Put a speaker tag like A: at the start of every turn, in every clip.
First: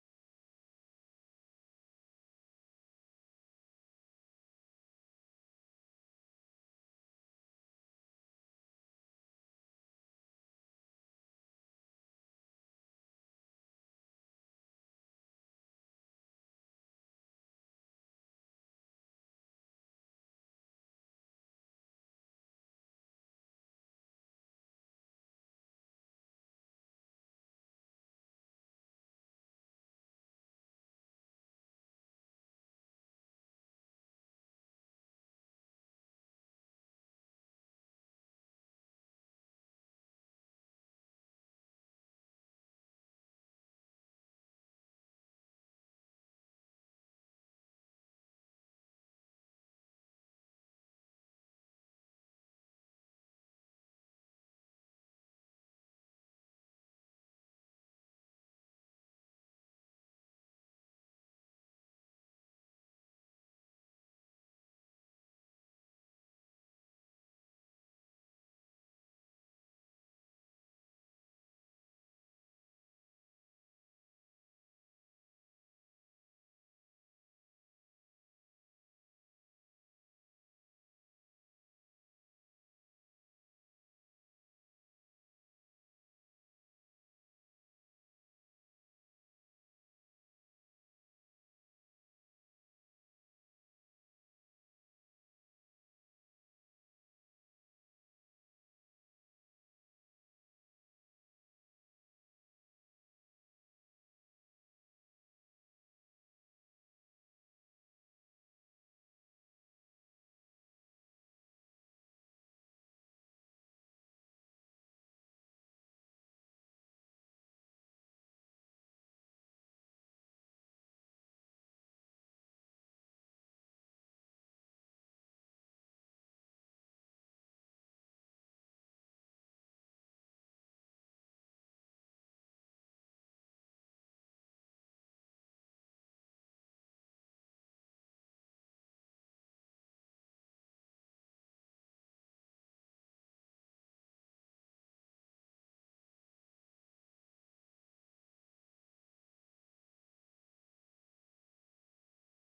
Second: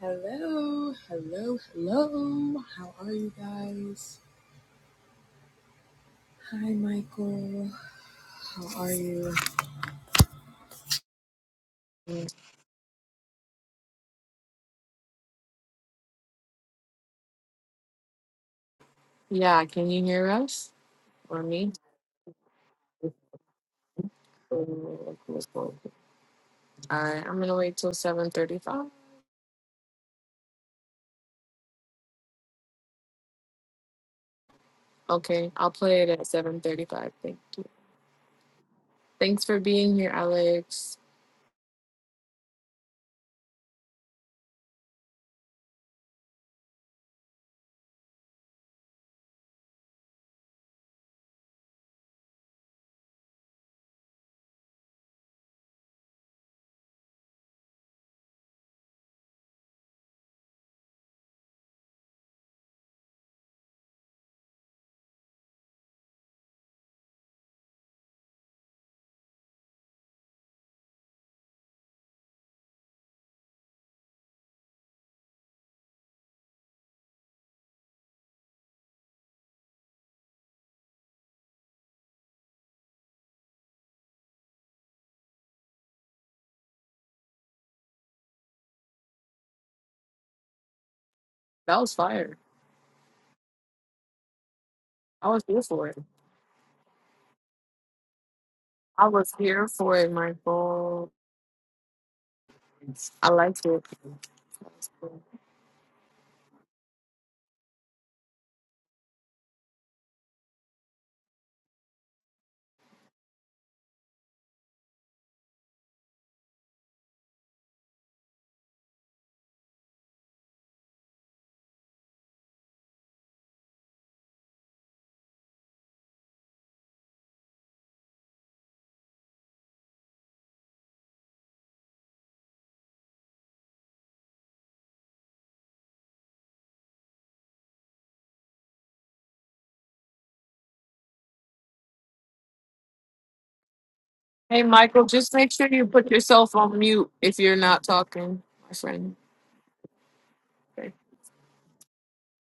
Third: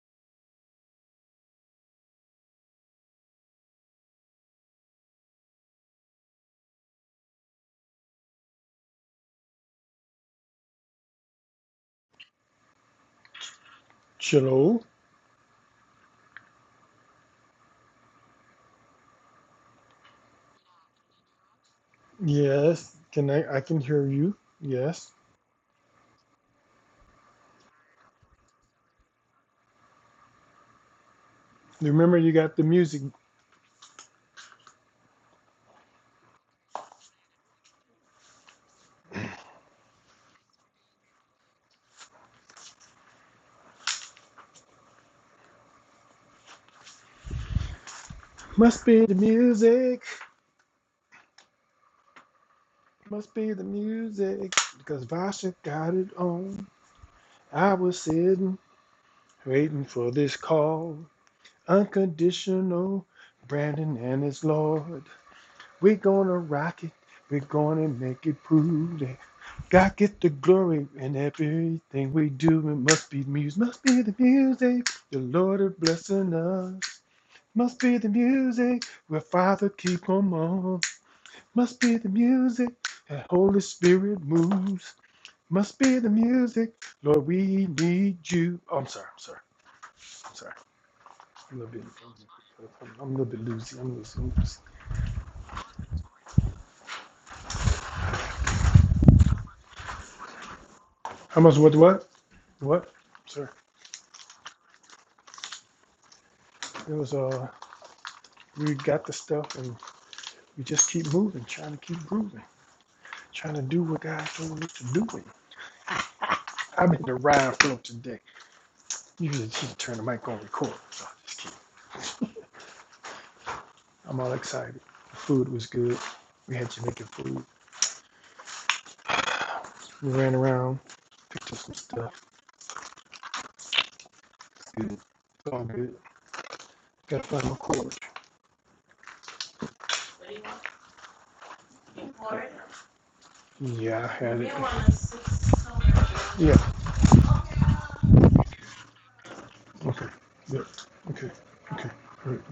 A: Hello, hello, hello. How are you guys? Hi, Michael. How are you?
B: Hello.
A: Yeah, can you hear us or me?
B: Yes. Can I? I can hear you. Yes.
A: All right, I'm gonna wait till 7:35.
B: Remember, you got the music.
A: Okay, I'll play it at 7:35. Thank- Thanks for being here, Alex.
B: Must be the music. Must be the music. Because Vasha got it on. I was sitting, waiting for this call. Unconditional. Brandon and his Lord. we gonna rock it. We're gonna make it prove that God get the glory in everything we do. It must be music. Must be the music. The Lord is blessing us. Must be the music where Father keep 'em on. Must be the music that Holy Spirit moves. Must be the music, Lord, we need you. Oh, I'm sorry, I'm sorry, I'm sorry. I'm a little
A: That was
B: bit,
A: fire.
B: I'm a little bit loosey. I'm losing. I'm loosey.
A: I was here for it. I was here for it, Michael.
B: How much? What? What? What?
A: I
B: Sorry.
A: liked it.
B: It was uh, we got the stuff and we just keep moving, trying to keep grooving, trying to do what God told us to do. I've been the ride flow today. Usually, just turn the mic on record. So I just keep. I'm all excited. The food was good. We had Jamaican food. We ran around, picked up some stuff. Good. It's all good. Gotta find my cord. What do you want? Cord? Yeah, I had it. You
A: Hey,
B: want a
A: Michael, just make
B: six
A: sure you put yourself
B: Yeah.
A: on mute if you're not talking, my friend.
B: Okay. Yeah. Okay. Okay. right. right.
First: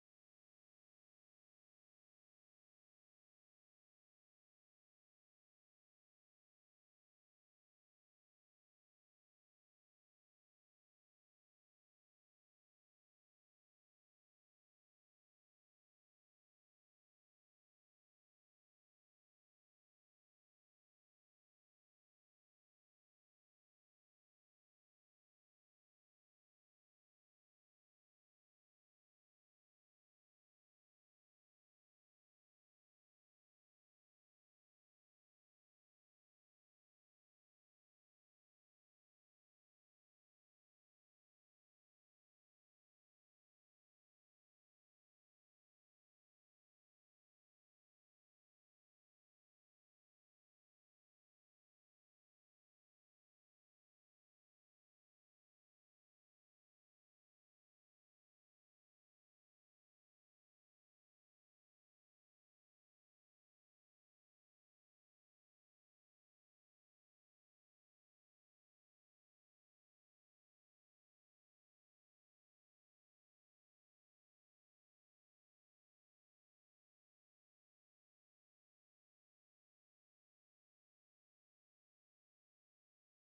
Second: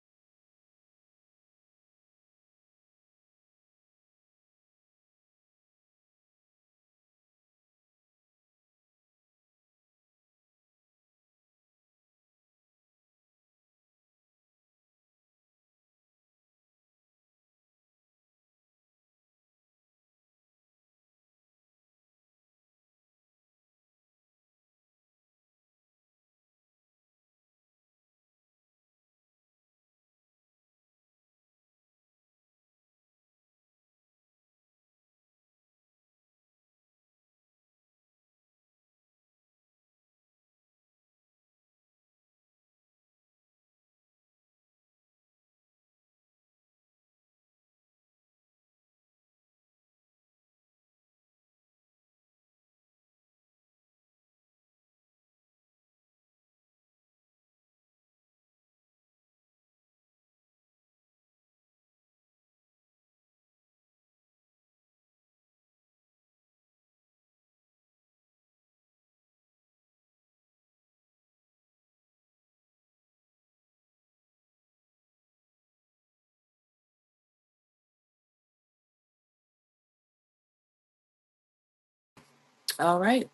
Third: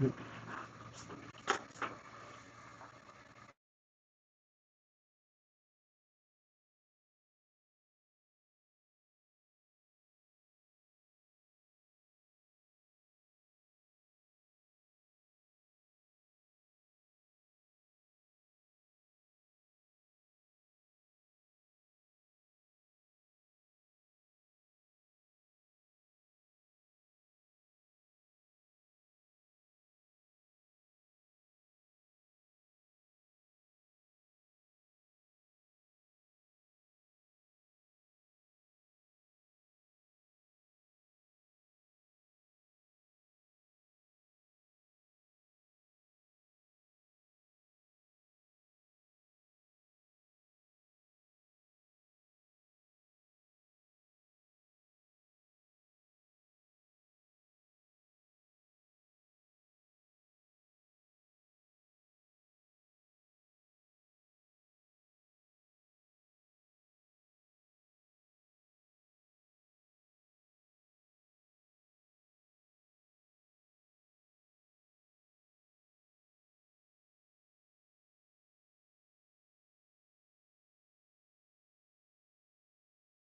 A: All right,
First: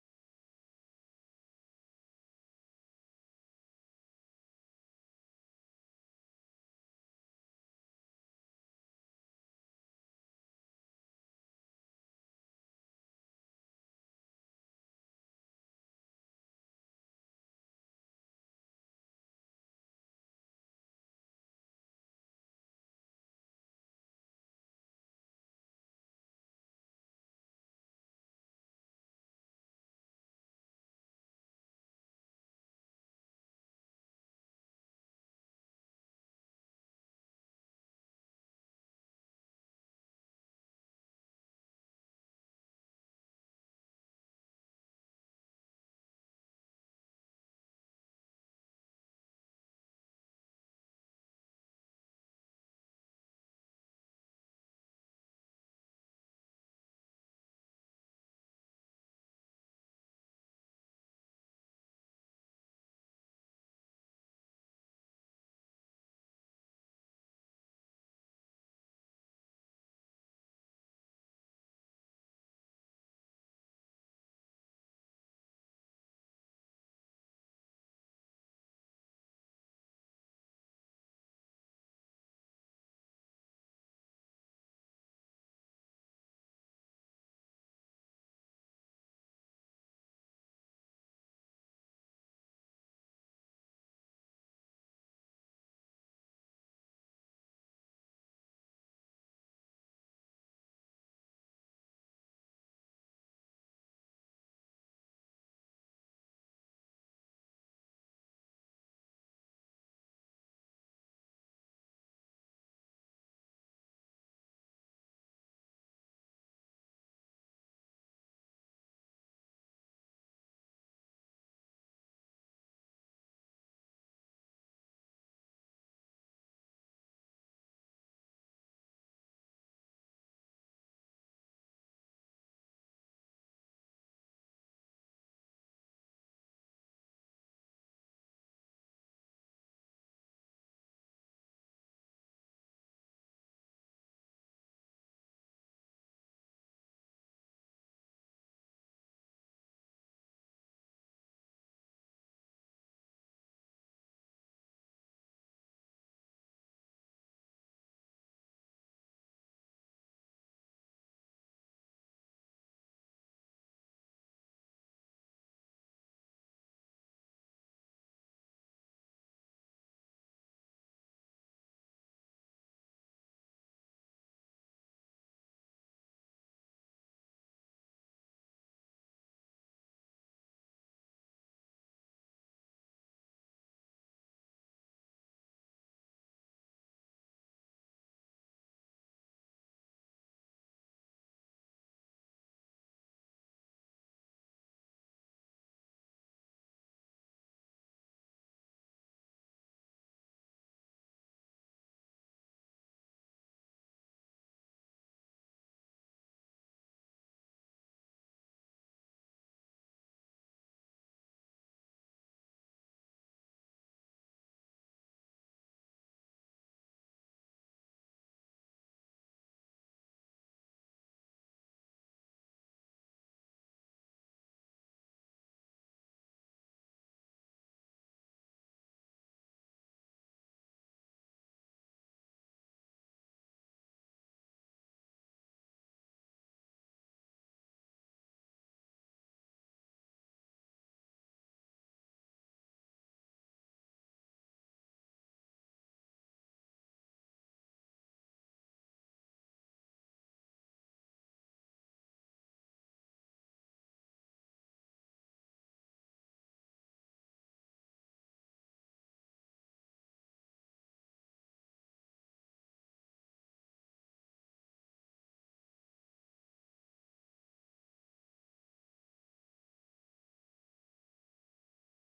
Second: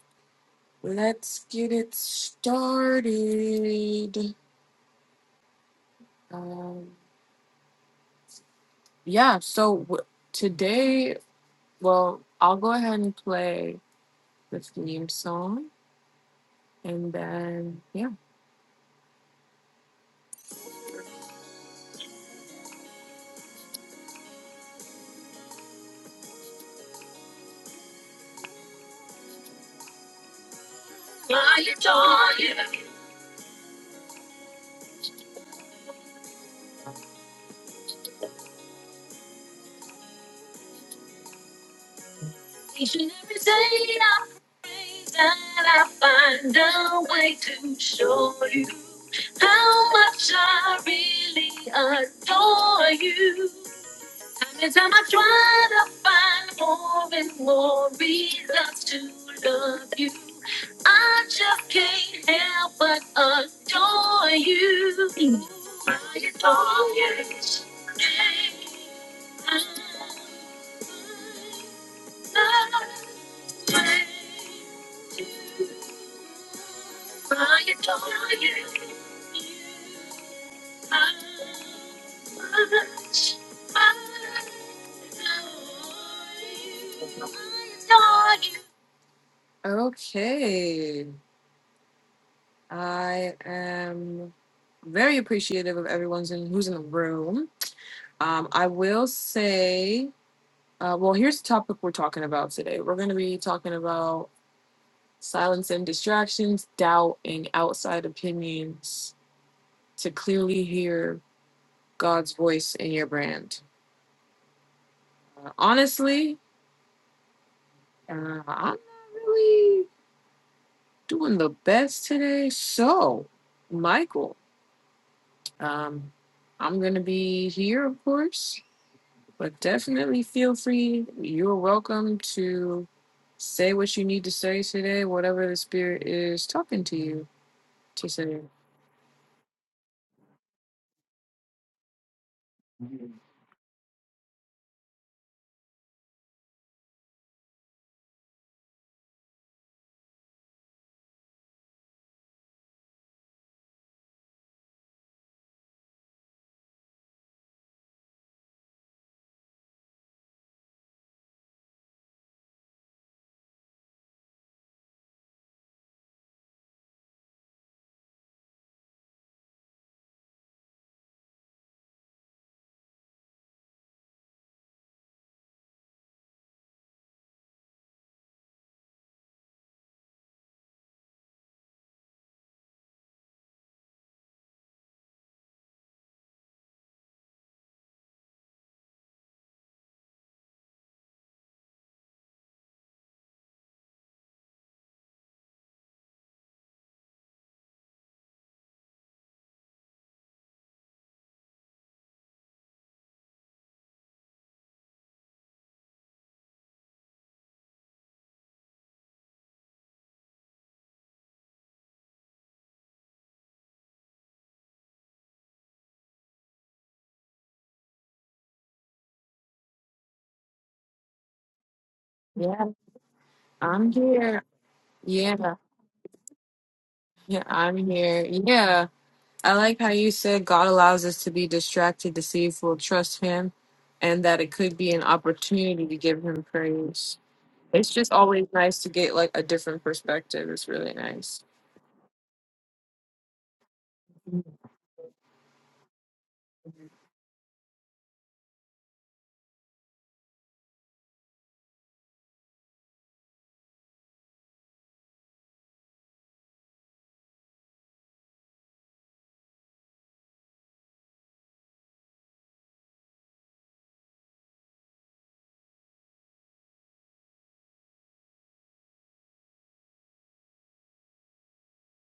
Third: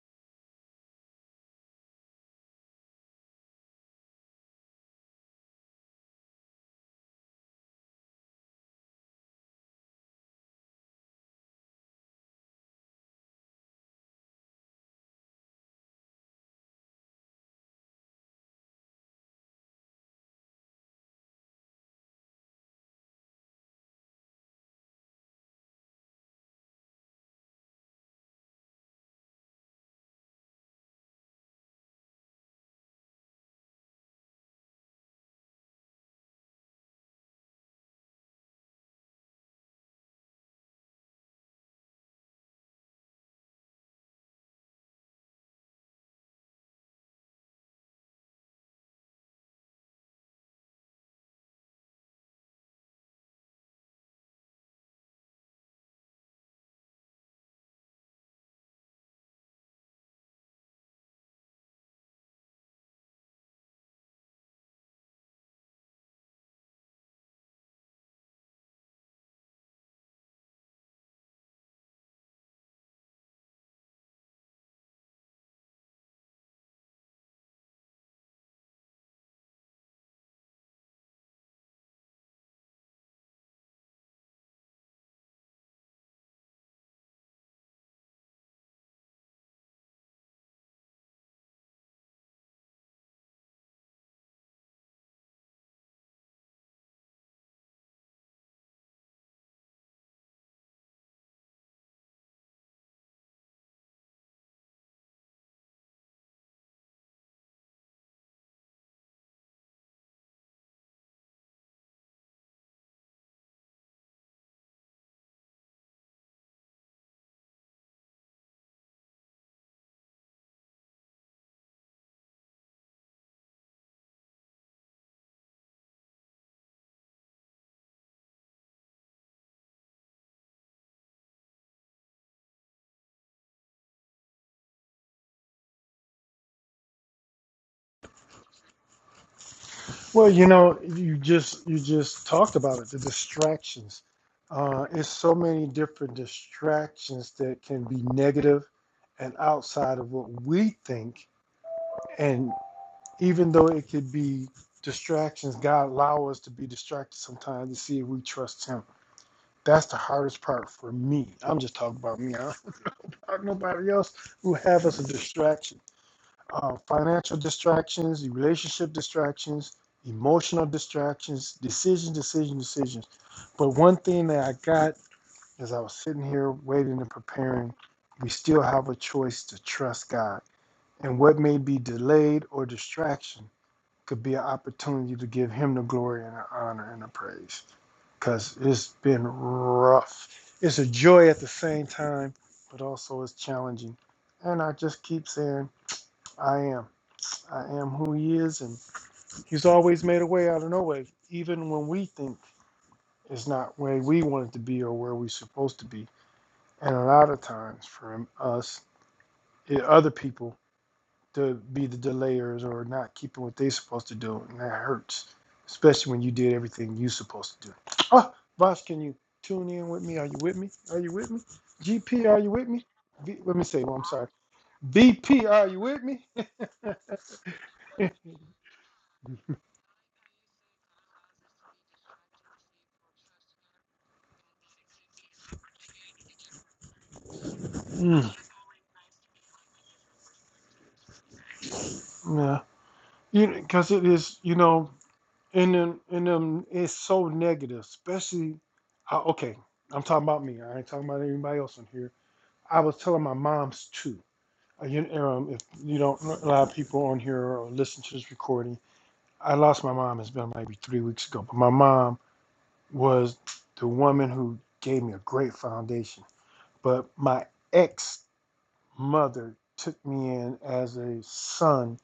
A: let's get it started. Um, yeah, so w- today, well, I'll go ahead and play the theme song and then, yeah. Each and every day I praise and I find a way to show you how much I really adore you. Time And time i try to find more and more reasons to love you, I just can't help but adore you. I adore you. I love Okay. I am very appreciative of everyone's in who's in the room. Um, I will say, uh, well, here's the topic we're talking about today. We're going to be talking about silencing distractions, doubt, and outside opinions to clearly hear God's voice in your brand. Uh, honestly, uh, I'm not really doing the best today. So, Michael, um, I'm going to be here, of course, but definitely feel free. You're welcome to say what you need to say today, whatever the Spirit is talking to you to say.
B: Well, you know, you just you just talked about it. The distractions. Uh, it's so many different distractions that can be negative and outside of what we think. and. even though it could be distractions, God allow us to be distracted sometimes to see if we trust Him. That's the hardest part for me. I'm just talking about me. I don't talk nobody else who have us a distraction. Uh, financial distractions, relationship distractions, emotional distractions, decision, decision, decisions. But one thing that I got as I was sitting here waiting and preparing, we still have a choice to trust God. And what may be delayed or distraction could be an opportunity to give him the glory and the honor and the praise. Because it's been rough. It's a joy at the same time, but also it's challenging. And I just keep saying, I am. I am who he is. And he's always made a way out of no way, even when we think it's not where we want it to be or where we're supposed to be. And a lot of times for us, it, other people to be the delayers or not keeping what they're supposed to do, and that hurts, especially when you did everything you're supposed to do. Oh, Boss, can you tune in with me? Are you with me? Are you with me? GP, are you
A: Yeah,
B: with me? V, let me say,
A: I'm
B: well, I'm sorry.
A: here.
B: BP,
A: Yeah,
B: are you with me?
A: Yeah, I'm here. Yeah, I like how you said God allows us to be distracted to see if we'll trust Him and that it could be an opportunity to give Him praise. It's just
B: Mm,
A: always nice to get like a different perspective. It's really nice.
B: yeah, you because it is, you know, in them, in them, it's so negative, especially. Uh, okay, I'm talking about me. I ain't talking about anybody else in here. I was telling my mom's too. Uh, You, um, if you don't allow people on here or listen to this recording, I lost my mom. It's been maybe three weeks ago, but my mom was the woman who gave me a great foundation. But my ex mother took me in as a son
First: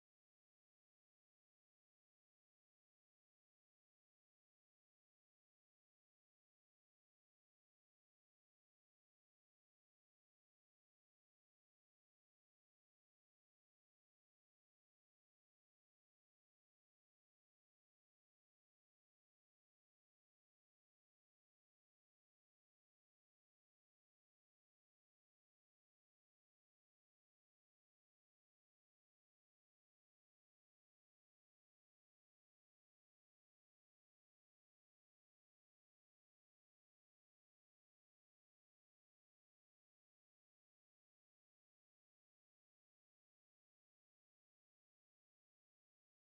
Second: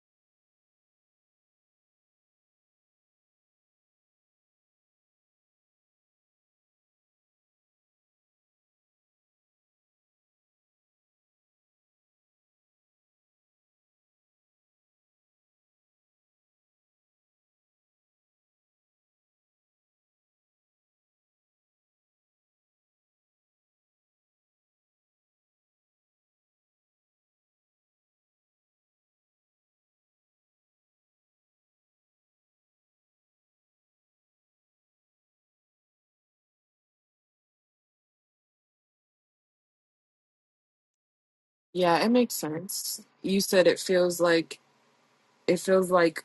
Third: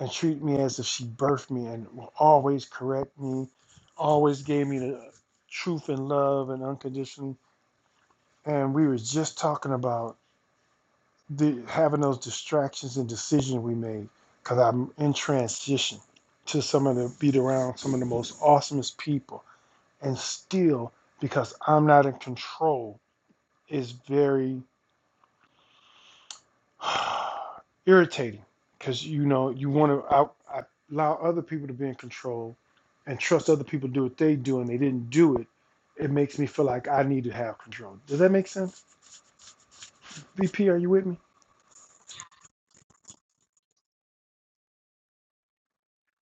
B: and treated me as if she birthed me and will always correct me, always gave me the truth and love and unconditional. And we were just talking about the having those distractions and decisions we made because I'm in transition to some of the beat around some of the most awesomest people and still because I'm not in control is very irritating because you know you want to out I allow other people to be in control and trust other people to do what they do and they didn't do it it makes me feel like I need to have control does that make sense VP are you with me
A: Yeah, it makes sense. You said it feels like it feels like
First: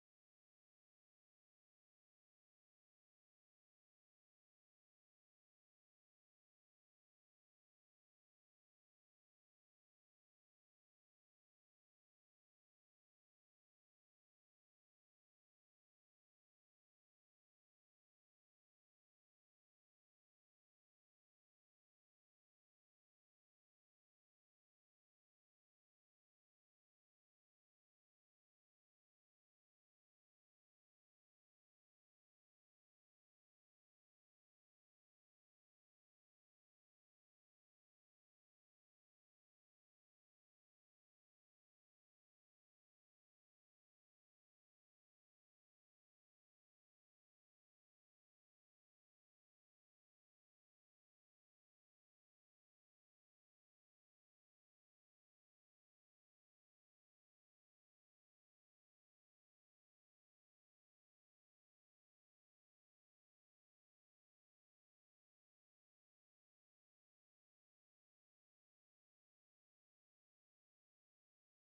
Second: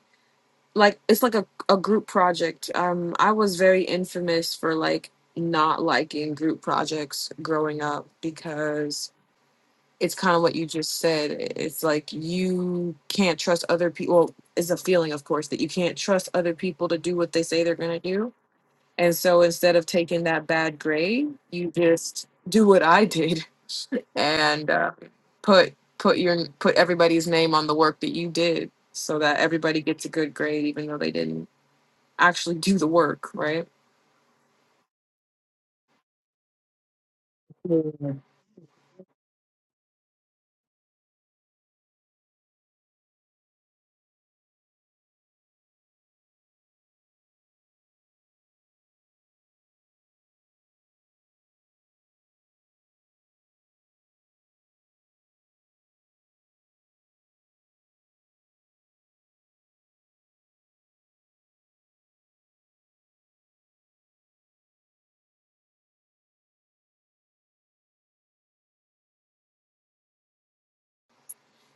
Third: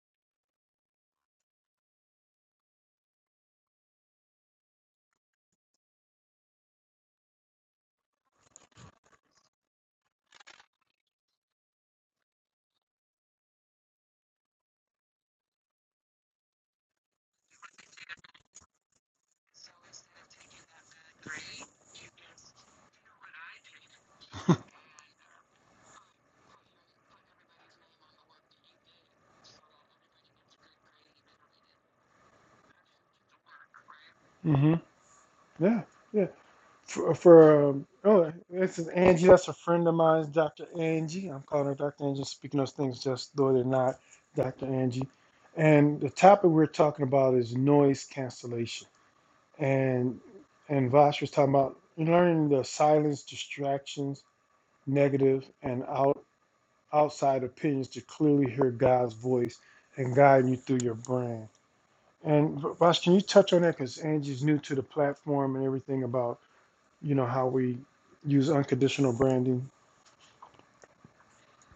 A: like it's like a, a group project. Um, I was very infamous for like not liking group projects growing up because it's kind of what you just said. It's like you can't trust other people. Well, it's a feeling, of course, that you can't trust other people to do what they say they're going to do. And so instead of taking that bad grade, you just do what I did and uh, put put your put everybody's name on the work that you did, so that everybody gets a good grade, even though they didn't actually do the work, right?
B: mm-hmm yeah yeah for, for um, oh this is Angie. That's a friend of mine, Dr. Angie. I'm calling her Dr. Angie, speaking those things just though they're not, Dr. Angie. And the topic we're talking about is noise cancellation. And and Vosh was talking about learning to silence distractions, negative and out outside opinions to clearly hear God's voice and guide you through your brain. And Vosh, can you touch on that because Angie's new to the platform and everything about you know how we use unconditional branding.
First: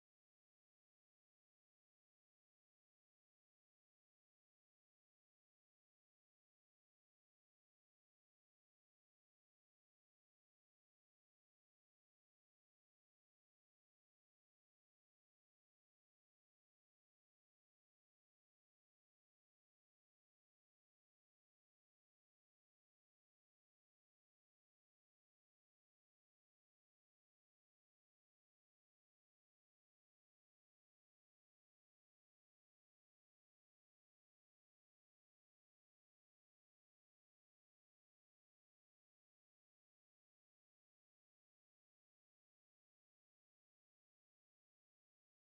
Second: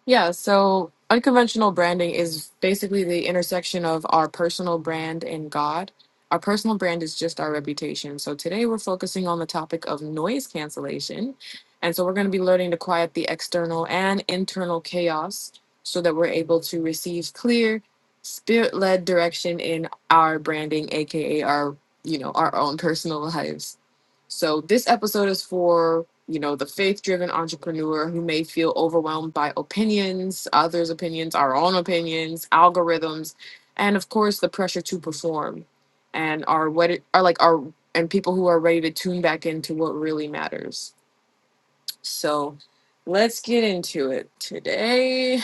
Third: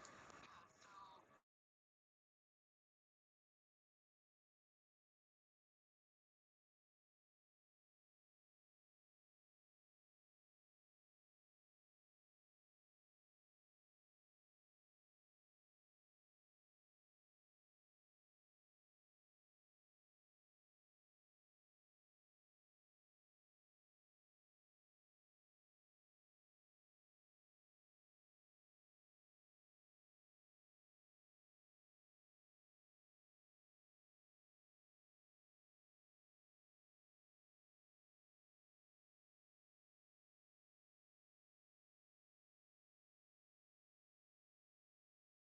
A: Yeah, so unconventional branding is basically the intersection of our personal brand and God. Our personal brand is just our reputation. So today we're focusing on the topic of noise cancellation. And so we're going to be learning to quiet the external and internal chaos so that we're able to receive clear, spirit led direction in our branding, AKA our, you know, our own personal lives. So this episode is for, you know, the faith-driven entrepreneur who may feel overwhelmed by opinions, others' opinions, our own opinions, algorithms, and of course the pressure to perform and are what it, are like are and people who are ready to tune back into what really matters. So let's get into it today.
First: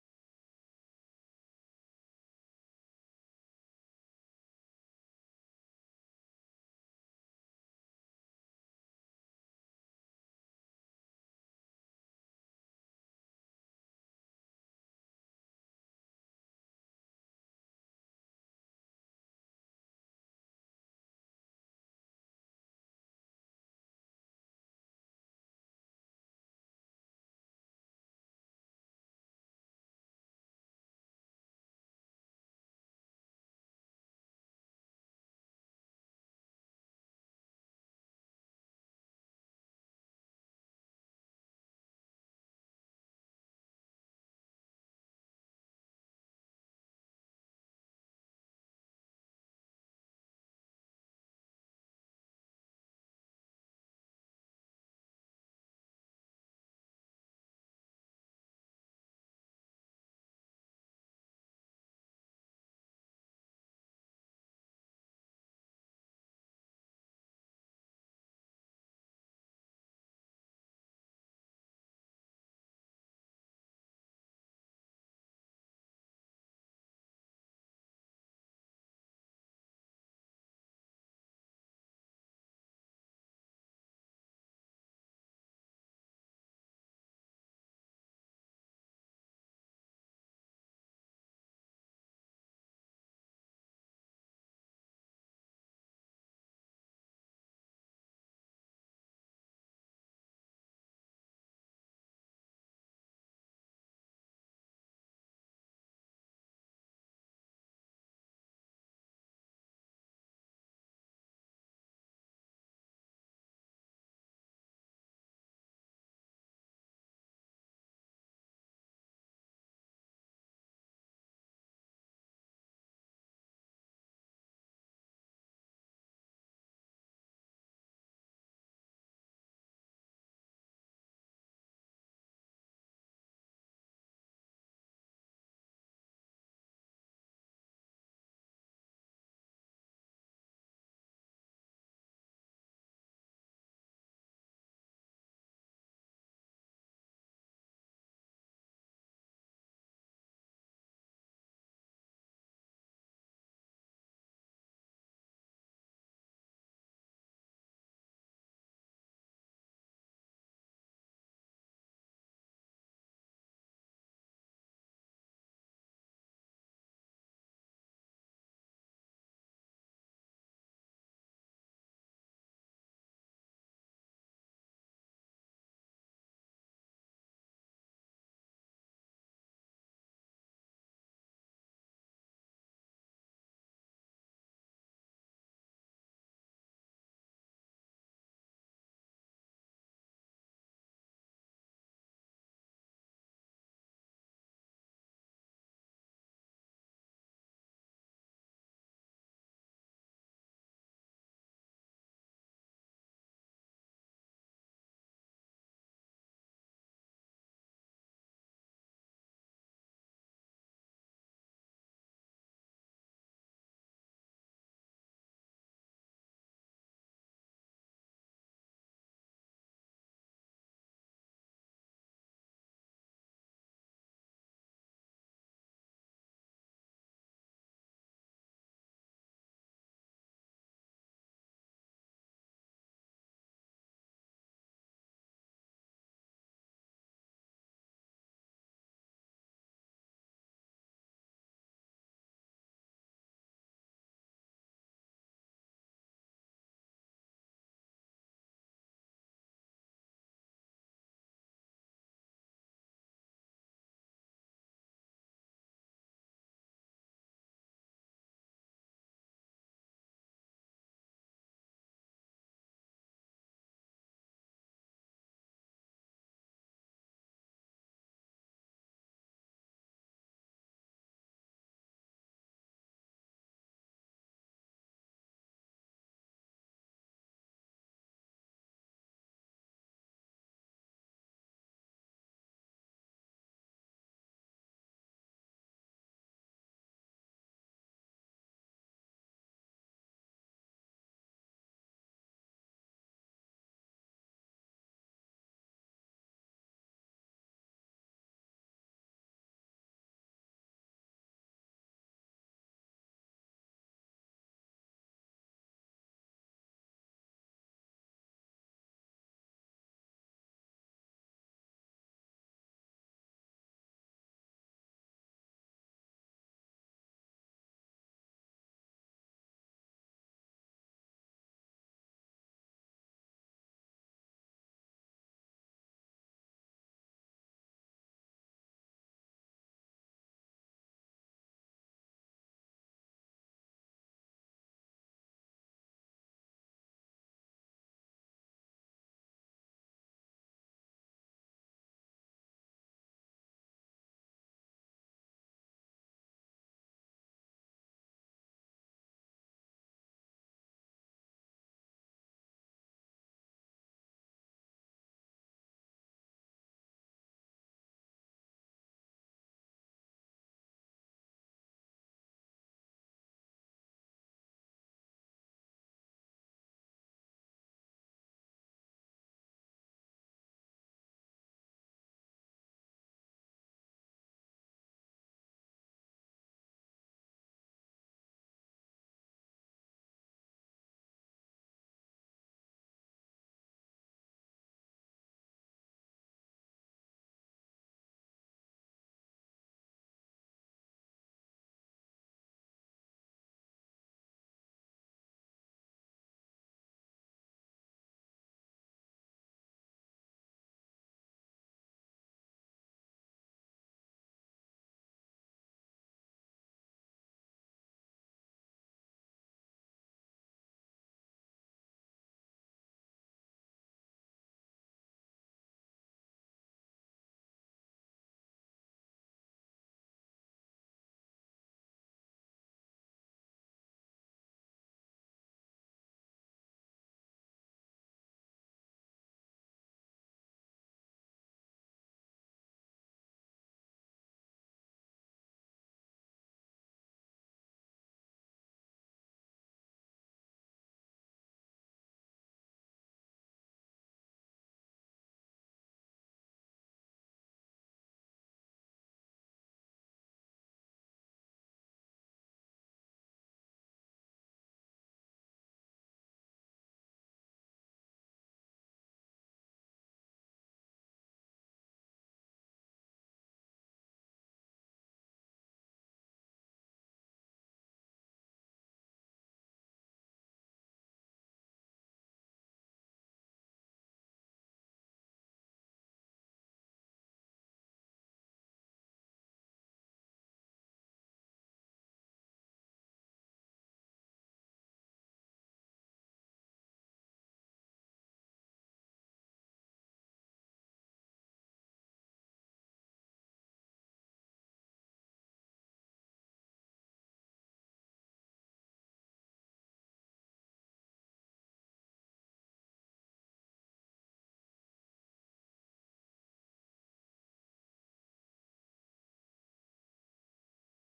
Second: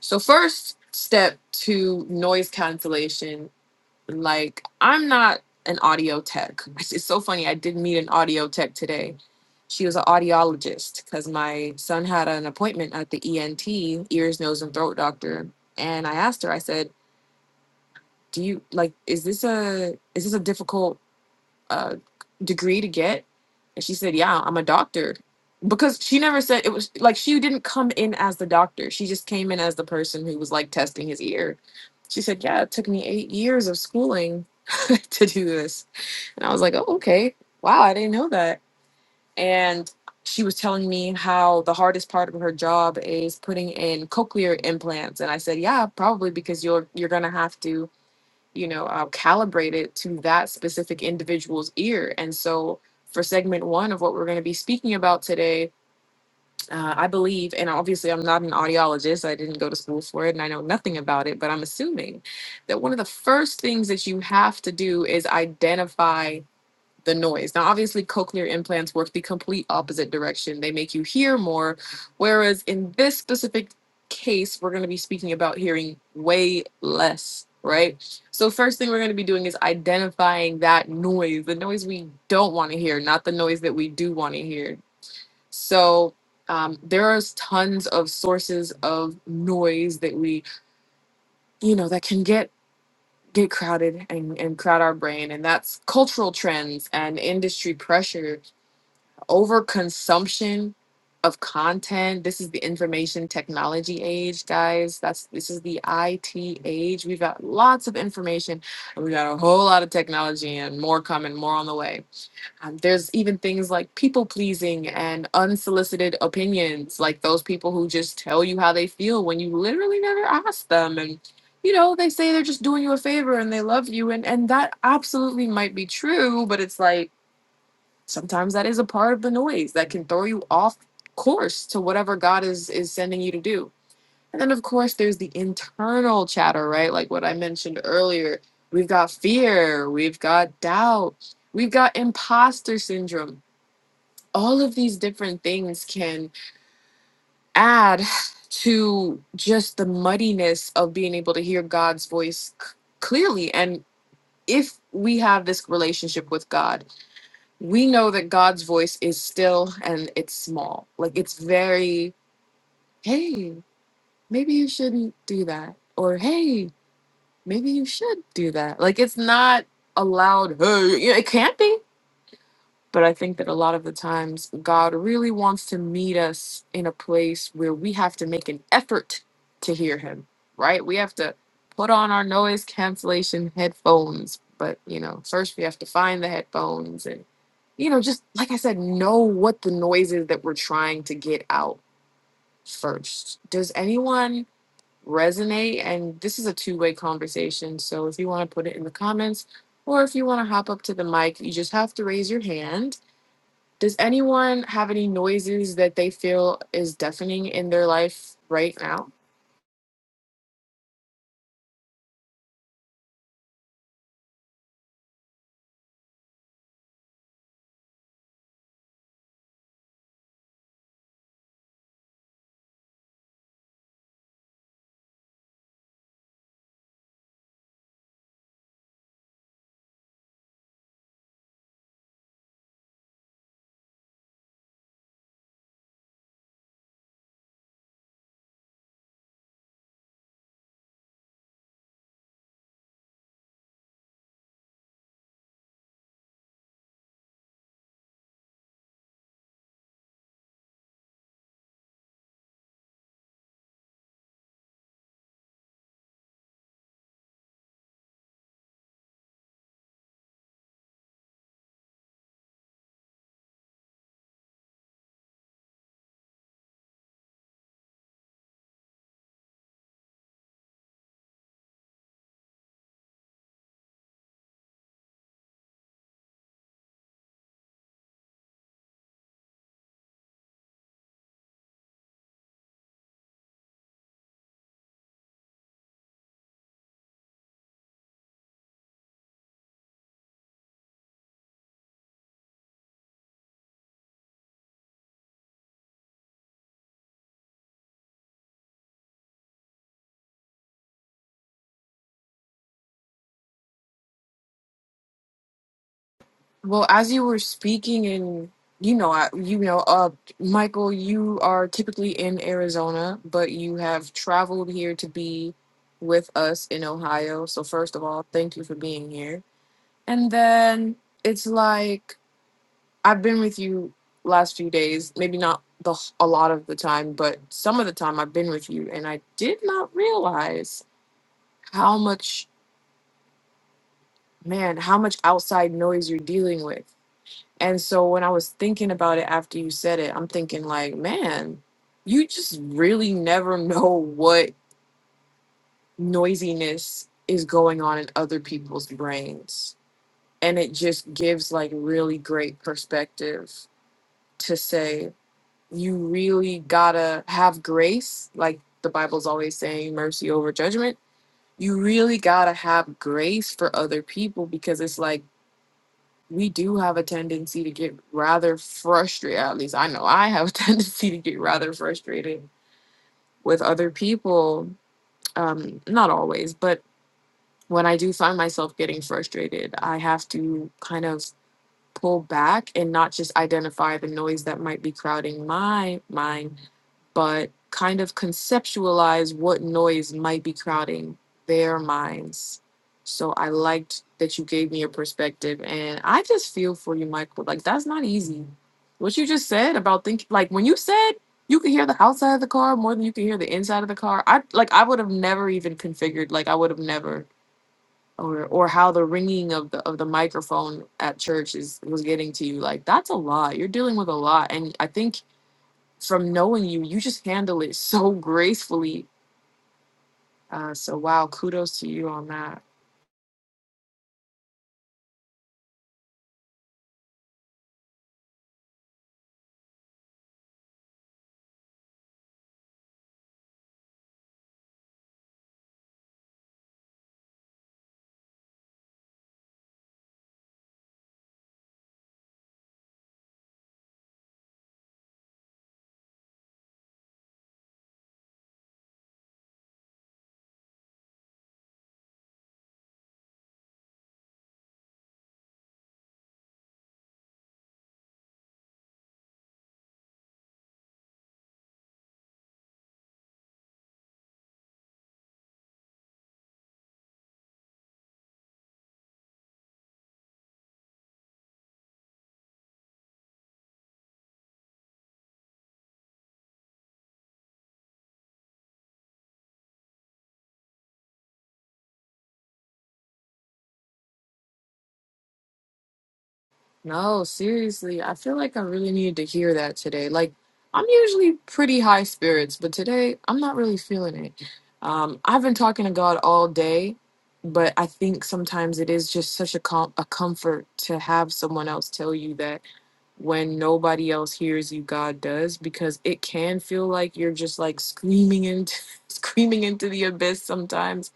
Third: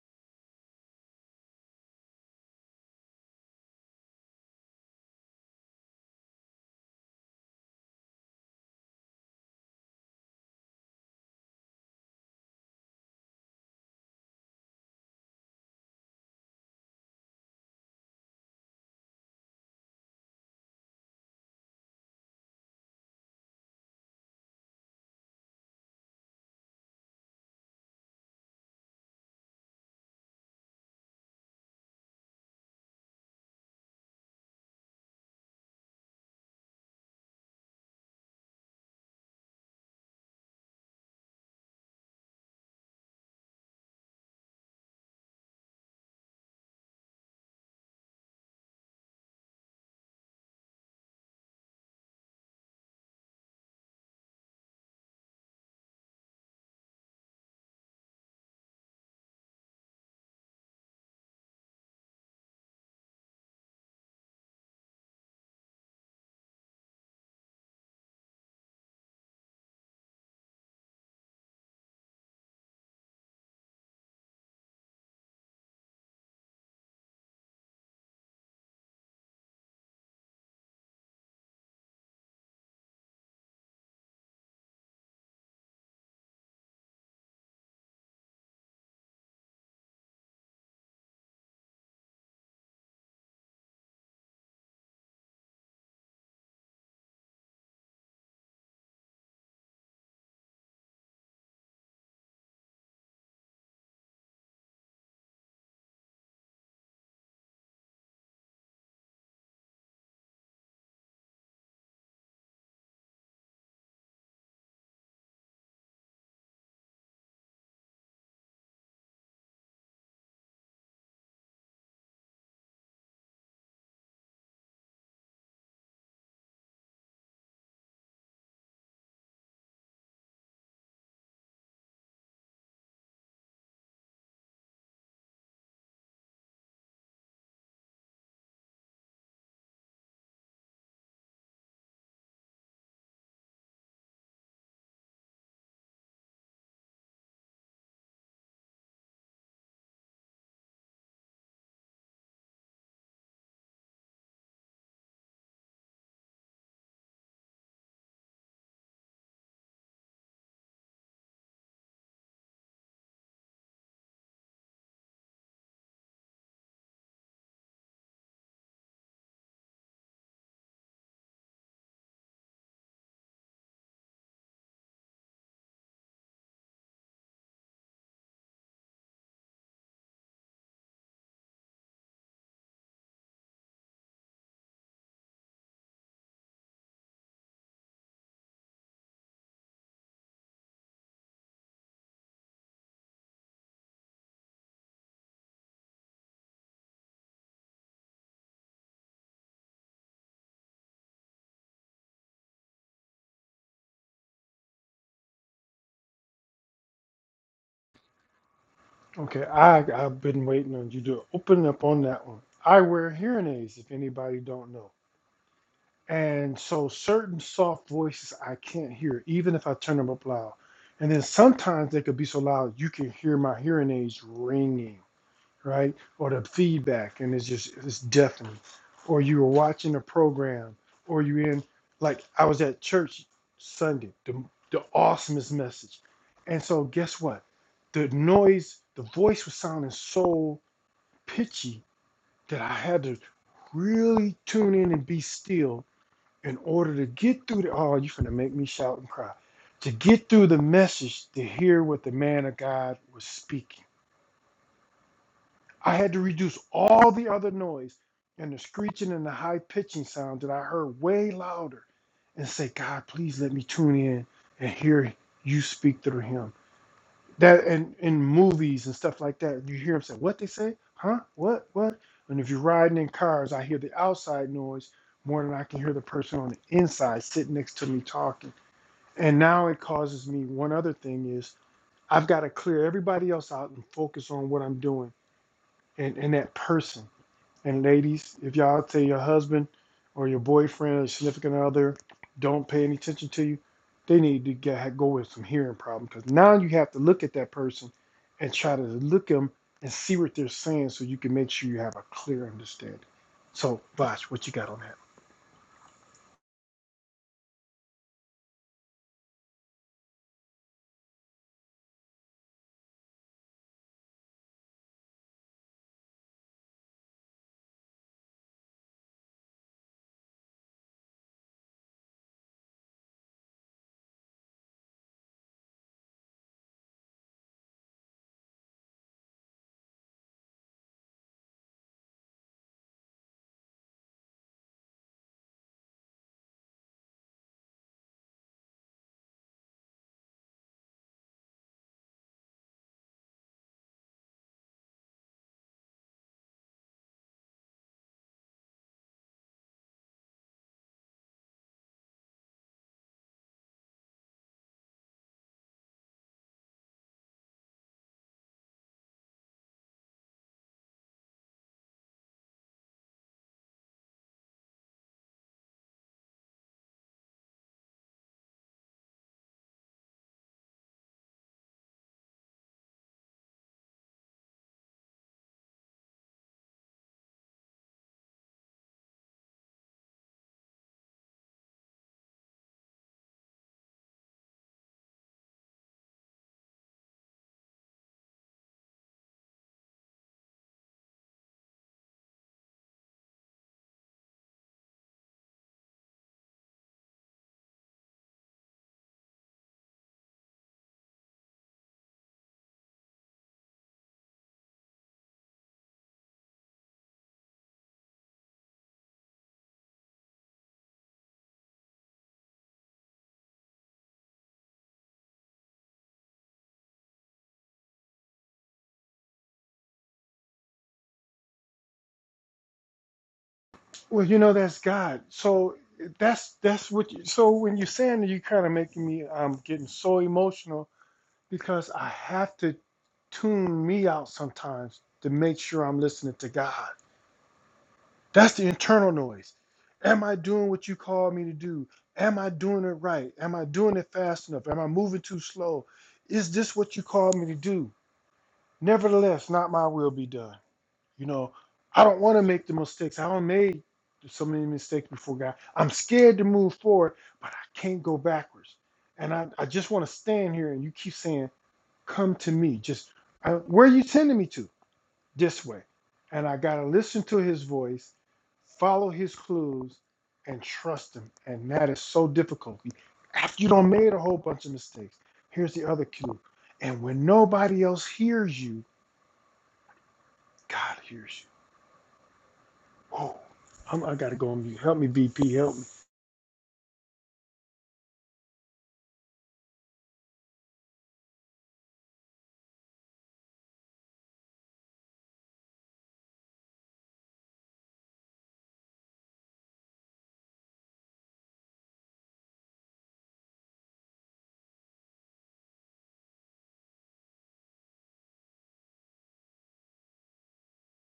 A: So first step to noise cancellation like, I'm not an audio tech. It's so funny. I did meet an audio tech today. She was an audiologist because my son had an appointment at the ENT, ears, nose, and throat doctor. And I asked her, I said, do you like is this a is this a difficult uh, degree to get? And she said, Yeah, I'm a doctor. Because she never said it was like she didn't come in as the doctor. She just came in as the person who was like testing his ear. She said, Yeah, it took me eight years of schooling to do this. And I was like, Oh, okay. Wow, I didn't know that. And she was telling me how the hardest part of her job is putting in cochlear implants. And I said, Yeah, probably because you're you're gonna have to you know uh, calibrated to that specific individual's ear and so for segment one of what we're going to be speaking about today uh, i believe and obviously i'm not an audiologist i didn't go to school for it and i know nothing about it but i'm assuming that one of the first things that you have to do is identify the noise. Now, obviously, cochlear implants work the complete opposite direction. They make you hear more, whereas in this specific case, we're going to be speaking about hearing way less, right? So, first thing we're going to be doing is identifying that noise, the noise we don't want to hear, not the noise that we do want to hear. So, um, there are tons of sources of noise that we, you know, that can get get crowded and, and crowd our brain and that's cultural trends and industry pressure overconsumption of content. This is the information technology age, guys. That's this is the IT age. We've got lots of information, and we got a whole lot of technology and more coming, more on the way. Um, there's even things like people pleasing and unsolicited opinions, like those people who just tell you how they feel when you literally never ask them and you know, they say they're just doing you a favor and they love you and and that absolutely might be true, but it's like sometimes that is a part of the noise that can throw you off course to whatever god is is sending you to do and then of course there's the internal chatter right like what i mentioned earlier we've got fear we've got doubt we've got imposter syndrome all of these different things can add to just the muddiness of being able to hear god's voice c- clearly and if we have this relationship with god we know that God's voice is still and it's small. Like it's very, hey, maybe you shouldn't do that. Or hey, maybe you should do that. Like it's not a loud, hey, you know, it can't be. But I think that a lot of the times God really wants to meet us in a place where we have to make an effort to hear Him, right? We have to put on our noise cancellation headphones. But, you know, first we have to find the headphones and, you know, just like I said, know what the noise is that we're trying to get out first. Does anyone resonate? And this is a two way conversation. So if you want to put it in the comments or if you want to hop up to the mic, you just have to raise your hand does anyone have any noises that they feel is deafening in their life right now?
B: Okay, I I've been waiting on you to open up on that one. I wear hearing aids if anybody don't know. And so certain soft voices I can't hear even if I turn them up loud. And then sometimes they could be so loud you can hear my hearing aids ringing. right? Or the feedback, and it's just it's deafening. Or you were watching a program, or you in like I was at church Sunday, the the awesomest message, and so guess what? The noise, the voice was sounding so pitchy that I had to really tune in and be still in order to get through the. Oh, you finna make me shout and cry. To get through the message, to hear what the man of God was speaking I had to reduce all the other noise and the screeching and the high pitching sound that I heard way louder and say, God, please let me tune in and hear you speak through him. That and in movies and stuff like that, you hear him say, What they say? Huh? What? What? And if you're riding in cars, I hear the outside noise more than I can hear the person on the inside sitting next to me talking. And now it causes me one other thing is I've got to clear everybody else out and focus on what I'm doing and, and that person. And ladies, if y'all tell your husband or your boyfriend or your significant other don't pay any attention to you, they need to get go with some hearing problem because now you have to look at that person and try to look them and see what they're saying so you can make sure you have a clear understanding. So, Vash, what you got on that?
A: Well, as you were speaking, and you know, I, you know, uh, Michael, you are typically in Arizona, but you have traveled here to be with us in Ohio. So first of all, thank you for being here. And then it's like I've been with you last few days, maybe not the a lot of the time, but some of the time I've been with you, and I did not realize how much man how much outside noise you're dealing with and so when i was thinking about it after you said it i'm thinking like man you just really never know what noisiness is going on in other people's brains and it just gives like really great perspective to say you really gotta have grace like the bible's always saying mercy over judgment you really gotta have grace for other people because it's like we do have a tendency to get rather frustrated. At least I know I have a tendency to get rather frustrated with other people. Um, not always, but when I do find myself getting frustrated, I have to kind of pull back and not just identify the noise that might be crowding my mind, but kind of conceptualize what noise might be crowding their minds. So I liked that you gave me your perspective and I just feel for you, Michael. Like that's not easy. What you just said about thinking like when you said you could hear the outside of the car more than you could hear the inside of the car, I like I would have never even configured, like I would have never or or how the ringing of the of the microphone at church is was getting to you like that's a lot you're dealing with a lot and i think from knowing you you just handle it so gracefully uh so wow kudos to you on that
B: Well, you know that's God. So that's that's what. You, so when you're saying that, you're kind of making me. I'm um, getting so emotional because I have to tune me out sometimes to make sure I'm listening to God. That's the internal noise. Am I doing what you called me to do? Am I doing it right? Am I doing it fast enough? Am I moving too slow? Is this what you called me to do? Nevertheless, not my will be done. You know, I don't want to make the mistakes. I don't made so many mistakes before God. I'm scared to move forward, but I can't go backwards. And I, I just want to stand here and you keep saying, come to me. Just I, where are you sending me to? This way. And I got to listen to his voice, follow his clues, and trust him. And that is so difficult. After you don't made a whole bunch of mistakes, here's the other cue. And when nobody else hears you, God hears you. Whoa. I'm, I got to go on mute. Help me, VP. Help me.
A: no seriously i feel like i really needed to hear that today like i'm usually pretty high spirits but today i'm not really feeling it um i've been talking to god all day but i think sometimes it is just such a com- a comfort to have someone else tell you that when nobody else hears you god does because it can feel like you're just like screaming into screaming into the abyss sometimes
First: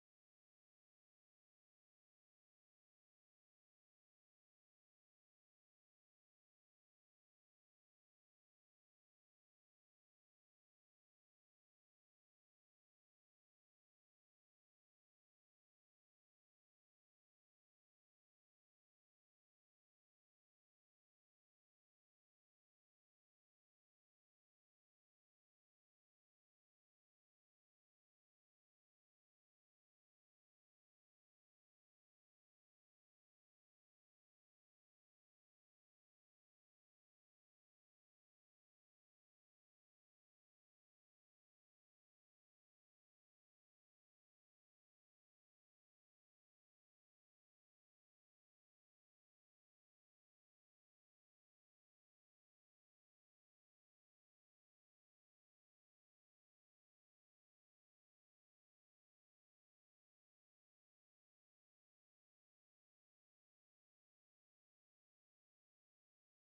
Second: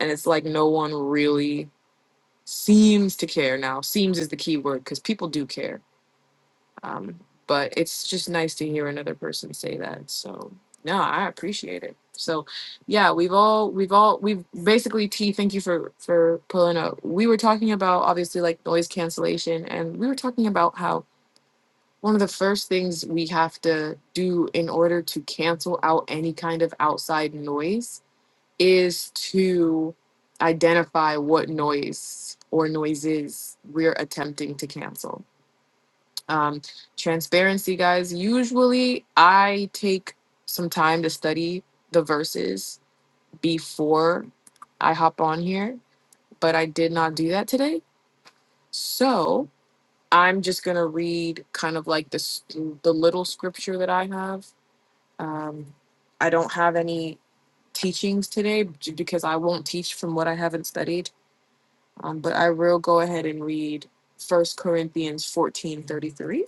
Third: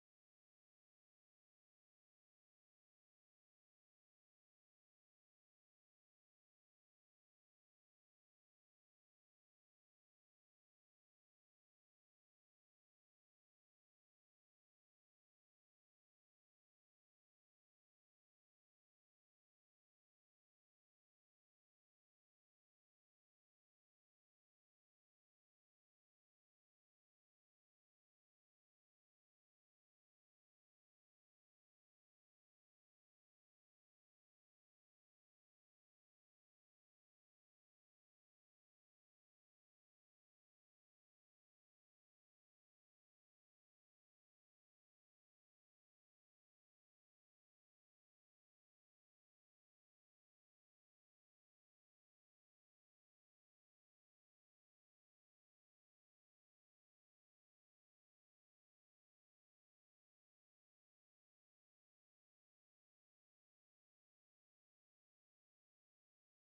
A: and it's like no one really seems to care now seems is the key word because people do care um, but it's just nice to hear another person say that so no i appreciate it so yeah we've all we've all we've basically t thank you for for pulling up we were talking about obviously like noise cancellation and we were talking about how one of the first things we have to do in order to cancel out any kind of outside noise is to identify what noise or noises we're attempting to cancel. Um, transparency, guys. Usually, I take some time to study the verses before I hop on here, but I did not do that today. So I'm just gonna read kind of like the s- the little scripture that I have Um, I don't have any teachings today j- because I won't teach from what I haven't studied. Um, but I will go ahead and read First Corinthians fourteen thirty three.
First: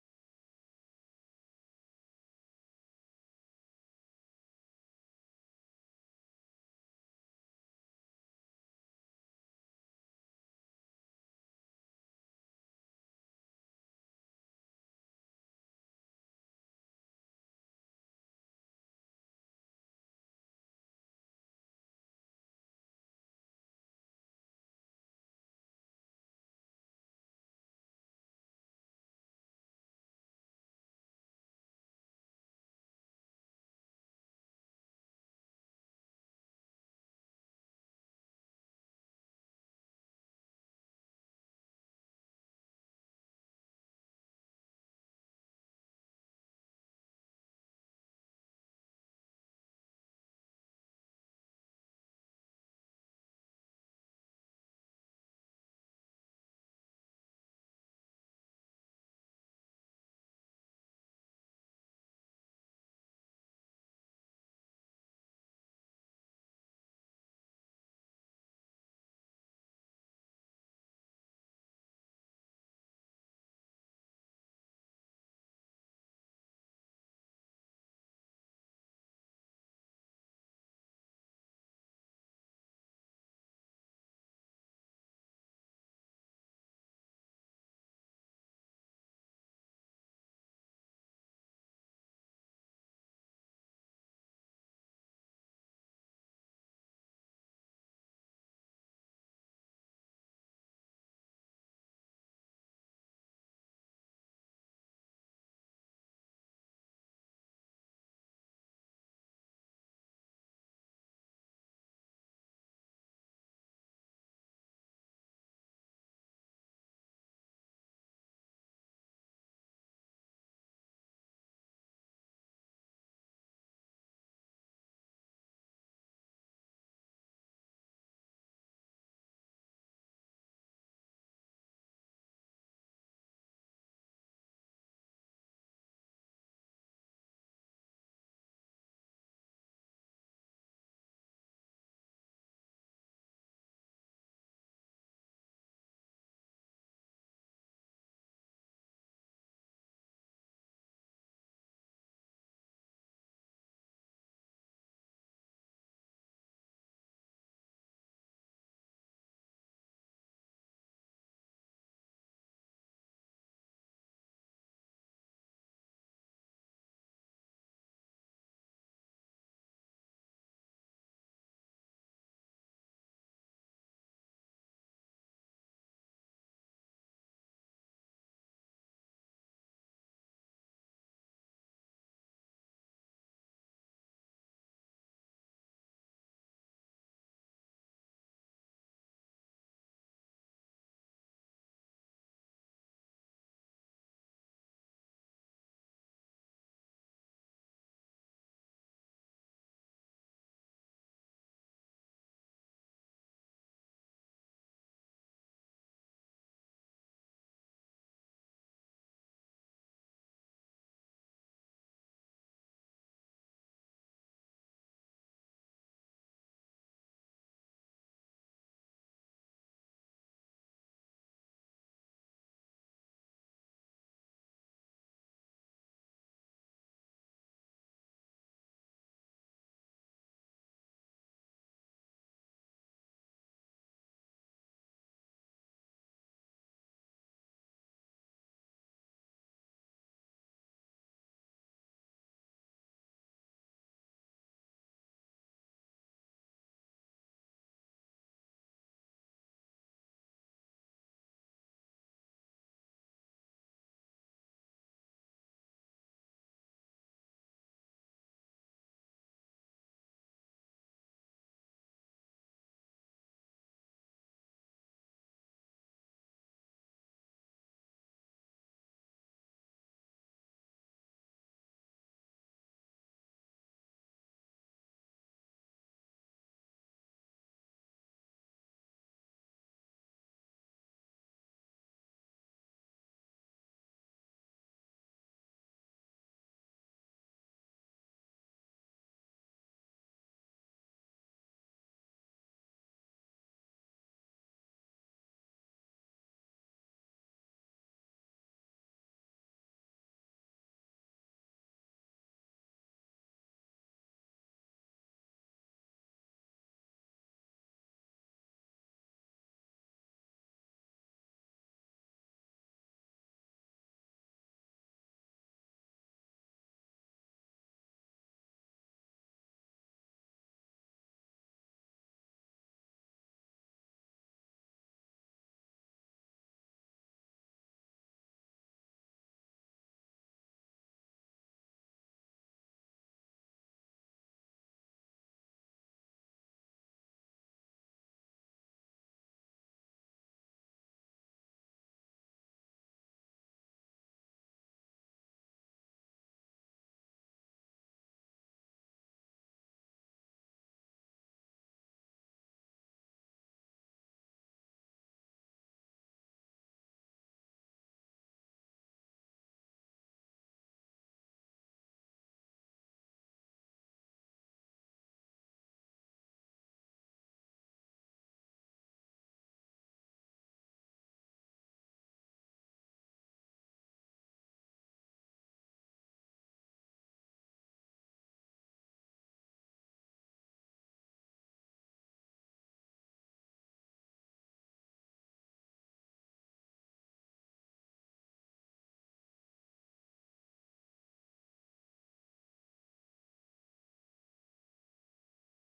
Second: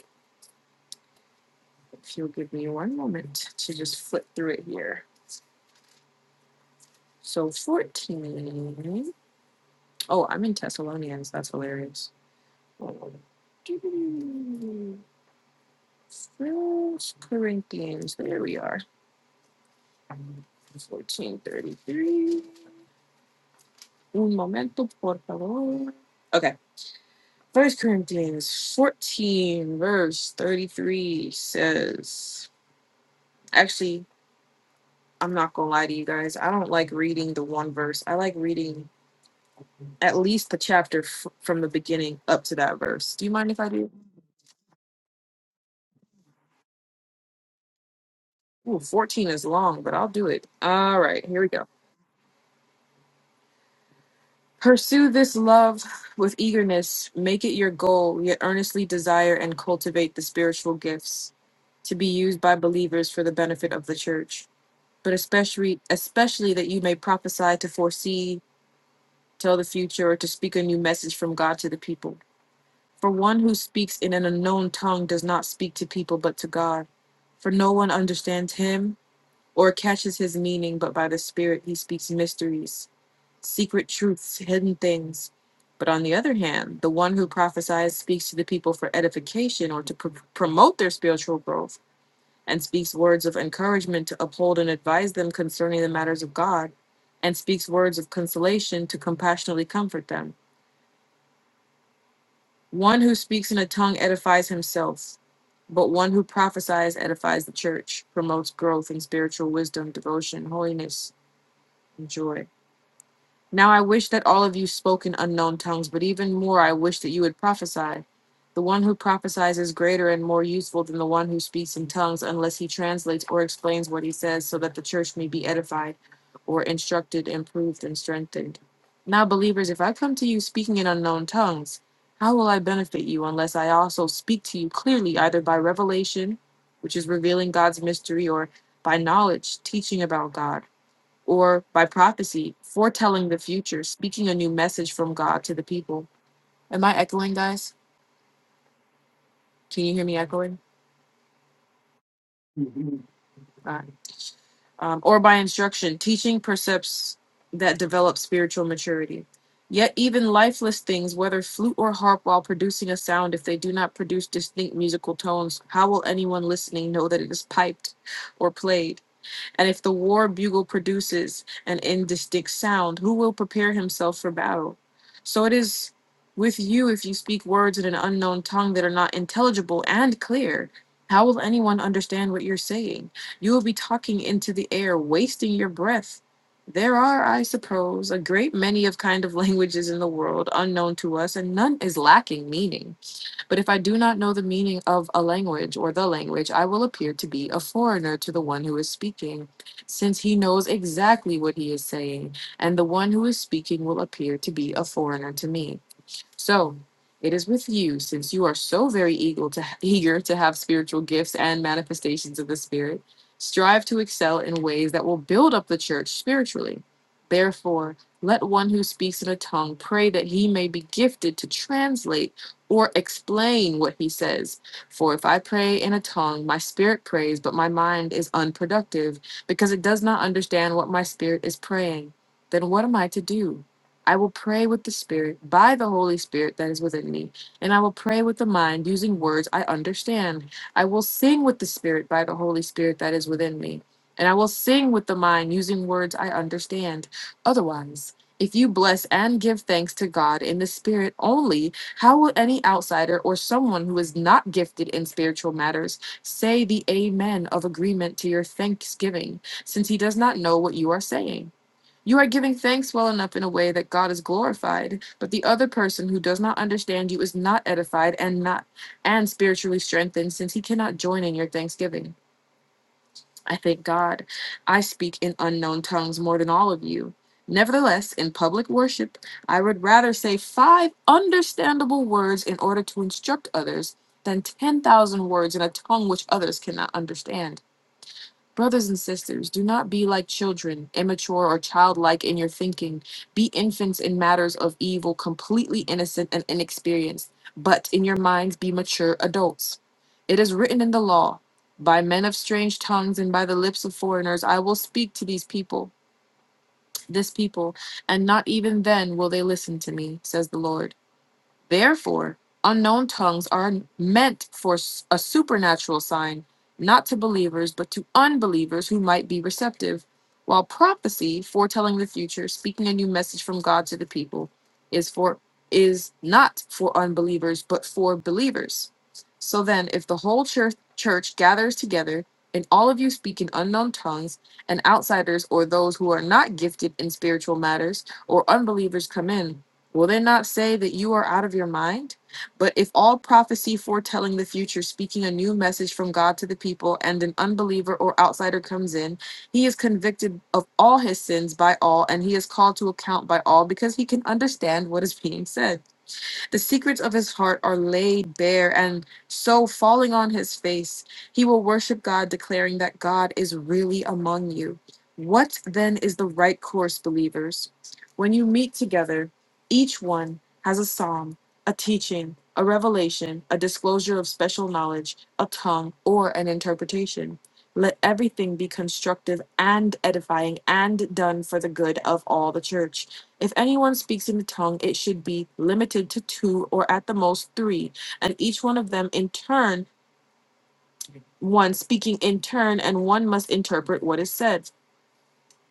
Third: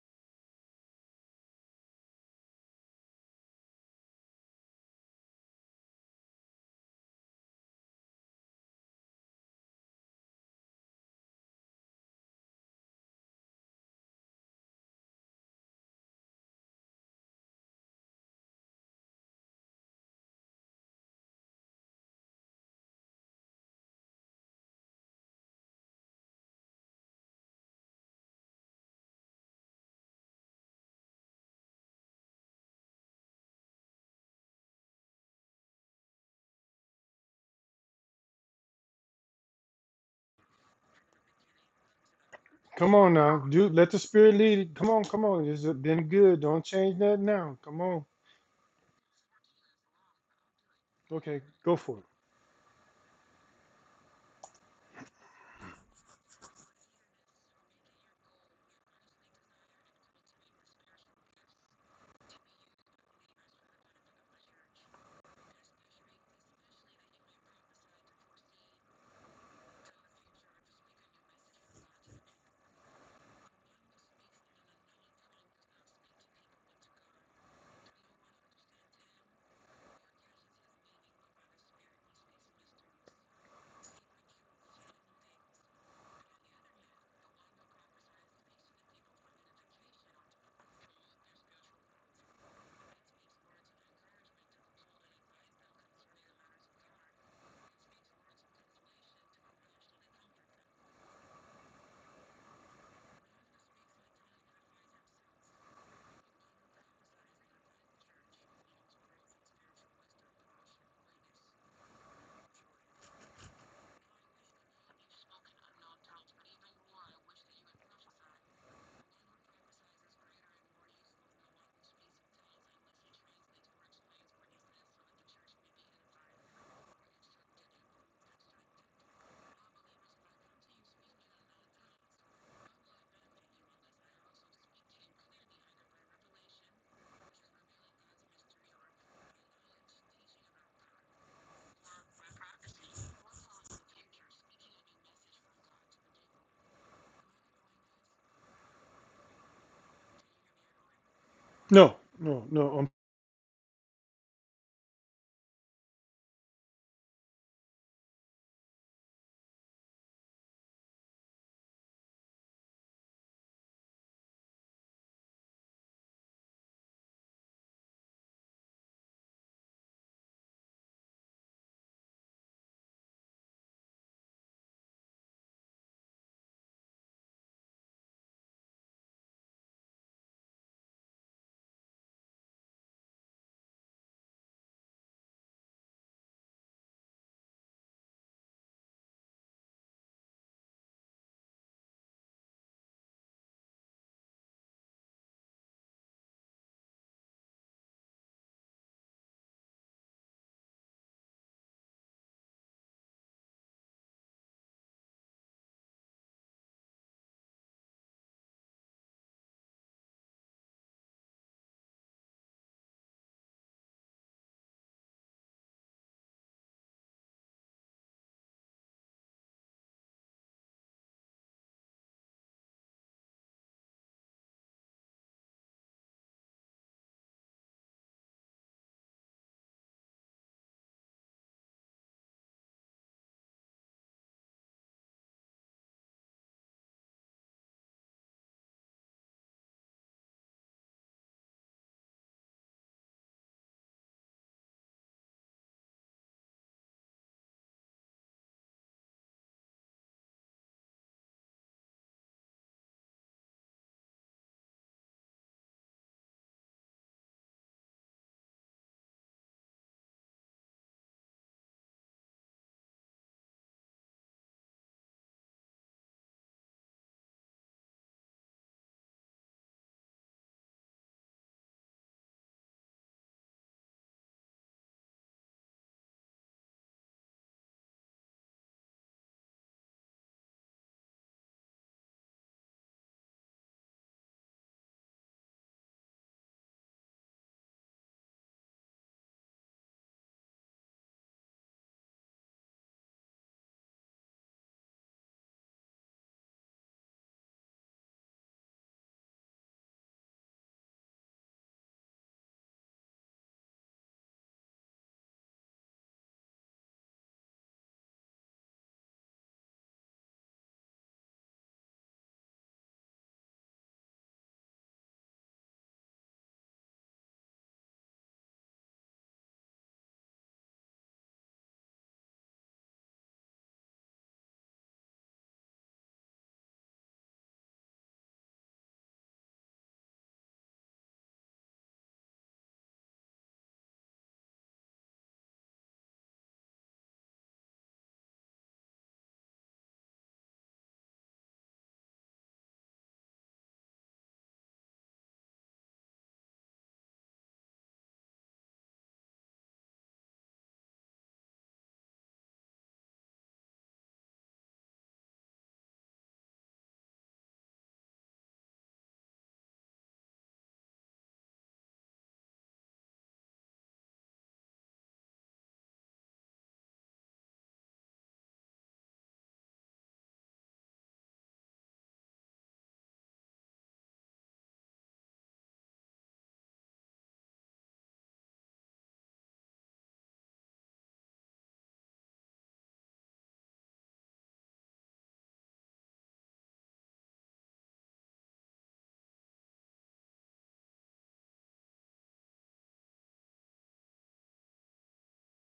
A: If you'll give me one moment to just flip through it here. So 14. Oh, I'm in Thessalonians. That's hilarious. First Corinthians. There we are. 1433. Un momento, por favor. Okay. First Corinthians 14, verse 33 says, actually, I'm not gonna lie to you guys. I don't like reading the one verse. I like reading at least the chapter f- from the beginning up to that
B: Come
A: verse.
B: on
A: Do you
B: now.
A: mind if I
B: Dude,
A: do?
B: let the spirit lead it. Come on, come on. It's been good. Don't change that now. Come on.
A: Ooh, 14 is long, but I'll do it. All right, here
B: Okay,
A: we go.
B: go for it.
A: Pursue this love with eagerness, make it your goal, yet earnestly desire and cultivate the spiritual gifts to be used by believers for the benefit of the church. but especially especially that you may prophesy to foresee, tell the future, or to speak a new message from God to the people. For one who speaks in an unknown tongue does not speak to people but to God, for no one understands him or catches his meaning, but by the Spirit he speaks mysteries, secret truths, hidden things. But on the other hand, the one who prophesies speaks to the people for edification or to pr- promote their spiritual growth and speaks words of encouragement to uphold and advise them concerning the matters of God, and speaks words of consolation to compassionately comfort them. One who speaks in a tongue edifies himself, but one who prophesies edifies the church, promotes growth in spiritual wisdom, devotion, holiness, and joy. Now I wish that all of you spoke in unknown tongues, but even more I wish that you would prophesy. The one who prophesies is greater and more useful than the one who speaks in tongues, unless he translates or explains what he says, so that the church may be edified, or instructed, improved, and strengthened. Now, believers, if I come to you speaking in unknown tongues, how will I benefit you unless I also speak to you clearly, either by revelation, which is revealing God's mystery, or by knowledge, teaching about God? or by prophecy, foretelling the future, speaking a new message from God to the people. Am I echoing, guys? Can you hear me echoing?
B: No, no, no.
A: All right. Um, or by instruction, teaching precepts that develop spiritual maturity. Yet even lifeless things, whether flute or harp, while producing a sound, if they do not produce distinct musical tones, how will anyone listening know that it is piped or played? And if the war bugle produces an indistinct sound, who will prepare himself for battle? So it is with you if you speak words in an unknown tongue that are not intelligible and clear. How will anyone understand what you're saying? You will be talking into the air, wasting your breath. There are, I suppose, a great many of kind of languages in the world unknown to us, and none is lacking meaning. But if I do not know the meaning of a language or the language, I will appear to be a foreigner to the one who is speaking, since he knows exactly what he is saying, and the one who is speaking will appear to be a foreigner to me. So it is with you, since you are so very eager to, eager to have spiritual gifts and manifestations of the Spirit, strive to excel in ways that will build up the church spiritually. Therefore, let one who speaks in a tongue pray that he may be gifted to translate or explain what he says. For if I pray in a tongue, my spirit prays, but my mind is unproductive because it does not understand what my spirit is praying. Then what am I to do? I will pray with the Spirit, by the Holy Spirit that is within me, and I will pray with the mind using words I understand. I will sing with the Spirit, by the Holy Spirit that is within me, and I will sing with the mind using words I understand. Otherwise, if you bless and give thanks to God in the Spirit only, how will any outsider or someone who is not gifted in spiritual matters say the Amen of agreement to your thanksgiving, since he does not know what you are saying? You are giving thanks well enough in a way that God is glorified, but the other person who does not understand you is not edified and not and spiritually strengthened since he cannot join in your thanksgiving. I thank God. I speak in unknown tongues more than all of you. Nevertheless, in public worship, I would rather say five understandable words in order to instruct others than 10,000 words in a tongue which others cannot understand. Brothers and sisters, do not be like children, immature or childlike in your thinking. Be infants in matters of evil, completely innocent and inexperienced, but in your minds be mature adults. It is written in the law By men of strange tongues and by the lips of foreigners, I will speak to these people, this people, and not even then will they listen to me, says the Lord. Therefore, unknown tongues are meant for s- a supernatural sign, not to believers, but to unbelievers who might be receptive, while prophecy, foretelling the future, speaking a new message from God to the people, is for is not for unbelievers, but for believers. So then, if the whole church, church gathers together and all of you speak in unknown tongues, and outsiders or those who are not gifted in spiritual matters or unbelievers come in, Will they not say that you are out of your mind? But if all prophecy foretelling the future, speaking a new message from God to the people, and an unbeliever or outsider comes in, he is convicted of all his sins by all, and he is called to account by all because he can understand what is being said. The secrets of his heart are laid bare, and so, falling on his face, he will worship God, declaring that God is really among you. What then is the right course, believers? When you meet together, each one has a psalm, a teaching, a revelation, a disclosure of special knowledge, a tongue, or an interpretation. Let everything be constructive and edifying and done for the good of all the church. If anyone speaks in a tongue, it should be limited to two or at the most three, and each one of them in turn, one speaking in turn, and one must interpret what is said.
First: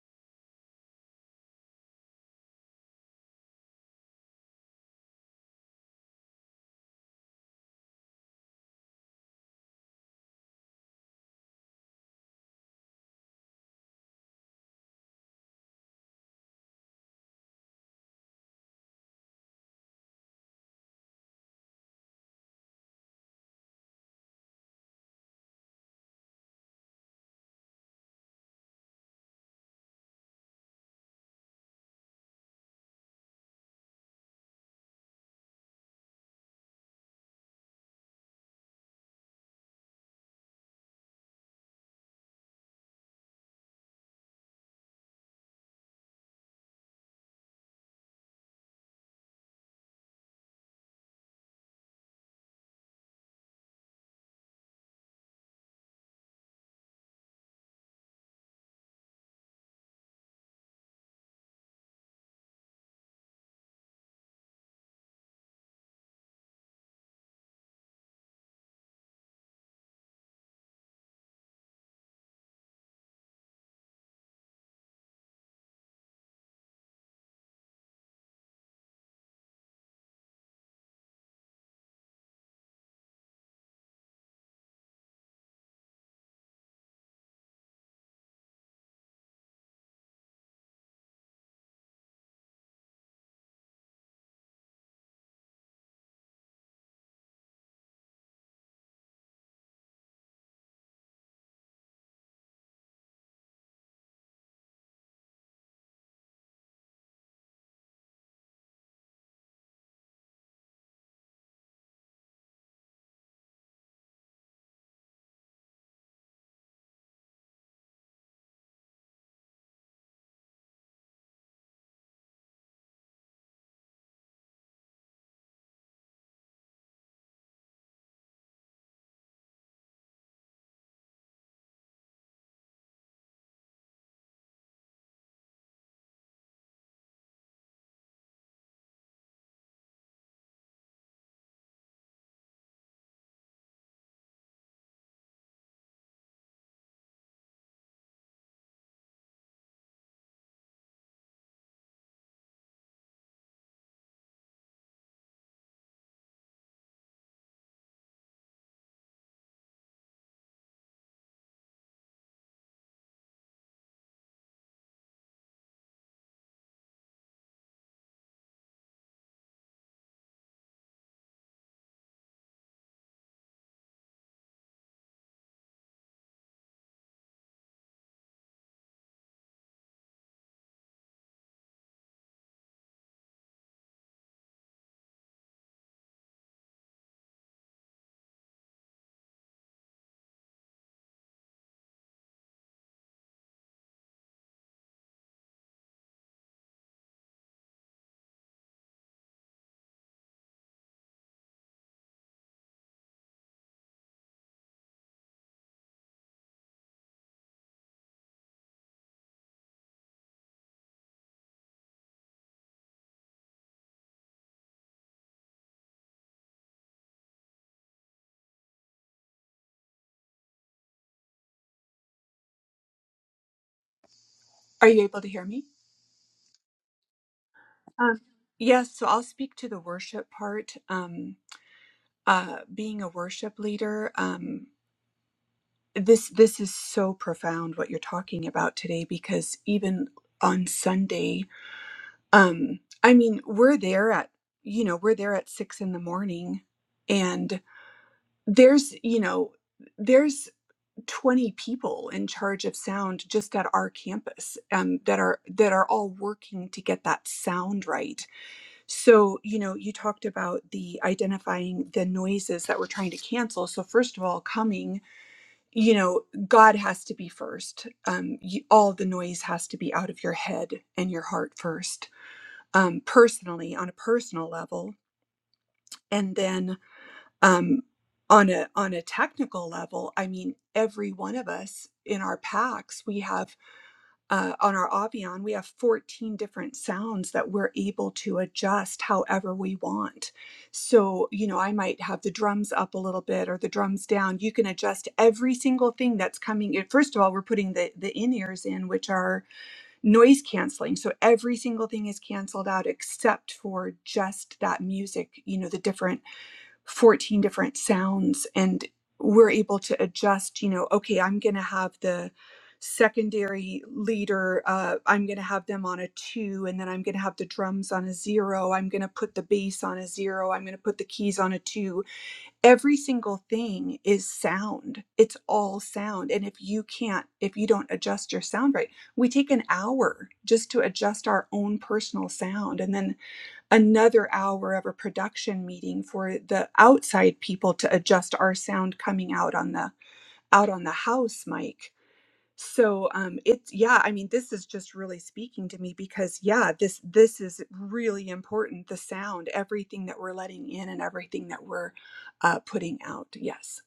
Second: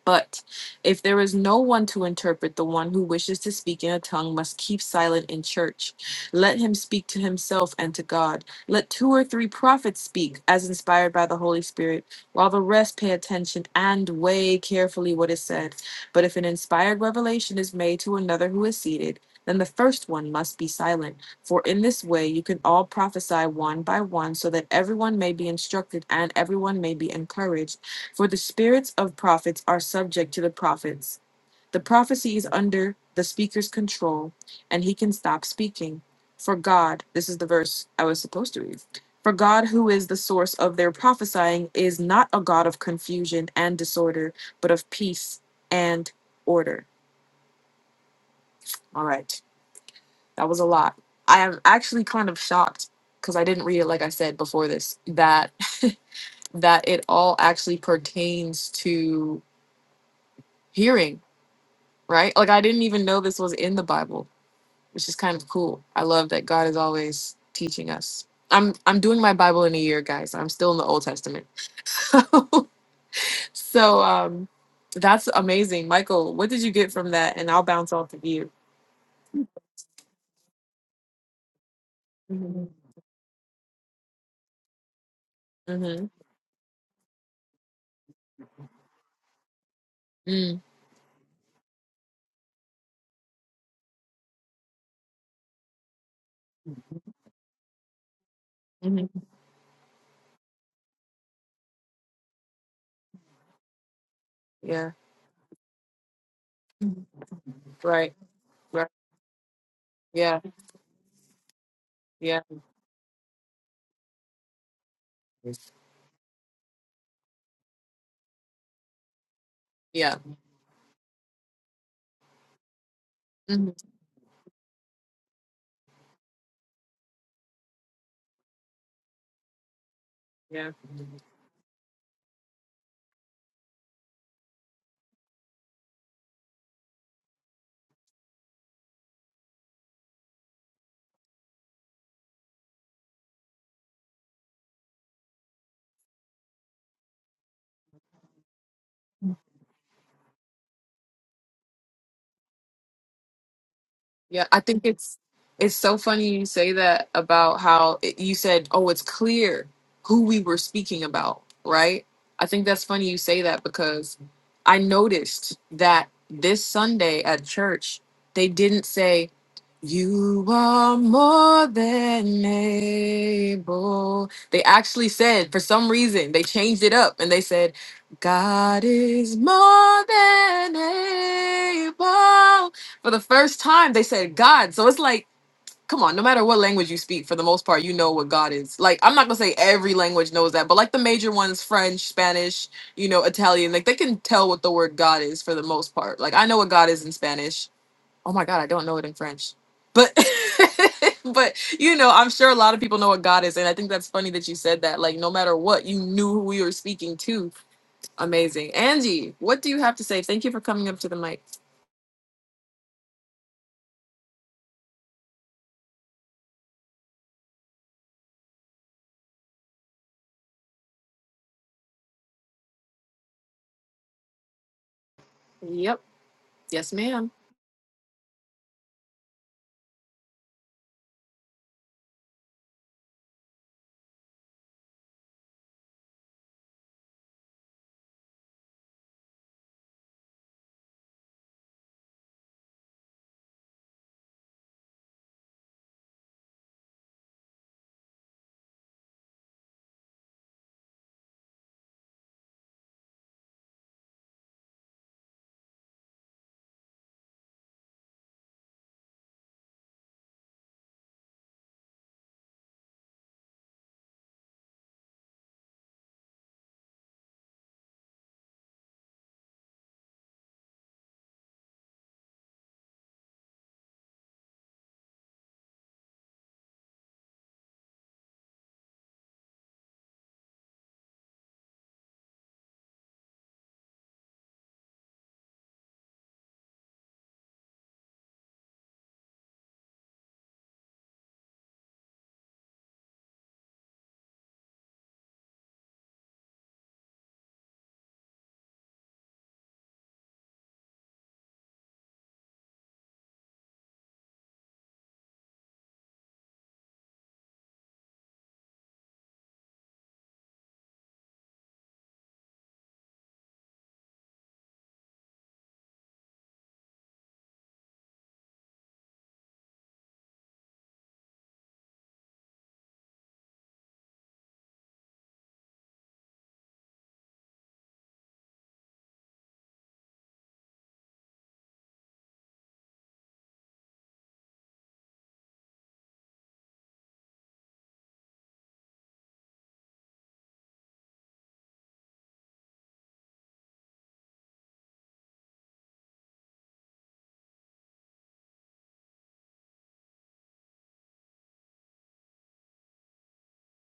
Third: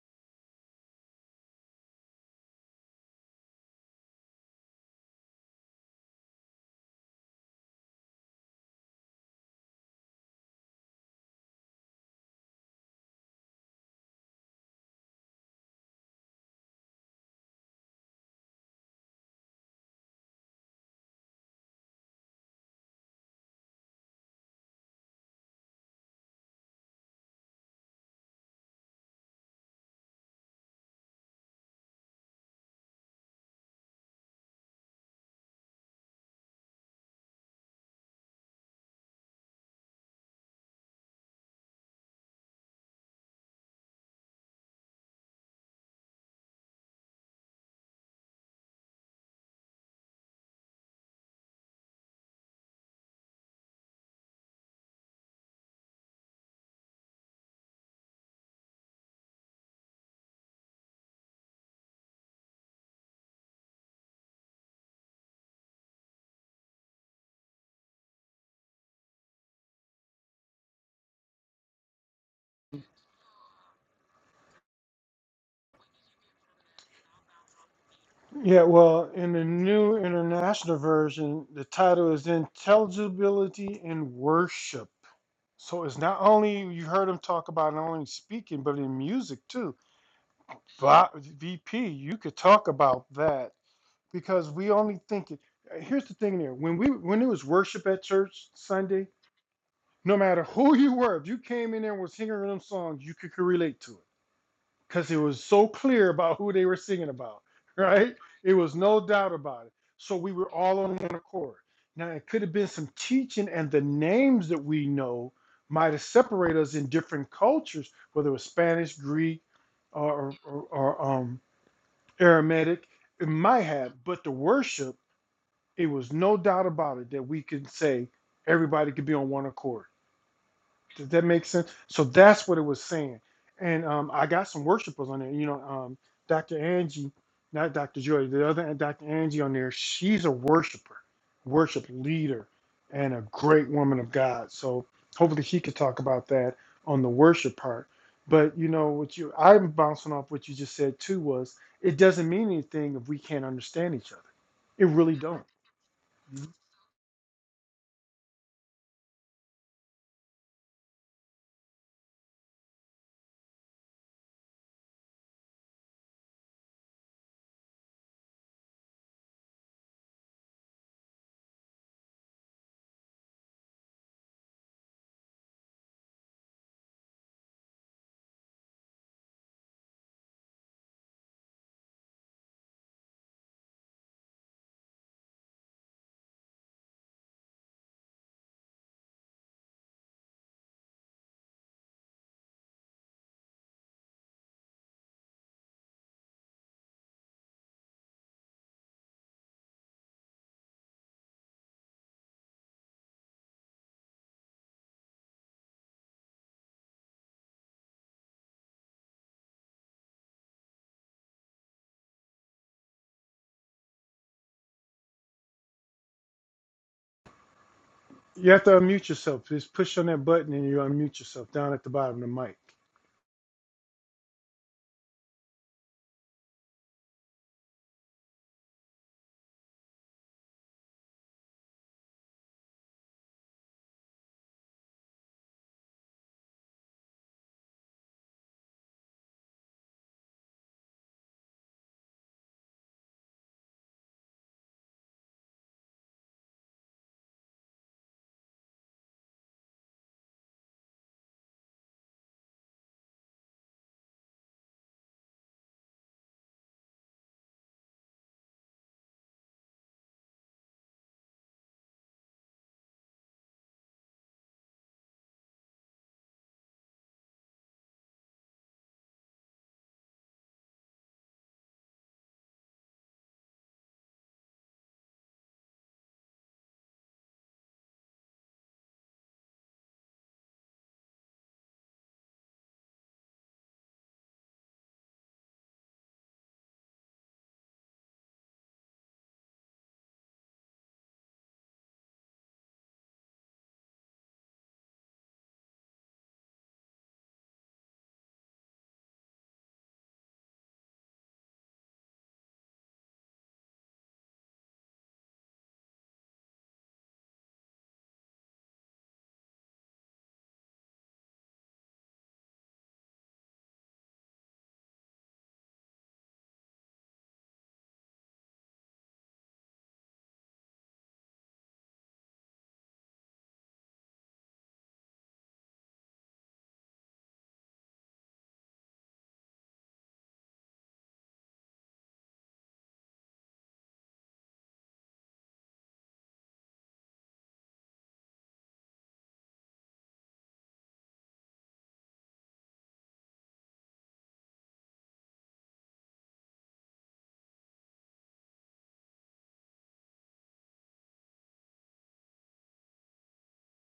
A: But if there is no one to interpret, the one who wishes to speak in a tongue must keep silent in church. Let him speak to himself and to God. Let two or three prophets speak, as inspired by the Holy Spirit, while the rest pay attention and weigh carefully what is said. But if an inspired revelation is made to another who is seated, then the first one must be silent. For in this way you can all prophesy one by one, so that everyone may be instructed and everyone may be encouraged. For the spirits of prophets are subject to the prophets. The prophecy is under the speaker's control, and he can stop speaking. For God, this is the verse I was supposed to read. For God, who is the source of their prophesying, is not a God of confusion and disorder, but of peace and order. All right, that was a lot. I am actually kind of shocked because I didn't read it, like I said before this, that that it all actually pertains to hearing right? Like I didn't even know this was in the Bible, which is kind of cool. I love that God is always teaching us. I'm I'm doing my Bible in a year, guys. I'm still in the Old Testament. so um that's amazing. Michael, what did you get from that? And I'll bounce off of you.
B: Yeah, well, in the New International Version, the title is
A: hmm
B: Intelligibility in Worship. So it's
A: hmm
B: not only you heard him talk about not only speaking, but in music too.
A: mm
B: But VP, you could talk about that because we only think it. Here's the thing there. When we when it was worship at church
A: hmm
B: Sunday, no matter who you were, if you came in there and was singing them songs, you could, could relate to it
A: Yeah.
B: because it was so clear about who they were singing about,
A: Right.
B: right? It was
A: Right.
B: no doubt about it. So we
A: Yeah.
B: were all on one accord. Now, it
A: Yeah.
B: could have been some teaching, and the names that we know might have separated us in different cultures, whether it was Spanish, Greek,
A: Yeah.
B: or, or, or um, Aramaic. It might
A: hmm
B: have, but the worship, it was no doubt about it that we could say everybody could be on one accord does that make sense? So that's what it was saying. And um, I got some worshipers on there. You know, um, Dr. Angie, not Dr. Joy, the other Dr. Angie on there, she's a worshiper, worship leader, and a great woman of God. So hopefully she could talk about that on the worship part. But you know what you I'm bouncing off what you just said too was it doesn't mean anything if we can't understand each other.
A: Yeah, I think
B: It really
A: it's
B: don't.
A: it's so funny you say that about how it, you said, "Oh, it's clear who we were speaking about," right? I think that's funny you say that because I noticed that this Sunday at church, they didn't say you are more than able. They actually said, for some reason, they changed it up and they said, God is more than able for the first time they said god so it's like come on no matter what language you speak for the most part you know what god is like i'm not gonna say every language knows that but like the major ones french spanish you know italian like they can tell what the word god is for the most part like i know what god is in spanish oh my god i don't know it in french but but you know i'm sure a lot of people know what god is and i think that's funny that you said that like no matter what you knew who you were speaking to amazing angie what do you have to say thank you for coming up to the mic
B: You have to unmute yourself. Just push on that button and you unmute yourself down at the bottom of the mic.
C: Are you able to hear me?
A: yep yes ma'am
C: Um, yes, so I'll speak to the worship part. Um, uh, being a worship leader, um, this this is so profound what you're talking about today because even on Sunday, um, I mean, we're there at you know we're there at six in the morning, and there's you know there's 20 people in charge of sound just at our campus um, that are that are all working to get that sound right So, you know, you talked about the identifying the noises that we're trying to cancel. So, first of all, coming, you know, God has to be first. Um, you, all the noise has to be out of your head and your heart first, um, personally on a personal level, and then um, on a on a technical level. I mean, every one of us in our packs, we have uh, on our Avian, we have 14 different sounds that we're able to adjust however we want. So, you know, I might have the drums up a little bit or the drums down. You can adjust every single thing that's coming. in. First of all, we're putting the, the in ears in, which are noise canceling. So every single thing is canceled out except for just that music, you know, the different 14 different sounds and we're able to adjust you know okay i'm going to have the secondary leader uh, i'm going to have them on a two and then i'm going to have the drums on a zero i'm going to put the bass on a zero i'm going to put the keys on a two every single thing is sound it's all sound and if you can't if you don't adjust your sound right we take an hour just to adjust our own personal sound and then another hour of a production meeting for the outside people to adjust our sound coming out on the out on the house mic so um it's yeah i mean this is just really speaking to me because yeah this this is really important the sound everything that we're letting in and everything that we're uh, putting out yes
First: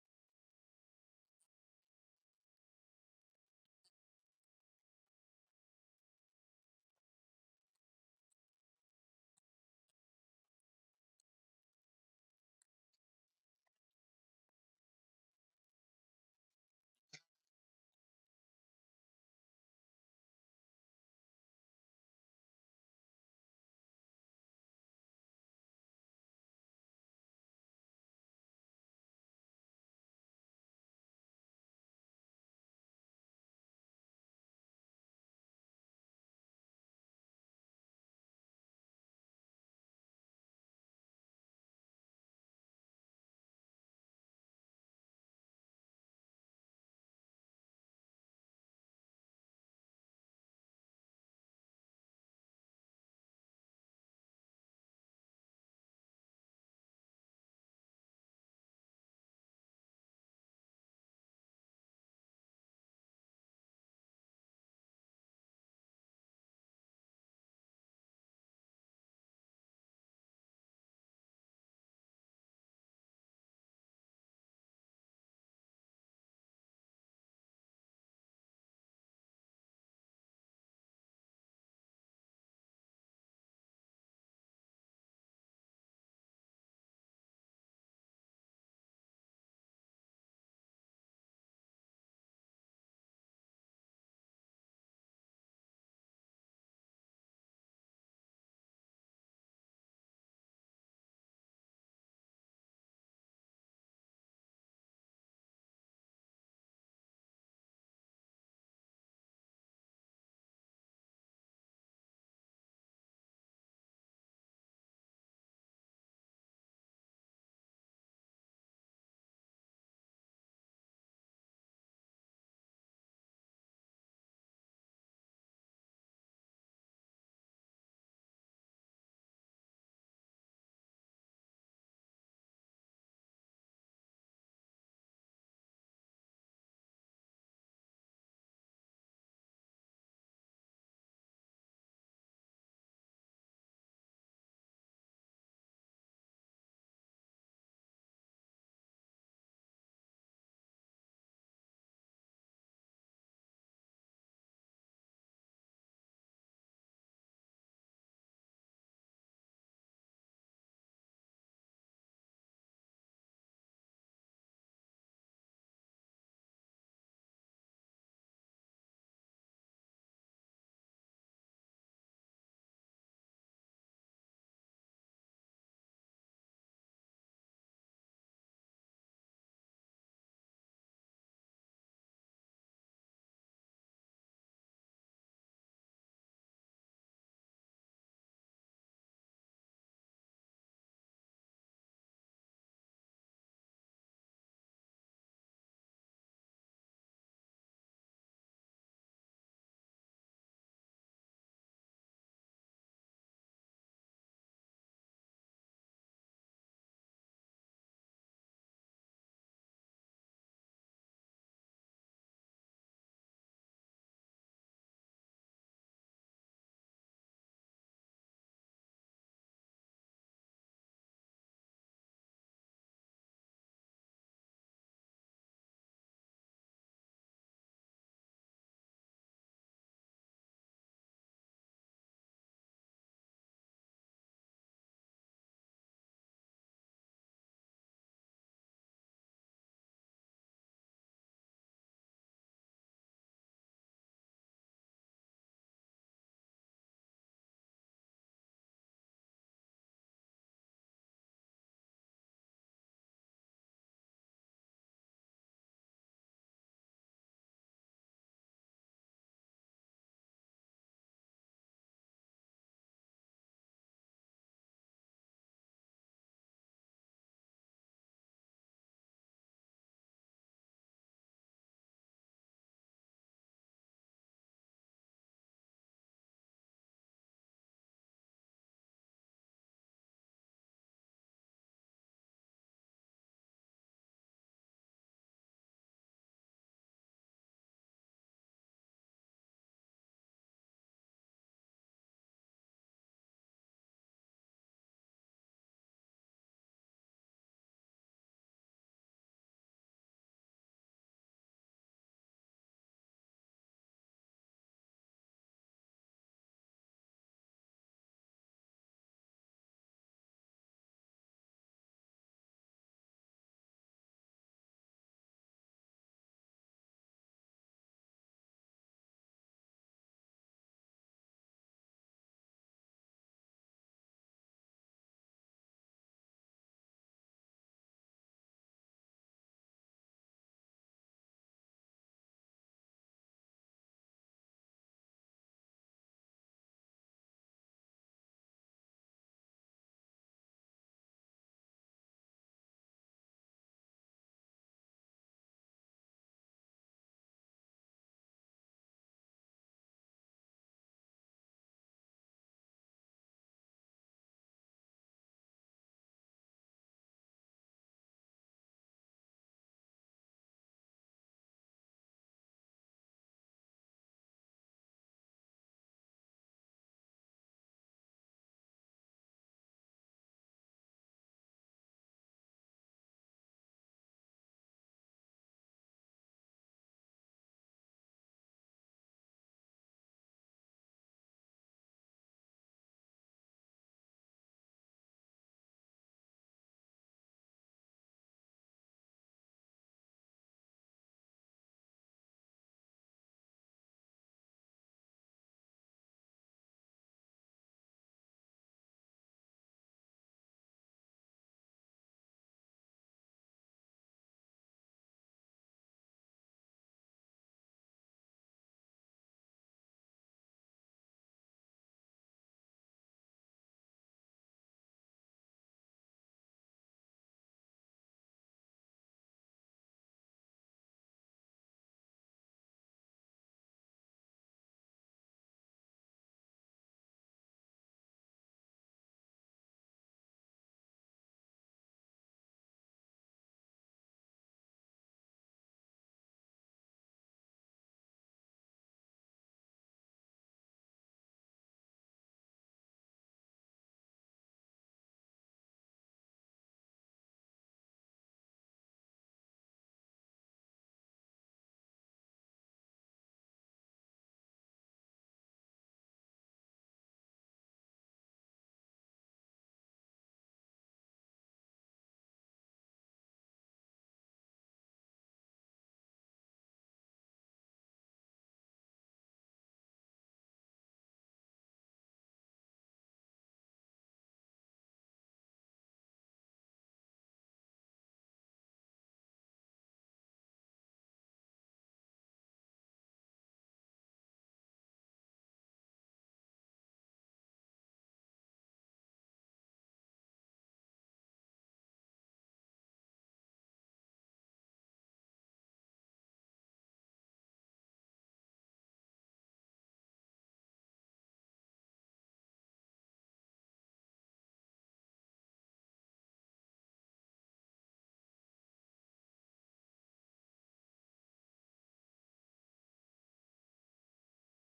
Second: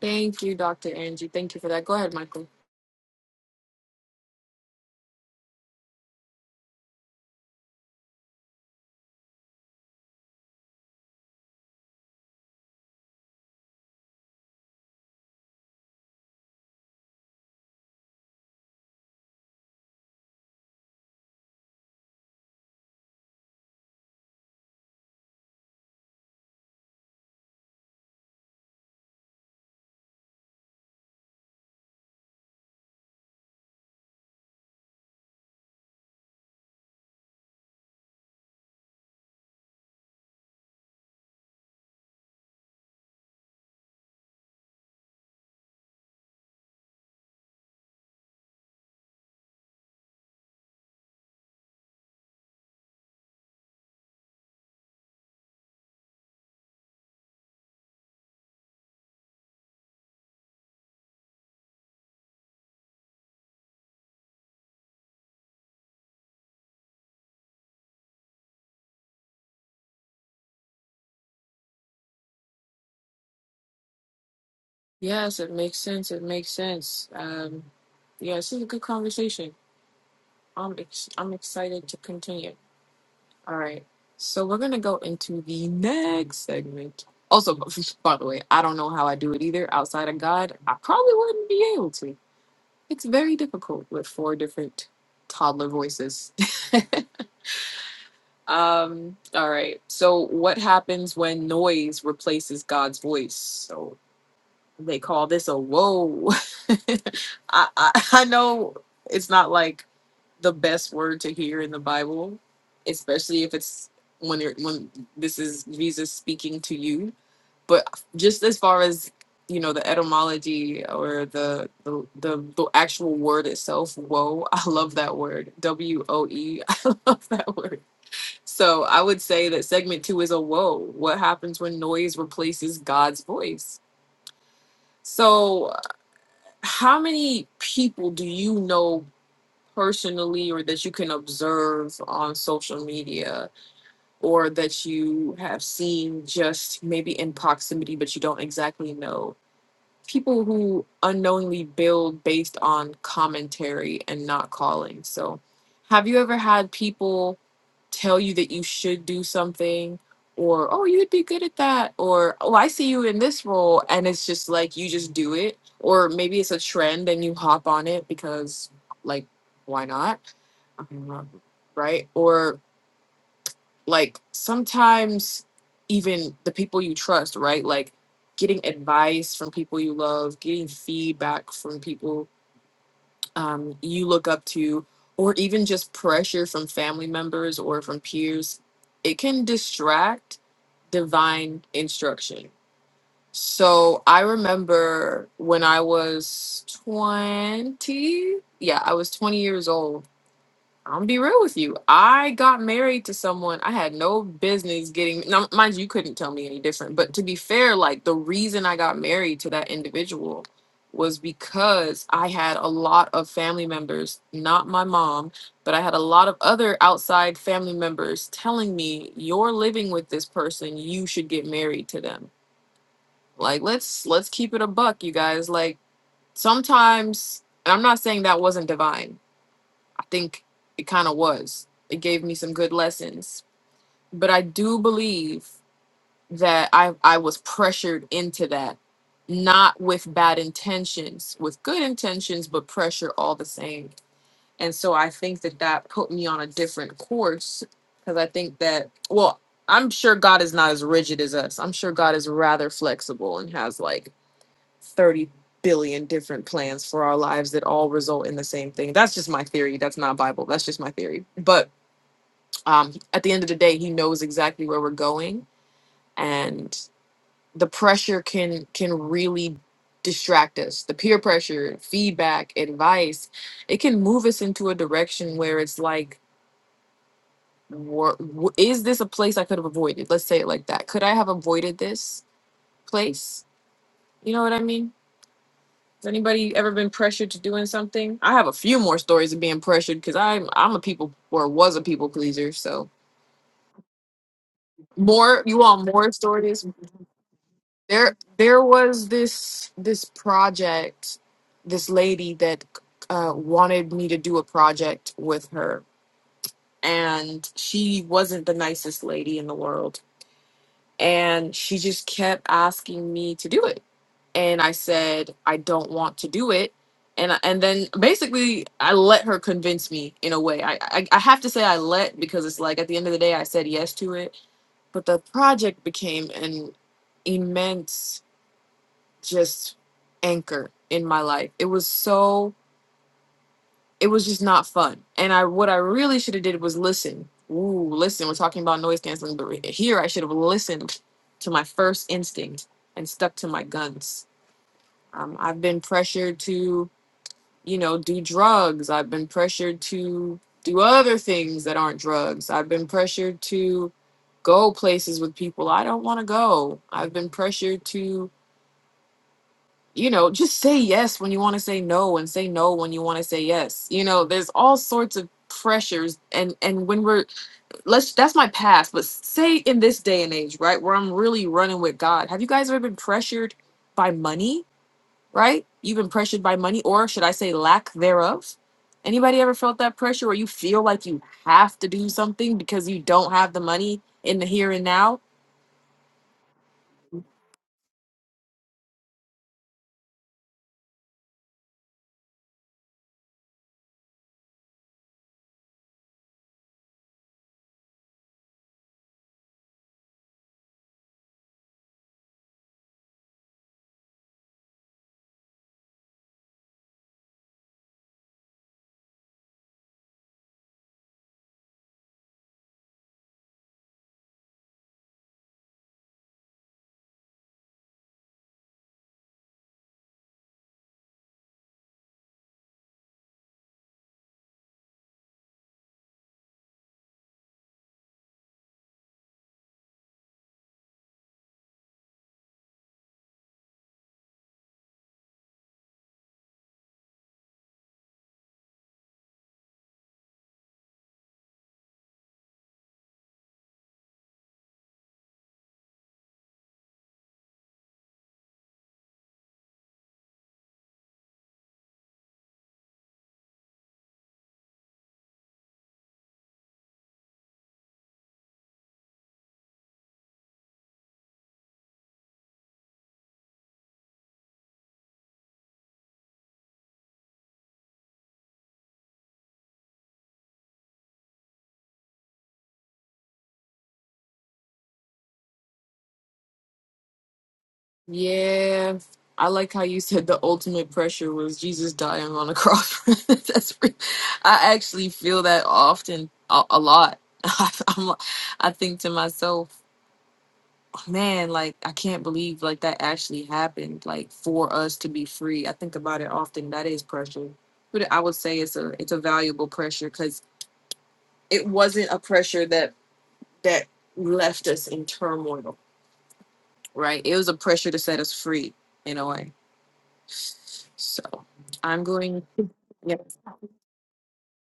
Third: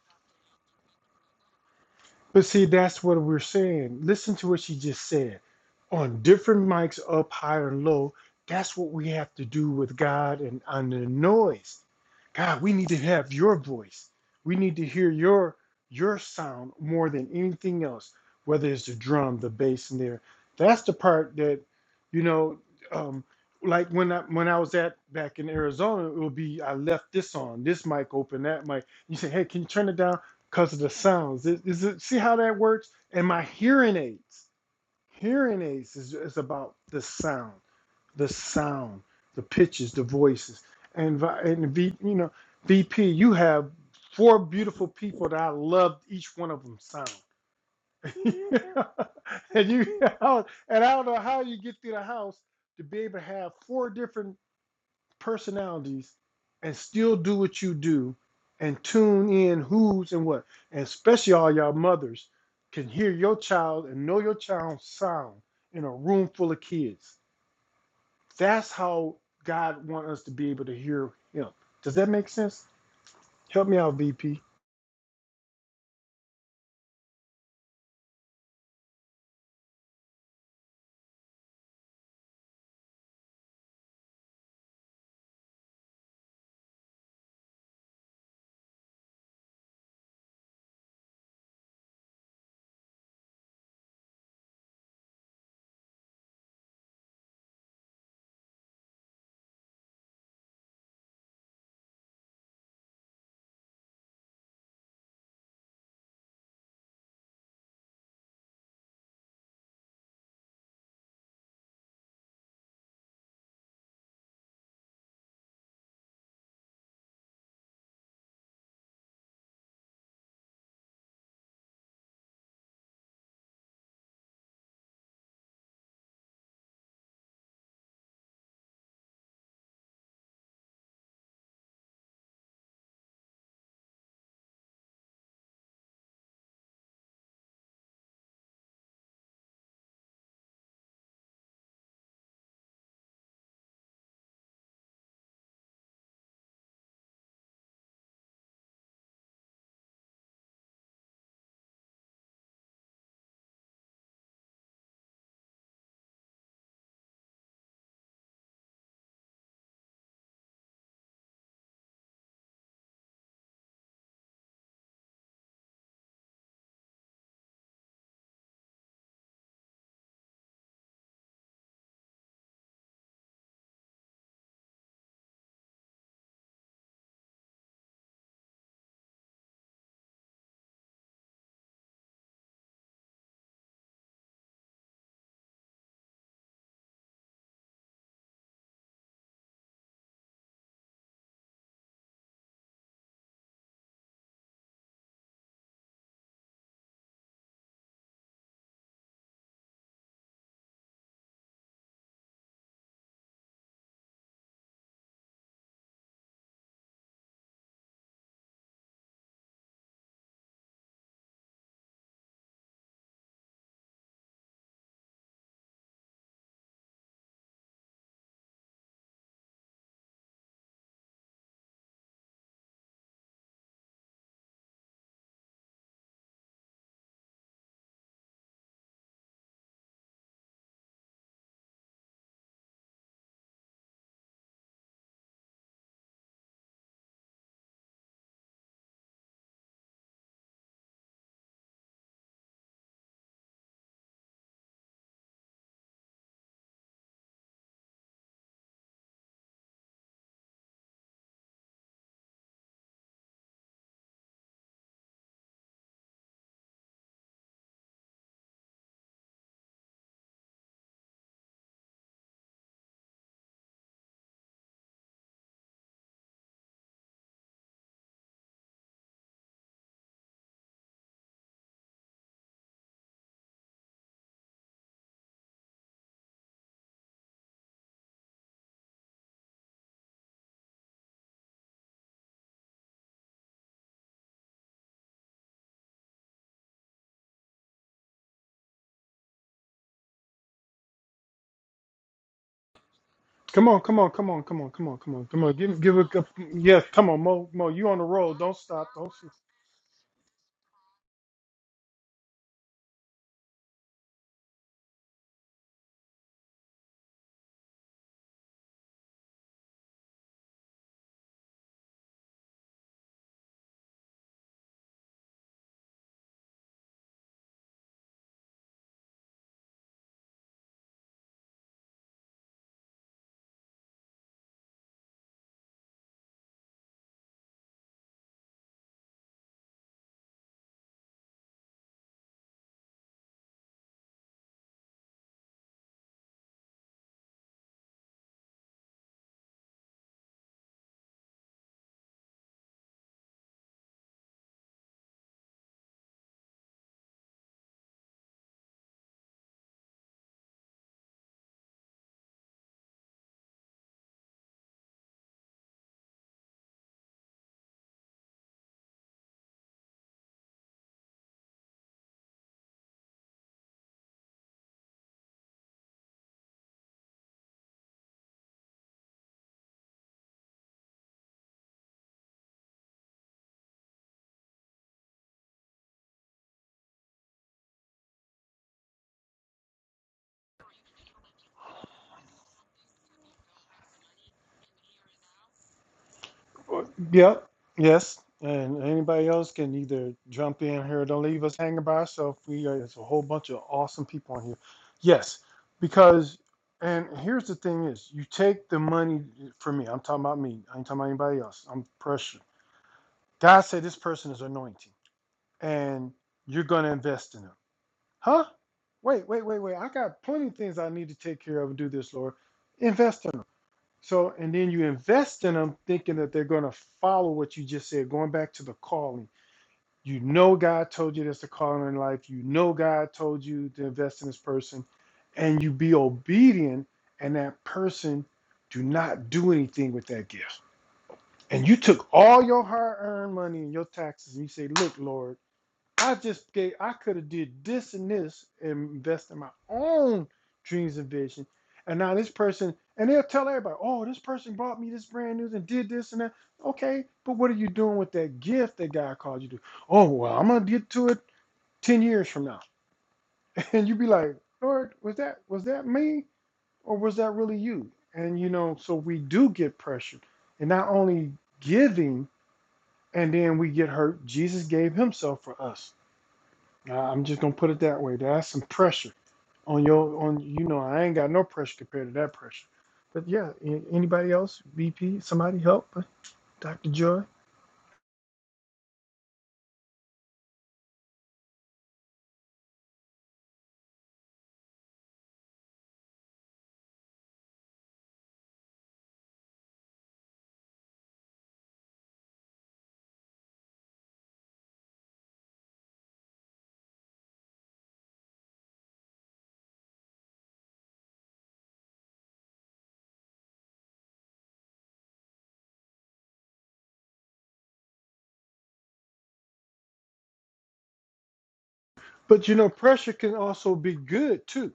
A: Thank you, Dr. Angie. Thank you for that. Go ahead,
B: But
A: Michael.
B: see, that's what we're saying. Listen to what she just said. On different mics, up, high, or low, that's what we have to do with God and on the noise. God, we need to have your voice. We need to hear your your sound more than anything else, whether it's the drum, the bass in there. That's the part that, you know, um, like when I when I was at back in Arizona, it would be I left this on, this mic open, that mic. You say, hey, can you turn it down? because of the sounds. Is, is it, see how that works? And my hearing aids, hearing aids is, is about the sound, the sound, the pitches, the voices. And and v, you know, VP, you have four beautiful people that I love each one of them sound. Yeah. and you, and I don't know how you get through the house to be able to have four different personalities and still do what you do and tune in who's and what. And especially all y'all mothers can hear your child and know your child's sound in a room full of kids. That's how God wants us to be able to hear him. Does that make sense? Help me out, VP.
A: Yes, it makes sense. It makes sense. Um, yeah, this is a good conversation. I'm ex- I'm excited to continue. All right, so we're gonna go into the next segment. Also, b- by the way, I don't know how I do it either. Outside of God, I probably wouldn't be able to. It's very difficult with four different toddler voices. Um, all right. So what happens when noise replaces God's voice? So they call this a whoa. I, I I know it's not like the best word to hear in the Bible, especially if it's when you're when this is Jesus speaking to you. But just as far as you know, the etymology or the the the, the actual word itself, whoa, I love that word. W O E. I love that word. So I would say that segment two is a whoa. What happens when noise replaces God's voice? So how many people do you know personally or that you can observe on social media or that you have seen just maybe in proximity but you don't exactly know people who unknowingly build based on commentary and not calling. So, have you ever had people tell you that you should do something or oh, you would be good at that or oh, I see you in this role and it's just like you just do it or maybe it's a trend and you hop on it because like why not? I Right? Or like sometimes even the people you trust, right? Like getting advice from people you love, getting feedback from people um, you look up to, or even just pressure from family members or from peers, it can distract divine instruction. So I remember when I was 20, yeah, I was 20 years old I'm gonna be real with you. I got married to someone I had no business getting. Now, mind you, you couldn't tell me any different. But to be fair, like the reason I got married to that individual was because I had a lot of family members, not my mom, but I had a lot of other outside family members telling me, "You're living with this person. You should get married to them." Like let's let's keep it a buck, you guys. Like sometimes, and I'm not saying that wasn't divine think it kind of was. It gave me some good lessons, but I do believe that I I was pressured into that, not with bad intentions, with good intentions, but pressure all the same. And so I think that that put me on a different course because I think that well, I'm sure God is not as rigid as us. I'm sure God is rather flexible and has like 30 billion different plans for our lives that all result in the same thing. That's just my theory. That's not Bible. That's just my theory. But um, at the end of the day, he knows exactly where we're going, and the pressure can can really distract us. The peer pressure, feedback, advice, it can move us into a direction where it's like, wha- wh- is this a place I could have avoided? Let's say it like that. Could I have avoided this place? You know what I mean? Has anybody ever been pressured to doing something? I have a few more stories of being pressured because I'm I'm a people or was a people pleaser. So
B: Come on, come on, come on, come on, come on, come on,
A: more
B: come on.
A: you
B: Give
A: want
B: give a
A: more stories?
B: yes, come on, Mo Mo, you on the
A: There
B: roll. Don't
A: there
B: stop.
A: was
B: Don't
A: this this project, this lady that uh, wanted me to do a project with her, and she wasn't the nicest lady in the world And she just kept asking me to do it. And I said, I don't want to do it. And, and then basically I let her convince me in a way. I, I I have to say I let because it's like at the end of the day I said yes to it, but the project became an immense just anchor in my life. It was so it was just not fun. And I what I really should have did was listen. Ooh, listen, we're talking about noise canceling, but re- here I should have listened to my first instinct and stuck to my guns. Um, I've been pressured to, you know, do drugs. I've been pressured to do other things that aren't drugs. I've been pressured to go places with people I don't want to go. I've been pressured to you know, just say yes when you want to say no and say no when you want to say yes. You know, there's all sorts of pressures and and when we're let's that's my past, but say in this day and age, right, where I'm really running with God. Have you guys ever been pressured by money, right? You've been pressured by money or should I say lack thereof? Anybody ever felt that pressure where you feel like you have to do something because you don't have the money in the here and now?
B: Well, Yep, yes. And anybody else can either jump in here. Don't leave us hanging by ourselves. We are, its a whole bunch of awesome people on here. Yes, because and here's the thing is you take the money for me. I'm talking about me. I ain't talking about anybody else. I'm pressure. God said this person is anointing and you're gonna invest in them. Huh? Wait, wait, wait, wait. I got plenty of things I need to take care of and do this, Lord. Invest in them. So, and then you invest in them thinking that they're going to follow what you just said, going back to the calling. You know, God told you that's the calling in life. You know, God told you to invest in this person, and you be obedient, and that person do not do anything with that gift. And you took all your hard earned money and your taxes, and you say, Look, Lord. I just gave I could have did this and this and invest in my own dreams and vision. And now this person and they'll tell everybody, oh, this person brought me this brand new and did this and that. Okay, but what are you doing with that gift that God called you to? Oh well, I'm gonna get to it ten years from now. And you be like, Lord, was that was that me or was that really you? And you know, so we do get pressured. And not only giving and then we get hurt, Jesus gave himself for us I- I'm just gonna put it that way. That's some pressure on your on you know I ain't got no pressure compared to that pressure. But yeah, a- anybody else? VP, somebody help, uh, Dr. Joy.
A: Yeah. I like how you said the ultimate pressure was Jesus dying on a cross. That's re- I actually feel that often a, a lot. I'm, li- I think to myself, man, like I can't believe like that actually happened like for us to be free. I think about it often. That is pressure. But I would say it's a it's a valuable pressure cuz it wasn't a pressure that that left us in turmoil, right? It was a pressure to set us free in a way. So I'm going.
B: But you know, pressure
A: Yeah.
B: can also be good too,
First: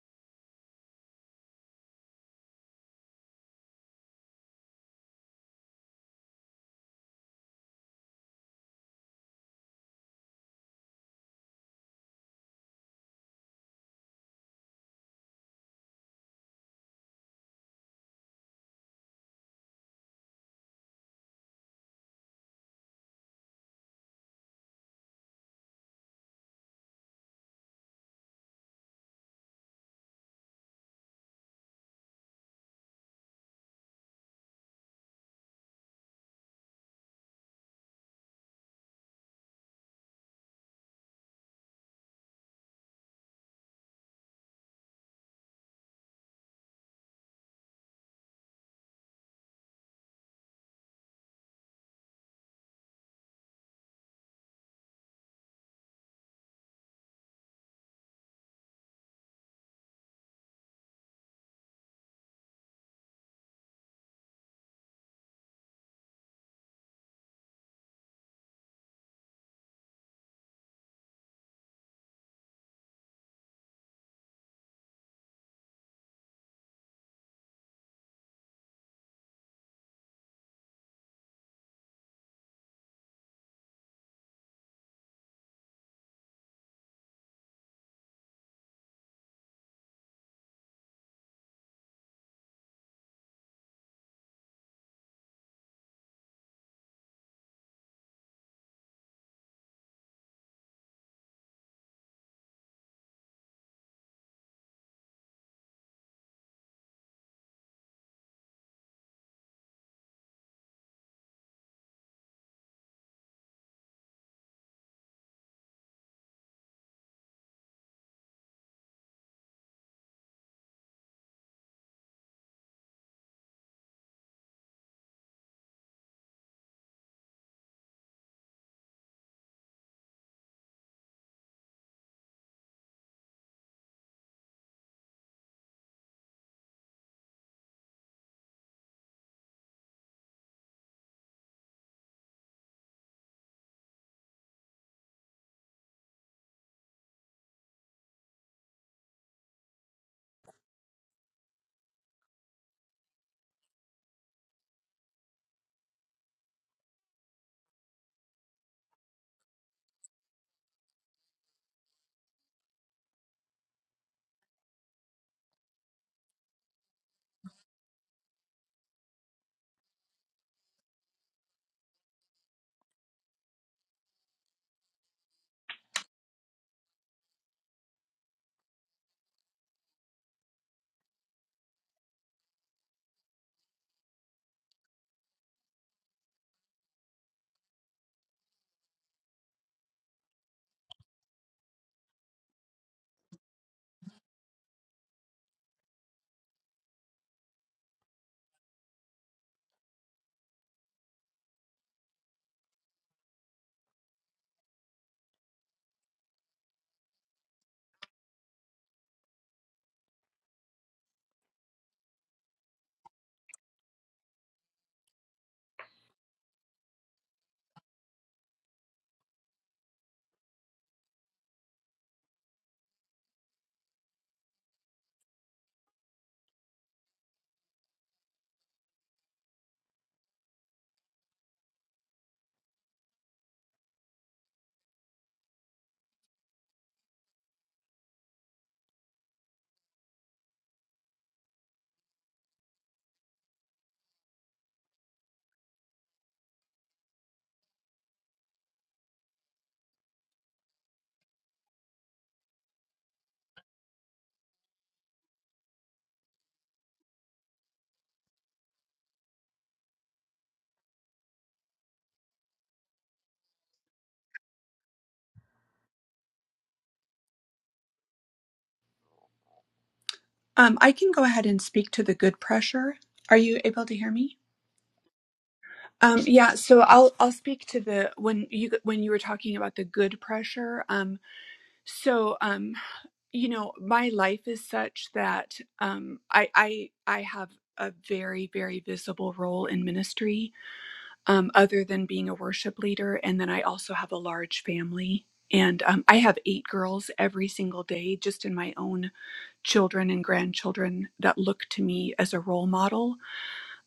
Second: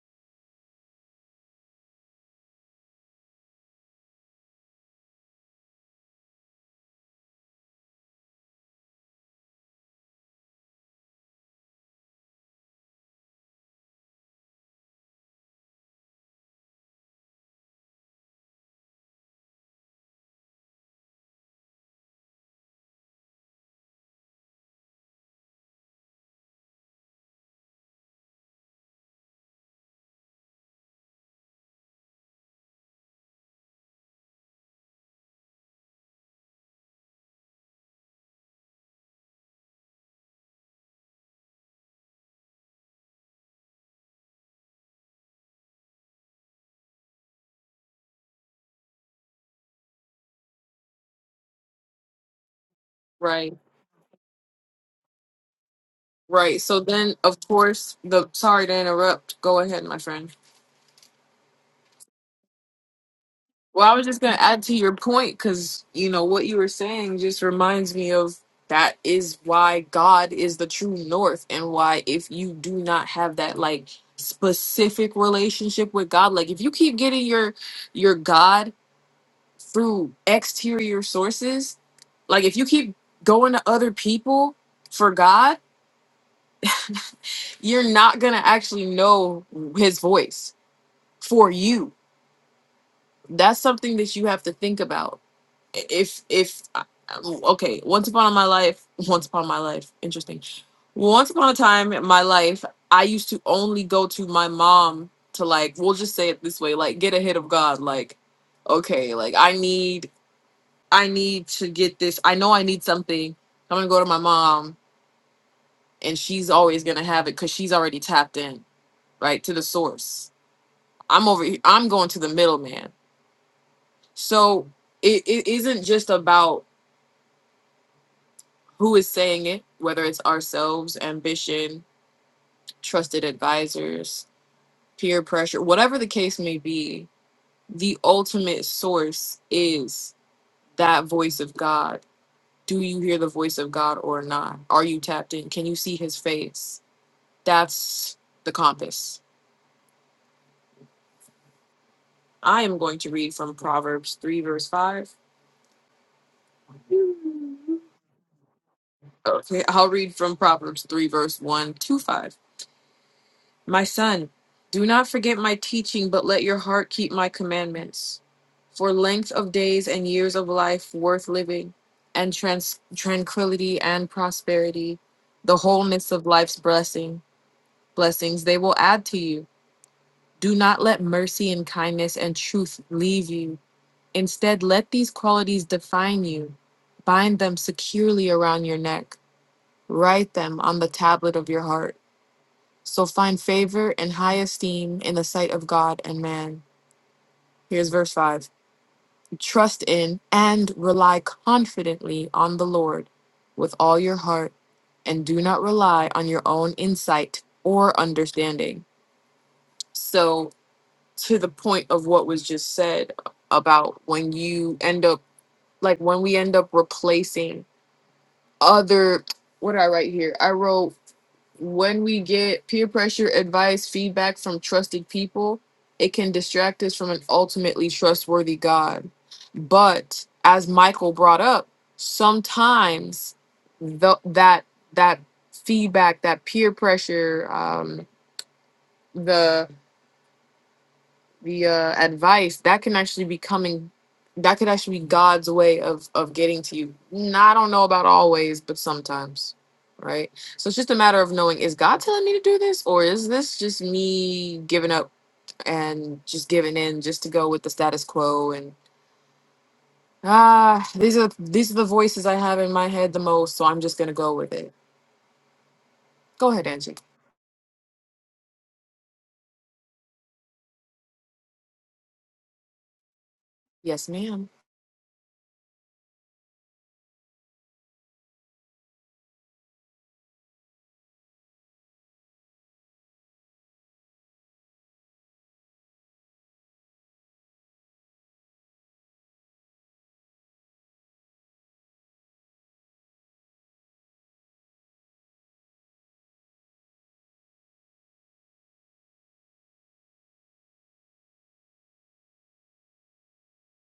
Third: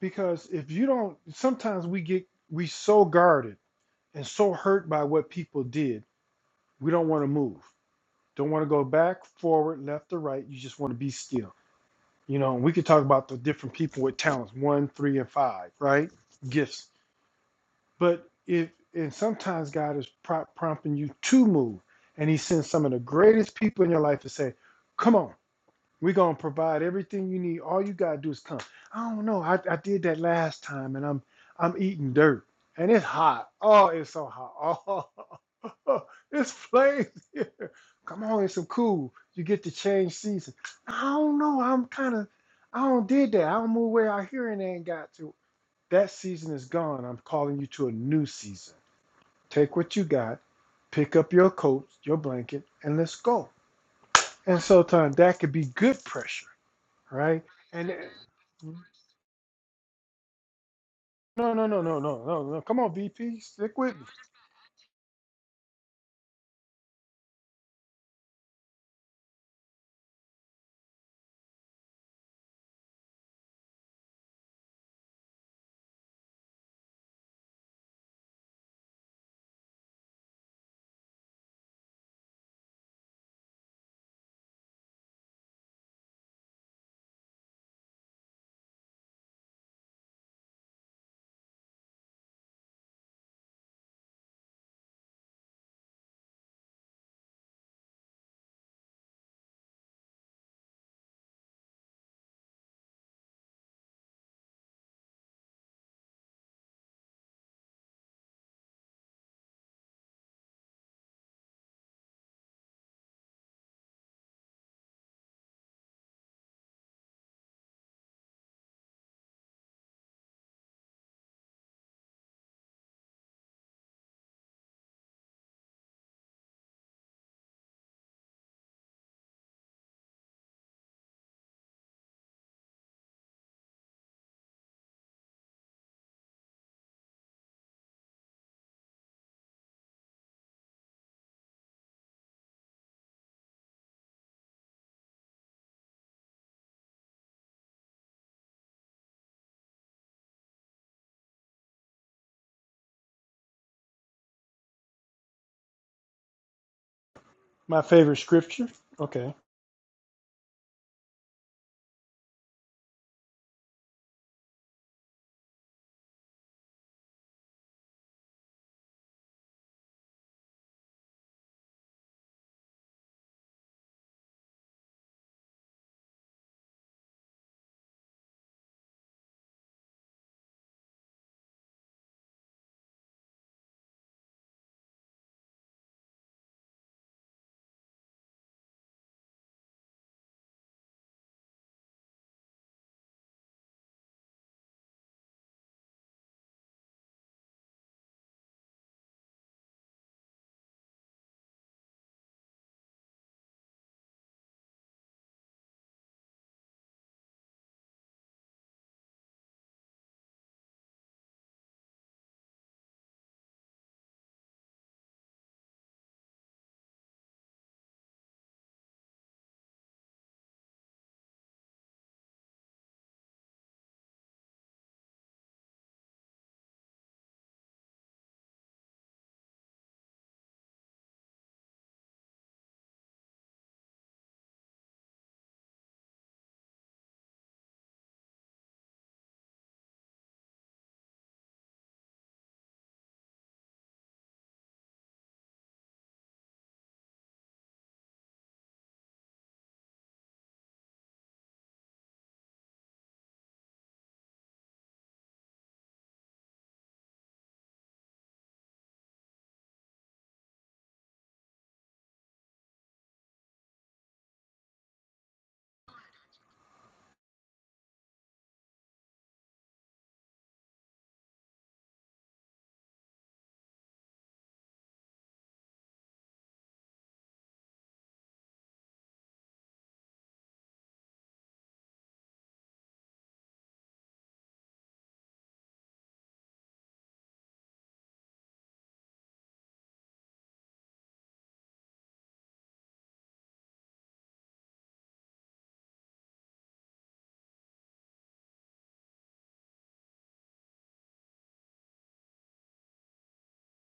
B: because if you don't, sometimes we get we so guarded and so hurt by what people did, we don't want to move, don't want to go back, forward, left, or right. You just want to be still. You know, we could talk about the different people with talents, one, three, and five, right? Gifts But if and sometimes God is pro- prompting you to move, and He sends some of the greatest people in your life to say, "Come on, we're gonna provide everything you need. All you gotta do is come." I don't know. I, I did that last time, and I'm I'm eating dirt, and it's hot. Oh, it's so hot. Oh, it's flames here. Come on, it's some cool. You get to change season. I don't know. I'm kind of. I don't did that. I don't move where I hearing ain't got to. That season is gone. I'm calling you to a new season Take what you got, pick up your coat, your blanket, and let's go.
A: Right.
B: And so, Tom, that could be good pressure,
A: Right. So then, of
B: right? And
A: course, the sorry to interrupt. Go ahead, my friend.
B: no, no, no, no, no, no, no. Come on, VP, stick
A: Well,
B: with
A: I was
B: me.
A: just going to add to your point because, you know, what you were saying just reminds me of that is why God is the true north and why if you do not have that, like, specific relationship with God, like, if you keep getting your your God through exterior sources, like, if you keep going to other people for God, you're not going to actually know his voice for you that's something that you have to think about if if okay once upon my life once upon my life interesting once upon a time in my life i used to only go to my mom to like we'll just say it this way like get a hit of god like okay like i need i need to get this i know i need something i'm gonna go to my mom and she's always gonna have it because she's already tapped in right to the source I'm over. he- I'm going to the middleman. So it, it isn't just about who is saying it, whether it's ourselves, ambition, trusted advisors, peer pressure, whatever the case may be. The ultimate source is that voice of God. Do you hear the voice of God or not? Are you tapped in? Can you see His face? That's the compass. I am going to read from Proverbs three verse five.
B: My favorite scripture. Okay.
A: Okay, I'll read from Proverbs three verse one to five. My son, do not forget my teaching, but let your heart keep my commandments. For length of days and years of life worth living, and trans- tranquility and prosperity, the wholeness of life's blessing, blessings they will add to you. Do not let mercy and kindness and truth leave you. Instead, let these qualities define you. Bind them securely around your neck. Write them on the tablet of your heart. So find favor and high esteem in the sight of God and man. Here's verse 5 Trust in and rely confidently on the Lord with all your heart, and do not rely on your own insight or understanding. So, to the point of what was just said about when you end up, like when we end up replacing other, what did I write here? I wrote when we get peer pressure, advice, feedback from trusted people, it can distract us from an ultimately trustworthy God. But as Michael brought up, sometimes the, that that feedback, that peer pressure, um, the the uh, advice that can actually be coming that could actually be god's way of of getting to you Nah, i don't know about always but sometimes right so it's just a matter of knowing is god telling me to do this or is this just me giving up and just giving in just to go with the status quo and ah these are these are the voices i have in my head the most so i'm just gonna go with it go ahead angie
C: um i can go ahead and speak to the good pressure are you able to
A: yes
C: hear me
A: ma'am
C: um yeah so i'll i'll speak to the when you when you were talking about the good pressure um So, um, you know, my life is such that um, I, I I have a very very visible role in ministry, um, other than being a worship leader, and then I also have a large family. And um, I have eight girls every single day, just in my own children and grandchildren that look to me as a role model.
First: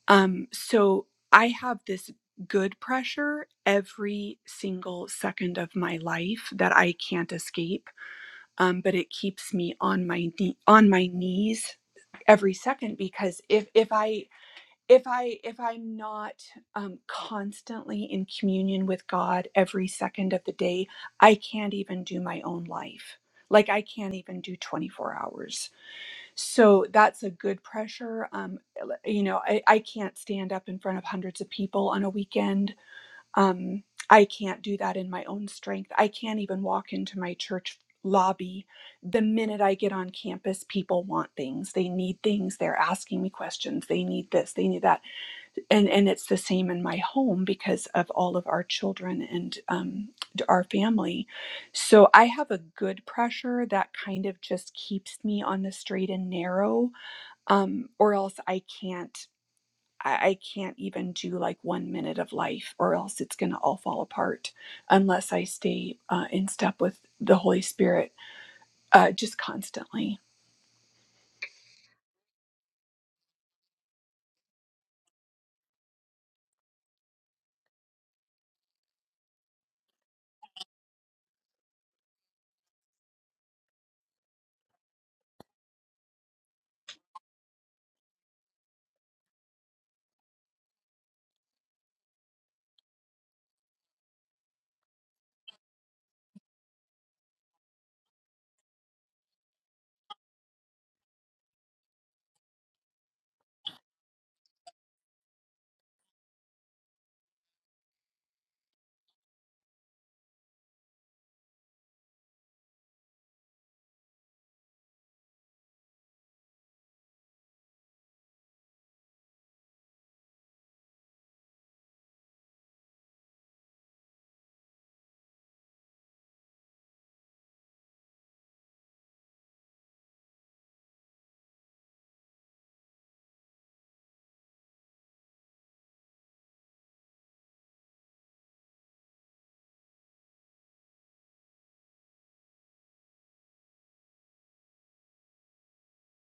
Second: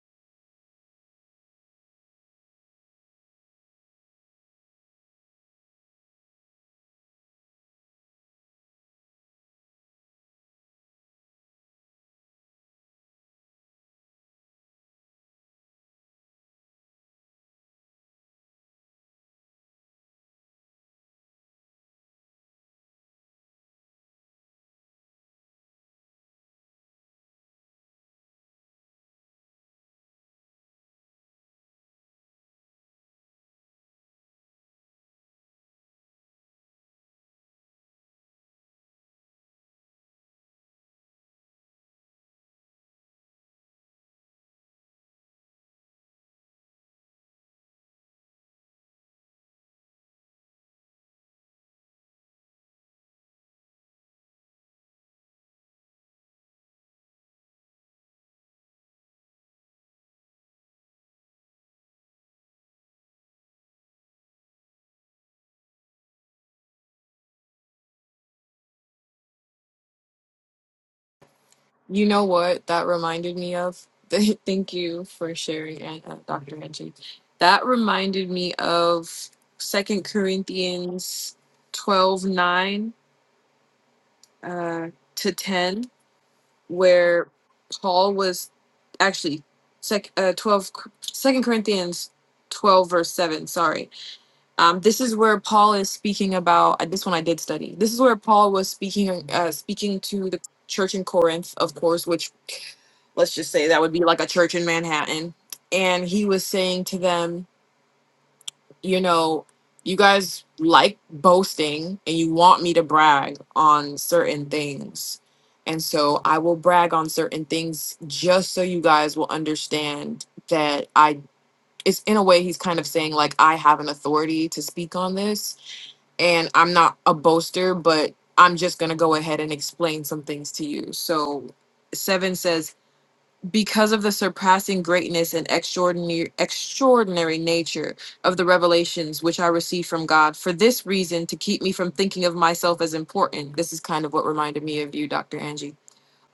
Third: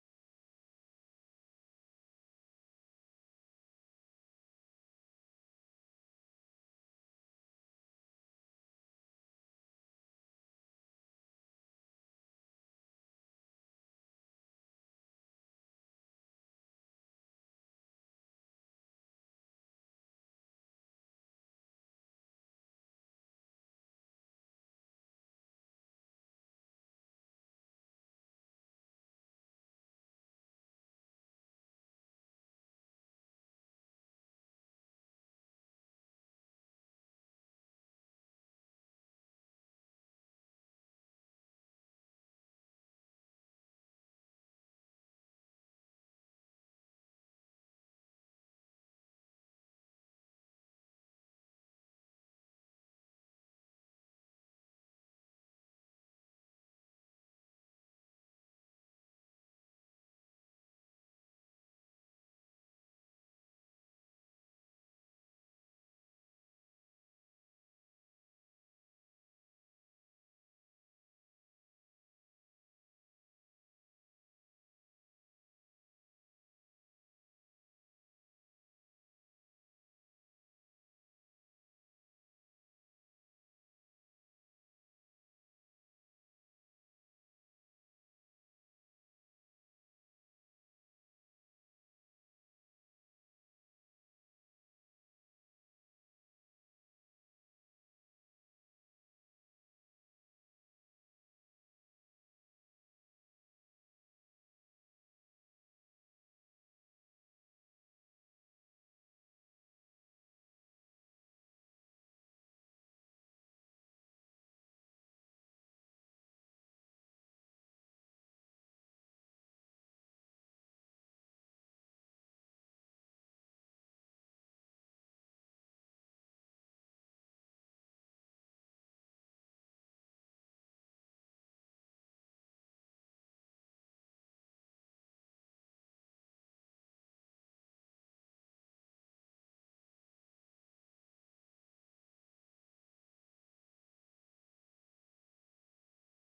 C: Um, so I have this good pressure every single second of my life that I can't escape um, but it keeps me on my knee, on my knees every second because if if I if I if I'm not um, constantly in communion with God every second of the day, I can't even do my own life. Like I can't even do 24 hours. So that's a good pressure. Um, you know, I, I can't stand up in front of hundreds of people on a weekend um, I can't do that in my own strength. I can't even walk into my church lobby. The minute I get on campus, people want things. They need things. They're asking me questions. They need this. They need that. And and it's the same in my home because of all of our children and um, our family. So I have a good pressure that kind of just keeps me on the straight and narrow, um, or else I can't. I, I can't even do like one minute of life, or else it's going to all fall apart unless I stay uh, in step with the Holy Spirit uh, just constantly.
A: You know what that reminded me of? Thank you for sharing, An- uh, Dr. Angie. That reminded me of Second Corinthians 12 9 uh, to 10, where Paul was actually sec, uh, 12, Second Corinthians 12, verse 7, sorry um, this is where Paul is speaking about uh, this one. I did study. This is where Paul was speaking, uh, speaking to the church in Corinth, of course, which let's just say that would be like a church in Manhattan. And he was saying to them, you know, you guys like boasting and you want me to brag on certain things. And so I will brag on certain things just so you guys will understand that I, it's in a way, he's kind of saying, like, I have an authority to speak on this and I'm not a boaster, but I'm just going to go ahead and explain some things to you. So, seven says, because of the surpassing greatness and extraordinary, extraordinary nature of the revelations which I received from God, for this reason, to keep me from thinking of myself as important, this is kind of what reminded me of you, Dr. Angie.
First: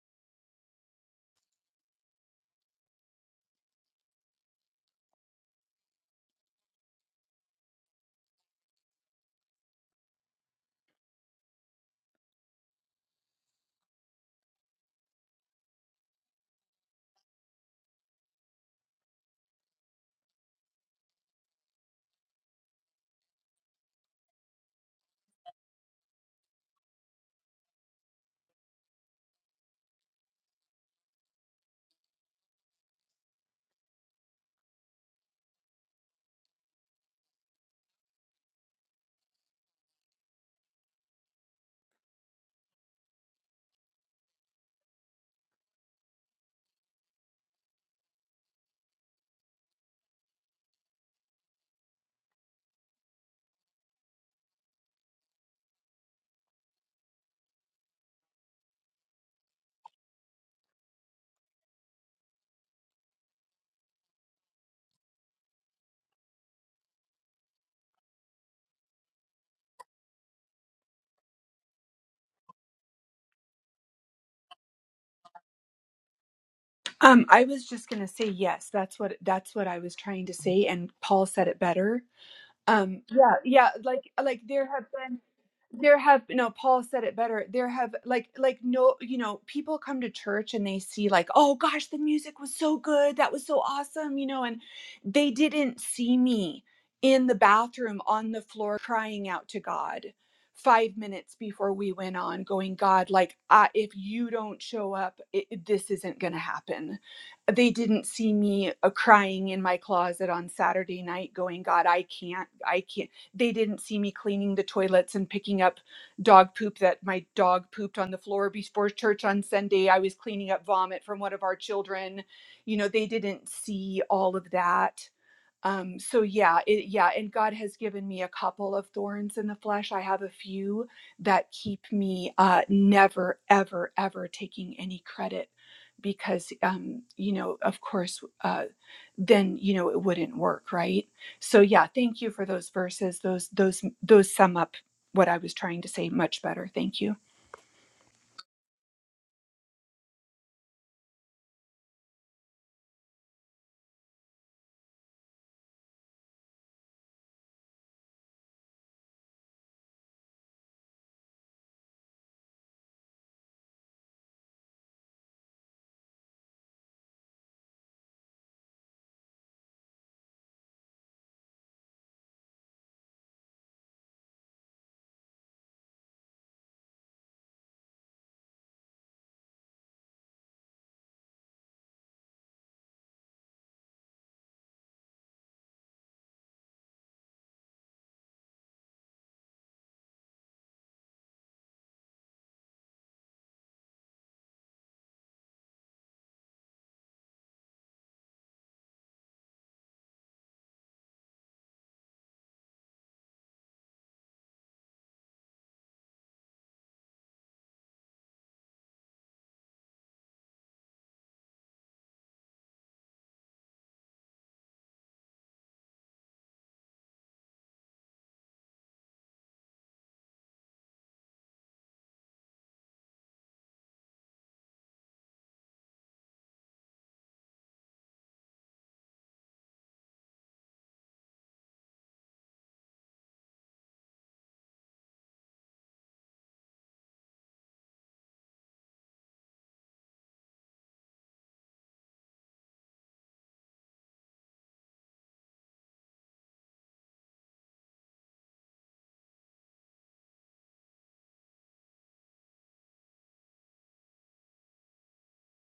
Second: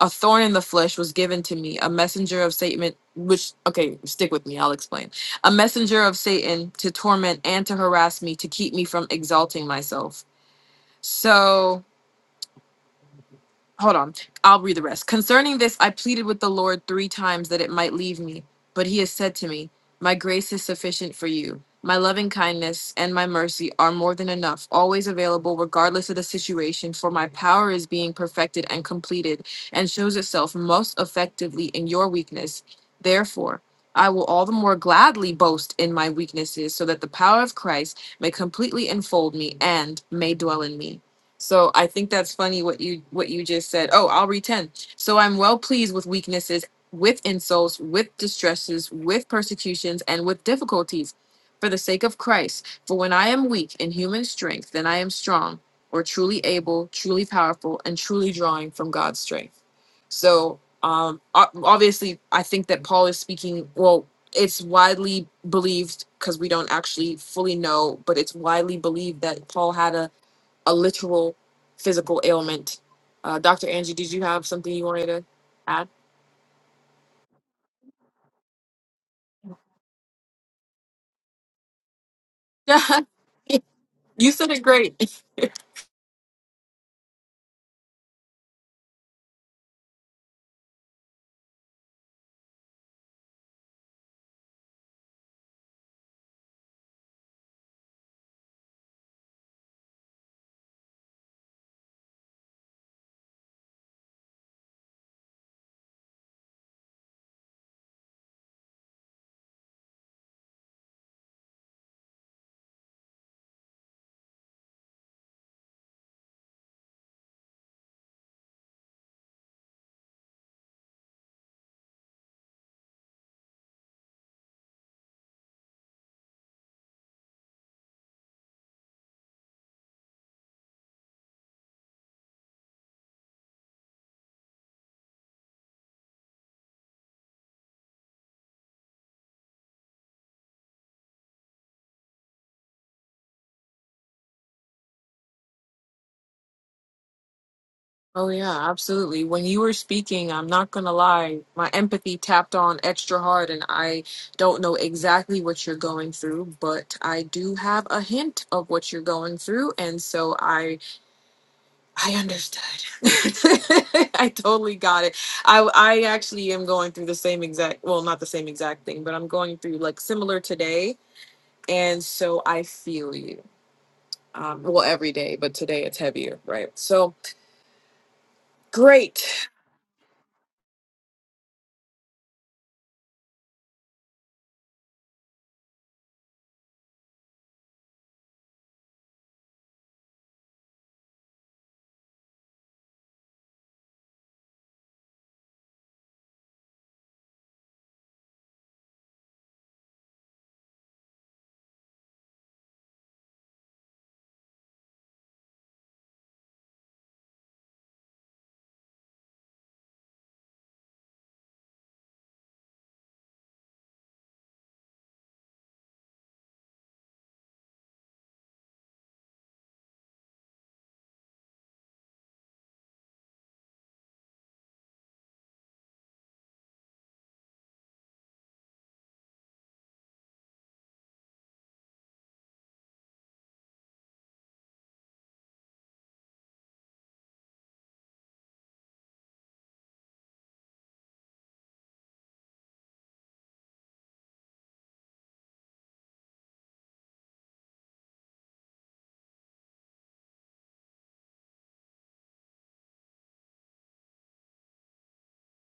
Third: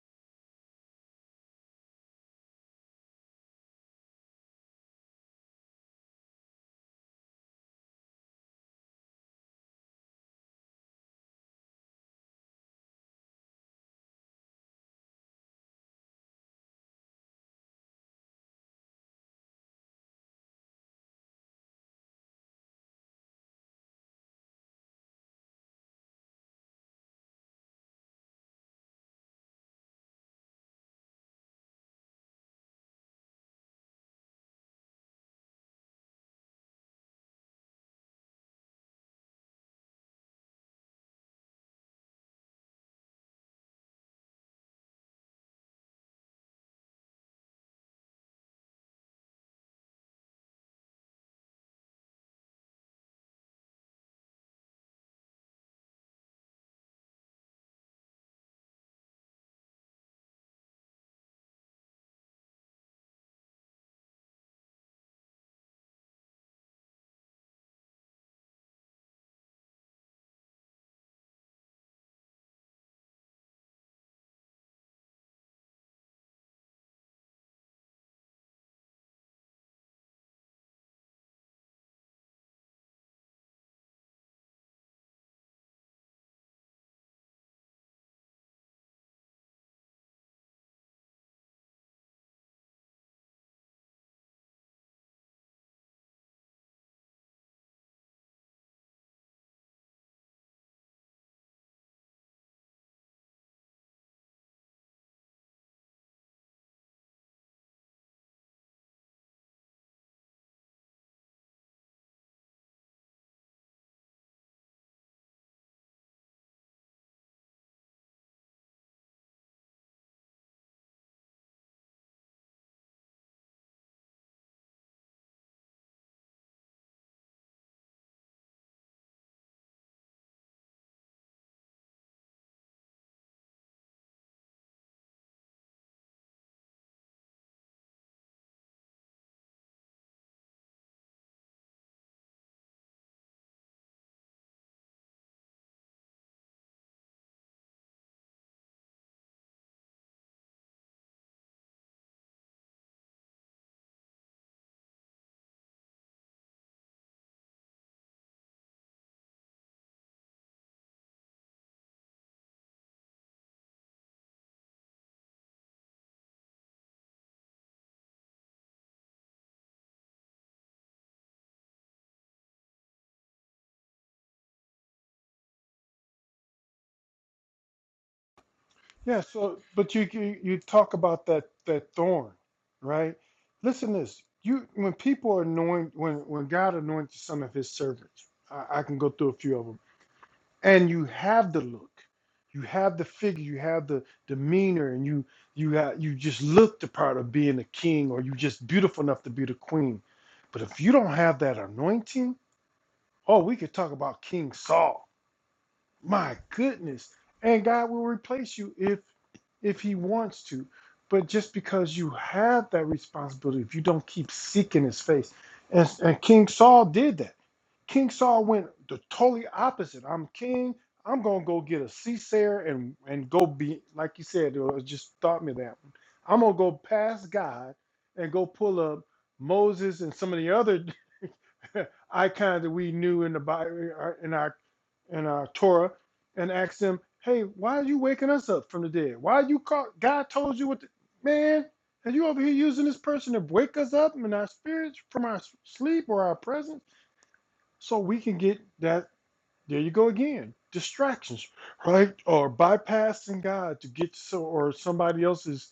A: A thorn in the flesh was given to me, a messenger of Satan, which, okay, stick with me, I'll explain. A messenger of Satan to torment and to harass me, to keep me from exalting myself. So hold on. I'll read the rest. Concerning this, I pleaded with the Lord three times that it might leave me. But he has said to me, My grace is sufficient for you. My loving kindness and my mercy are more than enough, always available regardless of the situation, for my power is being perfected and completed and shows itself most effectively in your weakness. Therefore, I will all the more gladly boast in my weaknesses so that the power of Christ may completely enfold me and may dwell in me. So I think that's funny what you what you just said. Oh, I'll read 10. So I'm well pleased with weaknesses, with insults, with distresses, with persecutions, and with difficulties for the sake of Christ. For when I am weak in human strength, then I am strong or truly able, truly powerful, and truly drawing from God's strength. So um o- obviously I think that Paul is speaking well it's widely believed because we don't actually fully know, but it's widely believed that Paul had a a literal physical ailment. Uh, Dr. Angie, did you have something you wanted to add?
C: Um, I was just going to say yes. That's what that's what I was trying to say, and Paul said it better um yeah yeah like
A: you
C: like
A: said it
C: there have
A: great.
C: been there have no paul said it better there have like like no you know people come to church and they see like oh gosh the music was so good that was so awesome you know and they didn't see me in the bathroom on the floor crying out to god five minutes before we went on going god like I, if you don't show up it, it- this isn't gonna happen they didn't see me uh, crying in my closet on Saturday night going god I can't I can't they didn't see me cleaning the toilets and picking up dog poop that my dog pooped on the floor before church on Sunday I was cleaning up vomit from one of our children you know they didn't see all of that um so yeah it yeah and god has given me a couple of thorns in the flesh i have a few that keep me uh never ever ever taking any credit because um you know of course uh then you know it wouldn't work right so yeah thank you for those verses those those those sum up what i was trying to say much better thank you
A: Oh, yeah, absolutely. When you were speaking, I'm not going to lie, my empathy tapped on extra hard, and I don't know exactly what you're going through, but I do have a hint of what you're going through. And so I I understood. I totally got it. I, I actually am going through the same exact, well, not the same exact thing, but I'm going through like similar today And so I feel you. Um, well, every day, but today it's heavier, right? So
B: Yeah.
A: great.
B: So, but you you, you talk about that that thorn, right? Listen, to this you when people anoint when when God anoints some of His servants, I, I can go through a few of them. and you have the look you have the figure you have the demeanor and you you have you just look the part of being a king or you just beautiful enough to be the queen but if you don't have that anointing oh we could talk about king saul my goodness and god will replace you if if he wants to but just because you have that responsibility if you don't keep seeking his face and, and king saul did that King Saul went the totally opposite. I'm king. I'm gonna go get a Caesar and and go be like you said. It just taught me that. One. I'm gonna go past God and go pull up Moses and some of the other icons that we knew in the Bible in our in our Torah and ask them, "Hey, why are you waking us up from the dead? Why you call? God told you what, to, man, and you over here using this person to wake us up in our spirits from our s- sleep or our presence." so we can get that. There you go again, distractions, right? Or bypassing God to get so, or somebody else's.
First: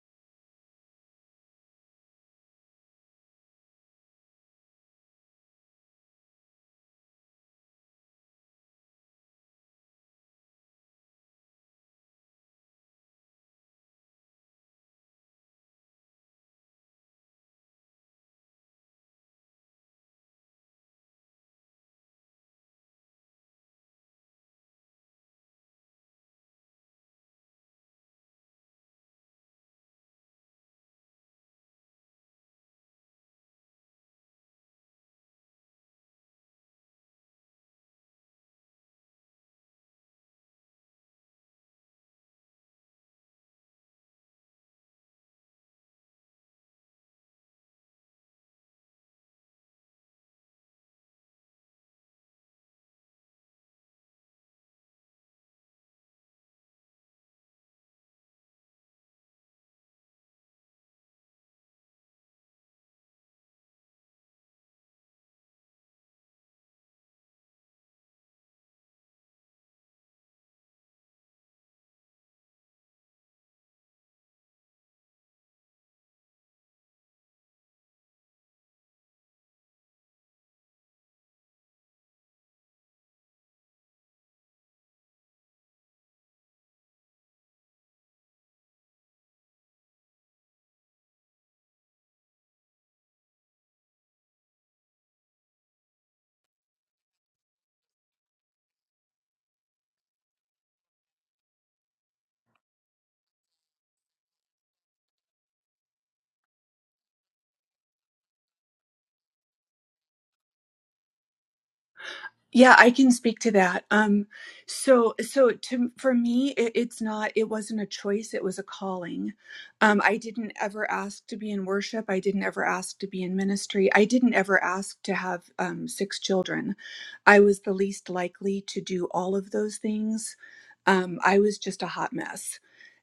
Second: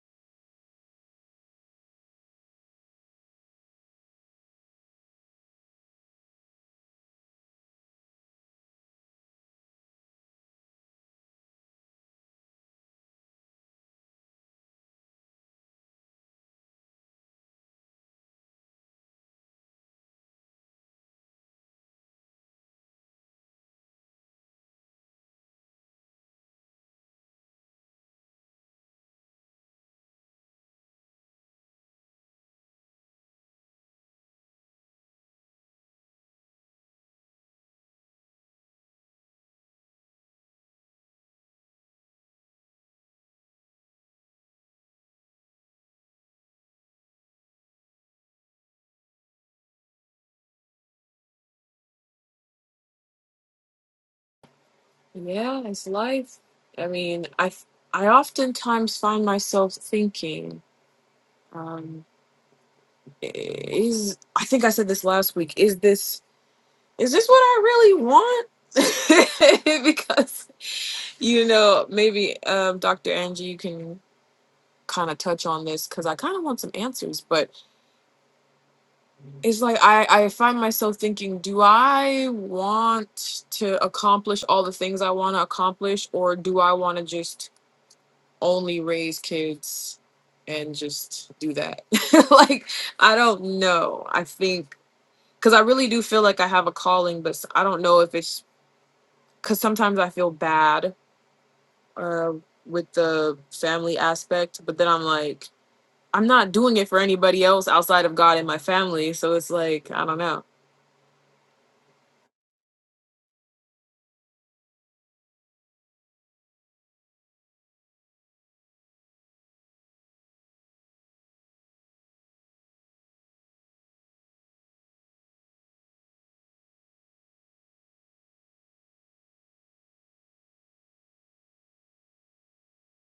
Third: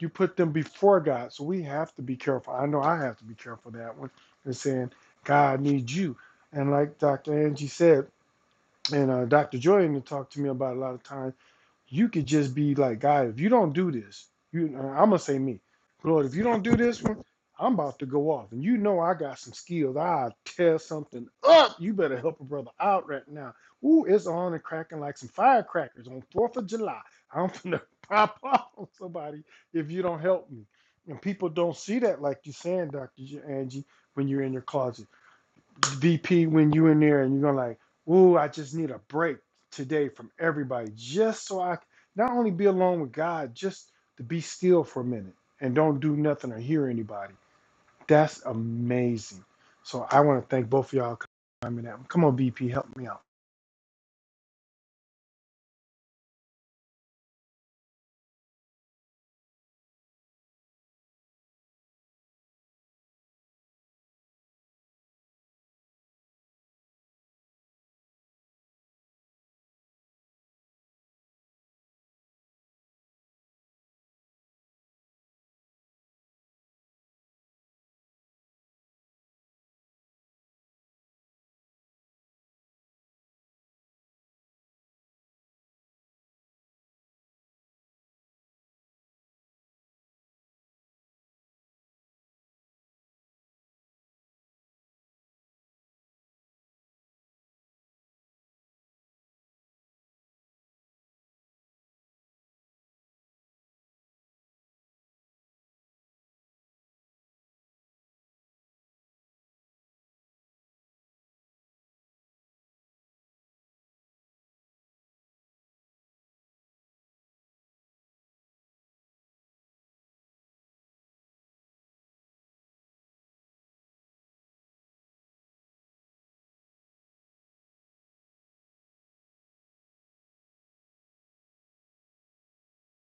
B: You put them before God, so we have to be careful. I know I have to be careful of that one and saying God needs you. And like Dr. Angie said, and uh, Dr. Jordan talked to me about a lot of times you could just be like, God, if you don't do this, you I'm gonna say me, Lord, if you don't do this one, I'm about to go off. And you know I got some skills. I tear something up. You better help a brother out right now. Ooh, it's on and cracking like some firecrackers on Fourth of July. I'm finna pop off on somebody if you don't help me. And people don't see that like you're saying, Dr. Angie, when you're in your closet. VP, when you in there and you're gonna like, ooh, I just need a break today from everybody, just so I can not only be alone with God, just to be still for a minute and don't do nothing or hear anybody. That's amazing. So I want to thank both of y'all. I mean, come on, VP, help me out.
A: Yeah, it's life. I mean, I I oftentimes find myself thinking, um, is I think I said this last week. Is this is this what I really want? because you know, maybe um, Dr. Angie, you can kind of touch on this because I kind of want some answers, but it's like I, I find myself thinking, do I want to accomplish all the things I want to accomplish, or do I want to just only raise kids and just do that? like, I don't know. I think because I really do feel like I have a calling, but s- I don't know if it's because sometimes I feel bad uh, with the family aspect, but then I'm like, I'm not doing it for anybody else outside of God and my family. So it's like, I don't know.
C: Yeah, I can speak to that. Um, so, so to for me, it, it's not. It wasn't a choice. It was a calling. Um, I didn't ever ask to be in worship. I didn't ever ask to be in ministry. I didn't ever ask to have um, six children. I was the least likely to do all of those things. Um, I was just a hot mess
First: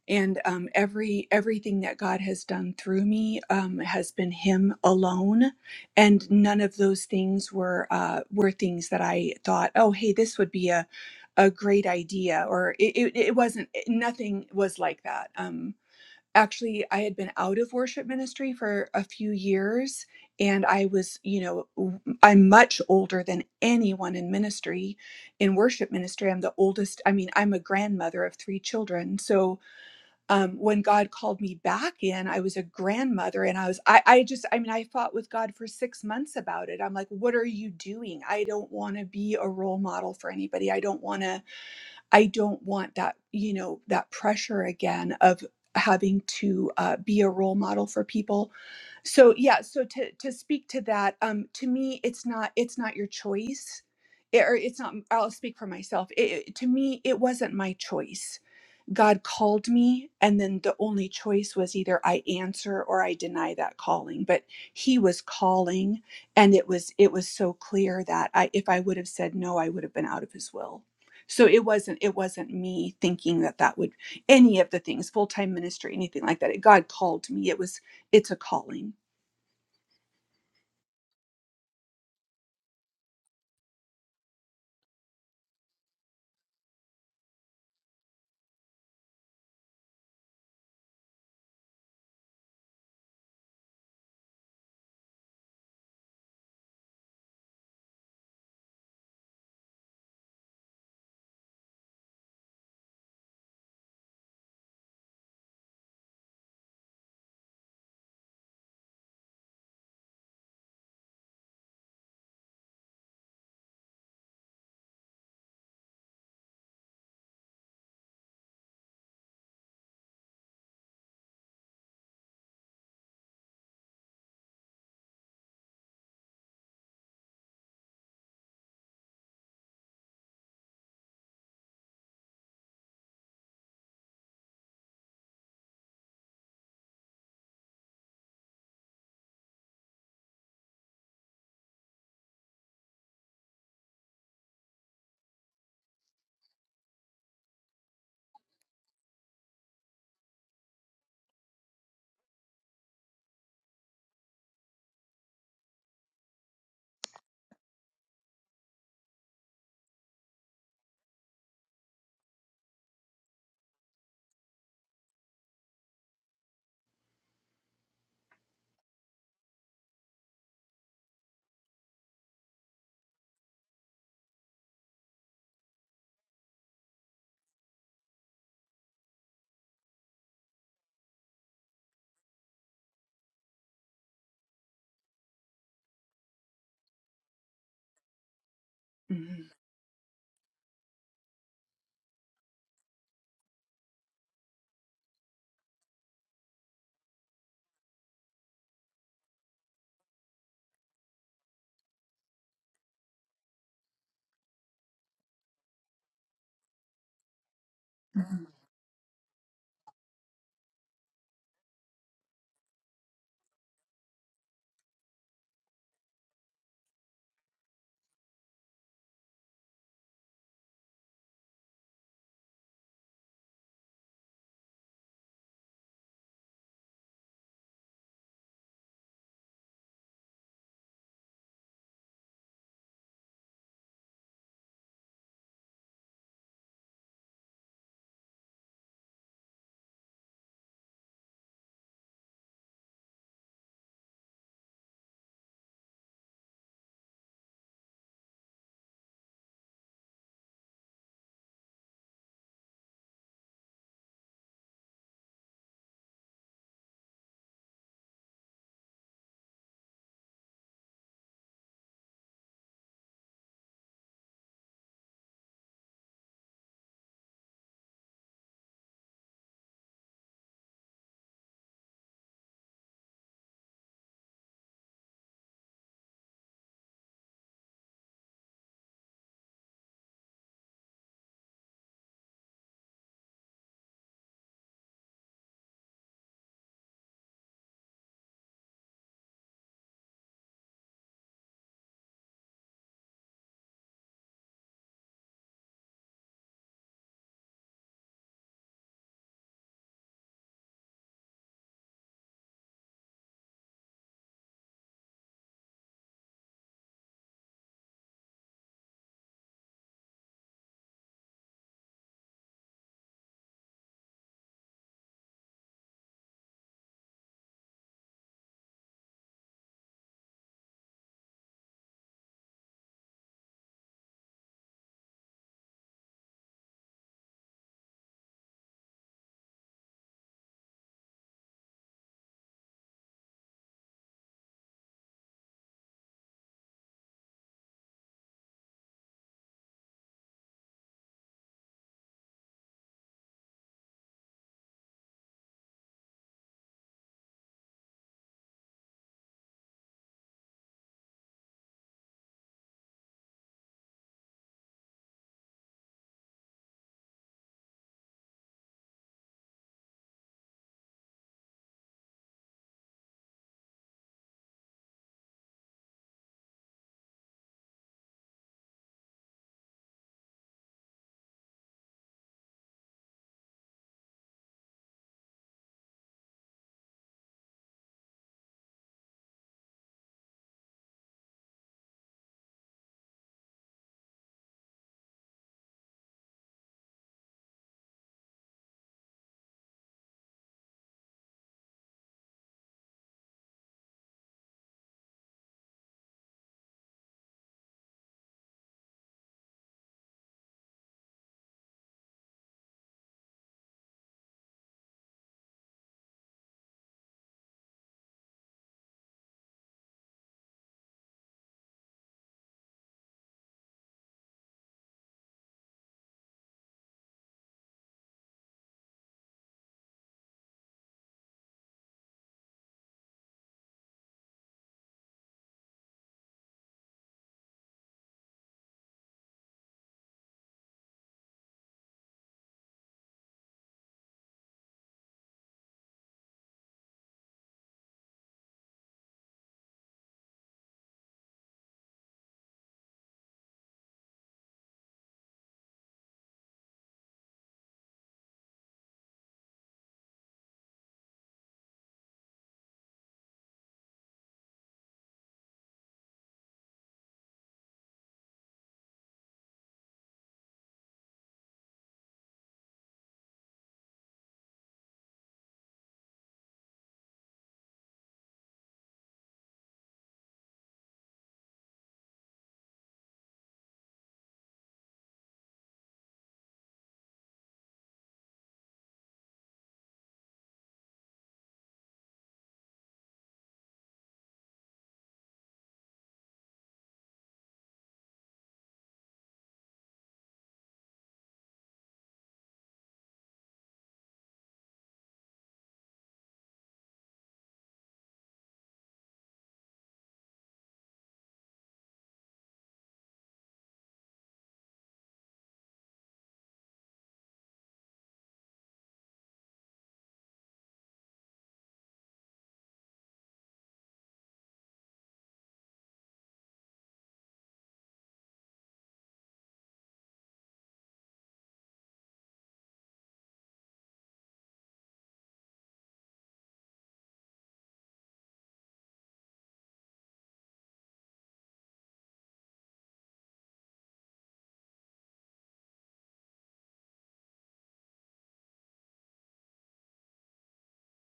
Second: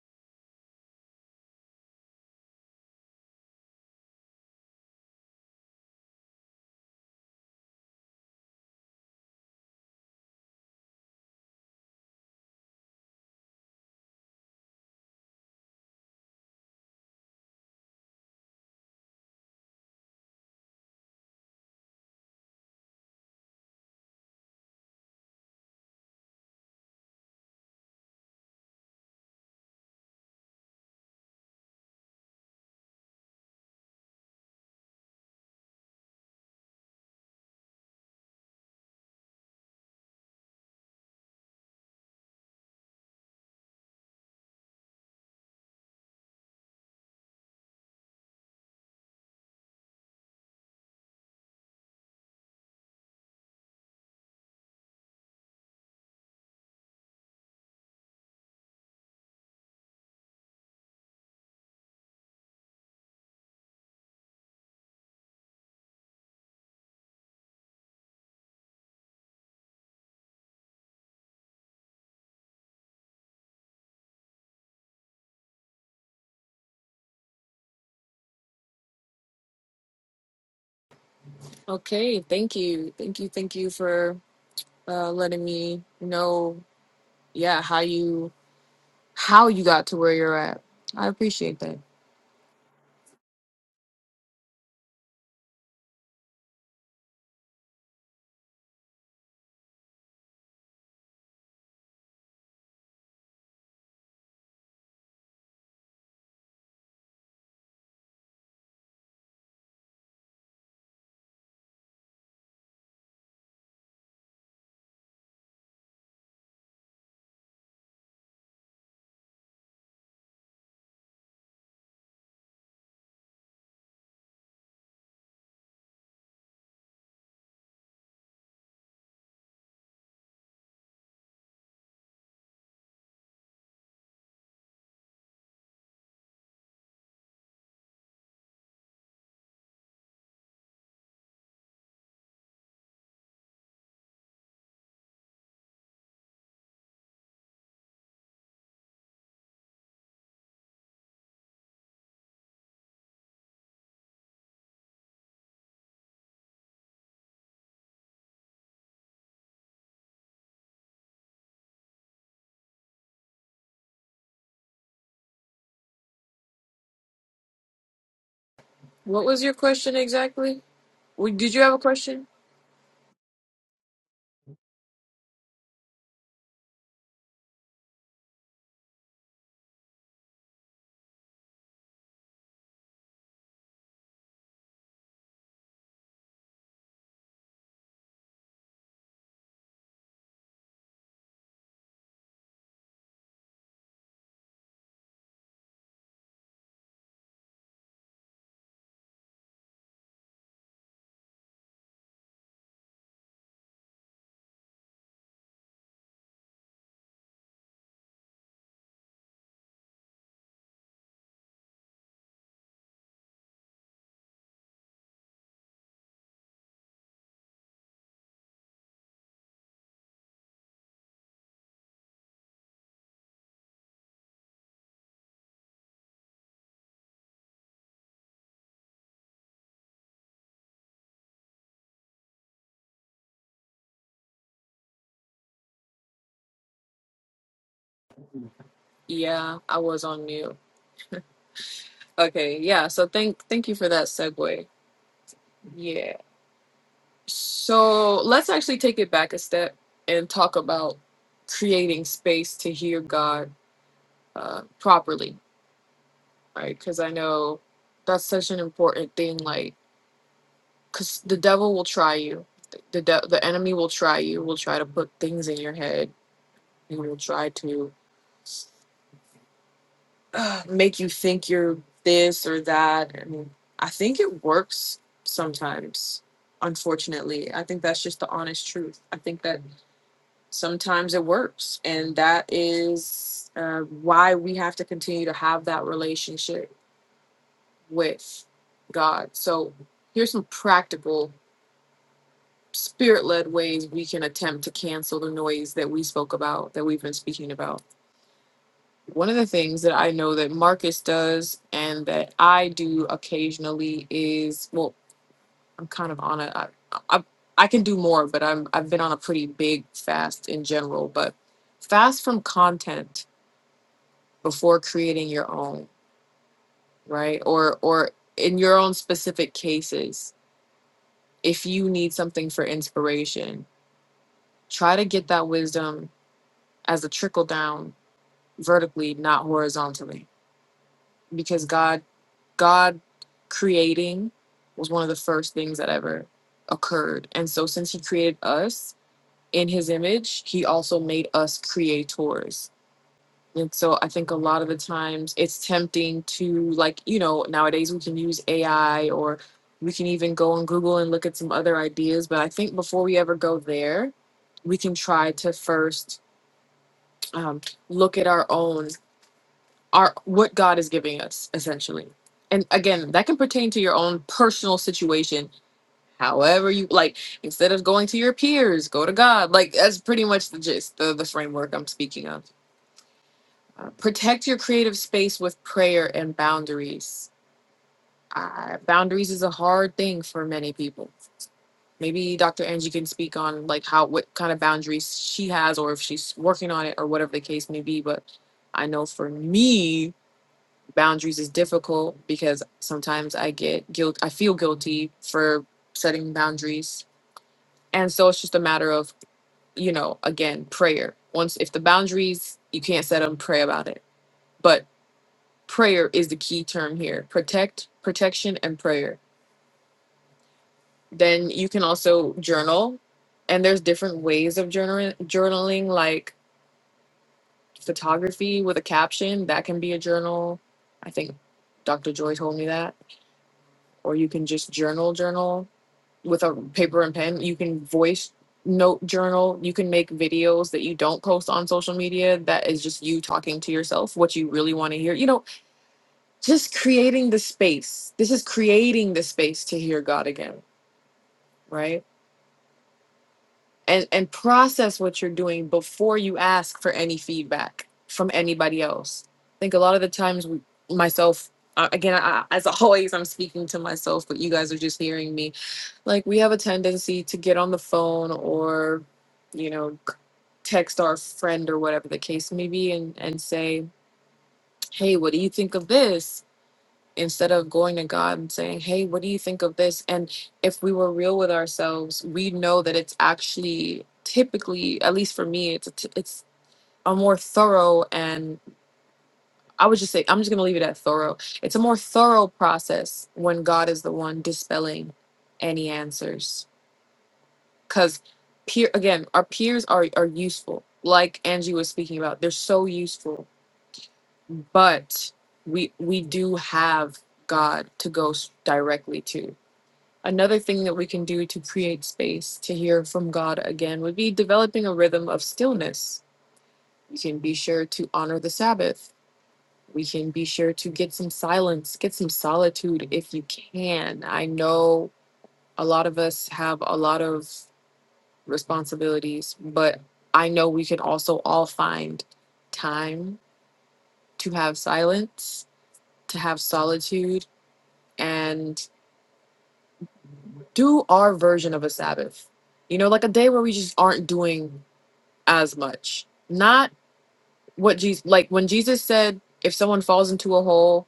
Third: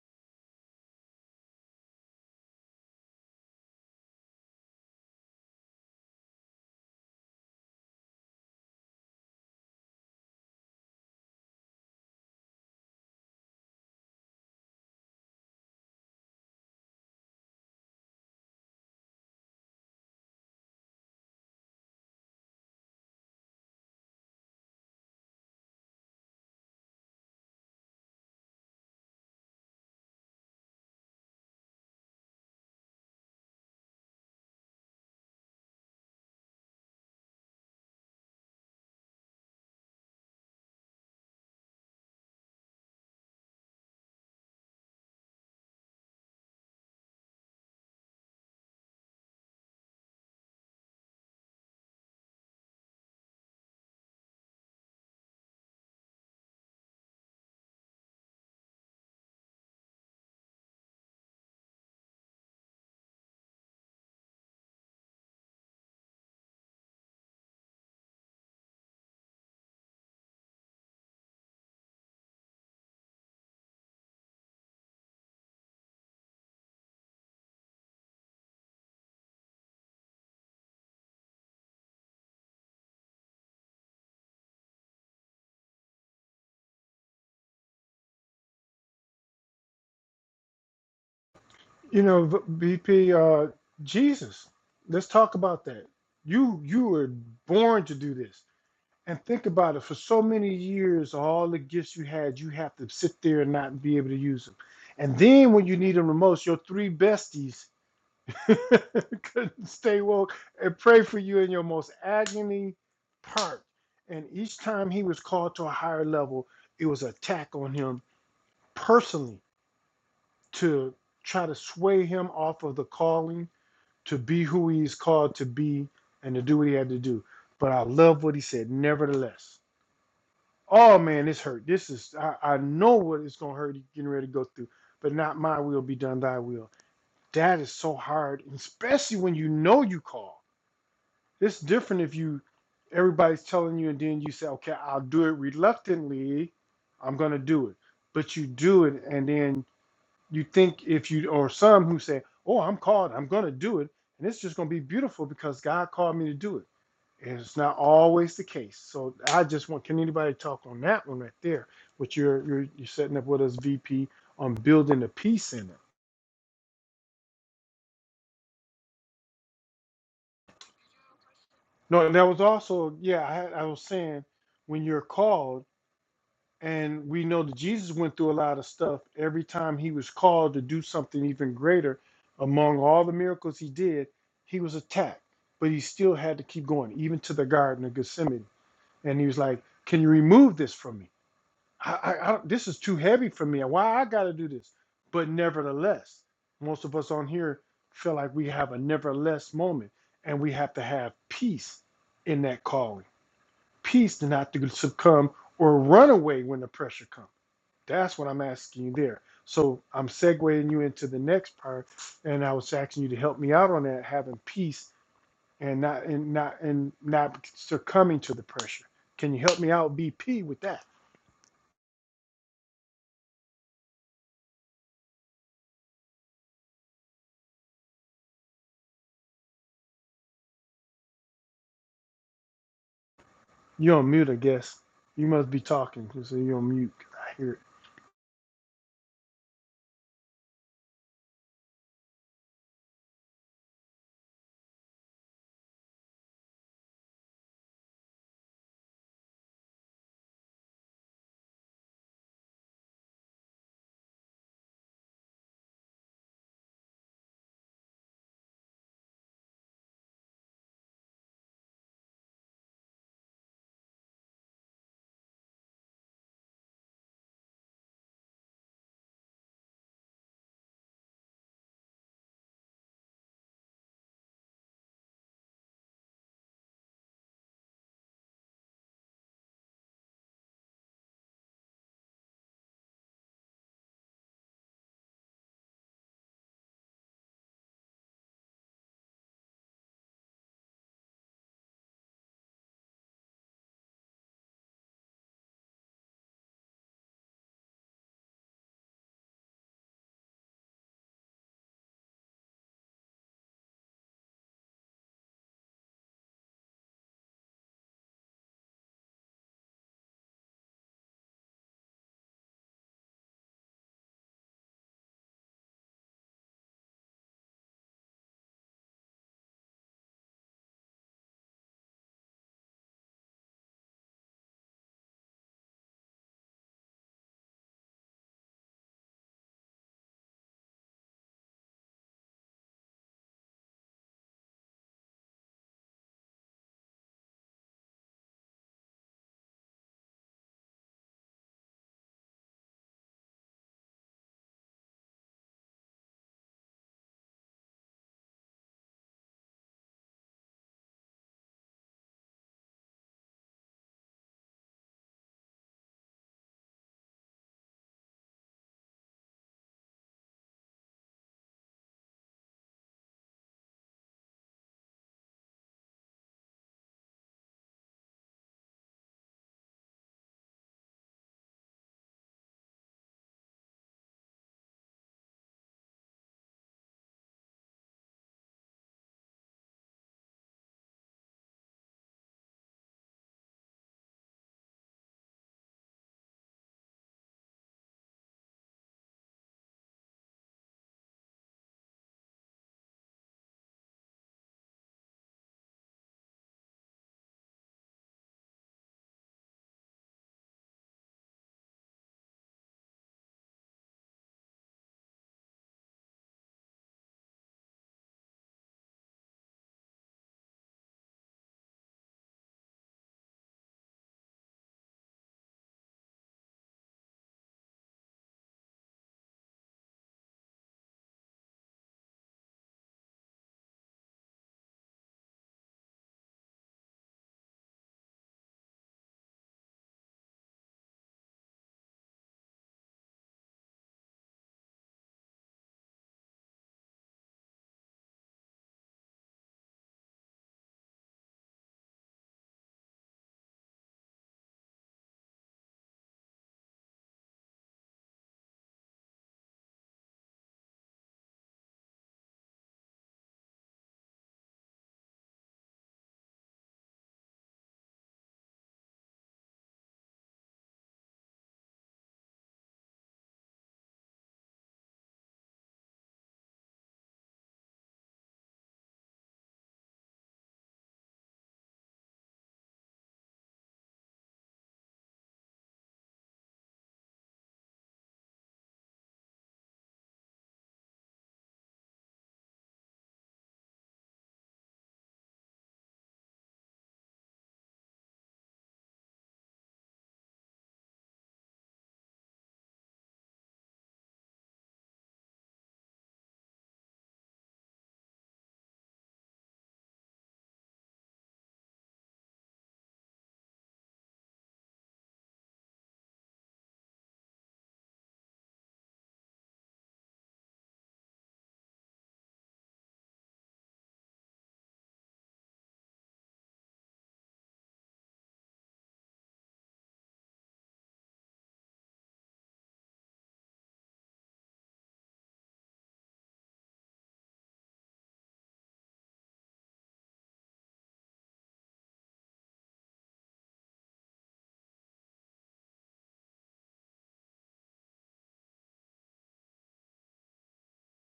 C: and um, every everything that God has done through me um, has been Him alone, and none of those things were uh, were things that I thought, oh, hey, this would be a a great idea, or it it, it wasn't. it- nothing was like that. Um, actually, I had been out of worship ministry for a few years, and I was, you know, w- I'm much older than anyone in ministry, in worship ministry. I'm the oldest. I mean, I'm a grandmother of three children, so um, when God called me back in, I was a grandmother and I was, I, I just, I mean, I fought with God for six months about it. I'm like, what are you doing? I don't want to be a role model for anybody. I don't want to, I don't want that, you know, that pressure again of having to uh, be a role model for people. So yeah, so to, to speak to that, um, to me, it's not, it's not your choice. It, or it's not, I'll speak for myself. It, it- to me, it wasn't my choice God called me, and then the only choice was either I answer or I deny that calling. But He was calling, and it was it was so clear that I, if I would have said no, I would have been out of His will. So it wasn't it wasn't me thinking that that would any of the things full time ministry anything like that. God called me. It was it's a calling.
A: Okay, thank you. Thank you. Thank you for uh, letting me know, yeah, how you how you got to where you're at. I appreciate that.
B: You know, V- VP, uh, Jesus, let's talk about that. You you were born to do this. And think about it. For so many years, all the gifts you had, you have to sit there and not be able to use them. And then when you need them the most, your three besties couldn't stay woke and pray for you in your most agony part. And each time he was called to a higher level, it was an attack on him personally to try to sway him off of the calling to be who he's called to be and to do what he had to do. But I love what he said, nevertheless. Oh man, this hurt. This is I, I know what it's gonna hurt you getting ready to go through, but not my will be done, thy will. That is so hard, especially when you know you call. It's different if you everybody's telling you and then you say, Okay, I'll do it reluctantly, I'm gonna do it. But you do it and then you think if you or some who say, Oh, I'm called, I'm gonna do it, and it's just gonna be beautiful because God called me to do it. And it's not always the case. So I just want, can anybody talk on that one right there? What you're you're, you're setting up with us VP on building the peace in it.
A: What was your question exactly? W- Did you have a
B: No, and that
A: question?
B: was also, yeah, I, had- I was saying when you're called, and we know that Jesus went through a lot of stuff every time he was called to do something even greater. Among all the miracles he did, he was attacked, but he still had to keep going, even to the Garden of Gethsemane. And he was
C: Mhm.
B: like, Can you remove this from me? I, I, I this is too heavy for me. Why I got to do this? But nevertheless, most of us on here feel like we have a nevertheless moment, and we have to have peace in that calling, peace to not to succumb or run away when the pressure comes. That's what I'm asking you there. So I'm segueing you into the next part, and I was asking you to help me out on that, having peace and not and not and not succumbing to the pressure. Can you help me out, BP, with that? You're on mute, I guess. You must be talking because you're on mute. I hear it.
A: Yeah, I was on mute. Okay, yeah. So thank thank you for that segue. Yeah. So let's actually take it back a step and talk about creating space to hear God uh, properly, right? Because I know that's such an important thing. Like because the devil will try you. The, de- the enemy will try you, will try to put things in your head. He will try to uh, make you think you're this or that. And I think it works sometimes, unfortunately. I think that's just the honest truth. I think that sometimes it works. And that is uh, why we have to continue to have that relationship with God. So here's some practical. spirit led ways we can attempt to cancel the noise that we spoke about, that we've been speaking about. One of the things that I know that Marcus does and that I do occasionally is well, I'm kind of on a, I, I, I can do more, but I'm, I've been on a pretty big fast in general, but fast from content before creating your own, right? Or, or in your own specific cases, if you need something for inspiration, try to get that wisdom as a trickle down vertically, not horizontally, because God God creating was one of the first things that ever occurred. And so since he created us in his image, he also made us creators. And so I think a lot of the times it's tempting to like, you know, nowadays we can use AI or we can even go on Google and look at some other ideas, but I think before we ever go there, we can try to first um, look at our own our what God is giving us essentially. And again, that can pertain to your own personal situation. However, you like instead of going to your peers, go to God. Like that's pretty much the gist, the the framework I'm speaking of. Uh, protect your creative space with prayer and boundaries. Uh, boundaries is a hard thing for many people. Maybe Dr. Angie can speak on like how what kind of boundaries she has, or if she's working on it, or whatever the case may be. But I know for me, boundaries is difficult because sometimes I get guilt. I feel guilty for setting boundaries. And so it's just a matter of, you know, again, prayer. Once, if the boundaries, you can't set them, pray about it. But prayer is the key term here protect, protection, and prayer. Then you can also journal. And there's different ways of journaling, journaling like photography with a caption. That can be a journal. I think Dr. Joy told me that. Or you can just journal, journal with a paper and pen. You can voice note journal. You can make videos that you don't post on social media that is just you talking to yourself, what you really want to hear. You know, just creating the space. This is creating the space to hear God again, right? And and process what you're doing before you ask for any feedback from anybody else. I think a lot of the times we, myself uh, again I, as always I'm speaking to myself but you guys are just hearing me like we have a tendency to get on the phone or you know c- text our friend or whatever the case may be and and say hey what do you think of this instead of going to god and saying hey what do you think of this and if we were real with ourselves we know that it's actually typically at least for me it's a t- it's a more thorough and i would just say i'm just going to leave it at thorough it's a more thorough process when god is the one dispelling any answers because peer again our peers are are useful like angie was speaking about they're so useful but we we do have god to go s- directly to another thing that we can do to create space to hear from god again would be developing a rhythm of stillness we can be sure to honor the sabbath we can be sure to get some silence get some solitude if you can i know a lot of us have a lot of responsibilities, but I know we can also all find time to have silence, to have solitude, and do our version of a Sabbath. You know, like a day where we just aren't doing as much. Not what Jesus, like when Jesus said, if someone falls into a hole,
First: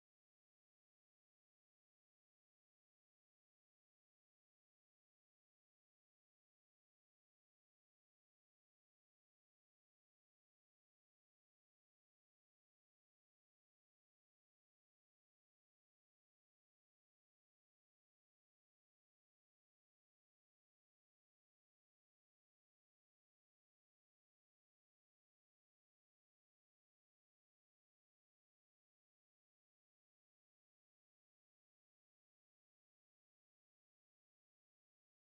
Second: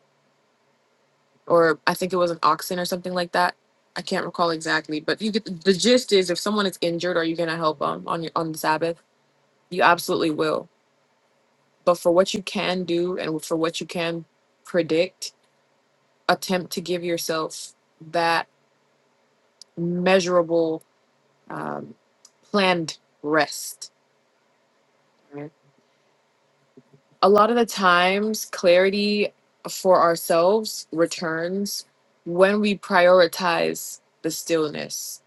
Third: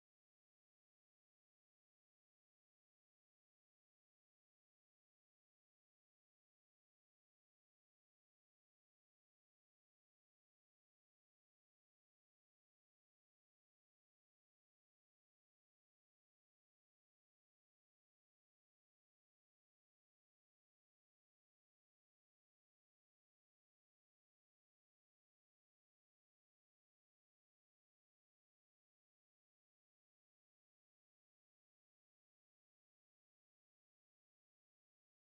A: or I think it was an oxen or something like that. I can't recall exactly, but you get the gist is if someone is injured, are you going to help them on your, on the Sabbath? You absolutely will But for what you can do and for what you can predict, attempt to give yourself that measurable um, planned rest. right? A lot of the times, clarity for ourselves returns when we prioritize the stillness.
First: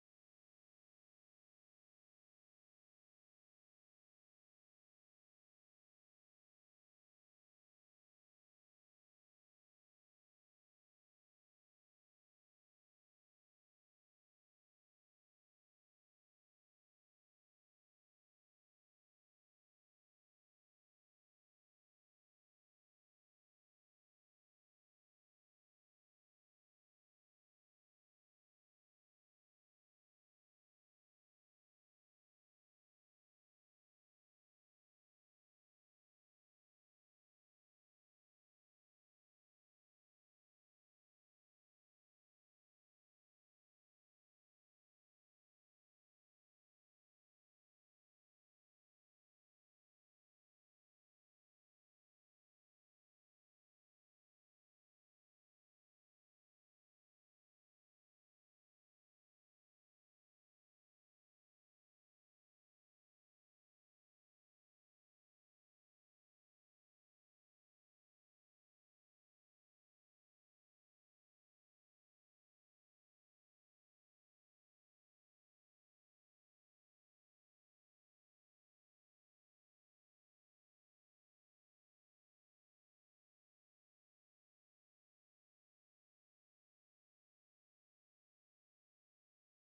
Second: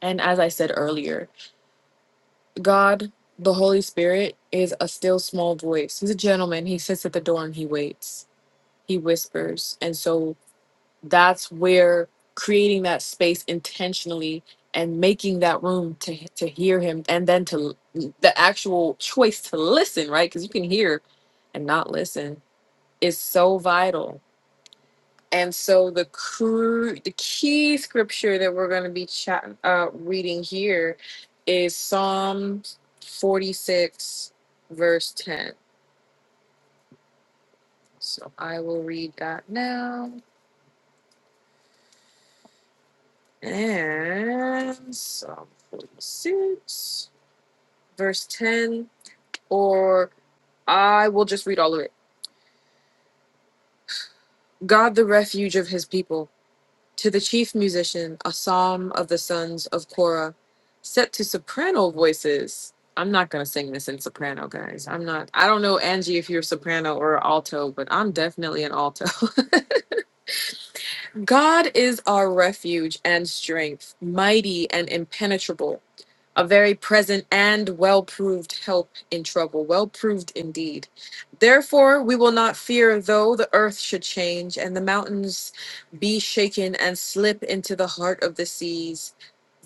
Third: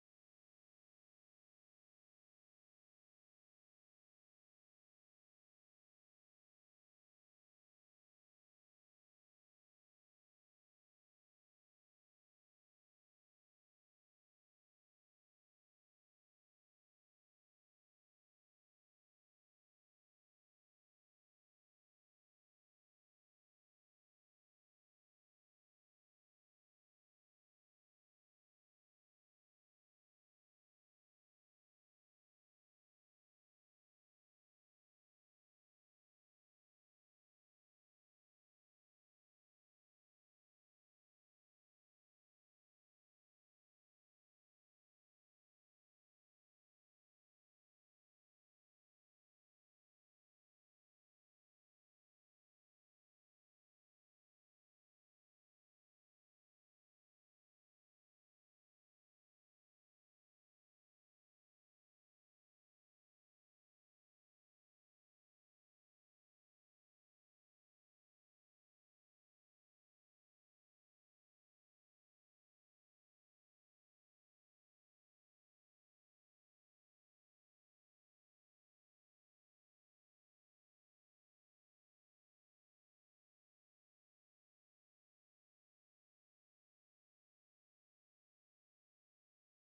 A: And as I said earlier, God, the Holy Spirit, is a still small voice. He's a gentleman. He sits at the door and he waits. He whispers. And so that's where creating that space intentionally and making that room to to hear him and then to l- the actual choice to listen right because you can hear and not listen is so vital and so the cru- the key scripture that we're going to be chat- uh, reading here is psalms 46 verse 10 so i will read that now and psalm 46 verse 10, or I will just read all of it. God, the refuge of his people, to the chief musician, a psalm of the sons of Korah, set to soprano voices. I'm not going to sing this in soprano, guys. I'm not, I don't know, Angie, if you're soprano or alto, but I'm definitely an alto. God is our refuge and strength, mighty and impenetrable. a very present and well proved help in trouble, well proved indeed. Therefore, we will not fear though the earth should change and the mountains be shaken and slip into the heart of the seas,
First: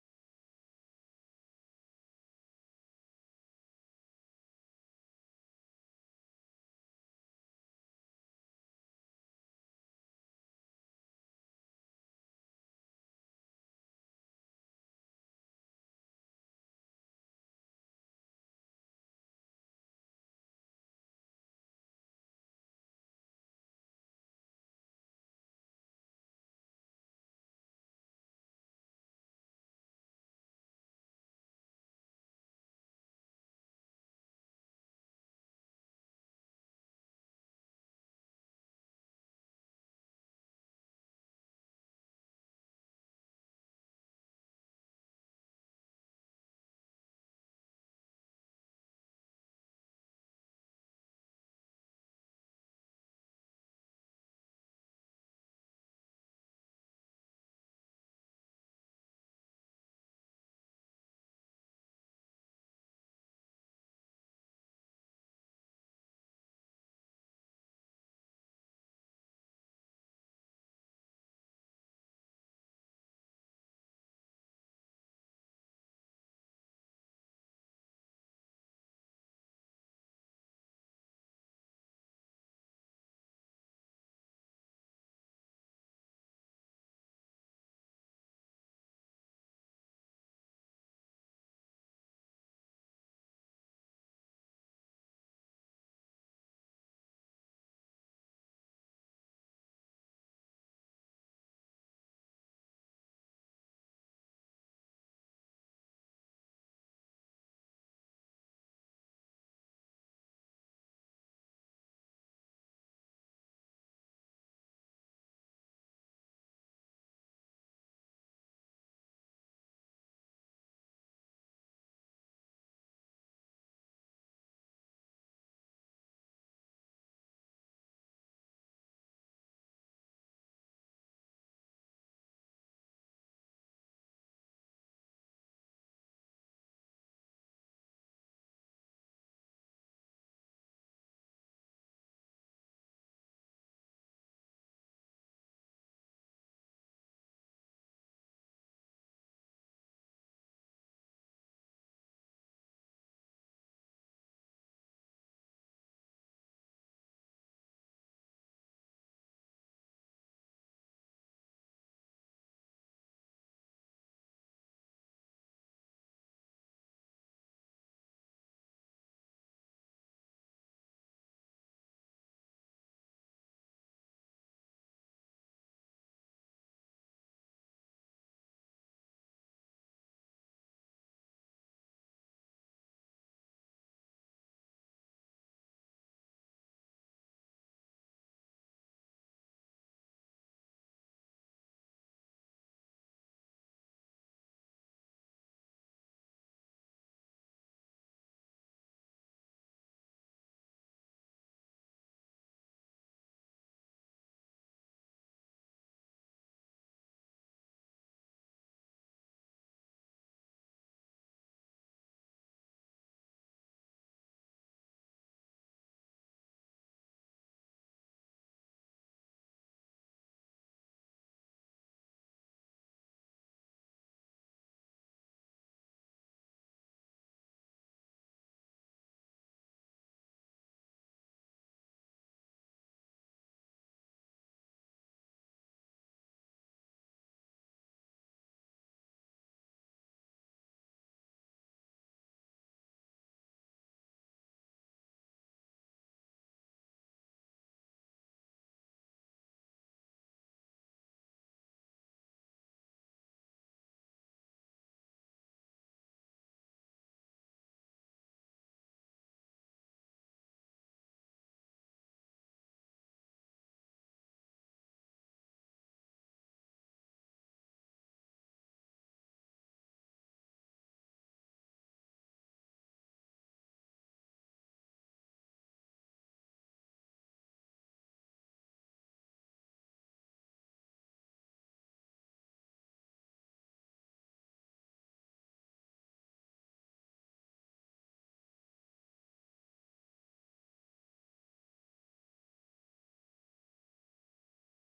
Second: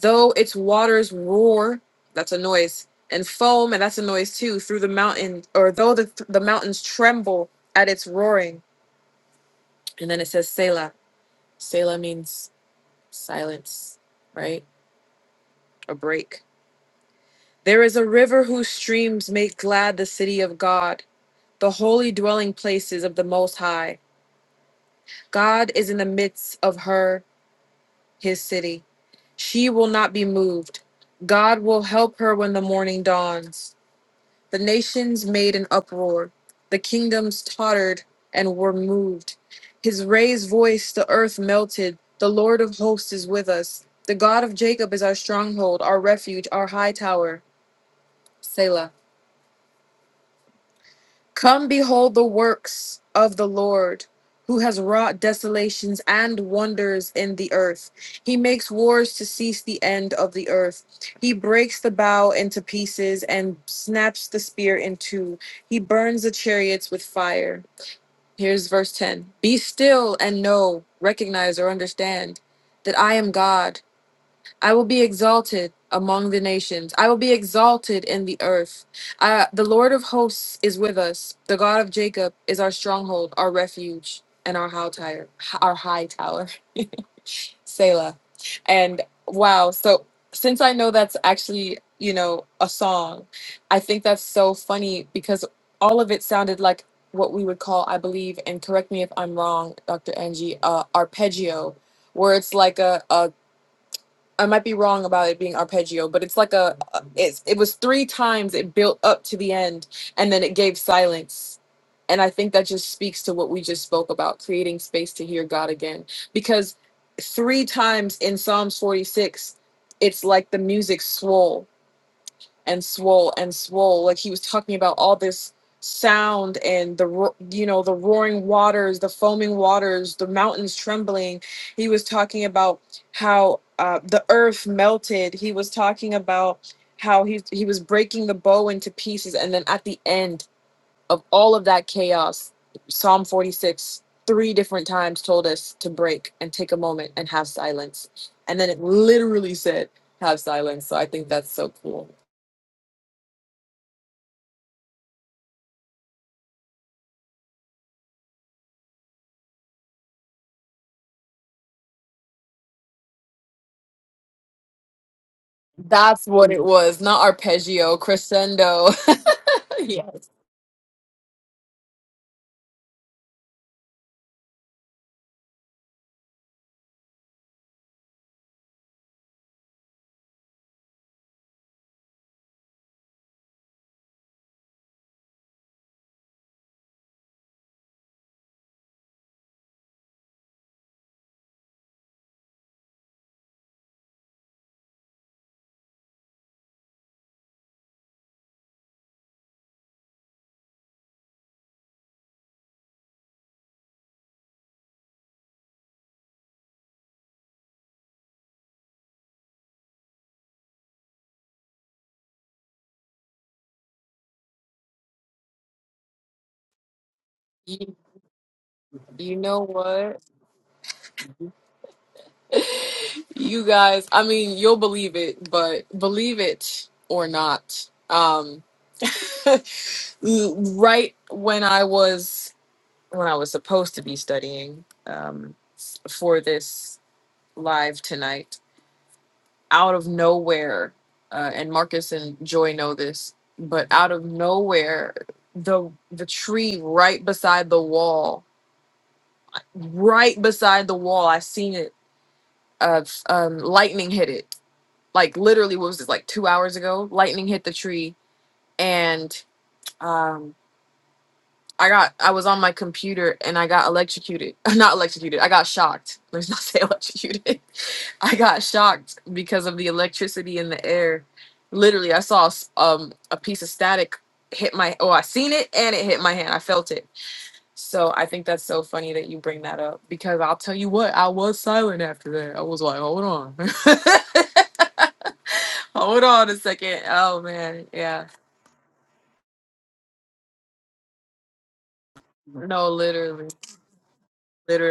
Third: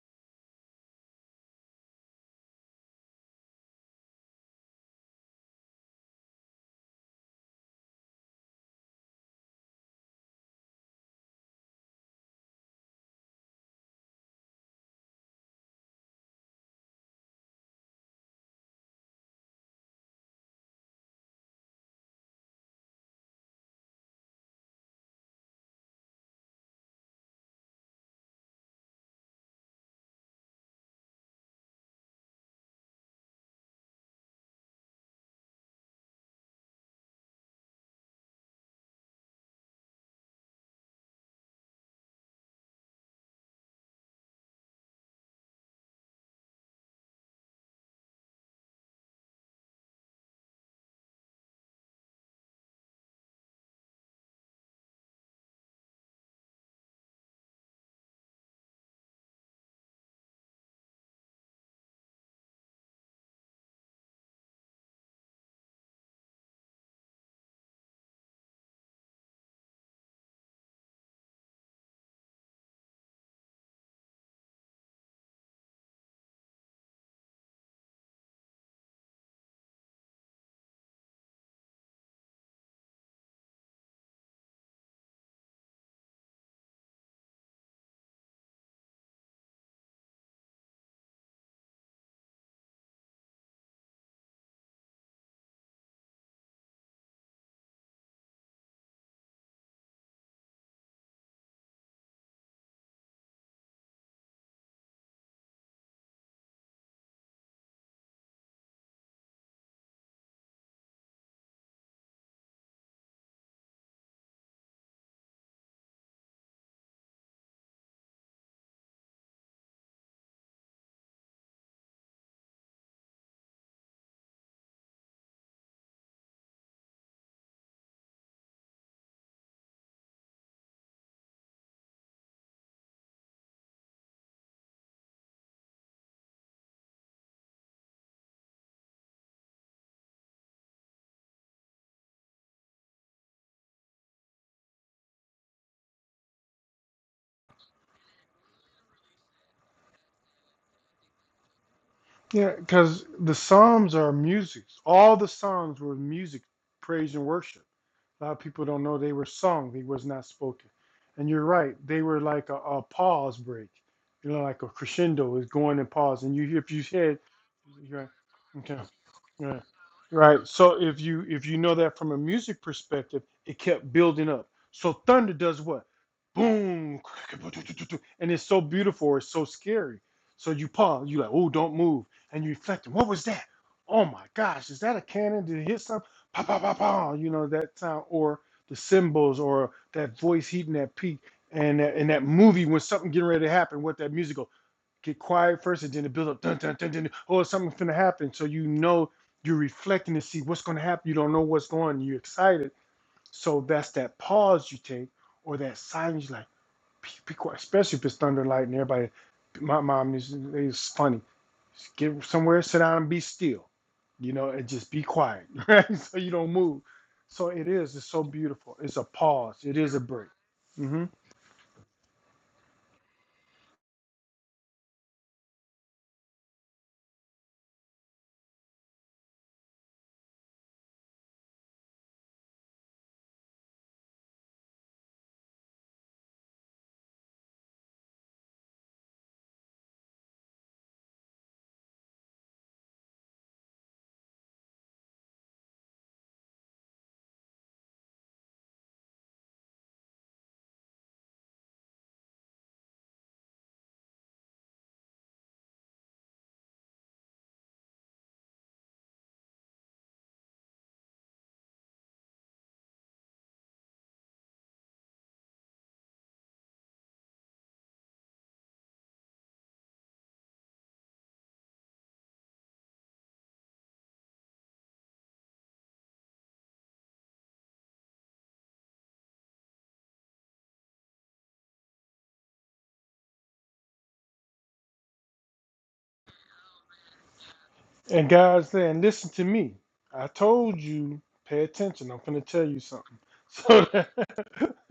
A: though its waters roar, that's a noise, and foam, and that's a noise too, through the mountain, or though the, the mountains tremble at its roaring. And then it says Selah. Selah means silence, right? A break There is a river whose streams make glad the city of God, the holy dwelling places of the Most High. God is in the midst of her, his city. She will not be moved. God will help her when the morning dawns. The nations made an uproar, the kingdoms tottered and were moved. His raised voice, the earth melted. The Lord of hosts is with us. The God of Jacob is our stronghold, our refuge, our high tower. Selah. Come behold the works of the Lord, who has wrought desolations and wonders in the earth. He makes wars to cease the end of the earth. He breaks the bow into pieces and snaps the spear in two. He burns the chariots with fire. Here's verse 10 Be still and know, recognize, or understand that I am God. I will be exalted among the nations. I will be exalted in the earth. I, the Lord of hosts is with us. The God of Jacob is our stronghold, our refuge, and our high tower. Our high tower, Selah. And wow, so since I know that's actually you know a song, I think that's so funny because all of it sounded like what we would call, I believe, and correct me if I'm wrong, Dr. Angie, uh, arpeggio, where it's like a, a I might be wrong about it being arpeggio, but it's like a it's it was three times it built up to the end and then it gave silence. And I think that just speaks to what we just spoke about, creating space to hear God again. Because three times in Psalms 46, it's like the music swole and swole and swole. Like he was talking about all this sound and the ro- you know the roaring waters, the foaming waters, the mountains trembling. He was talking about how uh, the earth melted. He was talking about how he he was breaking the bow into pieces, and then at the end of all of that chaos, Psalm forty six three different times told us to break and take a moment and have silence and then it literally said have silence so i think that's so cool
B: Yeah, because the Psalms are music. All the Psalms were music, praise and worship. A lot of people don't know they were sung. They was not spoken. And you're right. They were like a, a pause break. You know, like a crescendo is going and pause.
A: That's
B: And
A: what
B: you,
A: it
B: if you
A: was,
B: said,
A: not arpeggio,
B: you're right.
A: crescendo.
B: Yeah.
A: yes.
B: Right. So if you if you know that from a music perspective, it kept building up. So thunder does what? Boom. And it's so beautiful, or it's so scary. So you pause, you like, oh, don't move. And you reflect, what was that? Oh my gosh, is that a cannon? Did it hit something? Pa pa pa pa. You know, that sound or the cymbals or that voice hitting that peak and that, and that movie when something getting ready to happen, what that music go get quiet first and then it builds up dun, dun, dun, dun, oh something's gonna happen so you know you're reflecting to see what's gonna happen you don't know what's going on. you're excited so that's that pause you take or that silence you're like be, be quiet especially if it's thunder and lightning everybody my mom is is funny Just get somewhere sit down and be still you know and just be quiet right so you don't move so it is
A: You,
B: it's so beautiful it's a
A: you
B: pause
A: know
B: it is a
A: what?
B: break Mm-hmm.
A: You guys, I mean, you'll believe it, but believe it or not. Um right when I was when I was supposed to be studying um for this live tonight, out of nowhere, uh, and Marcus and Joy know this, but out of nowhere, the the tree right beside the wall right beside the wall. I seen it. Uh, um, lightning hit it. Like literally, what was this? Like two hours ago, lightning hit the tree, and um, I got. I was on my computer and I got electrocuted. Not electrocuted. I got shocked. Let's not say electrocuted. I got shocked because of the electricity in the air. Literally, I saw a s- um a piece of static hit my. Oh, I seen it and it hit my hand. I felt it So I think that's so funny that you bring that up because I'll tell you what, I was silent after that. I was like, hold on. hold on a second. Oh man. Yeah.
B: And God's saying, listen to me. I told you, pay attention. I'm finna tell you
A: No,
B: something.
A: literally.
B: So that,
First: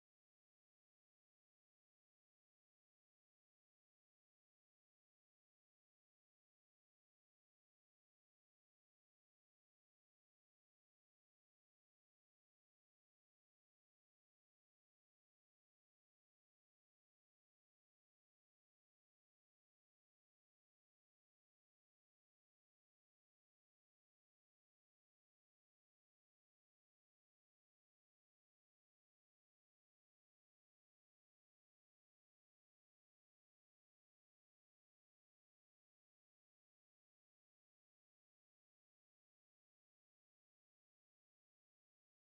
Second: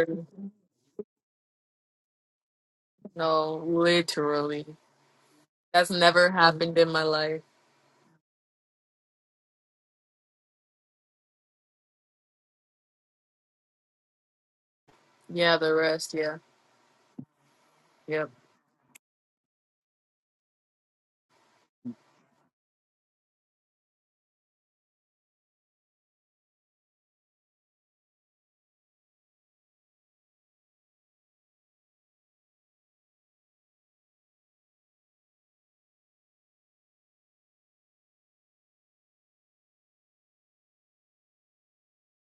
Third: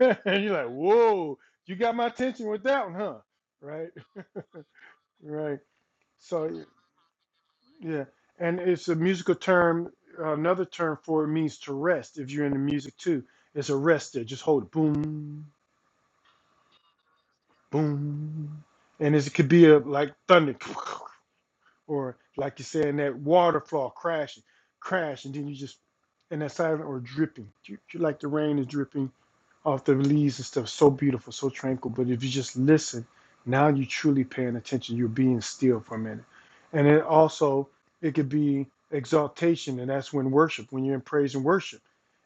B: and you're like, whoa, you got my attention with that one, huh?
A: No,
B: Right,
A: literally.
B: right.
A: That's never
B: So y-
A: happened in my life.
B: yeah, and it's a musical term. Another term for it means to rest. If you're into music too, it's a rest there. Just hold it, boom,
A: Yeah, the rest, yeah. Yep.
B: boom, and it's, it could be a like thunder. or like you said in that water flow crashing, crash, and then you just and that silent or dripping, You like the rain is dripping of the leaves and stuff, so beautiful, so tranquil. But if you just listen, now you're truly paying attention. You're being still for a minute. And then also, it could be exaltation, and that's when worship, when you're in praise and worship.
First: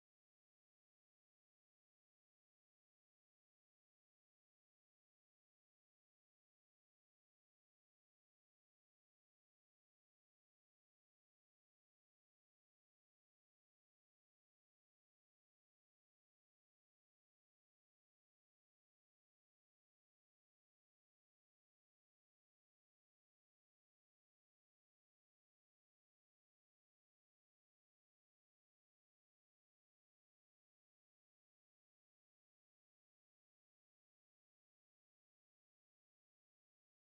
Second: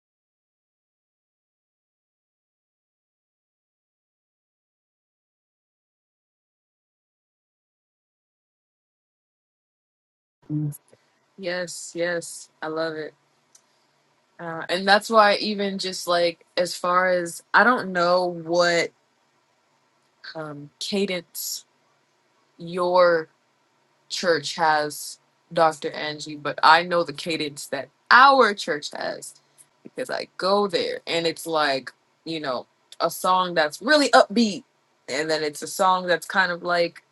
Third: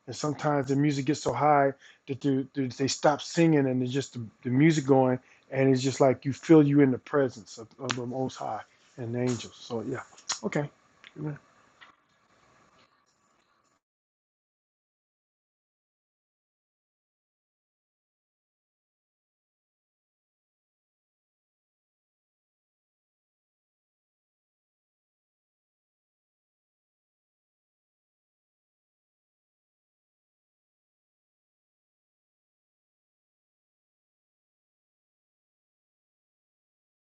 B: And sometimes the music gets so high that the, the, they stop singing and it's just the, the music going, and it's just like you feel you in the presence of, of the Most High and the angels. So, yeah. Okay. Amen.
A: Yes, yes. I love it. Uh, and that's why even just like as far as I don't know what um cadence your church has Dr. Angie, but I know the cadence that our church has because I go there and it's like, you know, a song that's really upbeat and then it's a song that's kind of like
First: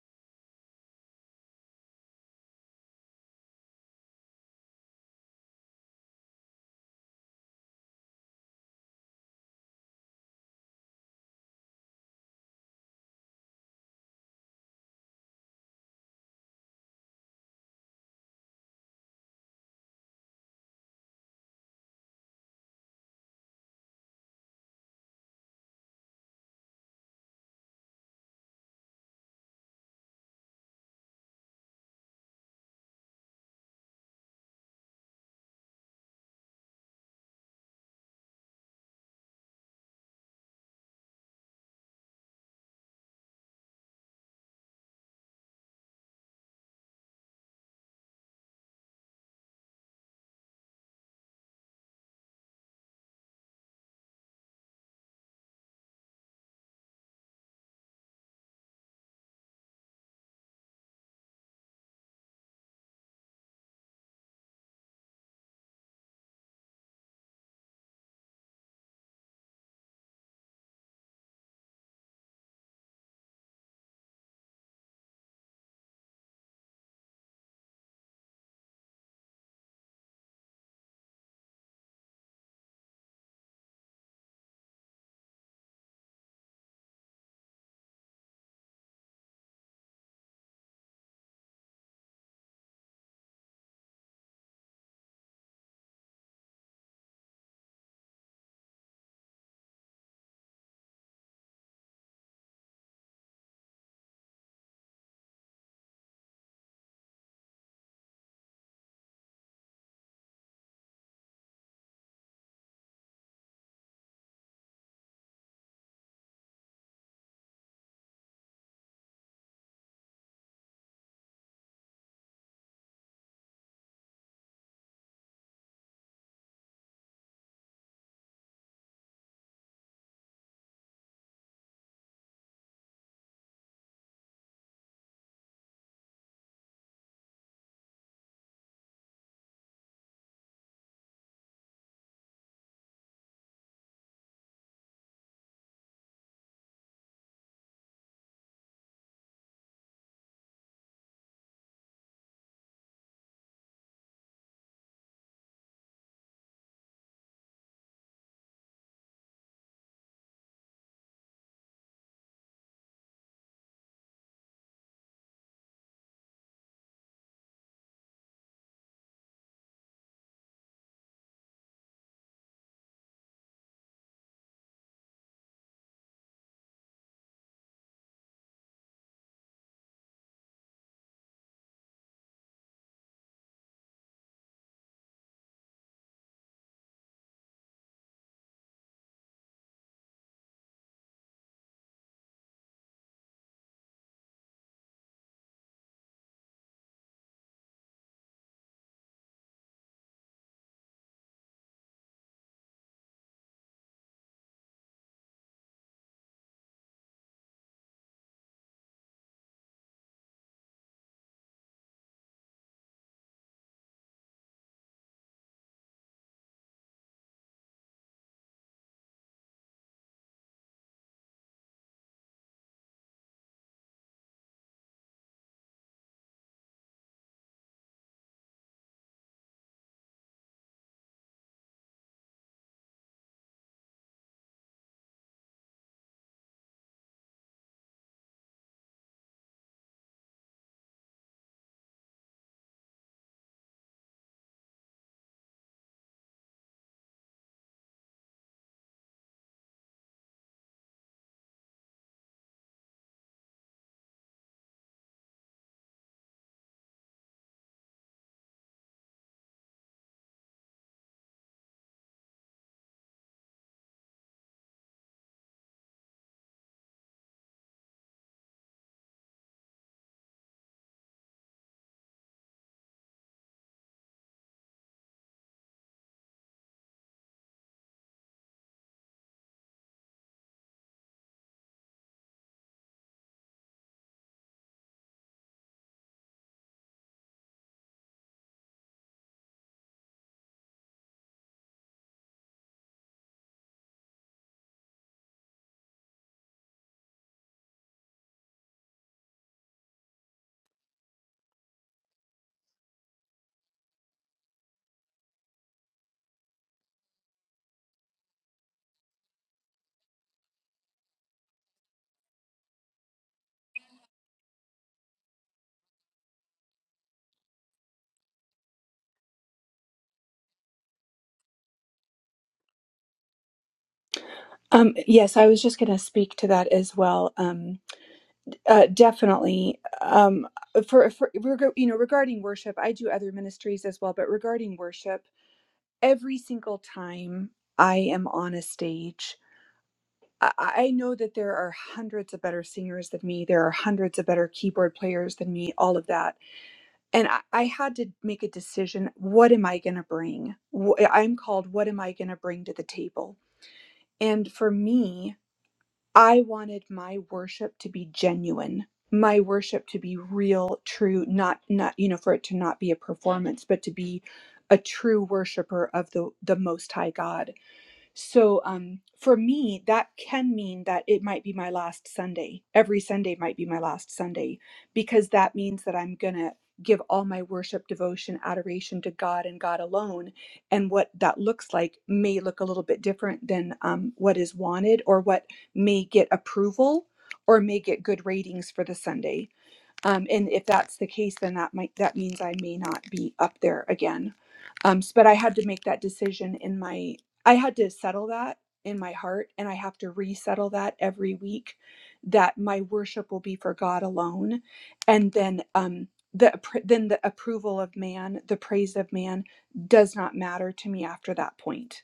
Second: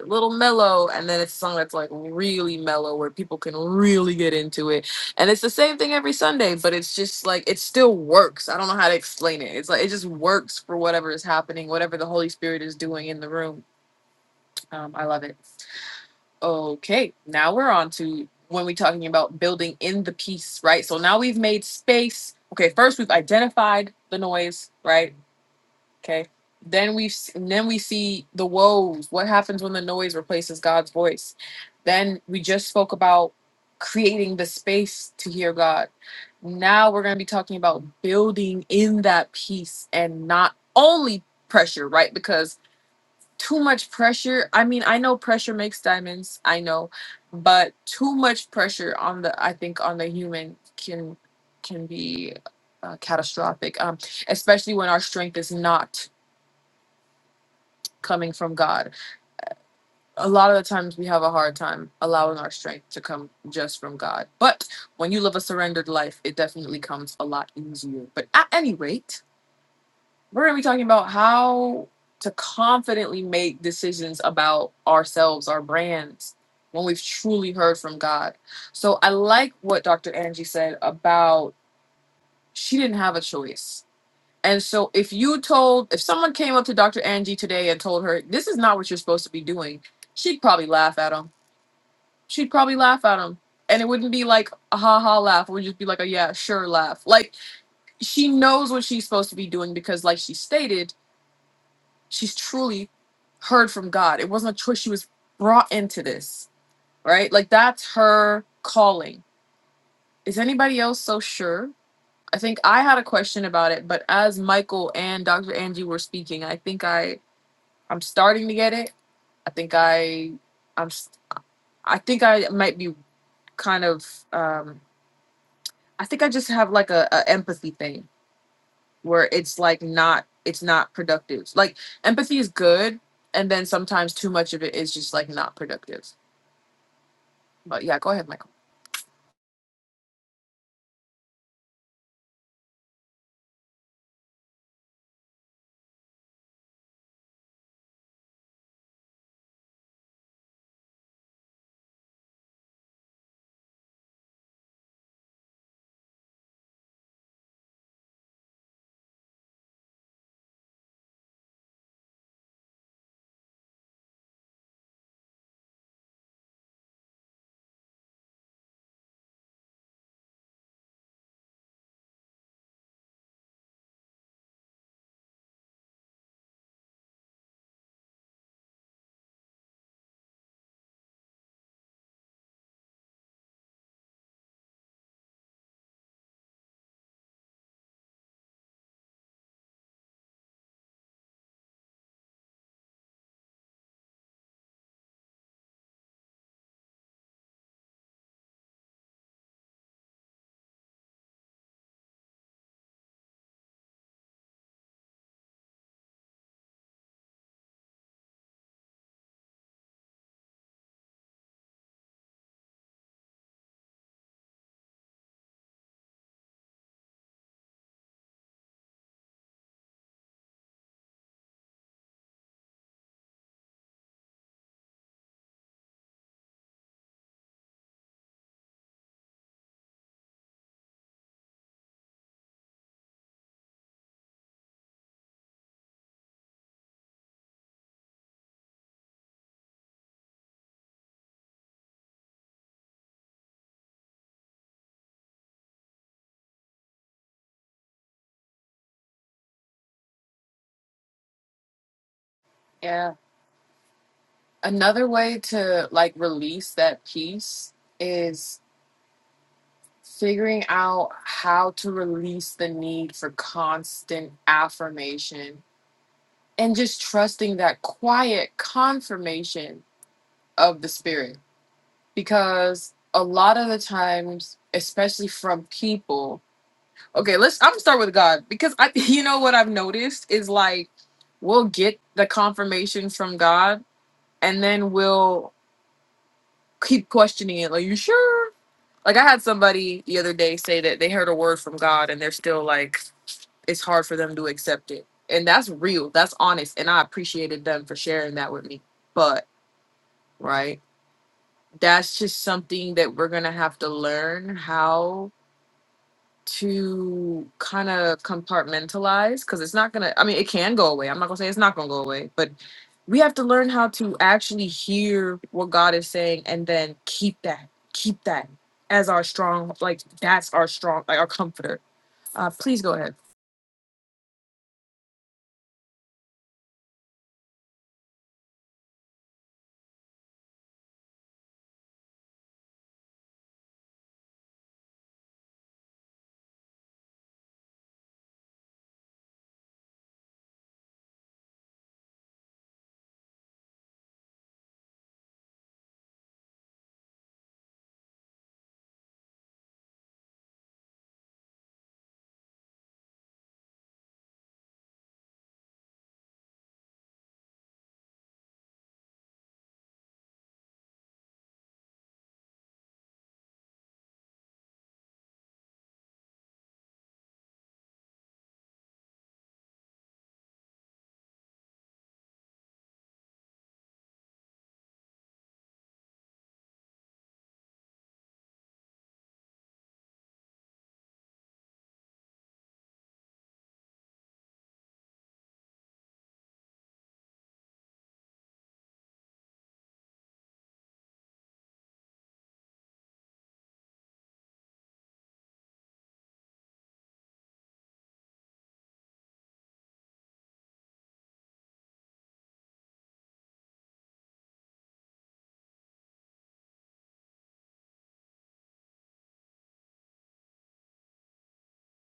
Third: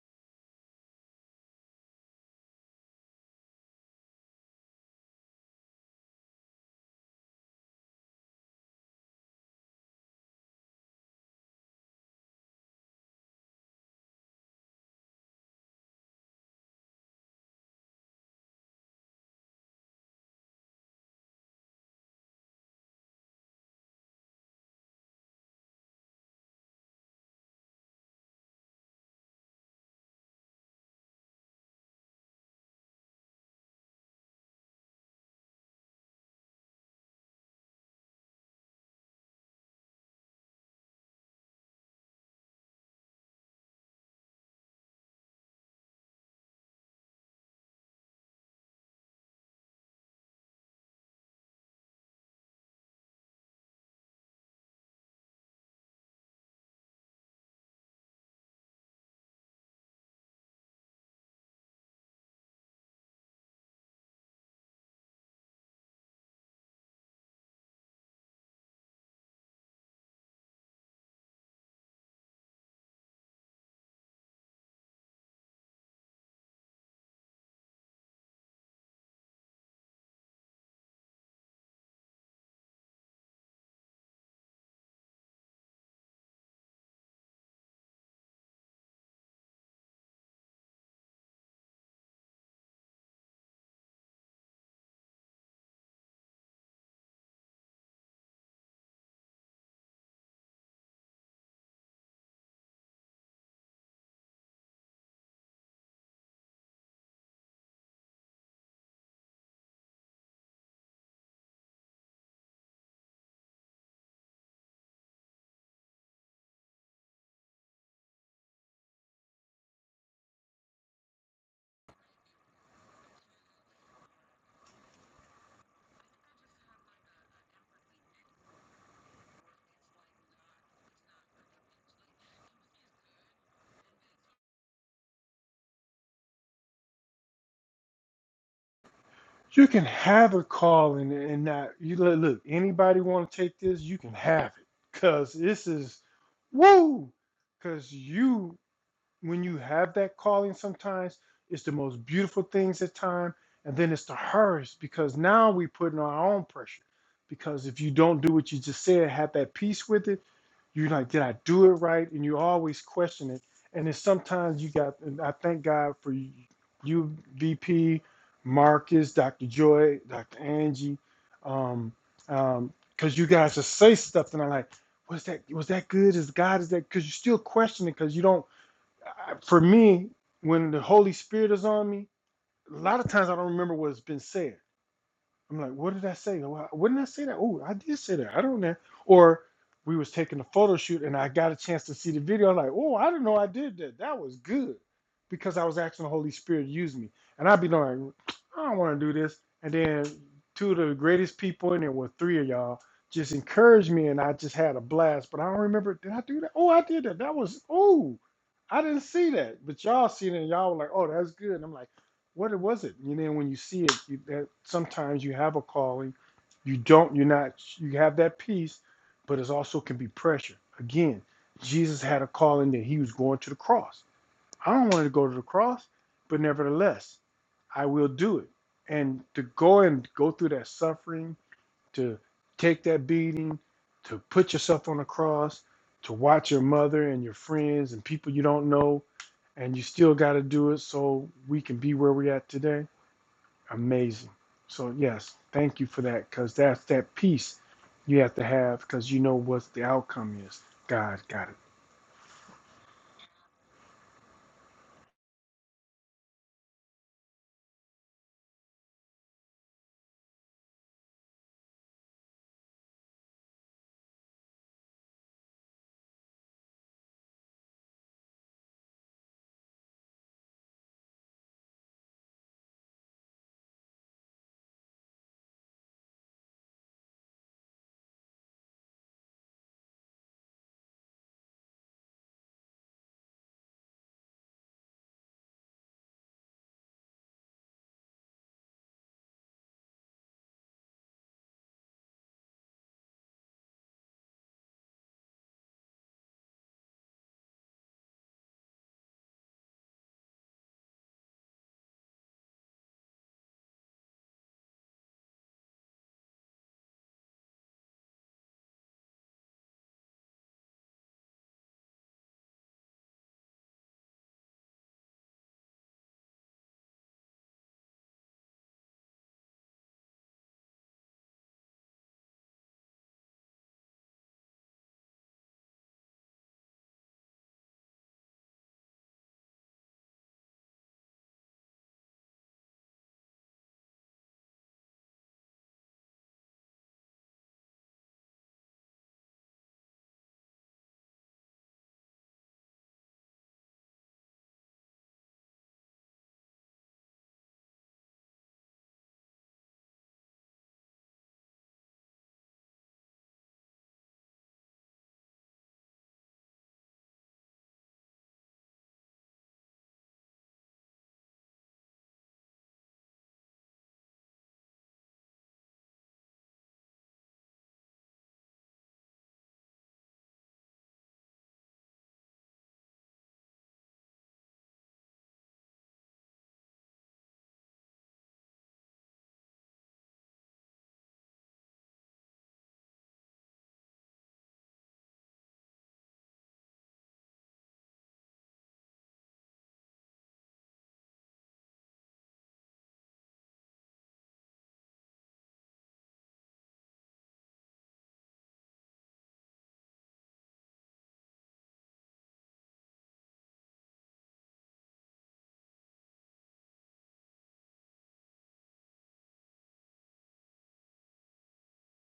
A: a little mellow and then it's a song that's like really mellow where people can really get into it. And it's the same thing every Sunday, but it's just like it still works. I don't know how to explain it. It's like it just works for whatever is happening, whatever the Holy Spirit is doing in the room. Um, I love it. Okay, now we're on to when we're talking about building in the piece, right? So now we've made space. Okay, first we've identified the noise, right? Okay. Then we s- and then we see the woes. What happens when the noise replaces God's voice? Then we just spoke about creating the space to hear God. Now we're going to be talking about building in that peace and not only pressure, right? Because too much pressure. I mean, I know pressure makes diamonds, I know, but too much pressure on the I think on the human can can be uh, catastrophic. Um especially when our strength is not coming from God. A lot of the times we have a hard time allowing our strength to come just from God. But when you live a surrendered life, it definitely comes a lot easier. But at any rate, We're going to be talking about how to confidently make decisions about ourselves, our brands, when we've truly heard from God. So I like what Dr. Angie said about she didn't have a choice. And so if you told, if someone came up to Dr. Angie today and told her, this is not what you're supposed to be doing, she'd probably laugh at him. She'd probably laugh at him. And it wouldn't be like a ha ha laugh. It would just be like a yeah, sure laugh. Like she knows what she's supposed to be doing because, like she stated, she's truly heard from God. It wasn't a choice. She was brought into this, right? Like that's her calling. Is anybody else so sure? I think I had a question about it, but as Michael and Dr. Angie were speaking, I think I I'm starting to get it. I think I I'm s- I think I might be kind of um I think I just have like a, a empathy thing where it's like not it's not productive. Like empathy is good and then sometimes too much of it is just like not productive But yeah, go ahead, Michael.
B: You can have a call and and not you look, look anybody want to take this, you can have it. Cause this is woo. Cause you when you have that calling sometimes it's the most beautiful things at time and then it's the hardest because now we putting our own pressure. Because if you don't do what you just said, have that peace with it, you like did i do it right and you always question it and then sometimes you got and i thank god for you vp marcus dr joy dr angie um um because you guys just say stuff and i'm like was that was that good is god is that because you still question it because you don't I- for me when the holy spirit is on me a lot of times i don't remember what's been said I'm like, what did I say? Why- Wouldn't I say that? Oh, I did say that. I don't know. Or we was taking a photo shoot and I got a chance to see the video. I'm like, oh, I didn't know I did that. That was good because I was asking the Holy Spirit to use me. And I'd be like, I don't want to do this. And then two of the greatest people, and there were three of y'all, just encouraged me and I just had a blast. But I don't remember, did I do that? Oh, I did that. That was, oh, I didn't see that. But y'all seen it and y'all were like, oh, that's good. And I'm like, what it was it you know when you see it you, that sometimes you have a calling you don't you're not you have that peace but it also can be pressure again jesus had a calling that he was going to the cross i don't want to go to the cross but nevertheless i will do it and to go and go through that suffering to take that beating, to put yourself on a cross, to watch your mother and your friends and people you don't know, and you still got to do it so we can be where we're at today. Amazing. So, yes, thank you for that because that's that peace you have to have because you know what the outcome is. God got it.
A: Yeah. Another way to like release that piece is figuring out how to release the need for constant affirmation and just trusting that quiet confirmation of the spirit. Because a lot of the times, especially from people, okay, let's I'm gonna start with God because I you know what I've noticed is like we'll get the confirmation from God and then we'll keep questioning it. Like, you sure? Like, I had somebody the other day say that they heard a word from God and they're still like, it's hard for them to accept it. And that's real. That's honest. And I appreciated them for sharing that with me. But, right? That's just something that we're going to have to learn how to kind of compartmentalize because it's not gonna i mean it can go away i'm not gonna say it's not gonna go away but we have to learn how to actually hear what god is saying and then keep that keep that as our strong like that's our strong like our comforter uh please go ahead
C: Um, yes, I was just going to speak to that as well. Um, uh, definitely. Um, for, for reg- you know, regarding worship, I do other ministries as well, but regarding worship, every single time I am on a stage, I, I know that there are hundreds of better singers than me. There are hundreds of better keyboard players than me. All of that. and I, I had to make a decision what am i going to bring Wh- eh, i'm called what am i going to bring to the table and for me i wanted my worship to be genuine my worship to be real true not not you know for it to not be a performance but to be a true worshiper of the the most high god so um, for me, that can mean that it might be my last Sunday. Every Sunday might be my last Sunday because that means that I'm going to give all my worship, devotion, adoration to God and God alone. And what that looks like may look a little bit different than um, what is wanted or what may get approval or may get good ratings for the Sunday. Um, and if that's the case, then that might that means I may not be up there again. Um, s- but I had to make that decision in my I had to settle that in my heart, and I have to resettle that every week that my worship will be for God alone, and then um, the appr- then the approval of man, the praise of man, does not matter to me after that point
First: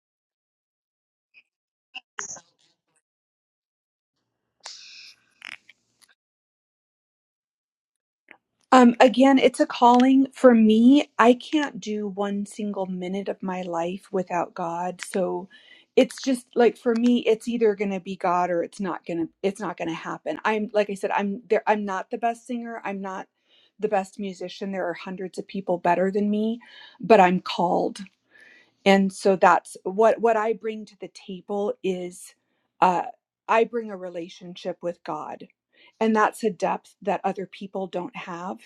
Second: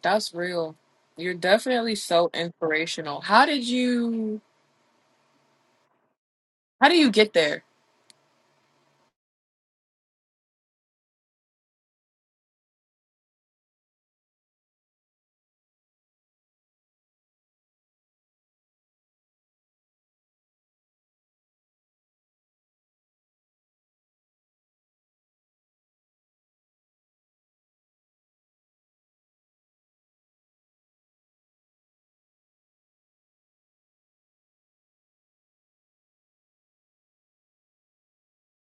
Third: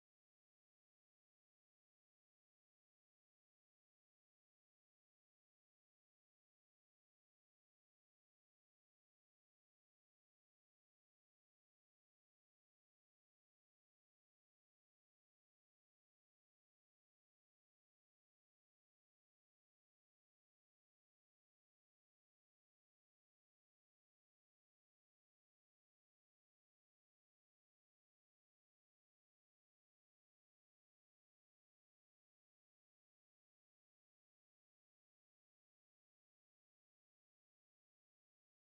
A: that's real you're definitely so inspirational how did you how do you get there
C: Um, again, it's a calling for me. I can't do one single minute of my life without God. So it's just like for me, it's either going to be God or it's not going to it's not going to happen. I'm like I said, I'm there I'm not the best singer. I'm not the best musician. There are hundreds of people better than me, but I'm called. And so that's what what I bring to the table is uh I bring a relationship with God. And that's a depth that other people don't have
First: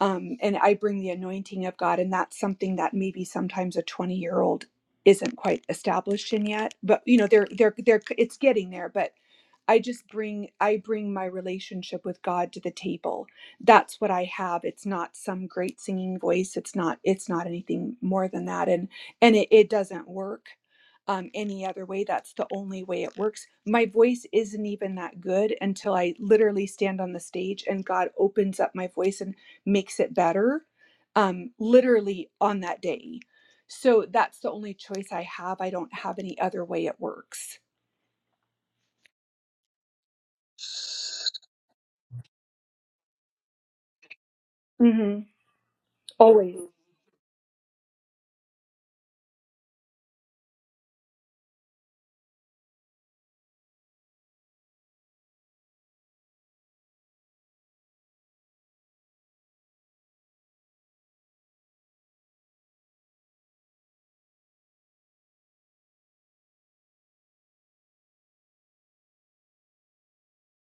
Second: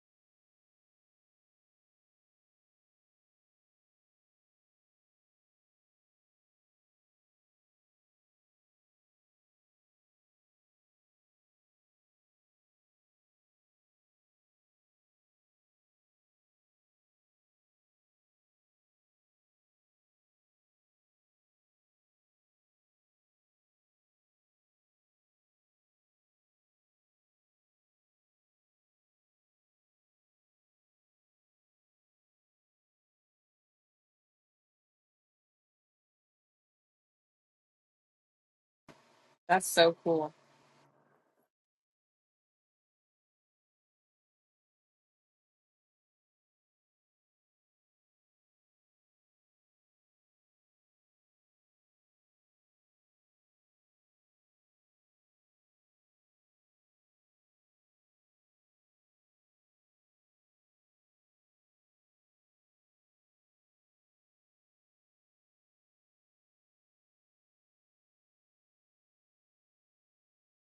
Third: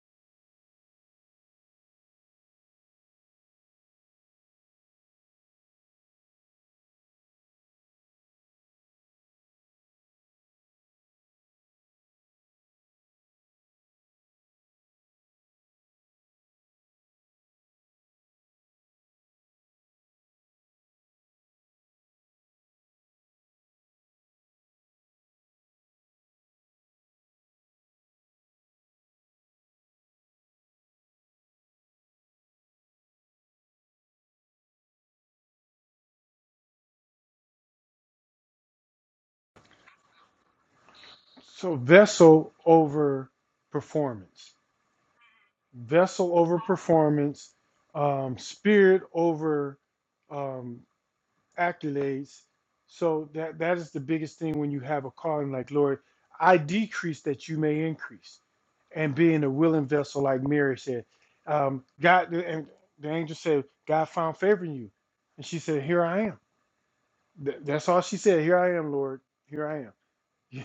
C: um, and I bring the anointing of God, and that's something that maybe sometimes a 20 year old isn't quite established in yet. But you know, they're they're they're it's getting there. But I just bring I bring my relationship with God to the table. That's what I have. It's not some great singing voice. It's not it's not anything more than that. And and it, it doesn't work um, any other way. That's the only way it works. My voice isn't even that good until I literally stand on the stage and God opens up my voice. And makes it better um, literally on that day. So that's the only choice I have. I don't have any other way it works.
A: that's so cool
B: So, vessel over performance,
C: hmm
B: vessel
C: Always.
B: over performance, um, spirit over. um, accolades. So that that is the biggest thing when you have a calling like Lord, I decrease that you may increase, and being a willing vessel like Mary said, um, God and the angel said, God found favor in you, and she said, Here I am. Th- that's all she said. Here I am, Lord. Here I am.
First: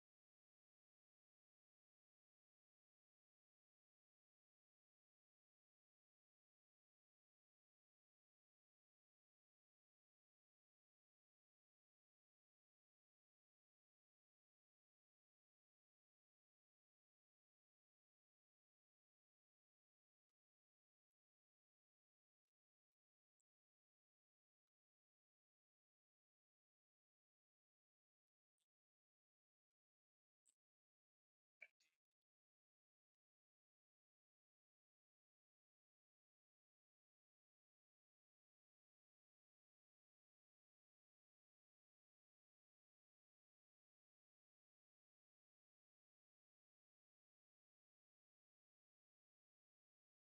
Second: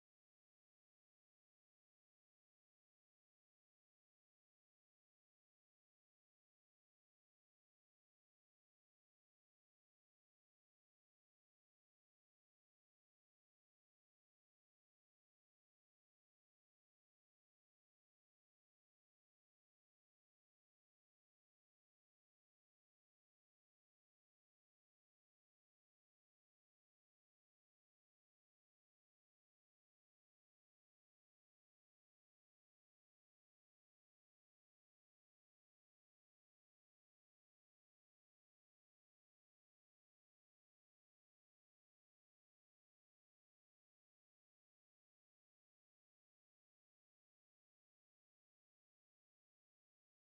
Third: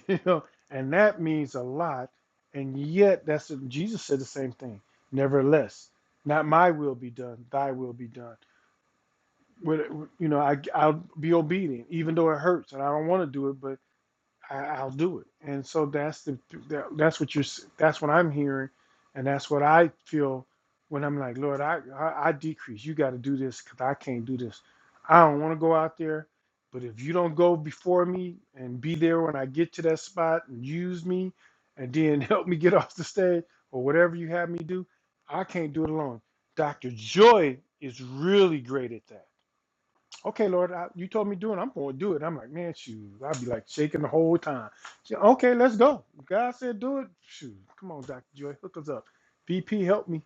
B: You know, and that means a lot. And yet, that's Jesus said the same thing. Nevertheless, not my will be done, Thy will be done with you know, I I'll be obedient, even though it hurts, and I don't want to do it, but I, I'll do it. And so that's the that, that's what you're s- that's what I'm hearing, and that's what I feel when I'm like, Lord, I I, I decrease. You got to do this because I can't do this. I don't want to go out there, but if you don't go before me and be there when I get to that spot and use me, and then help me get off the stage or whatever you have me do, I can't do it alone. Dr. Joy is really great at that okay, Lord, I, you told me do it. I'm going to do it. I'm like, man, shoot. I'll be like shaking the whole time. She, okay, let's go. God said do it. Shoot. Come on, Dr. Joy, hook us up. VP, help me.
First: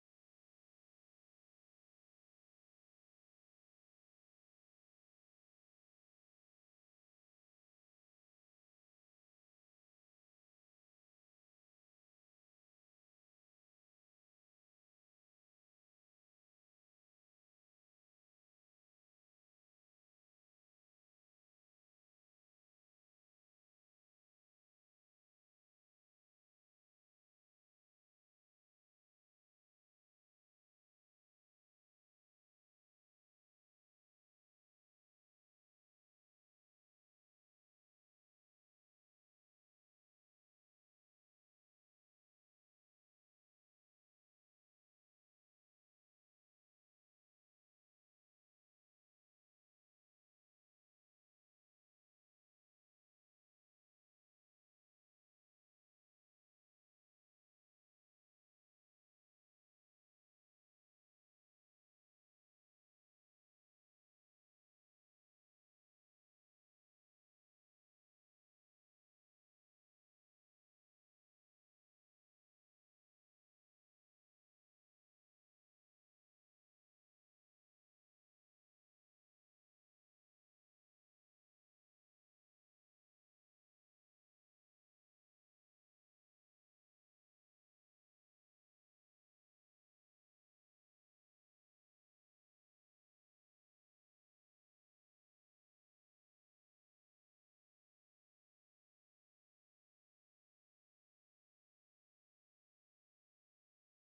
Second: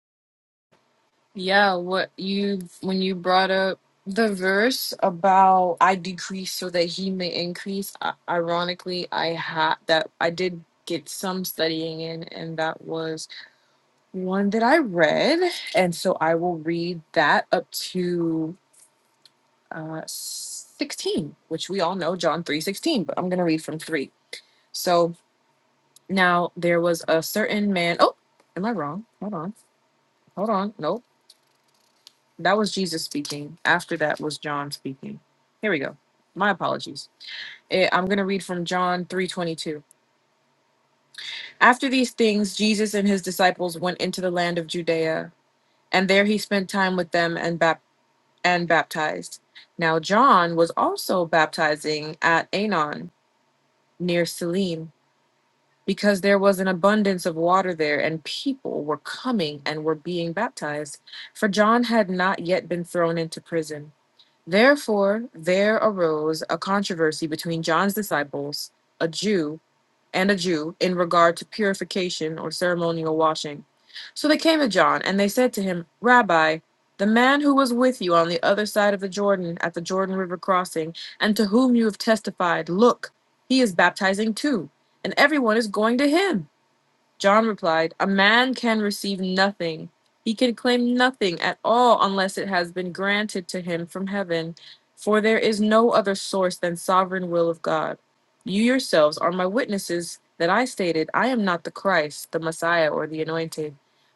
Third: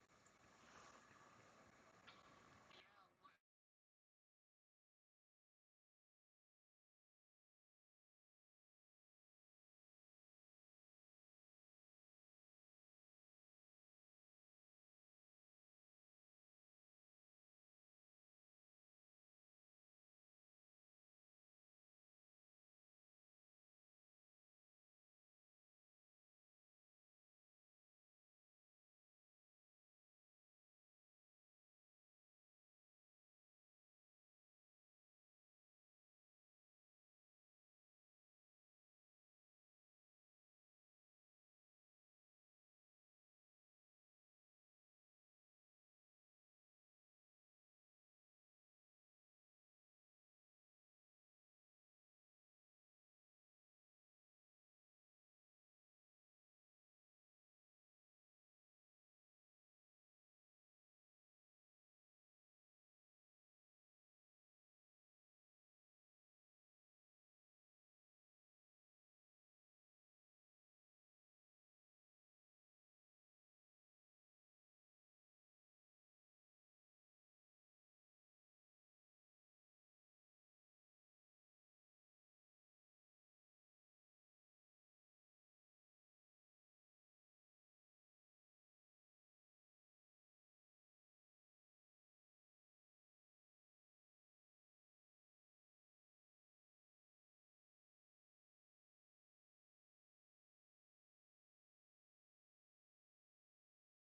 A: Yeah, what you when you brought up the verse about I decrease so that he may increase. I, ironically, I had that I did get some studying in, and that was one that I read, and so I will read that up to uh, sixteen, which we all know John three sixteen. But I'm gonna read from three. So now there was a certain man. Oh, am I wrong? Hold on, hold on. Nope. That was Jesus speaking. After that was John speaking. Here we go. My apologies. Eh, I'm going to read from John 3:22. After these things Jesus and his disciples went into the land of Judea, and there he spent time with them and bap- and baptized. Now John was also baptizing at Anon near Salim because there was an abundance of water there and people were coming and were being baptized for John had not yet been thrown into prison. Therefore, there arose a controversy between John's disciples, a Jew and a Jew, in regard to purification or ceremonial washing. So they came to John, and they said to him, Rabbi, the man who was with you on the other side of the Jordan at the Jordan River crossing, and to whom you have testified, look, he is baptizing too, and everyone is going to him. John replied, A man can receive nothing. He can claim nothing at all unless it has been granted to him from heaven, for there is no other source than sovereign will of God. You yourselves are my witnesses that I stated, I am not the Christ, the Messiah, or the anointed,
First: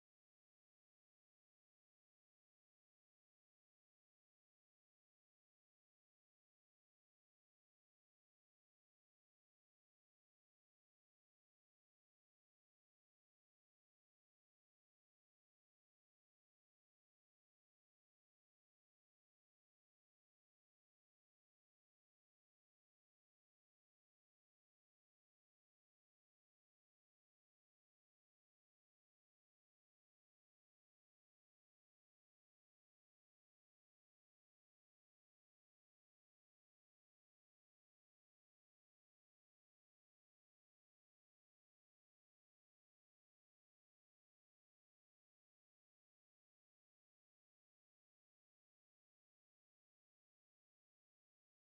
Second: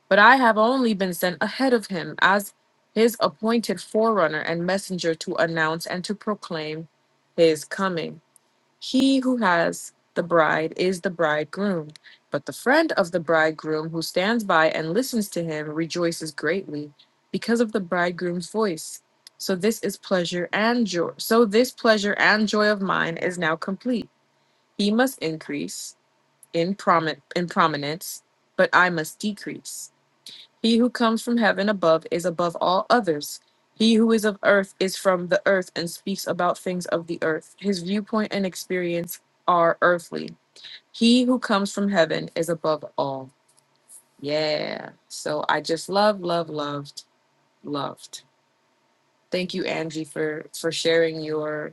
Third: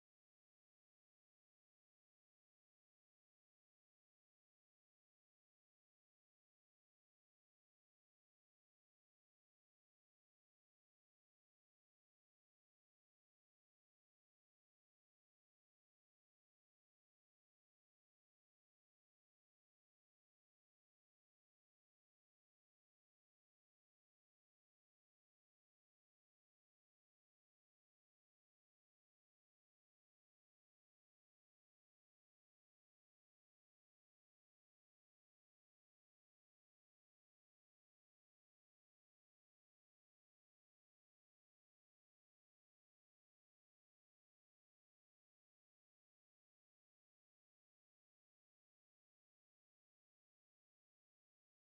A: but I have only been sent ahead of him as his appointed forerunner and messenger to announce and to proclaim his coming. He who has the bride is the bridegroom, but the friend of the bridegroom who stands by and listens to him rejoices greatly because of the bridegroom's voice. So this is pleasure and joy. So this pleasure and joy of mine is now complete. He must increase in promi- in prominence, but I must decrease. He who comes from heaven above is above all others. He who is of earth is from the earth and speaks about things of the earth. His viewpoint and experience are earthly. He who comes from heaven is above all. Yeah. So I just love, love, loved, loved. Thank you, Angie, for for sharing your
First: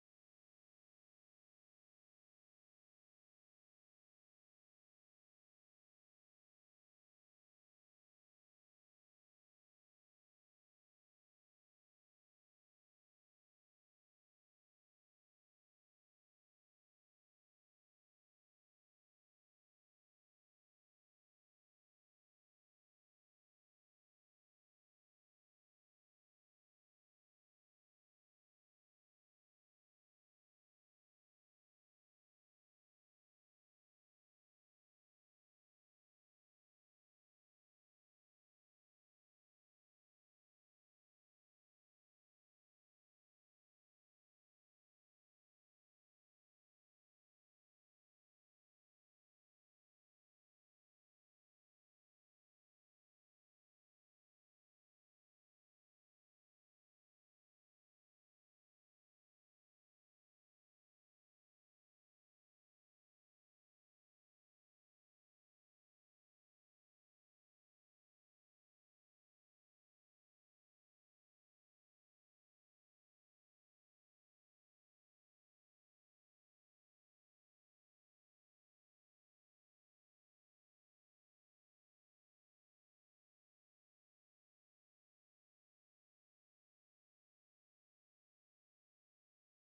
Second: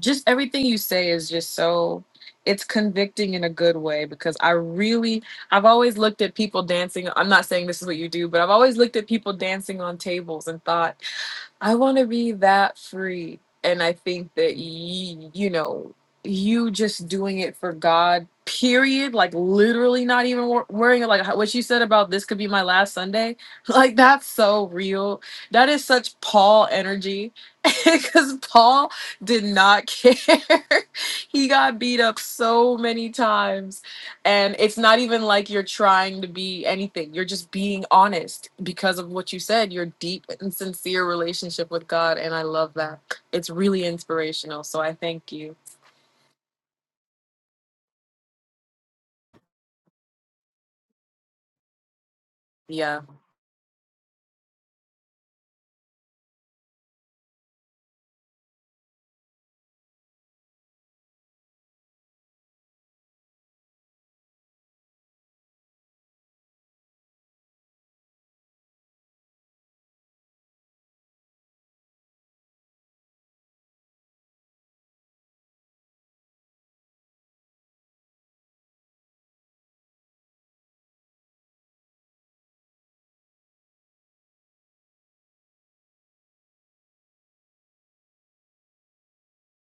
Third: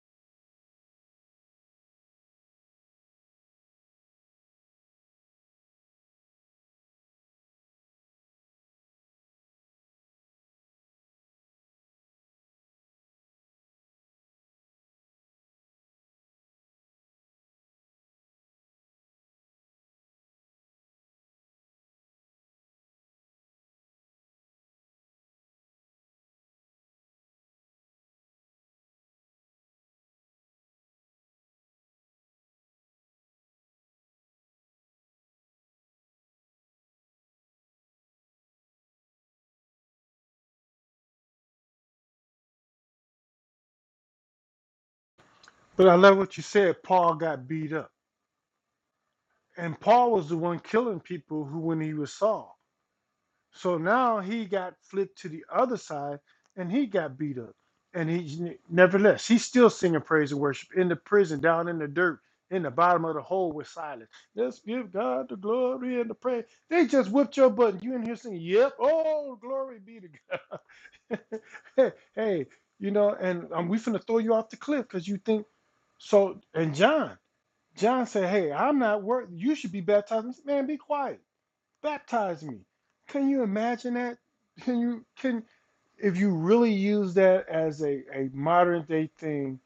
A: just everything you say is just so it's convicting in a good way because I really I've always looked at people dancing. I'm not saying this is what you do, but I've always looked at people dancing on tables and thought I want to be that free. And I think that, y- you know, you just doing it for God, period, like literally not even wor- worrying, like how- what you said about this could be my last Sunday. Like, that's so real. That is such Paul energy because Paul did not care. he got beat up so many times and it's not even like you're trying to be anything. You're just being honest because of what you said, your deep and sincere relationship with God. And I love that. It's really inspirational. So I thank you.
B: But I love what you said. Paul got beat up. And Paul was the one killing people who when he was Saul.
A: Yeah.
B: So now he got flipped to the other side and he got beat up. And he nevertheless, he's still singing praise and worship in the prison, down in the dirt, in the bottom of the hole with silence. Let's give God the glory and the praise. They just whipped your butt and you in here singing, Yep, oh, glory be to God. hey, hey, you know, and um, we finna throw you off the cliff because you think so. And John, John said, Hey, I'm not worth you should be baptized. Man, be quiet. Baptize me. Can you imagine that? Can you can if you really use that as a, a modern day thing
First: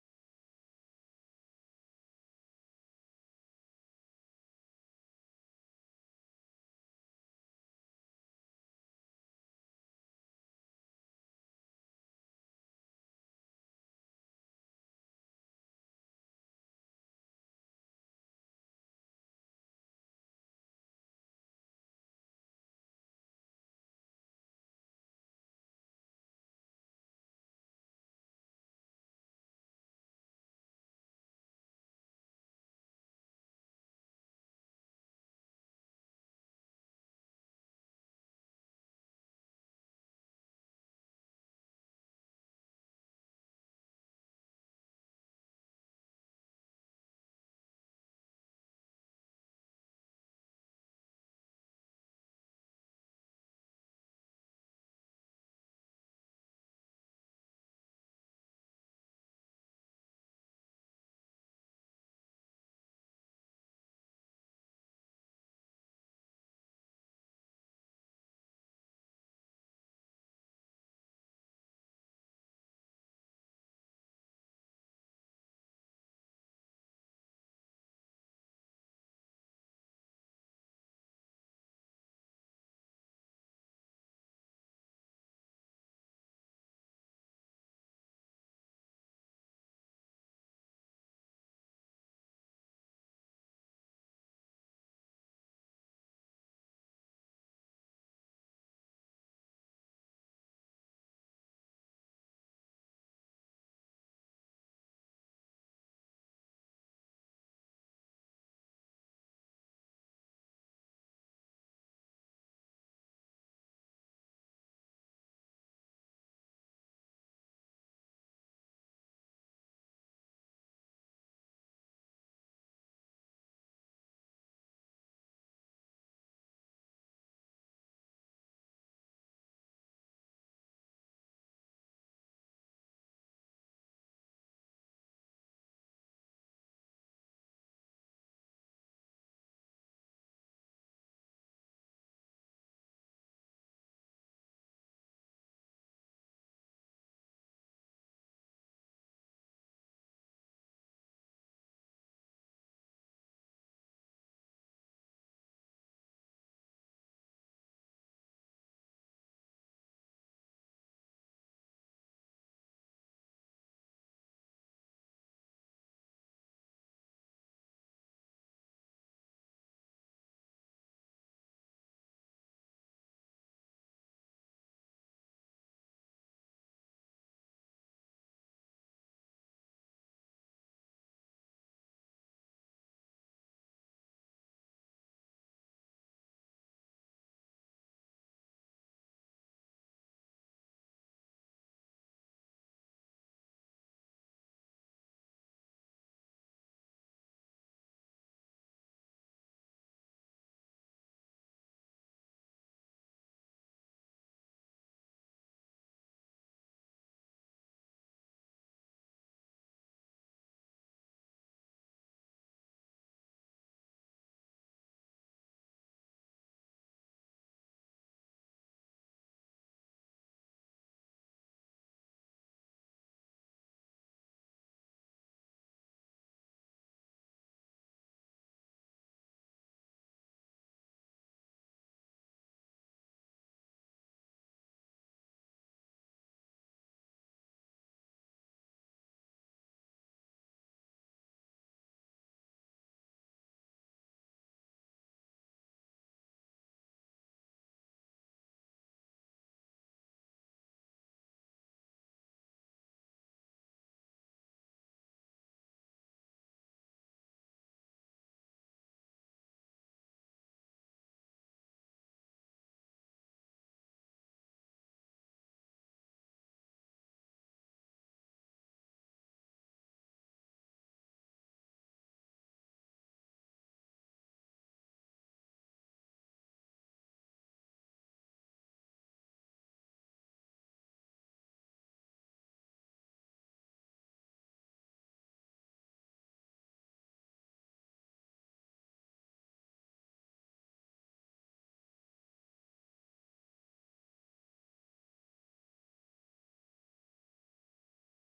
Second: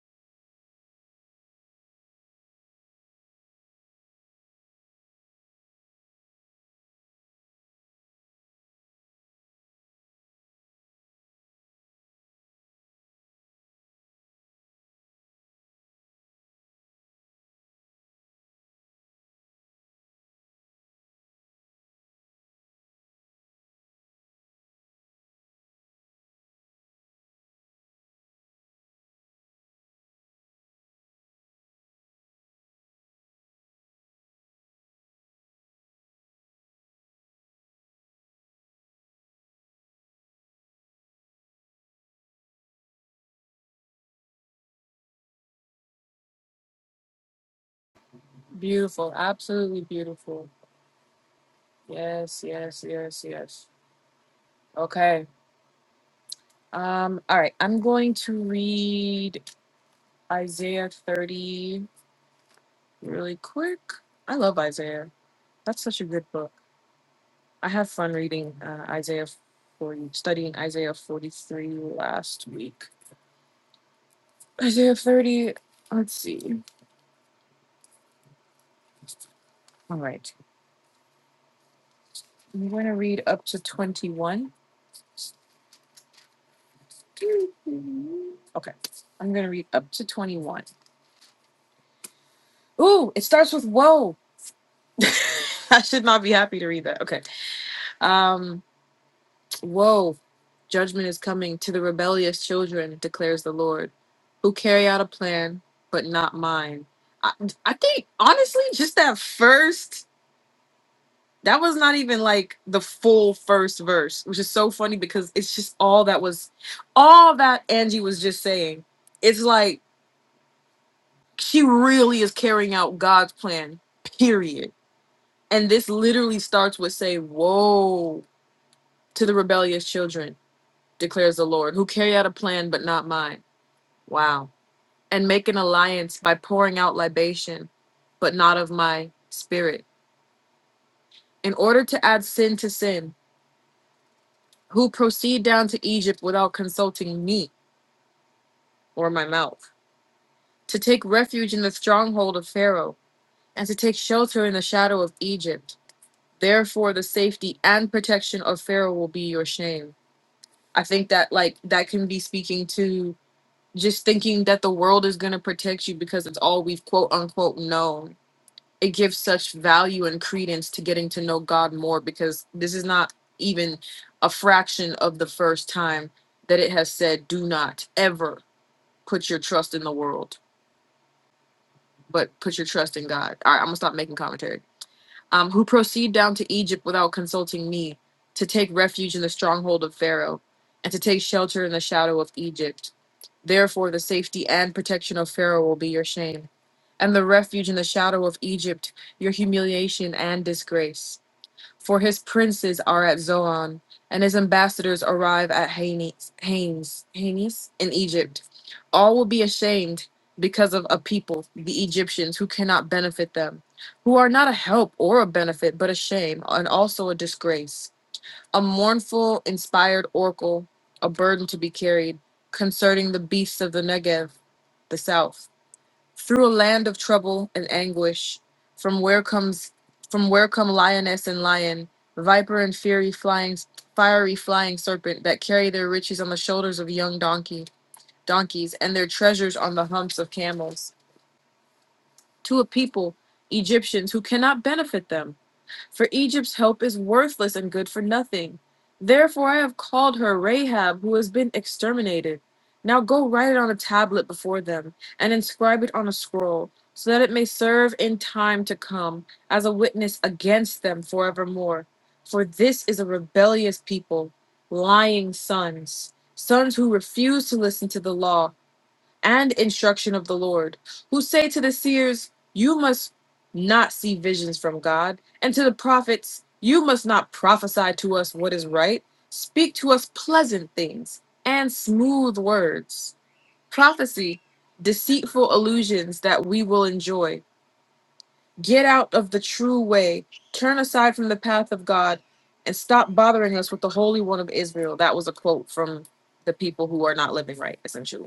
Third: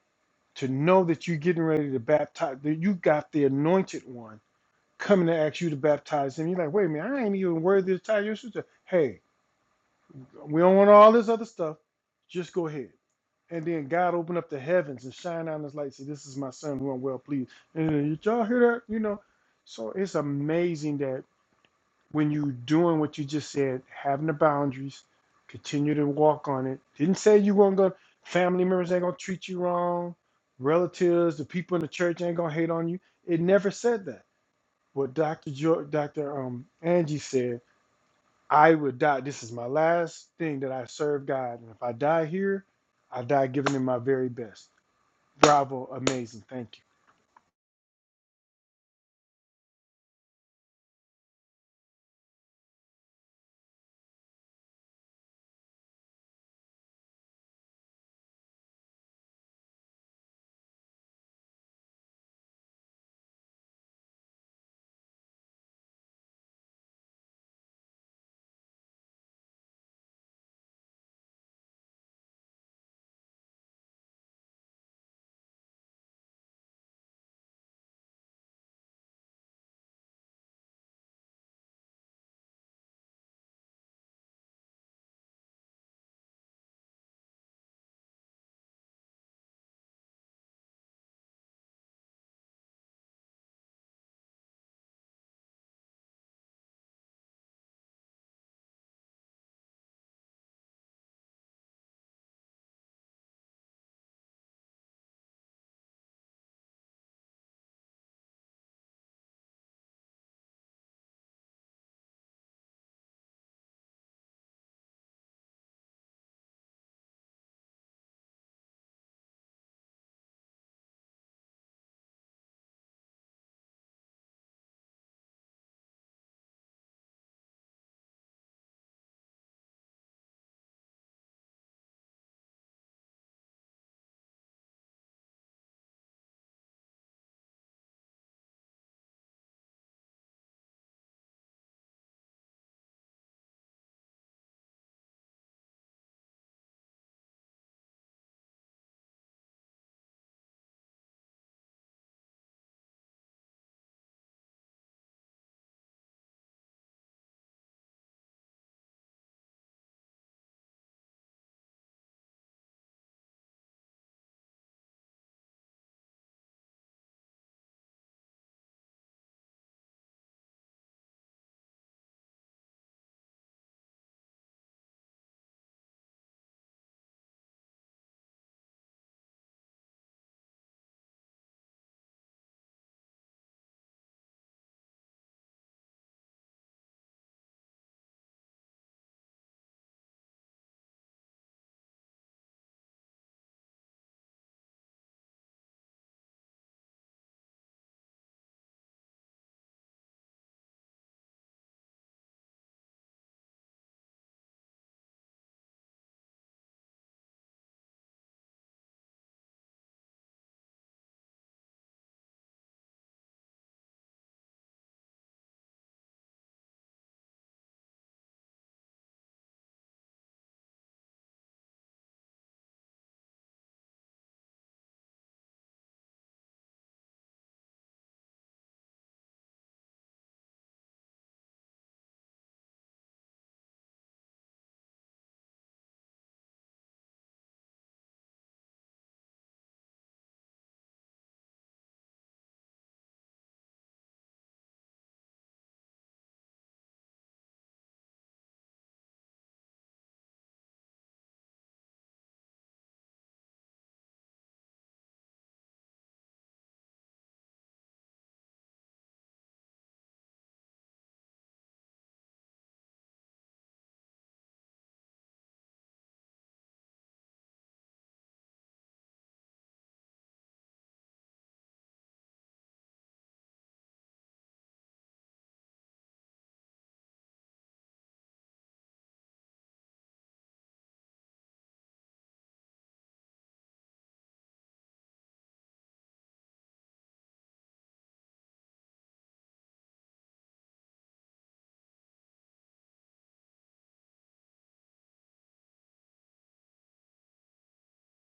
B: to know that you're getting ready to baptize, that you got the anointed one coming to ask you to baptize him, you're like, wait a minute, I ain't even worthy to tie your shoes. Hey, we don't want all this other stuff. Just go ahead. And then God opened up the heavens and shine down his light. Say, this is my son who I'm well pleased. And then, did y'all hear that? You know, so it's amazing that when you doing what you just said, having the boundaries, continue to walk on it. Didn't say you weren't gonna family members ain't gonna treat you wrong, relatives, the people in the church ain't gonna hate on you. It never said that. What Dr. Jo- Dr. Um Angie said, I would die. This is my last thing that I serve God, and if I die here, I die giving Him my very best. Bravo, amazing, thank
A: Beautiful. Absolutely beautiful. Yes, yes, yes, yes. Okay. Um, all right. I'm going to read Isaiah 30 really quick. I love Isaiah. That's such a good book. I have fun reading uh, Isaiah 40, studying Isaiah 43 last week. Isaiah 30, let's see. All right. I'm going to read up to 21. Okay. I'm going to read up to 21. Ooh, it starts with woe. I should not be happy to read that. Okay. Um, Woe, judgment is coming to the rebellious children, declares the Lord, who carry out a plan, but not mine. I, I think, honestly, just that first, that was not even like the full first verse, which is so funny because it's just all that was, all that Angie was just saying. It's like she really is carrying out God's plan, period. And this literally starts with say, Woe to the rebellious children declares the Lord, who carry out a plan, but not mine. Wow. And make an alliance by pouring out libation, but not of my spirit, in order to add sin to sin, who proceed down to Egypt without consulting me or my mouth, to take refuge in the stronghold of Pharaoh, and to take shelter in the shadow of Egypt. Therefore, the safety and protection of Pharaoh will be your shame. I think that, like, that can be speaking to just thinking that the world is going to protect you because it's all we've quote unquote known it gives such value and credence to getting to know god more because this is not even a fraction of the first time that it has said do not ever put your trust in the world but put your trust in god all right i'm gonna stop making commentary um, who proceed down to egypt without consulting me to take refuge in the stronghold of pharaoh and to take shelter in the shadow of egypt Therefore, the safety and protection of Pharaoh will be your shame, and the refuge in the shadow of Egypt, your humiliation and disgrace. For his princes are at Zoan, and his ambassadors arrive at Hanes, Hanes, Hanes in Egypt. All will be ashamed because of a people, the Egyptians, who cannot benefit them, who are not a help or a benefit, but a shame and also a disgrace a mournful, inspired oracle, a burden to be carried, concerning the beasts of the Negev, the south, through a land of trouble and anguish, from where comes from where come lioness and lion, viper and fiery flying fiery flying serpent that carry their riches on the shoulders of young donkey donkeys and their treasures on the humps of camels, to a people, Egyptians, who cannot benefit them for Egypt's help is worthless and good for nothing. Therefore I have called her Rahab, who has been exterminated. Now go write it on a tablet before them, and inscribe it on a scroll, so that it may serve in time to come as a witness against them forevermore. For this is a rebellious people, lying sons, sons who refuse to listen to the law and instruction of the Lord, who say to the seers, You must not see visions from God, and to the prophets, You must not prophesy to us what is right. Speak to us pleasant things and smooth words. Prophecy, deceitful illusions that we will enjoy. Get out of the true way, turn aside from the path of God, and stop bothering us with the Holy One of Israel. That was a quote from the people who are not living right, essentially.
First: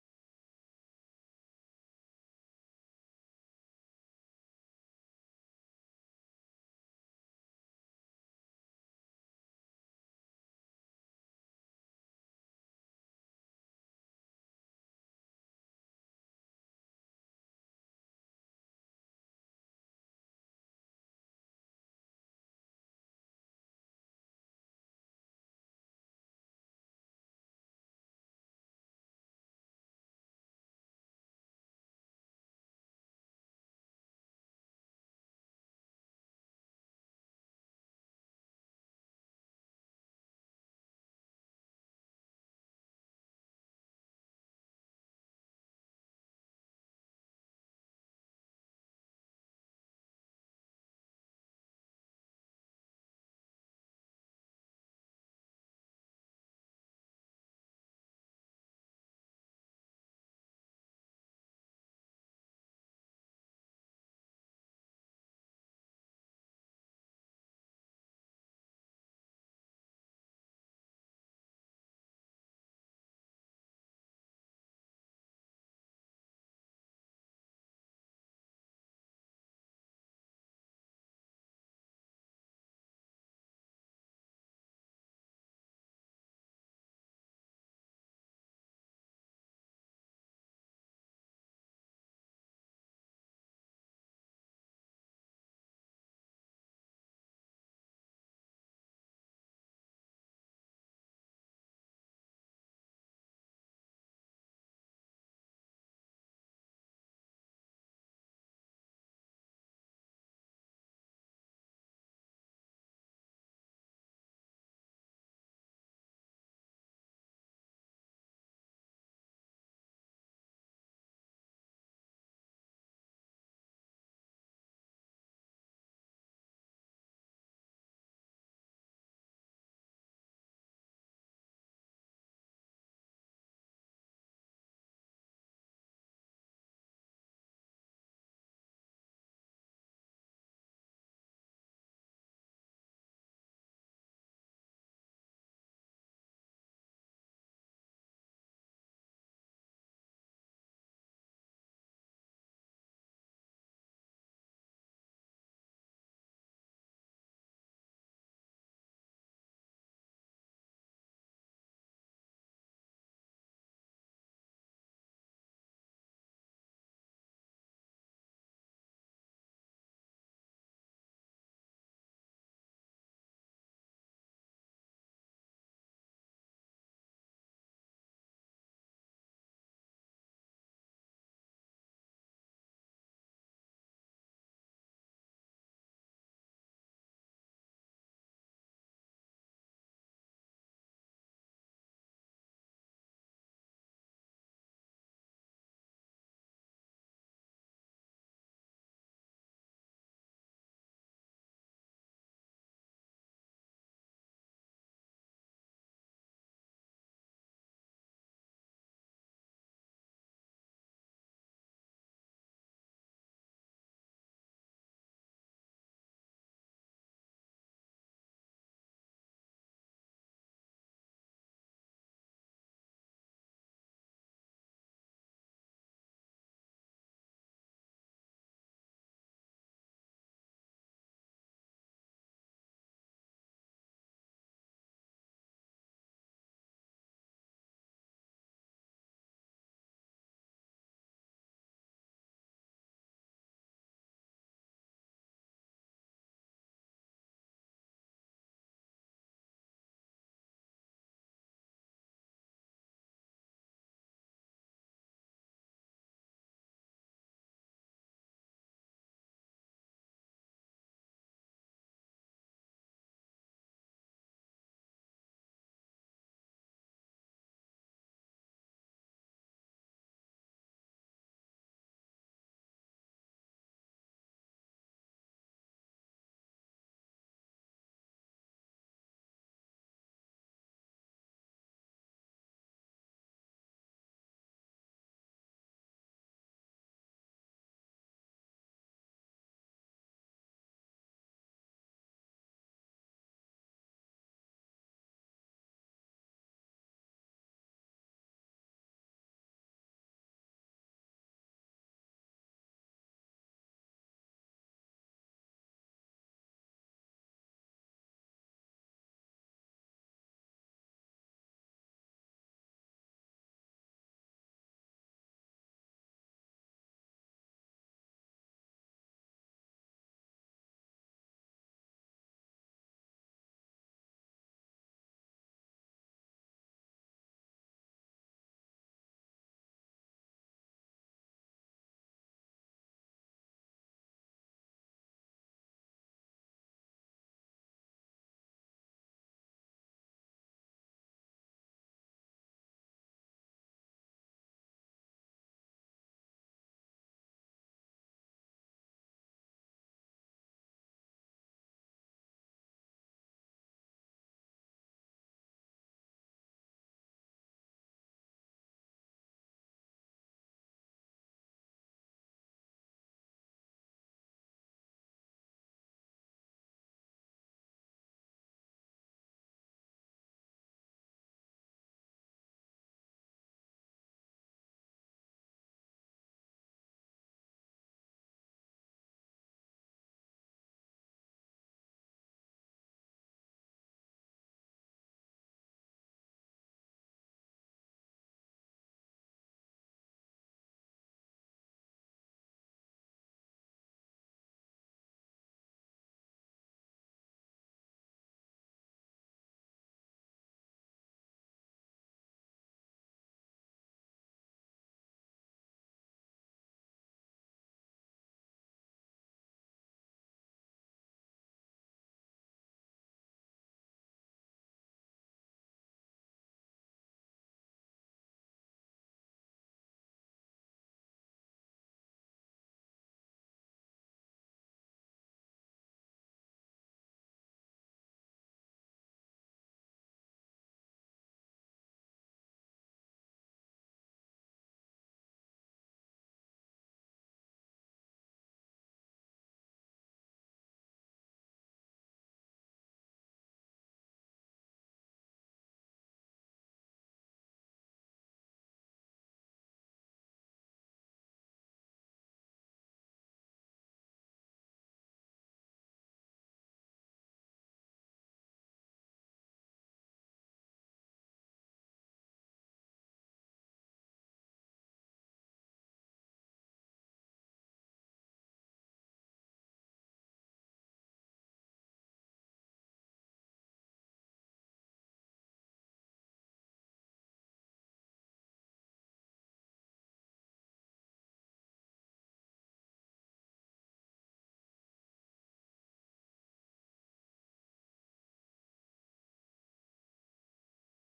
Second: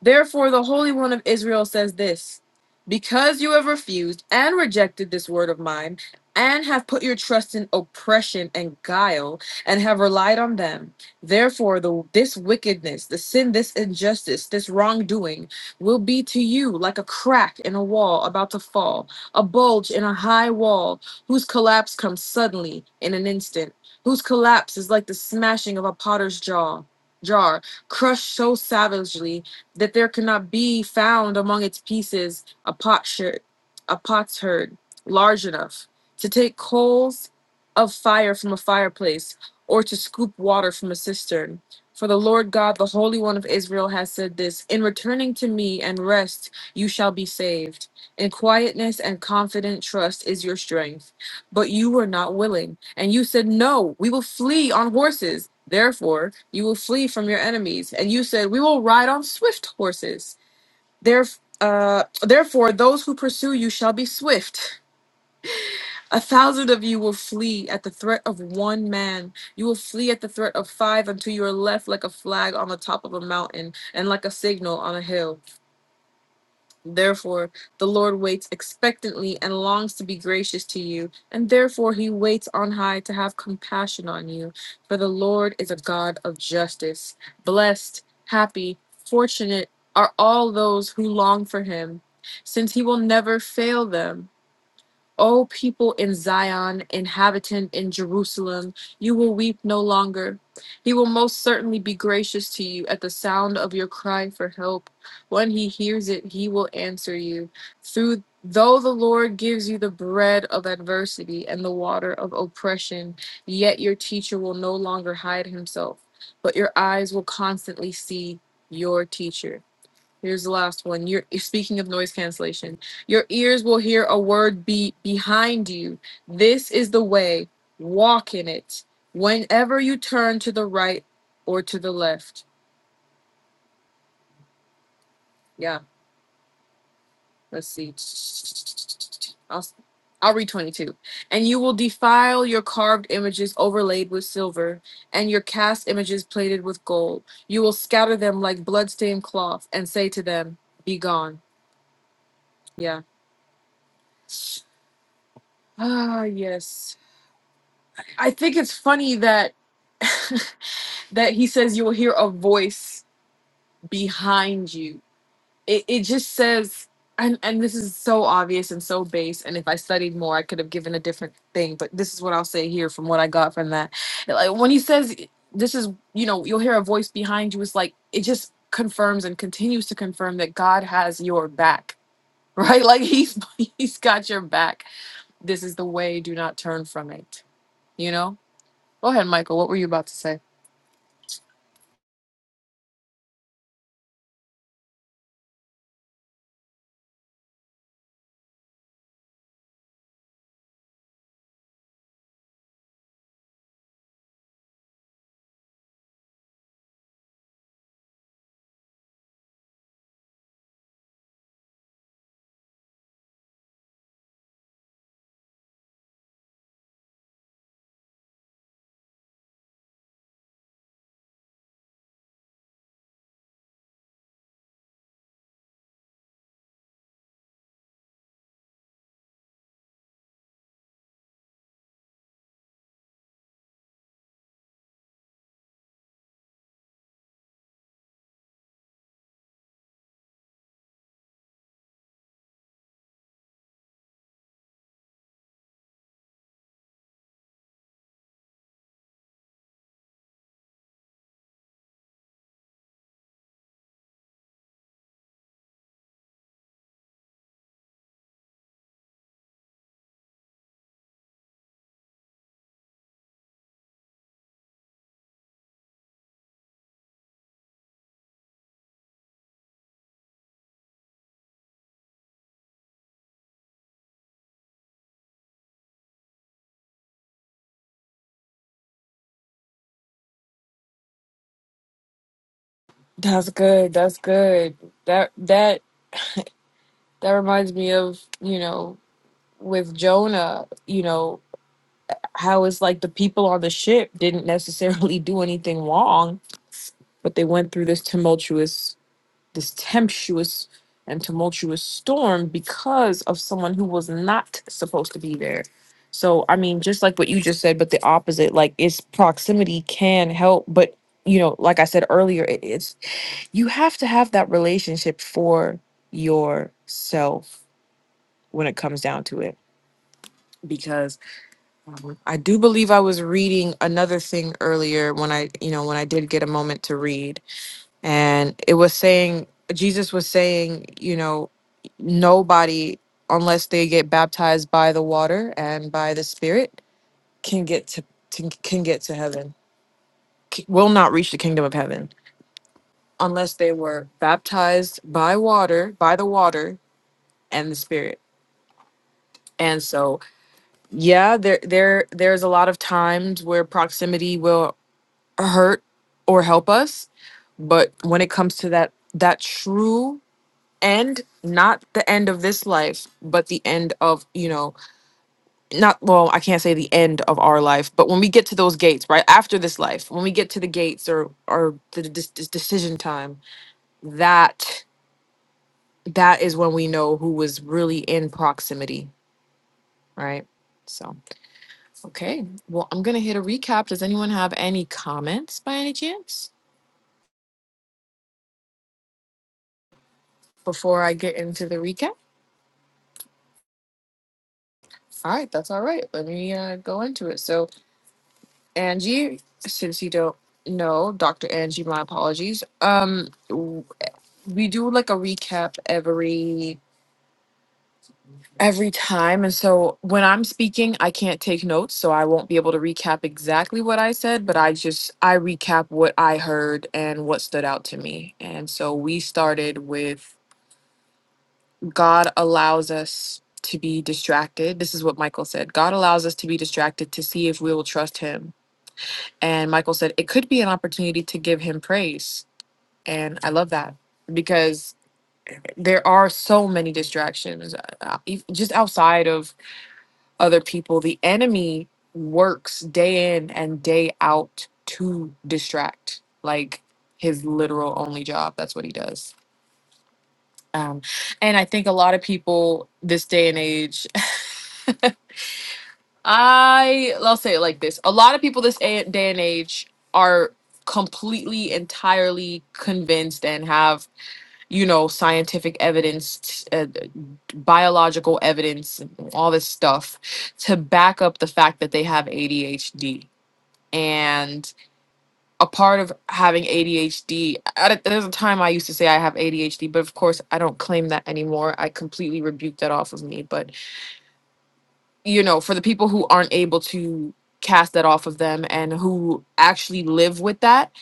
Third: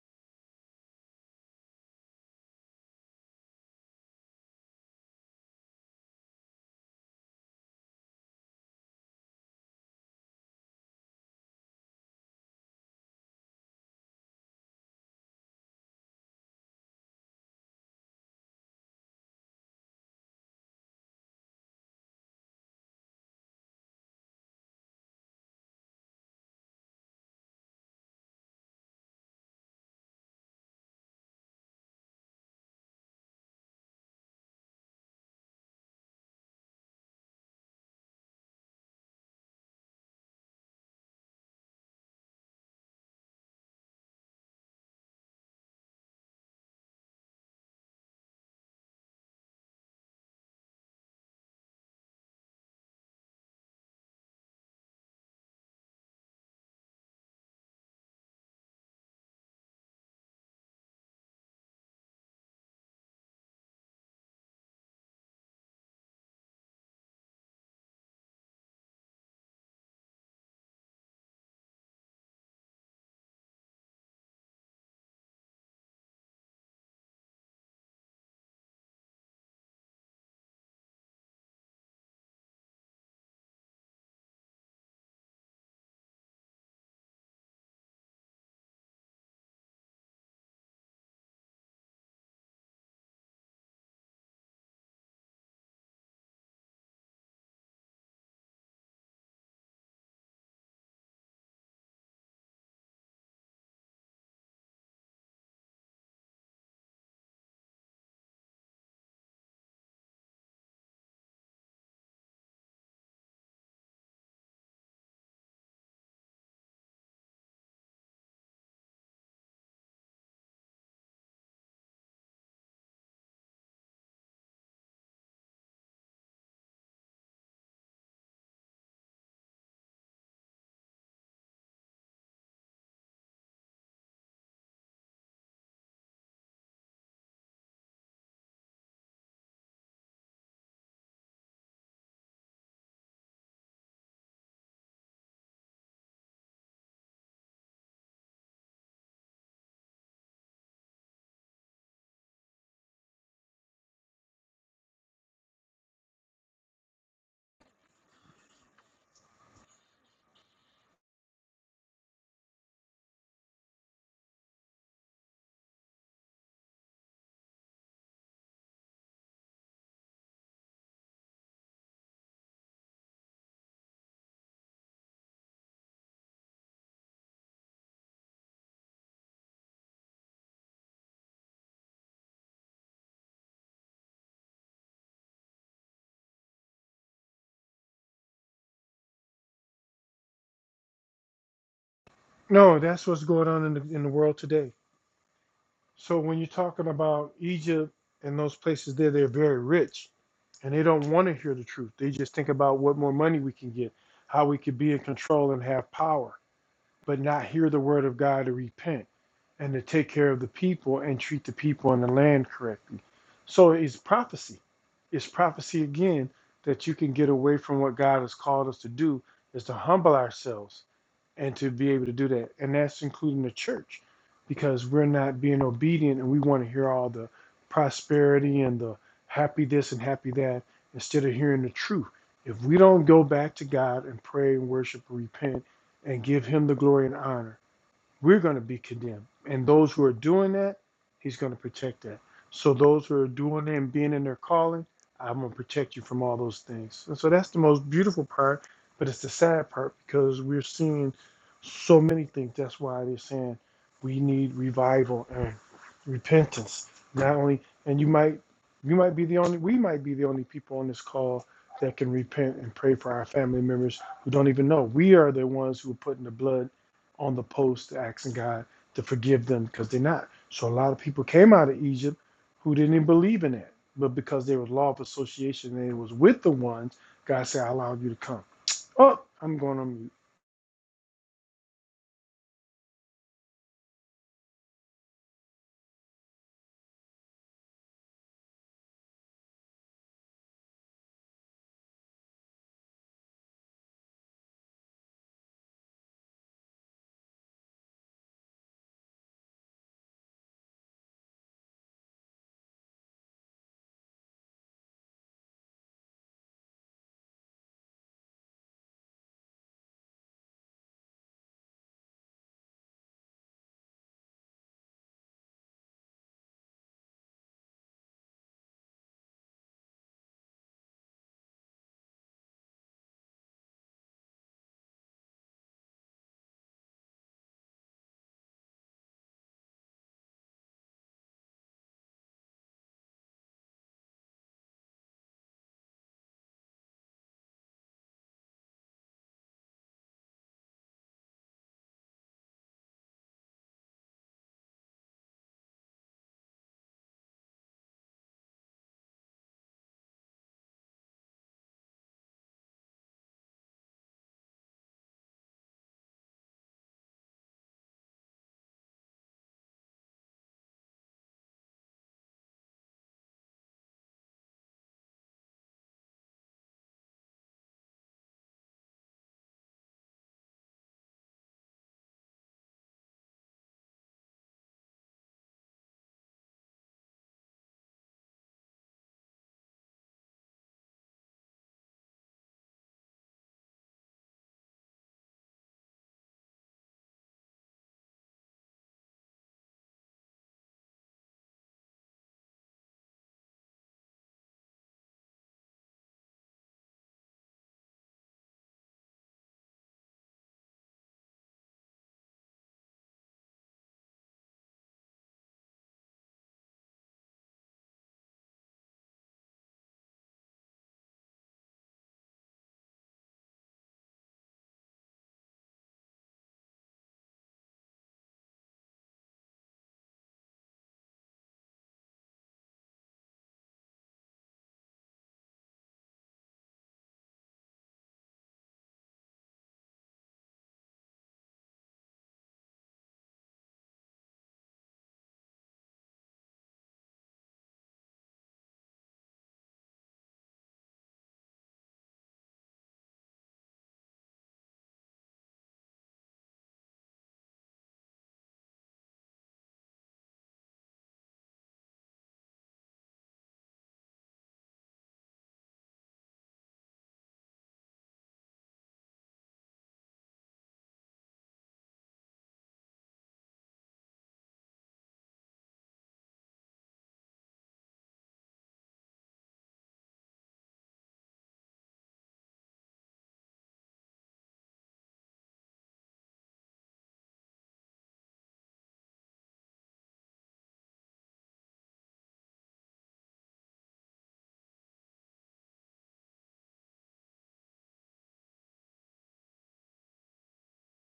A: Therefore, the Holy One of Israel says this Because you have refused and rejected this word of mine, and have put your trust in oppression and guile, and have relied on them, therefore, the, this wickedness, the sin, this injustice, this wrongdoing will be to you like a crack in a wall about to fall, a bulge in a high wall, whose collapse comes suddenly in an instant, whose collapse is like the smashing of a potter's jaw. Jar crushed so savagely that there cannot be found among its pieces a potsherd, a potsherd large enough to take coals of fire from a fireplace or to scoop water from a cistern. For the Lord God, the Holy One of Israel, has said this In returning to me and rest, you shall be saved. In quietness and confident trust is your strength. But you were not willing. And you said, No, we will flee on horses. Therefore, you will flee from your enemies. And you said, We will ride on swift horses. Theref- uh, therefore, those who pursue you shall be swift. A thousand of you will flee at the threat of one man. You will flee at the threat of five until you are left like a flag on the top of a mountain and like a signal on a hill. Therefore, the Lord waits expectantly and longs to be gracious to you, and therefore he waits on high to have compassion on you. For the Lord is a God of justice. Blessed, happy, fortunate are all those who long for him, since he will never fail them. O people in Zion, inhabitant in Jerusalem, you will weep no longer. He will most certainly be gracious to you at the sound of your cry for help. When he hears it, he will answer you. Through though the Lord gives you the bread of adversity and the water of oppression, yet your teacher will no longer hide himself, but your eyes will constantly see your teacher. Here's the last one. You're speaking of noise cancellation. Your ears will hear a word be behind you. This is the way. Walk in it. Whenever you turn to the right or to the left. Yeah, let's see. I'll I'll read 22. And you will defile your carved images overlaid with silver, and your cast images plated with gold. You will scatter them like bloodstained cloth, and say to them, Be gone. Yeah. Ah, yes. I think it's funny that that he says you'll hear a voice behind you. It it just says and and this is so obvious and so base and if I studied more I could have given a different thing, but this is what I'll say here from what I got from that. Like when he says this is, you know, you'll hear a voice behind you it's like it just confirms and continues to confirm that God has your back. Right? Like he's he's got your back. This is the way, do not turn from it, you know? Go ahead, Michael. What were you about to say?
B: you. No, that's what's going on in the in the world today So when you're talking about Egypt and those places there, they're very rich and they don't want to hear the truth. They just think about what more money we can get, how we could be in control and have power but not hear the word of God to repent and to take care of the people and treat the people and the land correctly. So it's prophecy. It's prophecy again that you can get away from what God has called us to do is to humble ourselves and to be able to do that. And that's including the church because we're not being obedient and we want to hear all the prosperity and the happy this and happy that instead of hearing the truth. If we don't go back to God and pray and worship and repent and give him the glory and honor we're going to be condemned. And those who are doing that, he's going to protect that. So those who are doing it and being in their calling, I'm going to protect you from all those things. And so that's the most beautiful part, but it's the sad part because we're seeing so many things. That's why they're saying we need revival and repentance. Not only, and you might, you might be the only, we might be the only people on this call that can repent and pray for our family members who don't even know. We are the ones who are putting the blood on the post asking God to forgive them because they're not. So a lot of people came out of Egypt who didn't even believe in that. But because there was law of association and it was with the ones, God said, I allowed you to come. Oh, I'm going on mute.
A: That's good. That's good. That that that reminds me of, you know, with Jonah, you know, how it's like the people on the ship didn't necessarily do anything wrong, but they went through this tumultuous, this tempestuous and tumultuous storm because of someone who was not supposed to be there. So, I mean, just like what you just said, but the opposite, like its proximity can help, but you know, like I said earlier, it is. you have to have that relationship for yourself when it comes down to it because um, i do believe i was reading another thing earlier when i you know when i did get a moment to read and it was saying jesus was saying you know nobody unless they get baptized by the water and by the spirit can get to, to can get to heaven c- will not reach the kingdom of heaven unless they were baptized by water by the water and the spirit. And so, yeah, there there there's a lot of times where proximity will hurt or help us, but when it comes to that that true end, not the end of this life, but the end of, you know, not well, I can't say the end of our life, but when we get to those gates, right? After this life, when we get to the gates or or the dis- dis- decision time, that that is when we know who was really in proximity, right? So Okay, well, I'm gonna hit a recap. Does anyone have any comments by any chance before I get into the recap? All right, that's all right. Let me uh, go into it. So, Angie, since you don't know, Dr. Angie, my apologies. Um, w- we do like a recap every every time, and so when I'm speaking, I can't take notes, so I won't be able to recap exactly what I said, but I just I recap what I heard and what stood out to me. And so we started with God allows us to be distracted. This is what Michael said. God allows us to be distracted to see if we will trust him. And Michael said it could be an opportunity to give him praise. And I love that because there are so many distractions uh, uh, e- just outside of other people. The enemy works day in and day out to distract, like his literal only job. That's what he does. Um, and I think a lot of people this day and age I well, I'll say it like this: a lot of people this a- day and age are completely, entirely convinced and have you know scientific evidence, t- uh, biological evidence, all this stuff to back up the fact that they have ADHD. And a part of having ADHD, at a, there's a time I used to say I have ADHD, but of course I don't claim that anymore. I completely rebuked that off of me, but you know, for the people who aren't able to cast that off of them and who actually live with that,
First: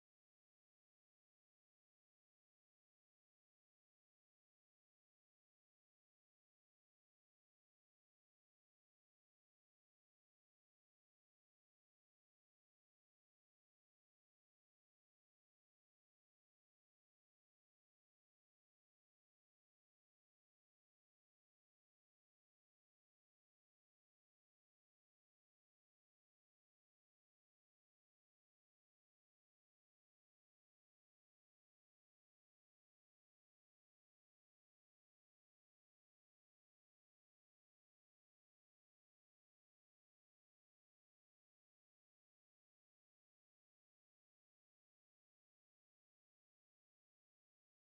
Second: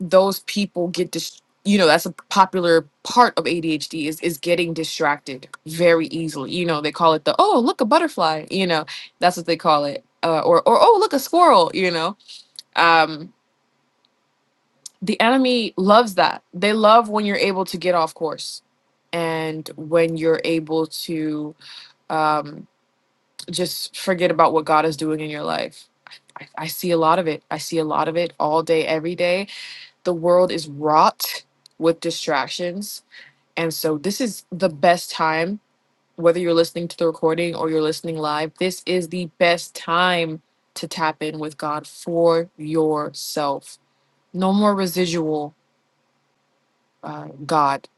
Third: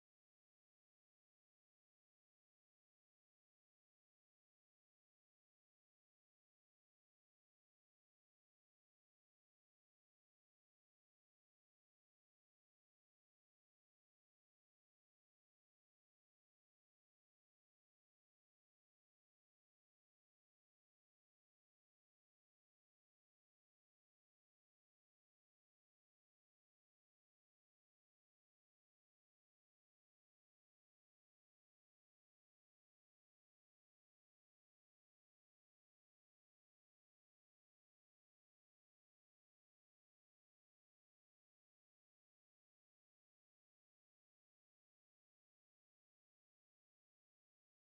A: those people get dis- you know, that's a popular part of ADHD is is getting distracted very easily. You know, they call it the oh, look a butterfly, you know. That's what they call it. Uh, or or oh, look a squirrel, you know. Um the enemy loves that. They love when you're able to get off course and when you're able to um just forget about what God is doing in your life. I, I I see a lot of it. I see a lot of it all day, every day. The world is wrought with distractions. And so, this is the best time, whether you're listening to the recording or you're listening live, this is the best time to tap in with God for yourself. No more residual uh, God.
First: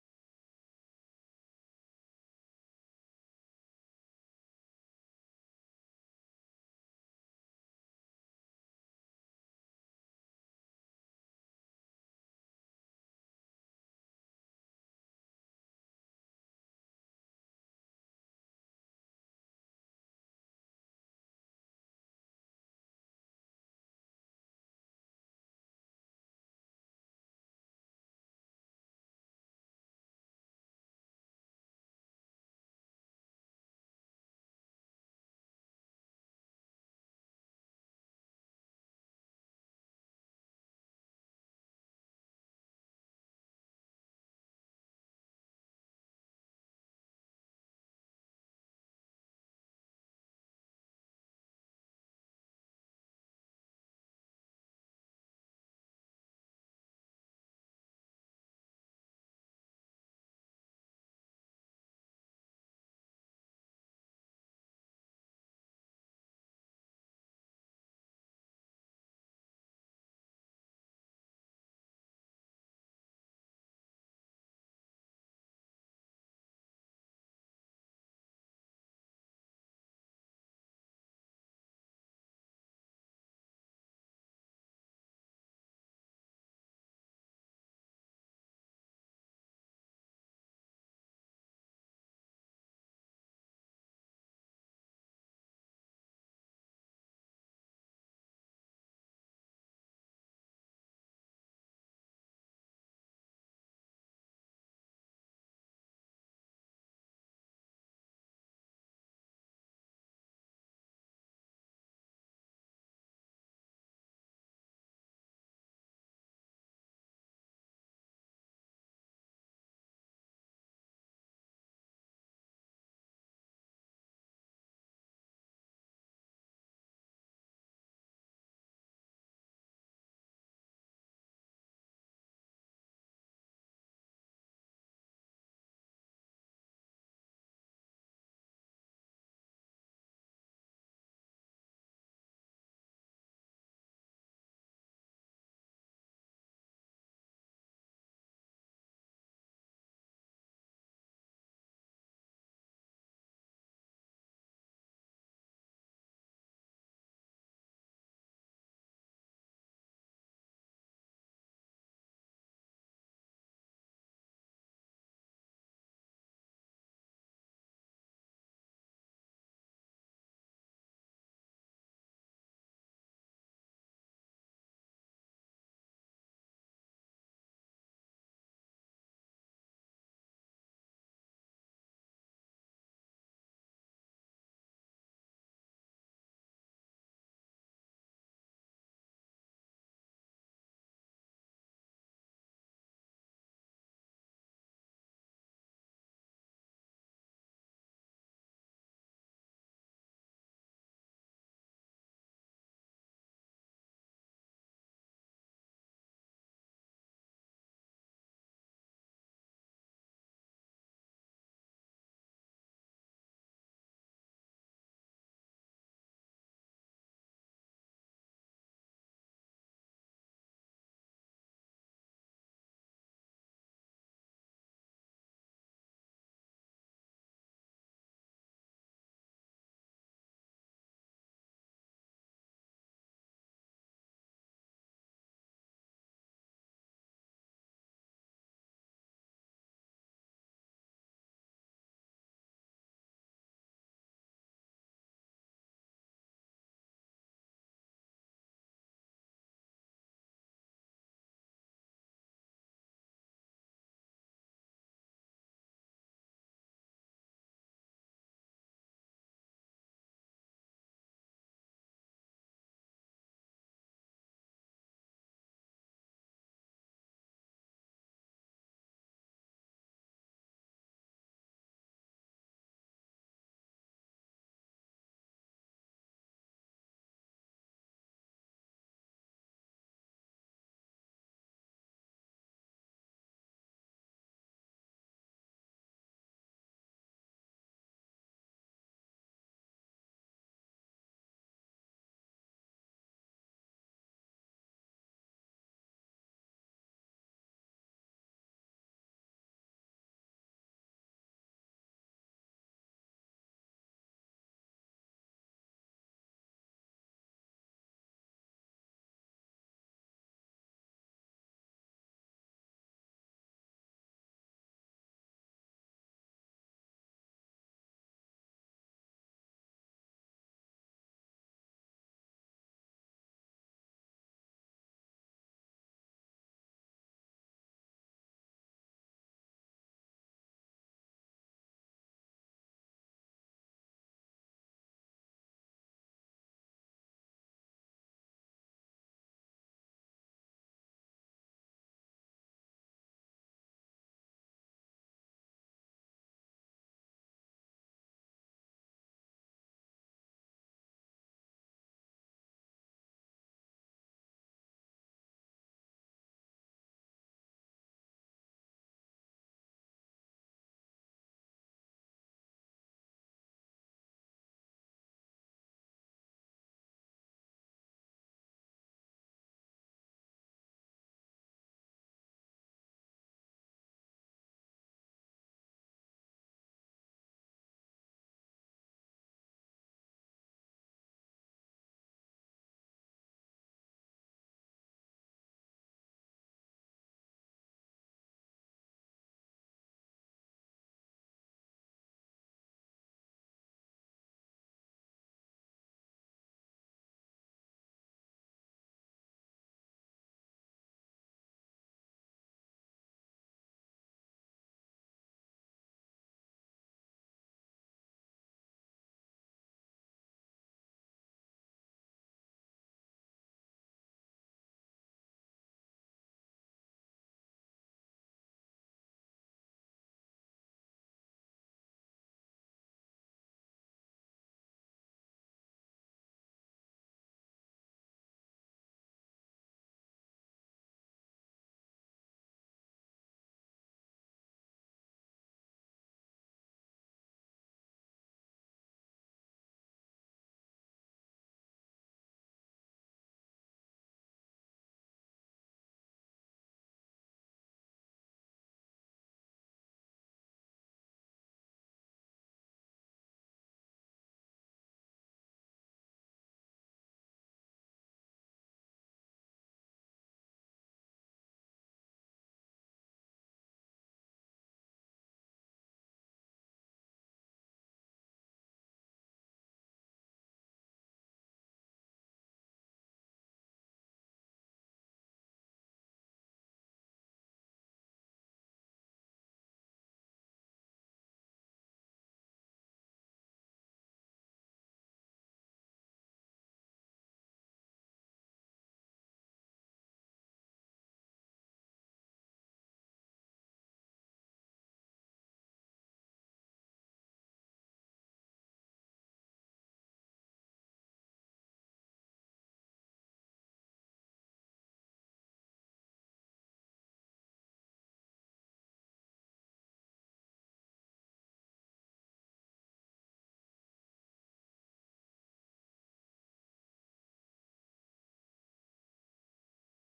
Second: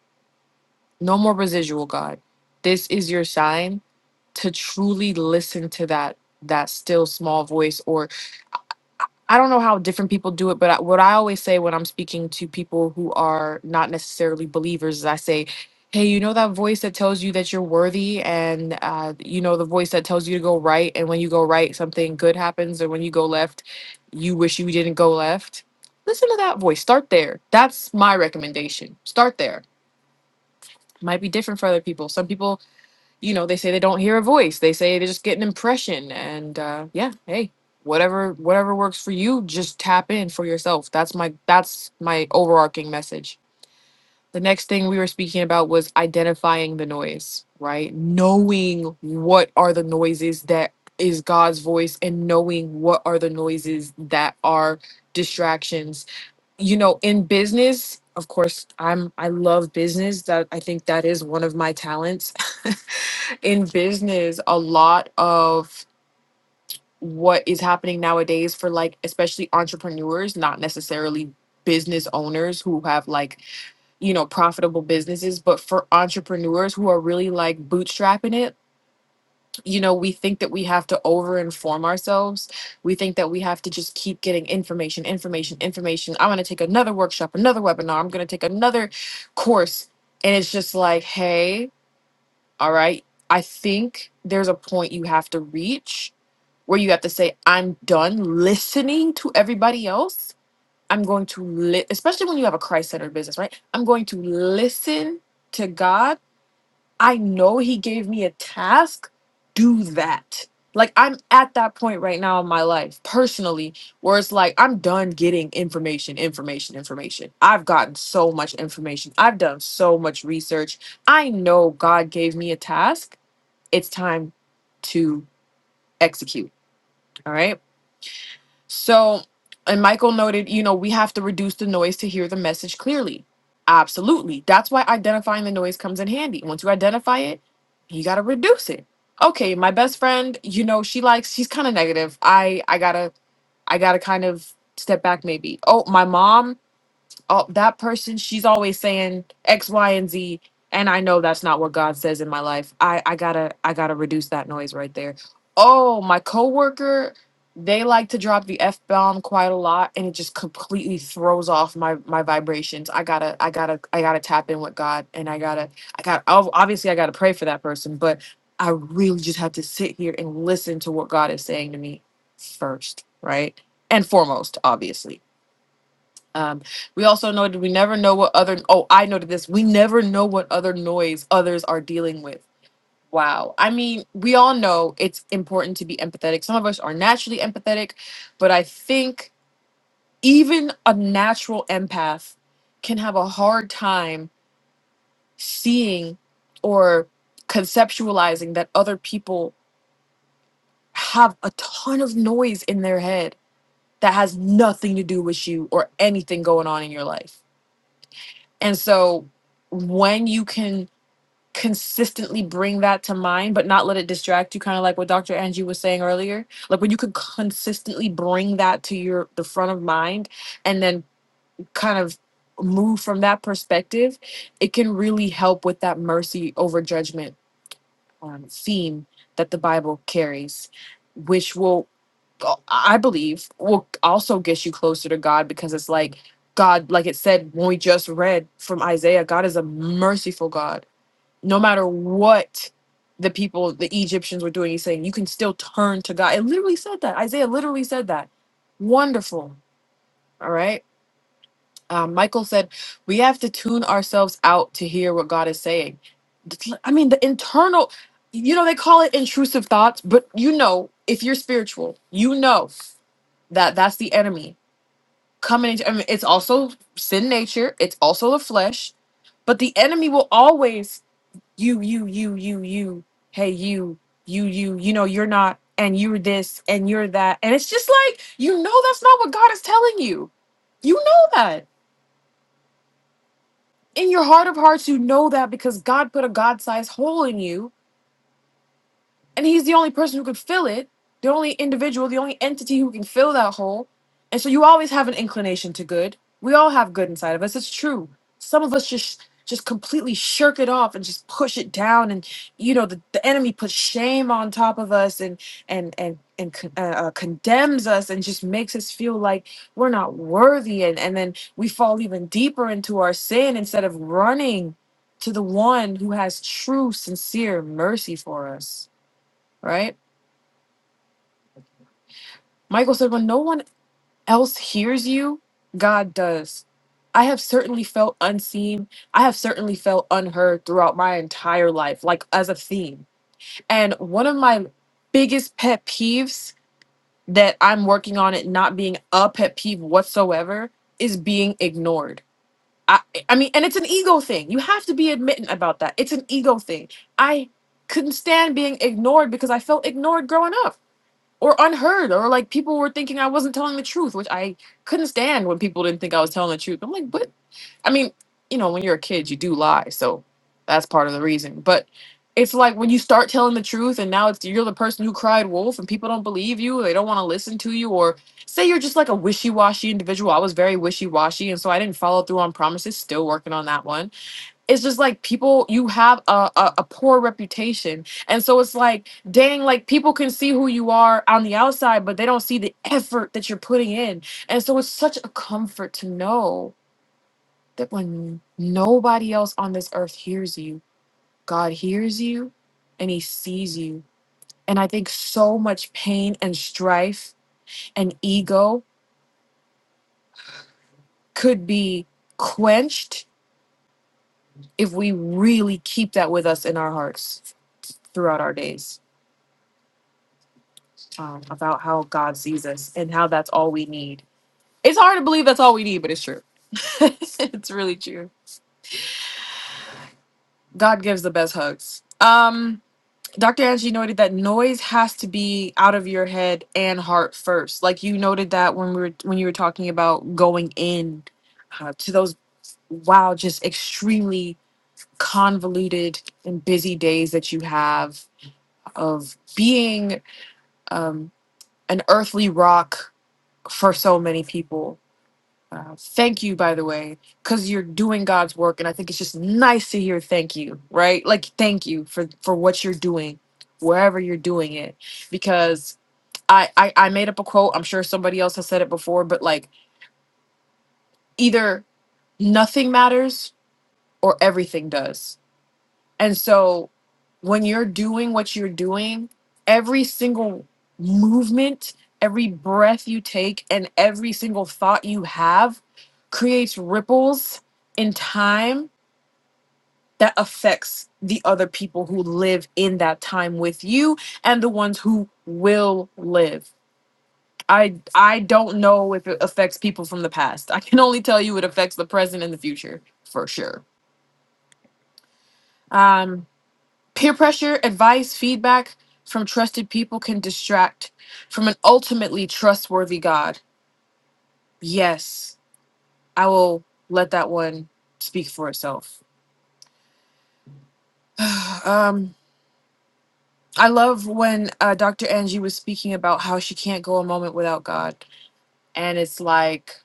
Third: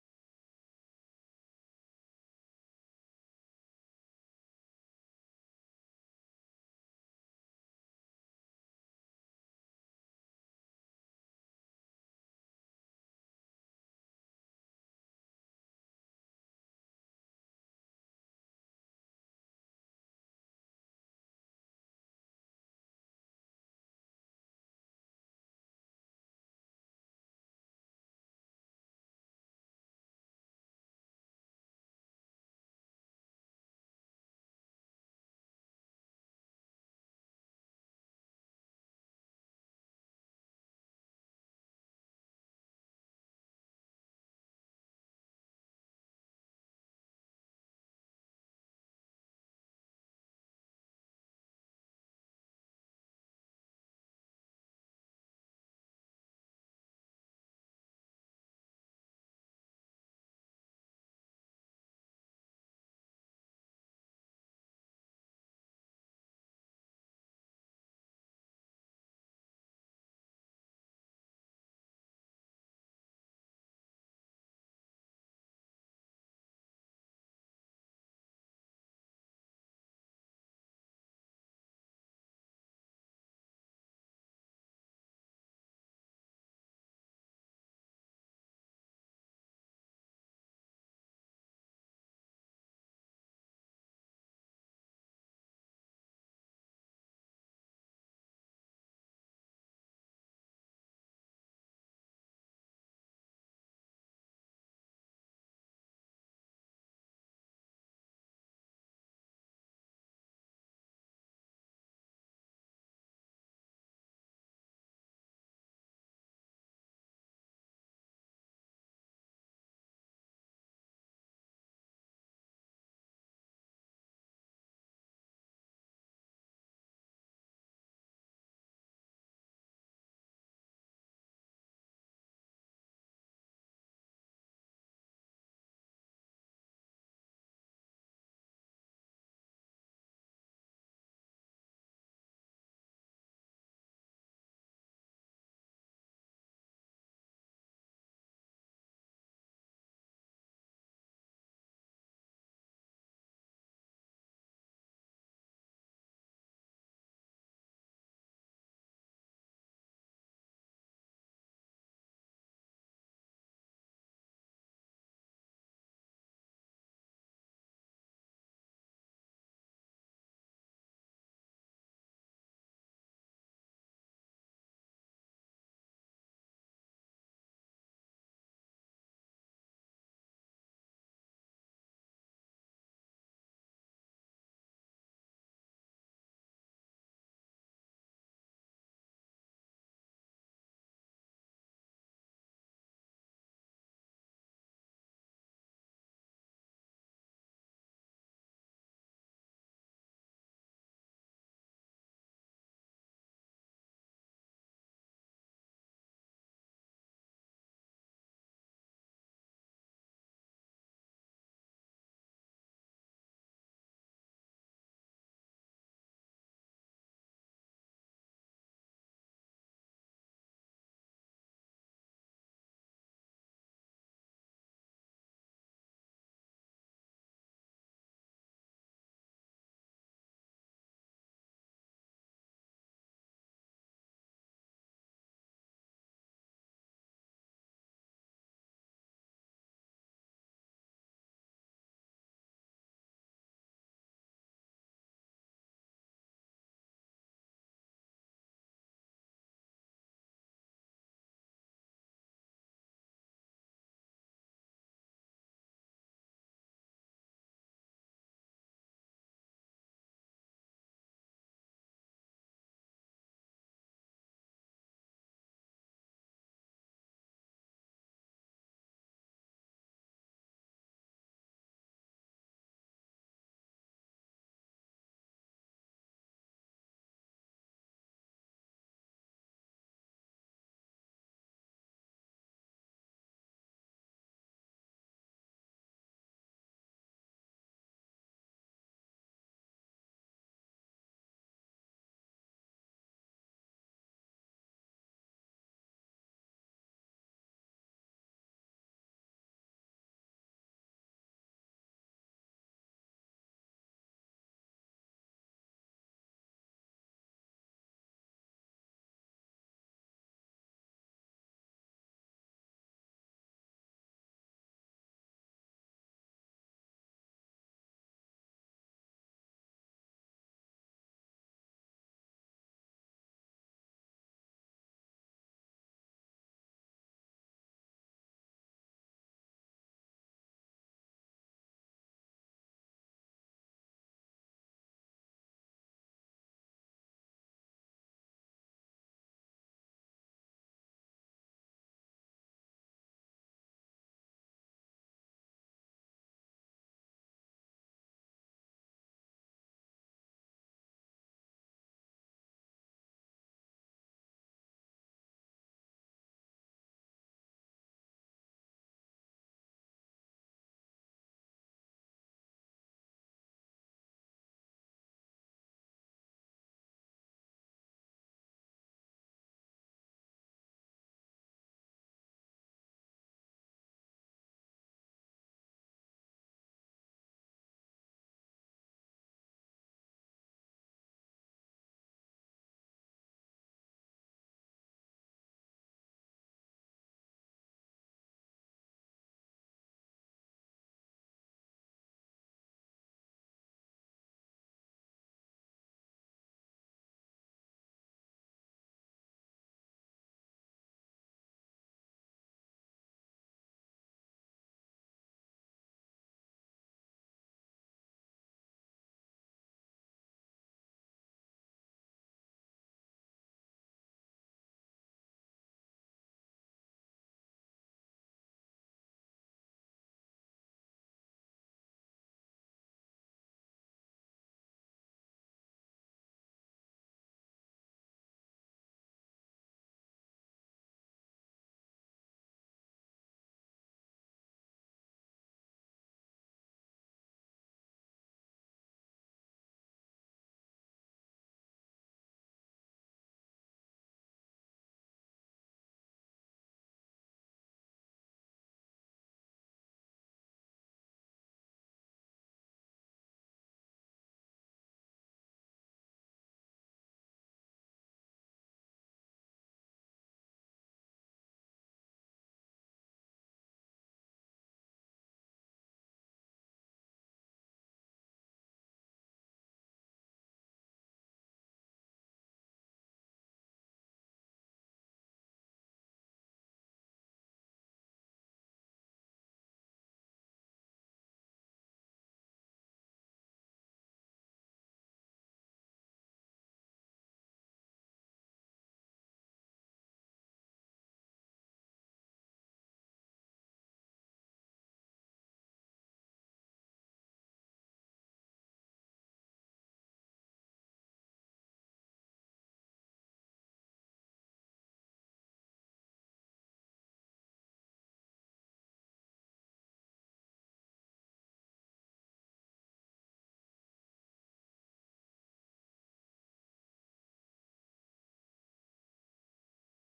A: No more residual God. This is your sign to truly listen to that that still small voice or I don't know how different people do it, but I, what I always say when I'm speaking to people who are not necessarily believers is I say, hey, you know that voice that tells you that you're worthy, and uh, you know the voice that tells you to go right, and when you go right, something good happens, and when you go left, you wish you didn't go left. Listen to that voice. Start there. That's my recommendation. Start there. Might be different for other people. Some people you know, they say they don't hear a voice. They say they just get an impression. And uh, yeah, hey, whatever whatever works for you, just tap in for yourself. That's my that's my overarching message. The next thing we were speaking about was identifying the noise, right? Knowing what are the noises that is God's voice and knowing what are the noises that are distractions you know in business of course i'm i love business that i think that is one of my talents in business a lot of what is happening nowadays for like especially entrepreneurs not necessarily business owners who have like you know profitable businesses but for entrepreneurs who are really like bootstrapping it you know, we think that we have to over inform ourselves. We think that we have to just keep getting information, information, information. I'm going to take another workshop, another webinar. I'm going to take another course. And it's just like, hey, all right, I think there's a point you have to reach where you have to say, I'm done listening to everybody else. I'm going to, li-, especially when you have a Christ centered business, right? I'm going to listen to God I know he gave me a task, do that. Like I'm at that point right now in my life personally where it's like I'm done getting information, information, information. I've gotten so much information. I've done so much research. I know God gave me a task. It's time to execute. All right? So, and Michael noted, you know, we have to reduce the noise to hear the message clearly. Absolutely. That's why identifying the noise comes in handy. Once you identify it, you got to reduce it. Okay, my best friend, you know, she likes she's kind of negative. I I got to I got to kind of step back maybe. Oh, my mom oh, that person, she's always saying X, Y, and Z. And I know that's not what God says in my life. I, I gotta, I gotta reduce that noise right there. Oh, my coworker, they like to drop the F bomb quite a lot and it just completely throws off my, my vibrations. I gotta, I gotta, I gotta tap in with God and I gotta, I gotta, ob- obviously I gotta pray for that person, but I really just have to sit here and listen to what God is saying to me first, right? And foremost, obviously. Um, we also know that we never know what other. Oh, I noted this. We never know what other noise others are dealing with. Wow. I mean, we all know it's important to be empathetic. Some of us are naturally empathetic, but I think even a natural empath can have a hard time seeing or conceptualizing that other people have a ton of noise in their head that has nothing to do with you or anything going on in your life And so when you can consistently bring that to mind, but not let it distract you, kind of like what Dr. Angie was saying earlier, like when you could consistently bring that to your the front of mind and then kind of move from that perspective, it can really help with that mercy over judgment um, theme that the Bible carries, which will, I believe, will also get you closer to God because it's like God, like it said when we just read from Isaiah, God is a merciful God. No matter what the people, the Egyptians were doing, he's saying, you can still turn to God. It literally said that. Isaiah literally said that. Wonderful. All right um, Michael said, we have to tune ourselves out to hear what God is saying. I mean, the internal, you know, they call it intrusive thoughts, but you know, if you're spiritual, you know that that's the enemy coming. Into, I mean, it's also sin nature, it's also the flesh, but the enemy will always, you, you, you, you, you, hey, you, you, you, you know, you're not, and you're this, and you're that. And it's just like, you know, that's not what God is telling you. You know that. in your heart of hearts, you know that because God put a God sized hole in you and he's the only person who could fill it the only individual the only entity who can fill that hole and so you always have an inclination to good we all have good inside of us it's true some of us just just completely shirk it off and just push it down and you know the, the enemy puts shame on top of us and and and and con- uh, uh, condemns us and just makes us feel like we're not worthy and and then we fall even deeper into our sin instead of running to the one who has true sincere mercy for us right? Michael said, When no one else hears you, God does. I have certainly felt unseen. I have certainly felt unheard throughout my entire life, like as a theme. And one of my biggest pet peeves that I'm working on it not being a pet peeve whatsoever is being ignored. I, I mean, and it's an ego thing. You have to be admitting about that. It's an ego thing. I couldn't stand being ignored because I felt ignored growing up or unheard or like people were thinking I wasn't telling the truth, which I couldn't stand when people didn't think I was telling the truth. I'm like, but I mean, you know, when you're a kid, you do lie, so that's part of the reason. But it's like when you start telling the truth and now it's you're the person who cried wolf and people don't believe you, they don't want to listen to you or say you're just like a wishy-washy individual. I was very wishy-washy and so I didn't follow through on promises, still working on that one it's just like people you have a, a, a poor reputation and so it's like dang like people can see who you are on the outside but they don't see the effort that you're putting in and so it's such a comfort to know that when nobody else on this earth hears you god hears you and he sees you and i think so much pain and strife and ego could be quenched if we really keep that with us in our hearts throughout our days um, about how God sees us and how that's all we need. It's hard to believe that's all we need, but it's true. it's really true. God gives the best hugs. Um, Dr. Angie noted that noise has to be out of your head and heart first. Like you noted that when we were when you were talking about going in uh, to those wow, just extremely convoluted and busy days that you have of being um, an earthly rock for so many people Uh, thank you, by the way, because you're doing God's work, and I think it's just nice to hear thank you, right? Like thank you for for what you're doing, wherever you're doing it, because I I, I made up a quote. I'm sure somebody else has said it before, but like either nothing matters or everything does And so when you're doing what you're doing, every single movement, every breath you take, and every single thought you have creates ripples in time that affects the other people who live in that time with you and the ones who will live. I I don't know if it affects people from the past. I can only tell you it affects the present and the future for sure. Um Peer pressure, advice, feedback from trusted people can distract from an ultimately trustworthy God. Yes, I will let that one speak for itself. um, I love when uh, Dr. Angie was speaking about how she can't go a moment without God, and it's like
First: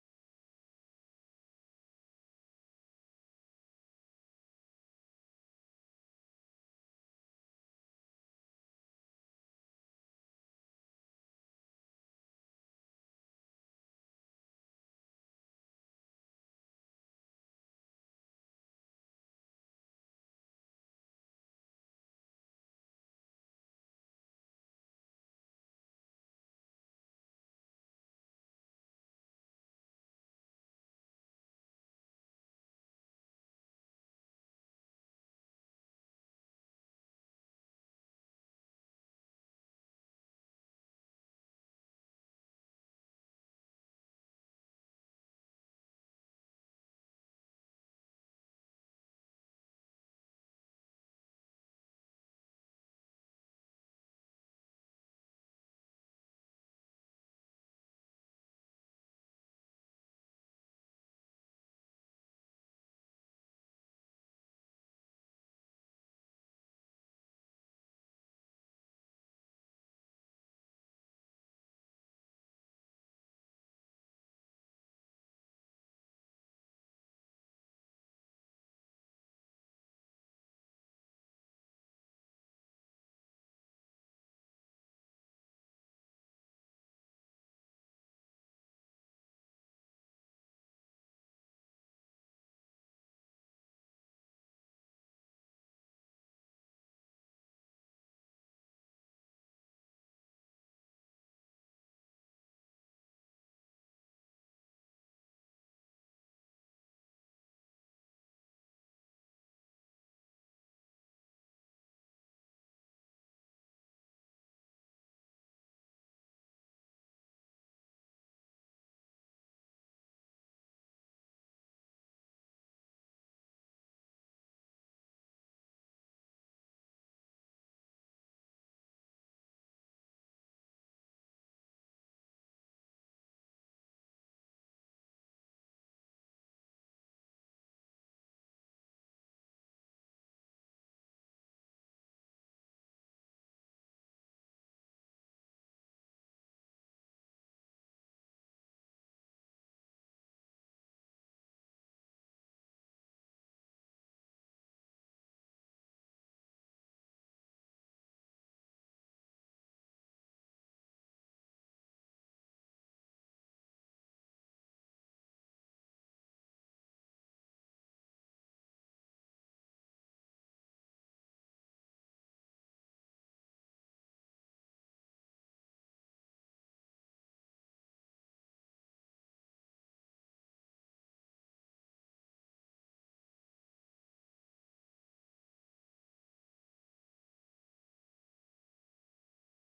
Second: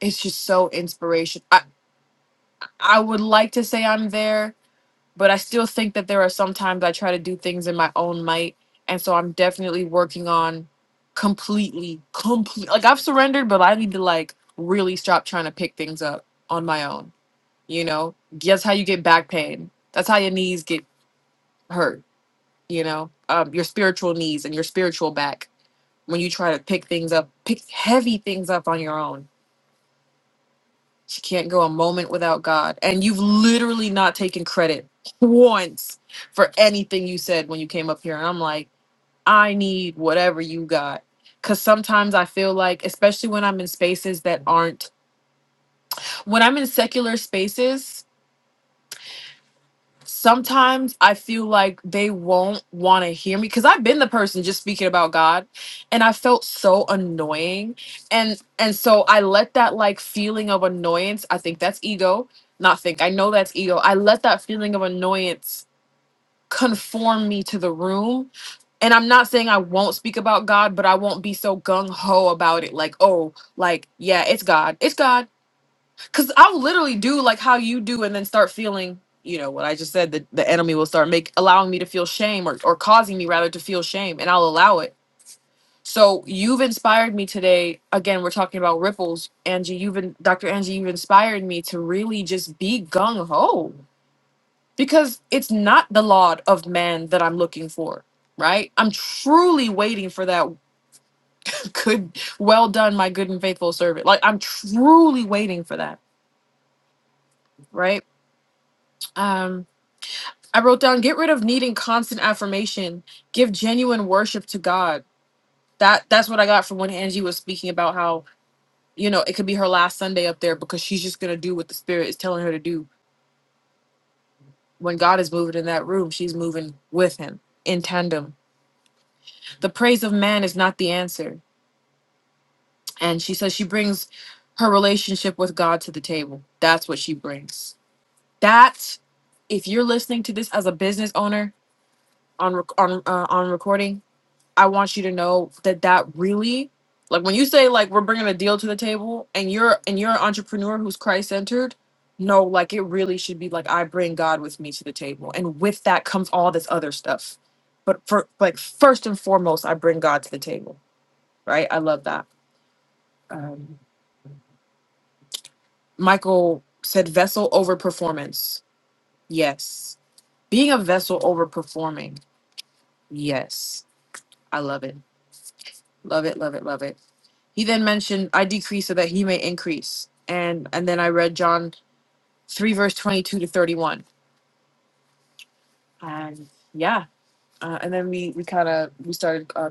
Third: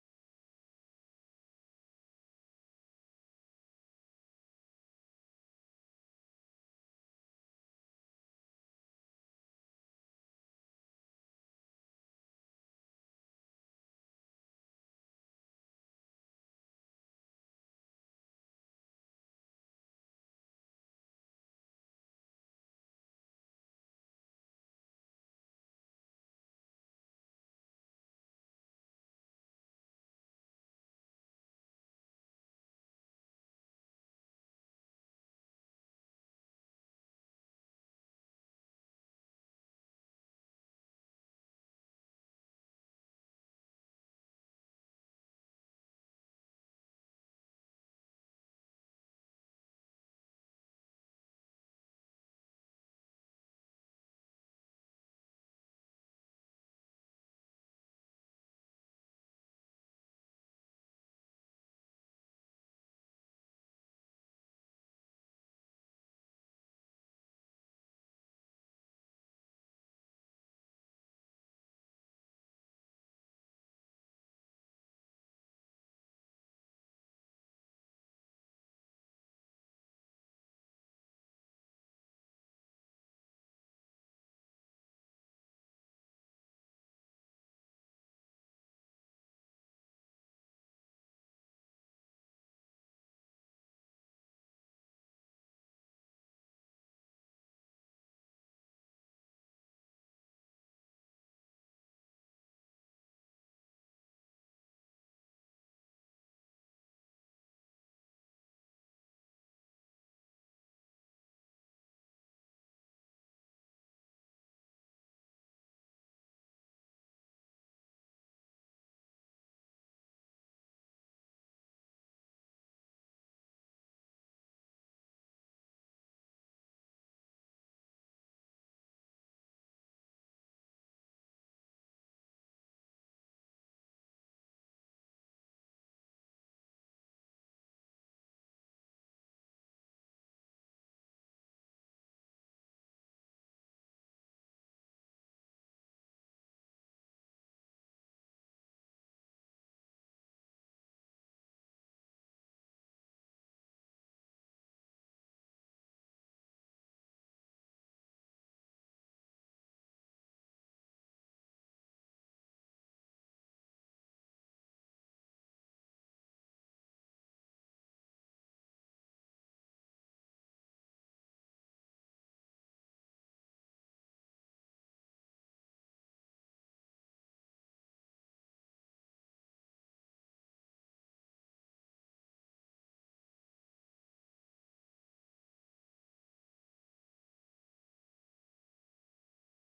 A: it's just so inspirational. I I would like to say I'm there, but I still think that there are sometimes I try to do things in my own might, and so I'm definitely working on completely, complete. Like I've surrendered, but I need to like really stop trying to pick things up on my own. You know, that's how you get back pain. That's how your knees get hurt. You know, um, your spiritual knees and your spiritual back when you try to pick things up, pick heavy things up on your own She can't go a moment without God. And you've literally not taken credit once for anything you said when you came up here. And I'm like, I need whatever you got. Because sometimes I feel like, especially when I'm in spaces that aren't, when I'm in secular spaces, sometimes I feel like they won't want to hear me because I've been the person just speaking about God and I felt so annoying. And and so I let that like feeling of annoyance, I think that's ego. Not think, I know that's ego. I let that feeling of annoyance conform me to the room. And I'm not saying I won't speak about God, but I won't be so gung ho about it. Like, oh, like, yeah, it's God. It's God. Cause I'll literally do like how you do and then start feeling, you know, what I just said, that the enemy will start make allowing me to feel shame or, or causing me rather to feel shame and I'll allow it. So you've inspired me today. Again, we're talking about ripples. Angie, you've been Dr. Angie, you've inspired me to really just be gung ho. Because it's not the laud of man that I'm looking for, right? I'm truly waiting for that good, well done, my good and faithful servant. Like I'm truly waiting for that, right? Um I wrote down get rid of needing constant affirmation. Give genuine worship to God. That that's what I got from when Angie was speaking about how, you know, it could be her last Sunday up there because she's just gonna do what the spirit is telling her to do. When God is moving in that room, she's moving with him in tandem. The praise of man is not the answer. And she says she brings her relationship with God to the table. That's what she brings. That if you're listening to this as a business owner on rec- on uh, on recording I want you to know that that really like when you say like we're bringing a deal to the table and you're and you're an entrepreneur who's Christ centered, no, like it really should be like I bring God with me to the table and with that comes all this other stuff. But for like first and foremost, I bring God to the table, right? I love that. Um, Michael said vessel over performance. Yes. Being a vessel over performing. Yes. I love it. Love it, love it, love it. He then mentioned, I decrease so that he may increase. And and then I read John 3 verse 22 to 31. And yeah, uh, and then we we kind of we started uh,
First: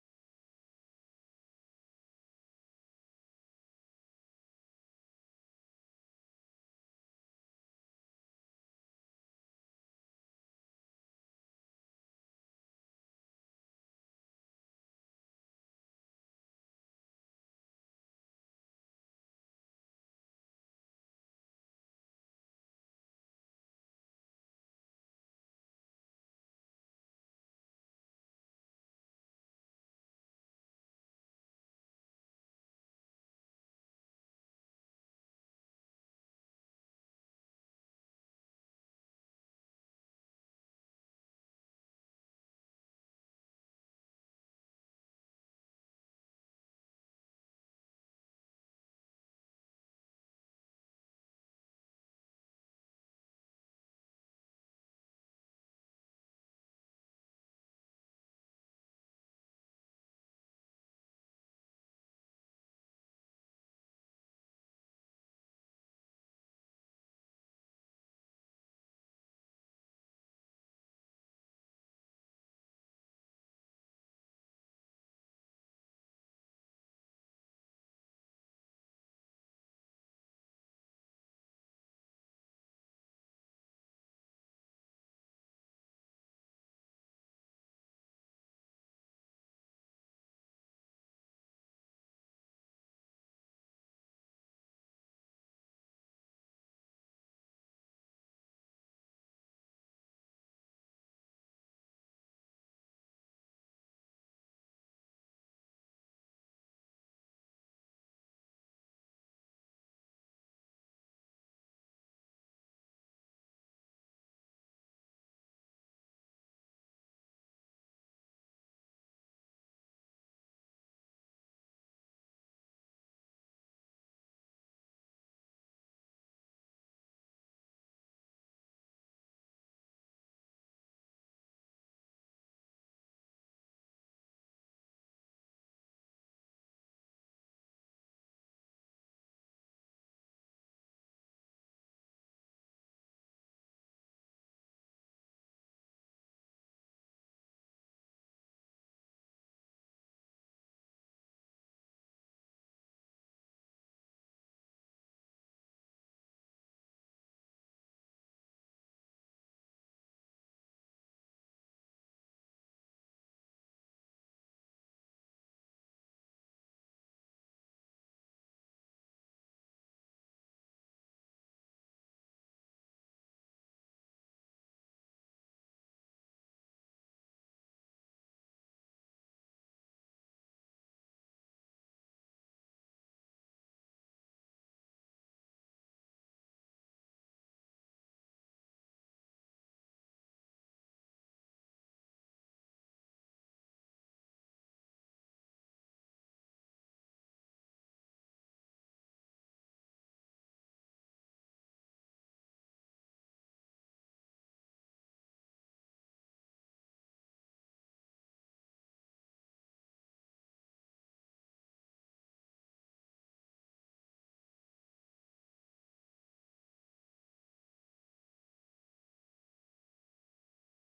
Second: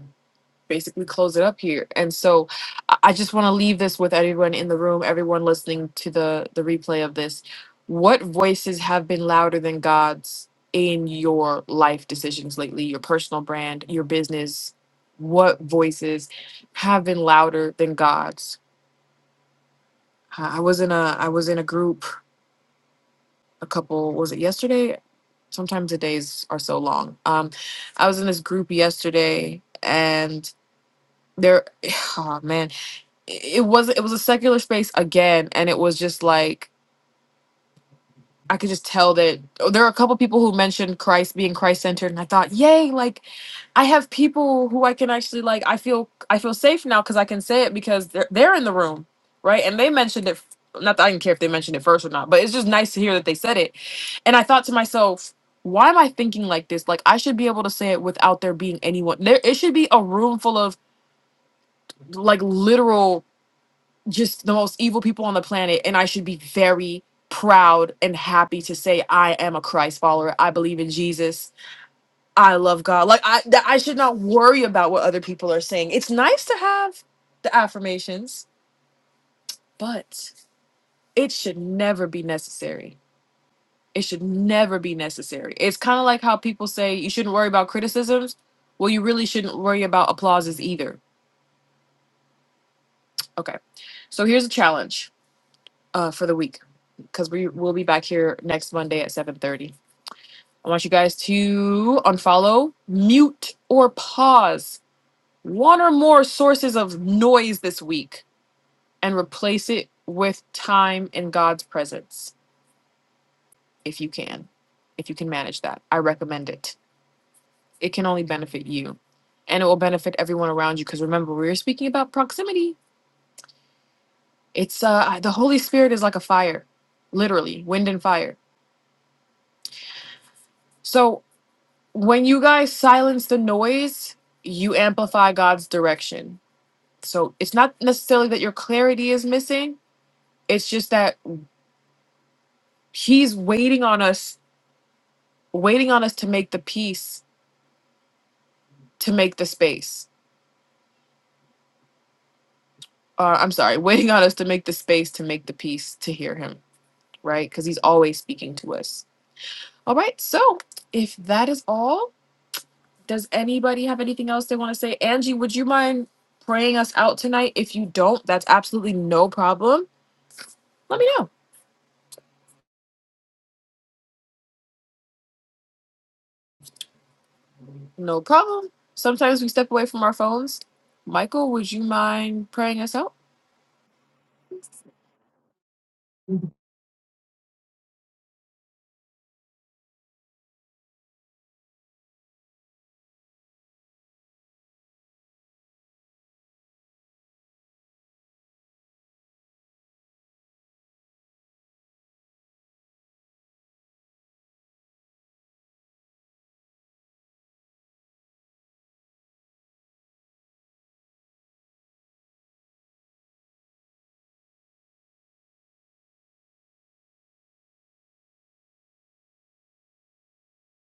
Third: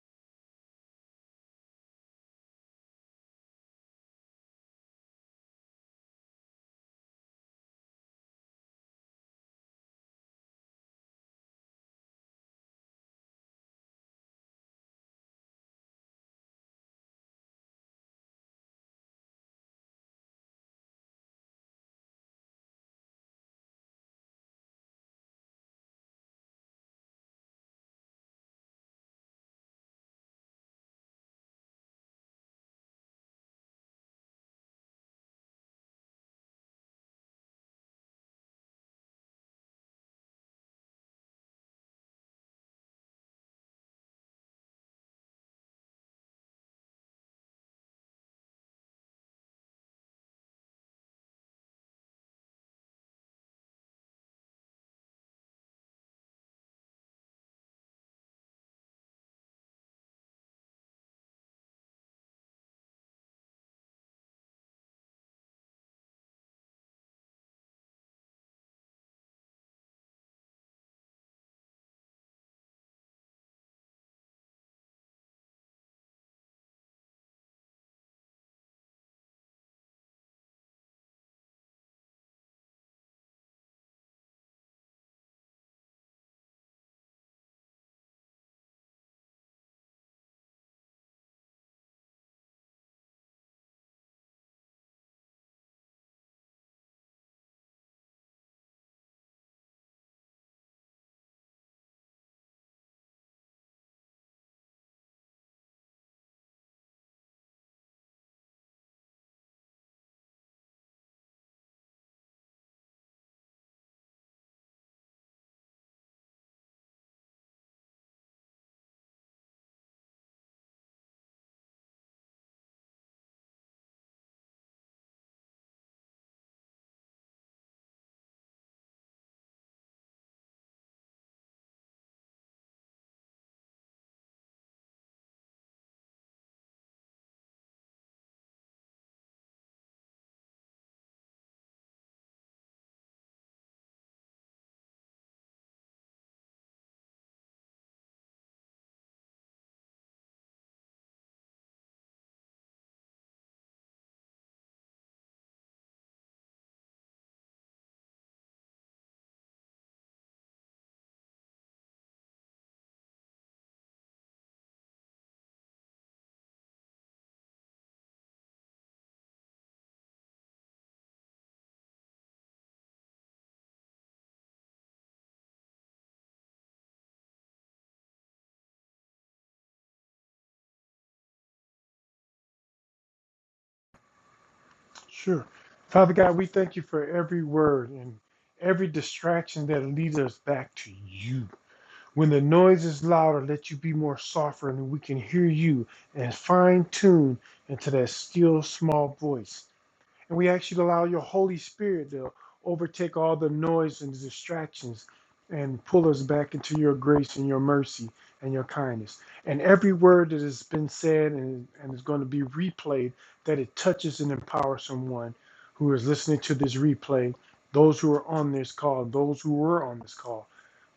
A: basically close it up here. And so I I just want to leave this with everyone in the room, everyone listening to the the replay of this. What voices have been louder than God's in your life decisions lately, your personal brand, your business? What voices have been louder than God's? I was in a I was in a group a couple was it yesterday? Sometimes the days are so long. Um, I was in this group yesterday, and there, oh man, it it was it was a secular space again, and it was just like I could just tell that oh, there are a couple people who mentioned Christ being Christ centered, and I thought, yay, like I have people who I can actually like. I feel I feel safe now because I can say it because they're they're in the room, right? And they mentioned it. f- Not that I didn't care if they mentioned it first or not, but it's just nice to hear that they said it. And I thought to myself, why am I thinking like this? Like I should be able to say it without there being anyone. There, it should be a room full of like literal just the most evil people on the planet, and I should be very proud and happy to say I am a Christ follower. I believe in Jesus I love God. Like I that I should not worry about what other people are saying. It's nice to have the affirmations, but it should never be necessary. It should never be necessary. It's kind of like how people say you shouldn't worry about criticisms. Well, you really shouldn't worry about applauses either. Okay. So here's a challenge uh, for the week because we will be back here next Monday at 7:30. I want you guys to unfollow, mute, or pause one or more sources of noise this week and replace it with time in God's presence if you can. If you can manage that, I recommend it. It can only benefit you and it will benefit everyone around you because remember, we were speaking about proximity. It's uh the Holy Spirit is like a fire, literally, wind and fire. So when you guys silence the noise, you amplify God's direction. So it's not necessarily that your clarity is missing, it's just that he's waiting on us waiting on us to make the peace to make the space uh, i'm sorry waiting on us to make the space to make the peace to hear him right because he's always speaking to us all right so if that is all does anybody have anything else they want to say angie would you mind praying us out tonight if you don't that's absolutely no problem let me know no problem sometimes we step away from our phones michael would you mind praying us out
B: Sure. Father God, we thank you for every word and every distraction that leads us back to you. When the noise is louder, let you be more softer and we can hear you and fine tune into that still small voice. And we ask you to allow your Holy Spirit to overtake all the noise and the distractions and pull us back into your grace and your mercy and your kindness. And every word that has been said and, and is going to be replayed, that it touches and empowers someone who is listening to this replay, those who are on this call, those who were on this call.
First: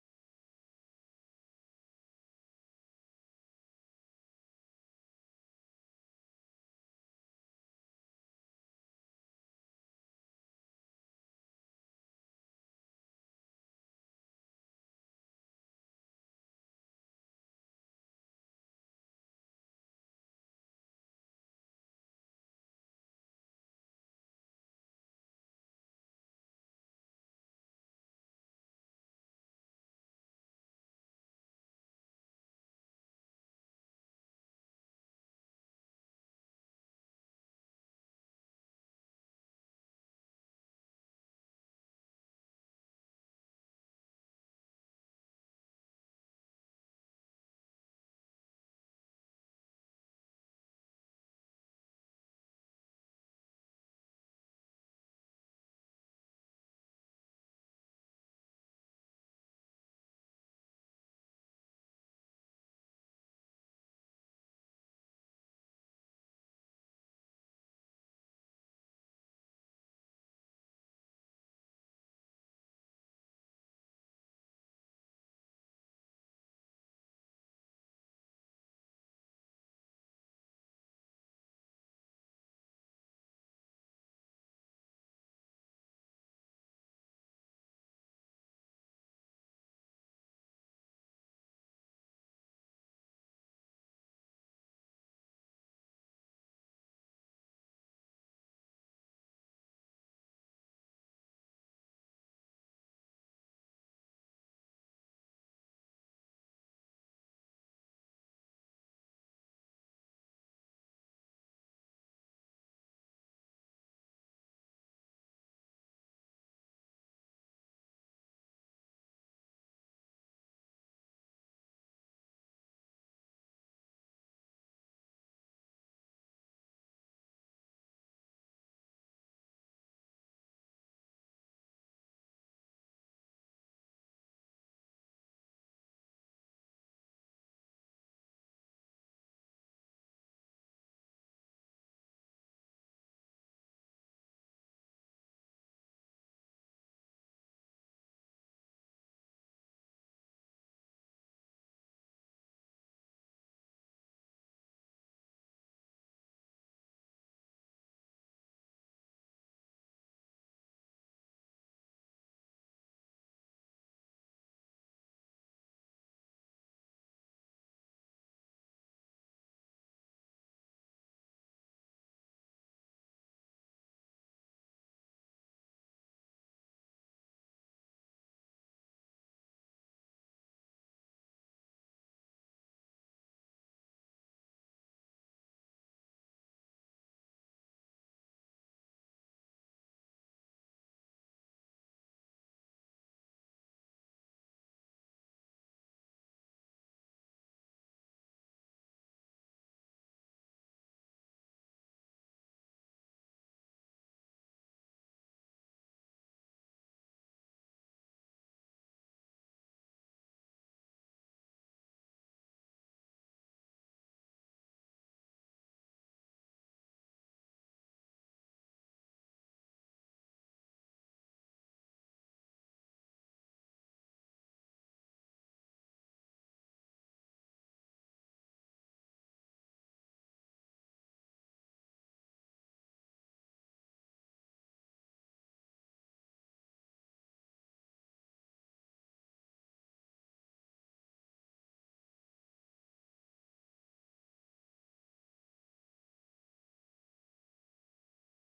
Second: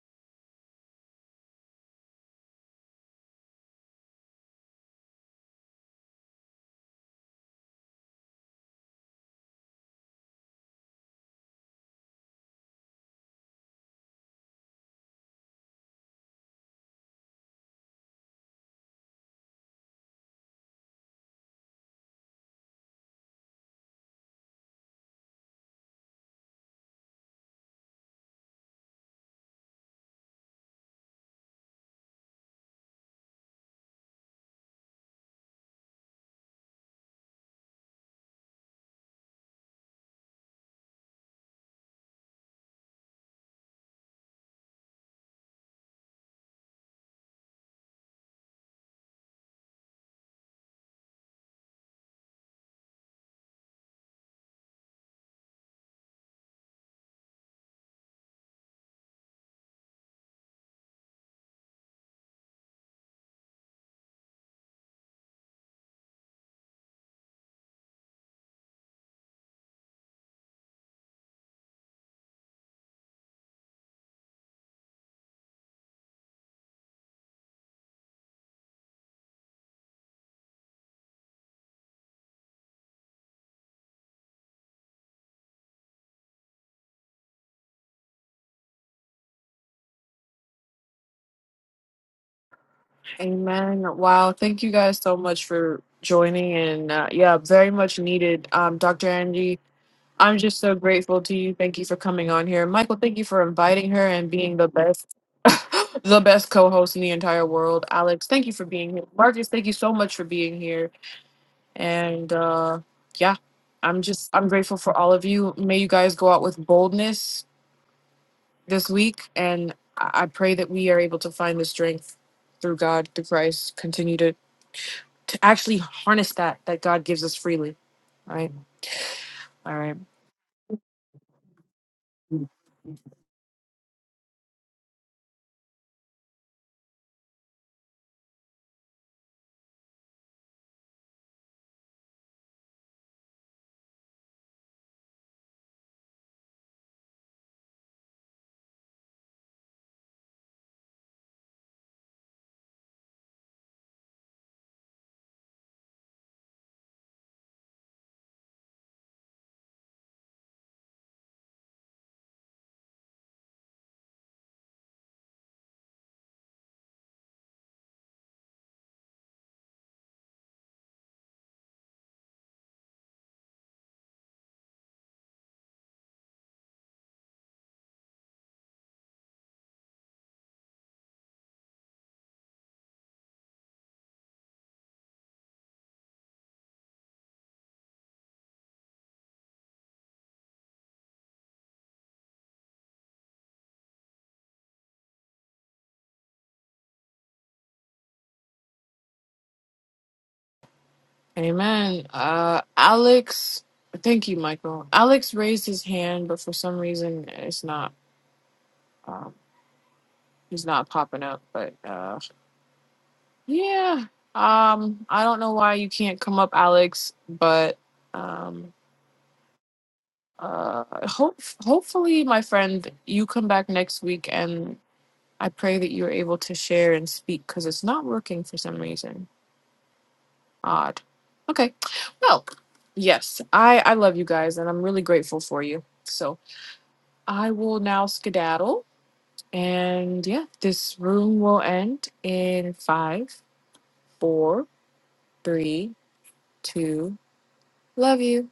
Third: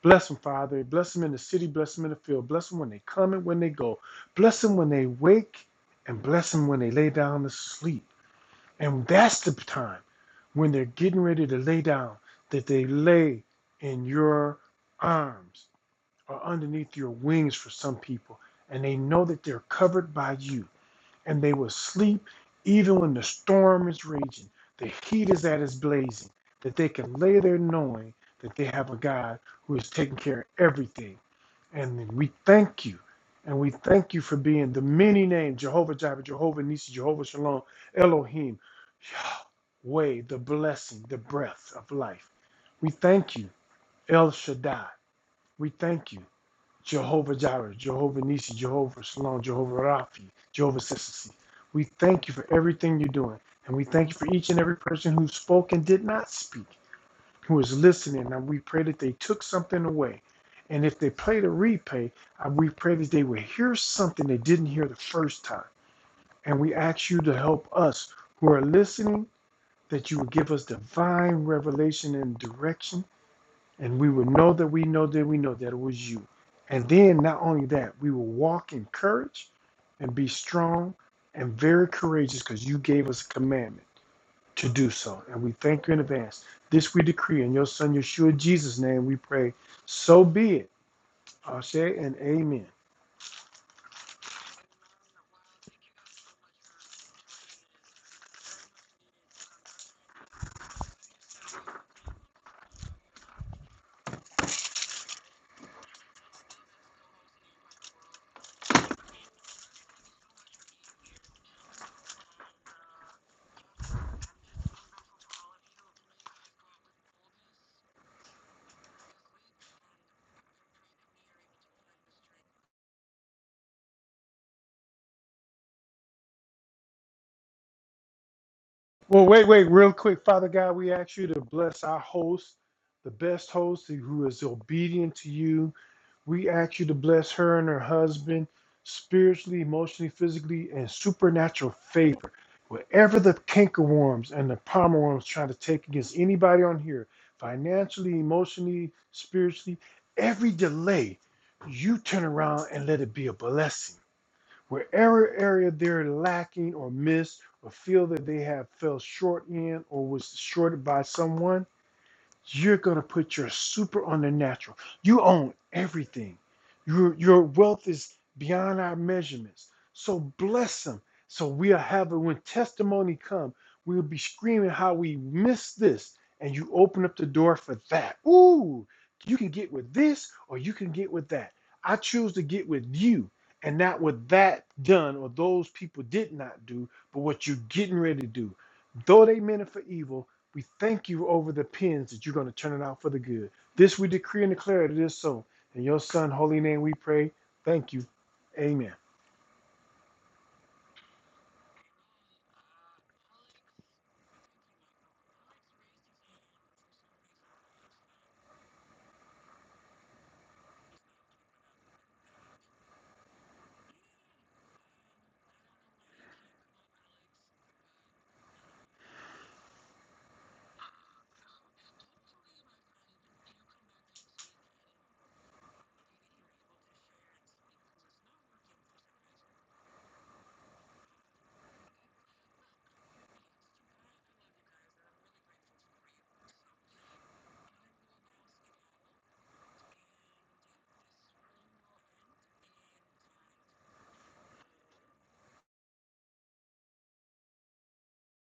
B: Bless them, Father. Bless them in the city. Bless them in the field. Bless them when they come and when they go. Bless them when they wake and bless them when they lay down to sleep. And that's the time when they're getting ready to lay down that they lay in your arms or underneath your wings for some people. And they know that they're covered by you and they will sleep even when the storm is raging, the heat is at its blazing, that they can lay there knowing that they have a God who is taking care of everything. And we thank you. And we thank you for being the many named Jehovah Jireh, Jehovah Nissi, Jehovah Shalom, Elohim, Yahweh, the blessing, the breath of life. We thank you, El Shaddai. We thank you. Jehovah Jireh, Jehovah Nissi, Jehovah Shalom, Jehovah Raphi, Jehovah Sissisi. We thank you for everything you're doing. And we thank you for each and every person who spoke and did not speak, who is listening. And we pray that they took something away. And if they played a replay, uh, we pray that they would hear something they didn't hear the first time. And we ask you to help us who are listening, that you would give us divine revelation and direction and we would know that we know that we know that it was you. And then not only that, we will walk in courage and be strong and very courageous because you gave us a commandment to do so. And we thank you in advance. This we decree in your son Yeshua Jesus' name we pray. So be it. Ashe and amen.
A: Amen. Wow. Thank you guys so much for joining. And uh, yeah, very much needed. Um, Dr. Angie, I'm just so grateful to you. Thank you for coming on here. Michael, thank you for inviting her and being the best. the best co-host in the entire world alex thank you for being here marcus thank you so much for being here and uh yeah i'm just i'm grateful for all of you may you guys go out with boldness this week and i I pray that we are able to find the strength through god through christ continue to to actually harness that that God gives us freely. Right.
B: Well, wait, wait,
A: All
B: real
A: right.
B: quick, Father God, we ask you to bless our host, the best host who is obedient to you We ask you to bless her and her husband spiritually, emotionally, physically, and supernatural favor. Whatever the cankerworms and the palmer worms trying to take against anybody on here, financially, emotionally, spiritually, every delay, you turn around and let it be a blessing. Wherever area they're lacking or miss or feel that they have fell short in or was shorted by someone, you're gonna put your super on the natural. You own everything. Your your wealth is beyond our measurements. So bless them. So we'll have it when testimony come. We'll be screaming how we missed this, and you open up the door for that. Ooh, you can get with this or you can get with that. I choose to get with you and not what that done or those people did not do, but what you're getting ready to do. Though they meant it for evil, we thank you over the pins that you're going to turn it out for the good. This we decree and declare it is so. In your son, holy name, we pray. Thank you. Amen.
A: Amen. Uh, Alex, thank you, Michael. Alex raised his hand, but for some reason, it's not. Um, he's not popping up. But uh, yeah, um, I don't know why you can't come up, Alex. But um, uh, hope hopefully, my friend, you come back next week, and I pray that you're able to share and speak because it's not working for some reason. Odd. Okay. Well, yes, I I love you guys, and I'm really grateful for you. So I will now skedaddle, and yeah, this room will end in five, four, three, two. Love you.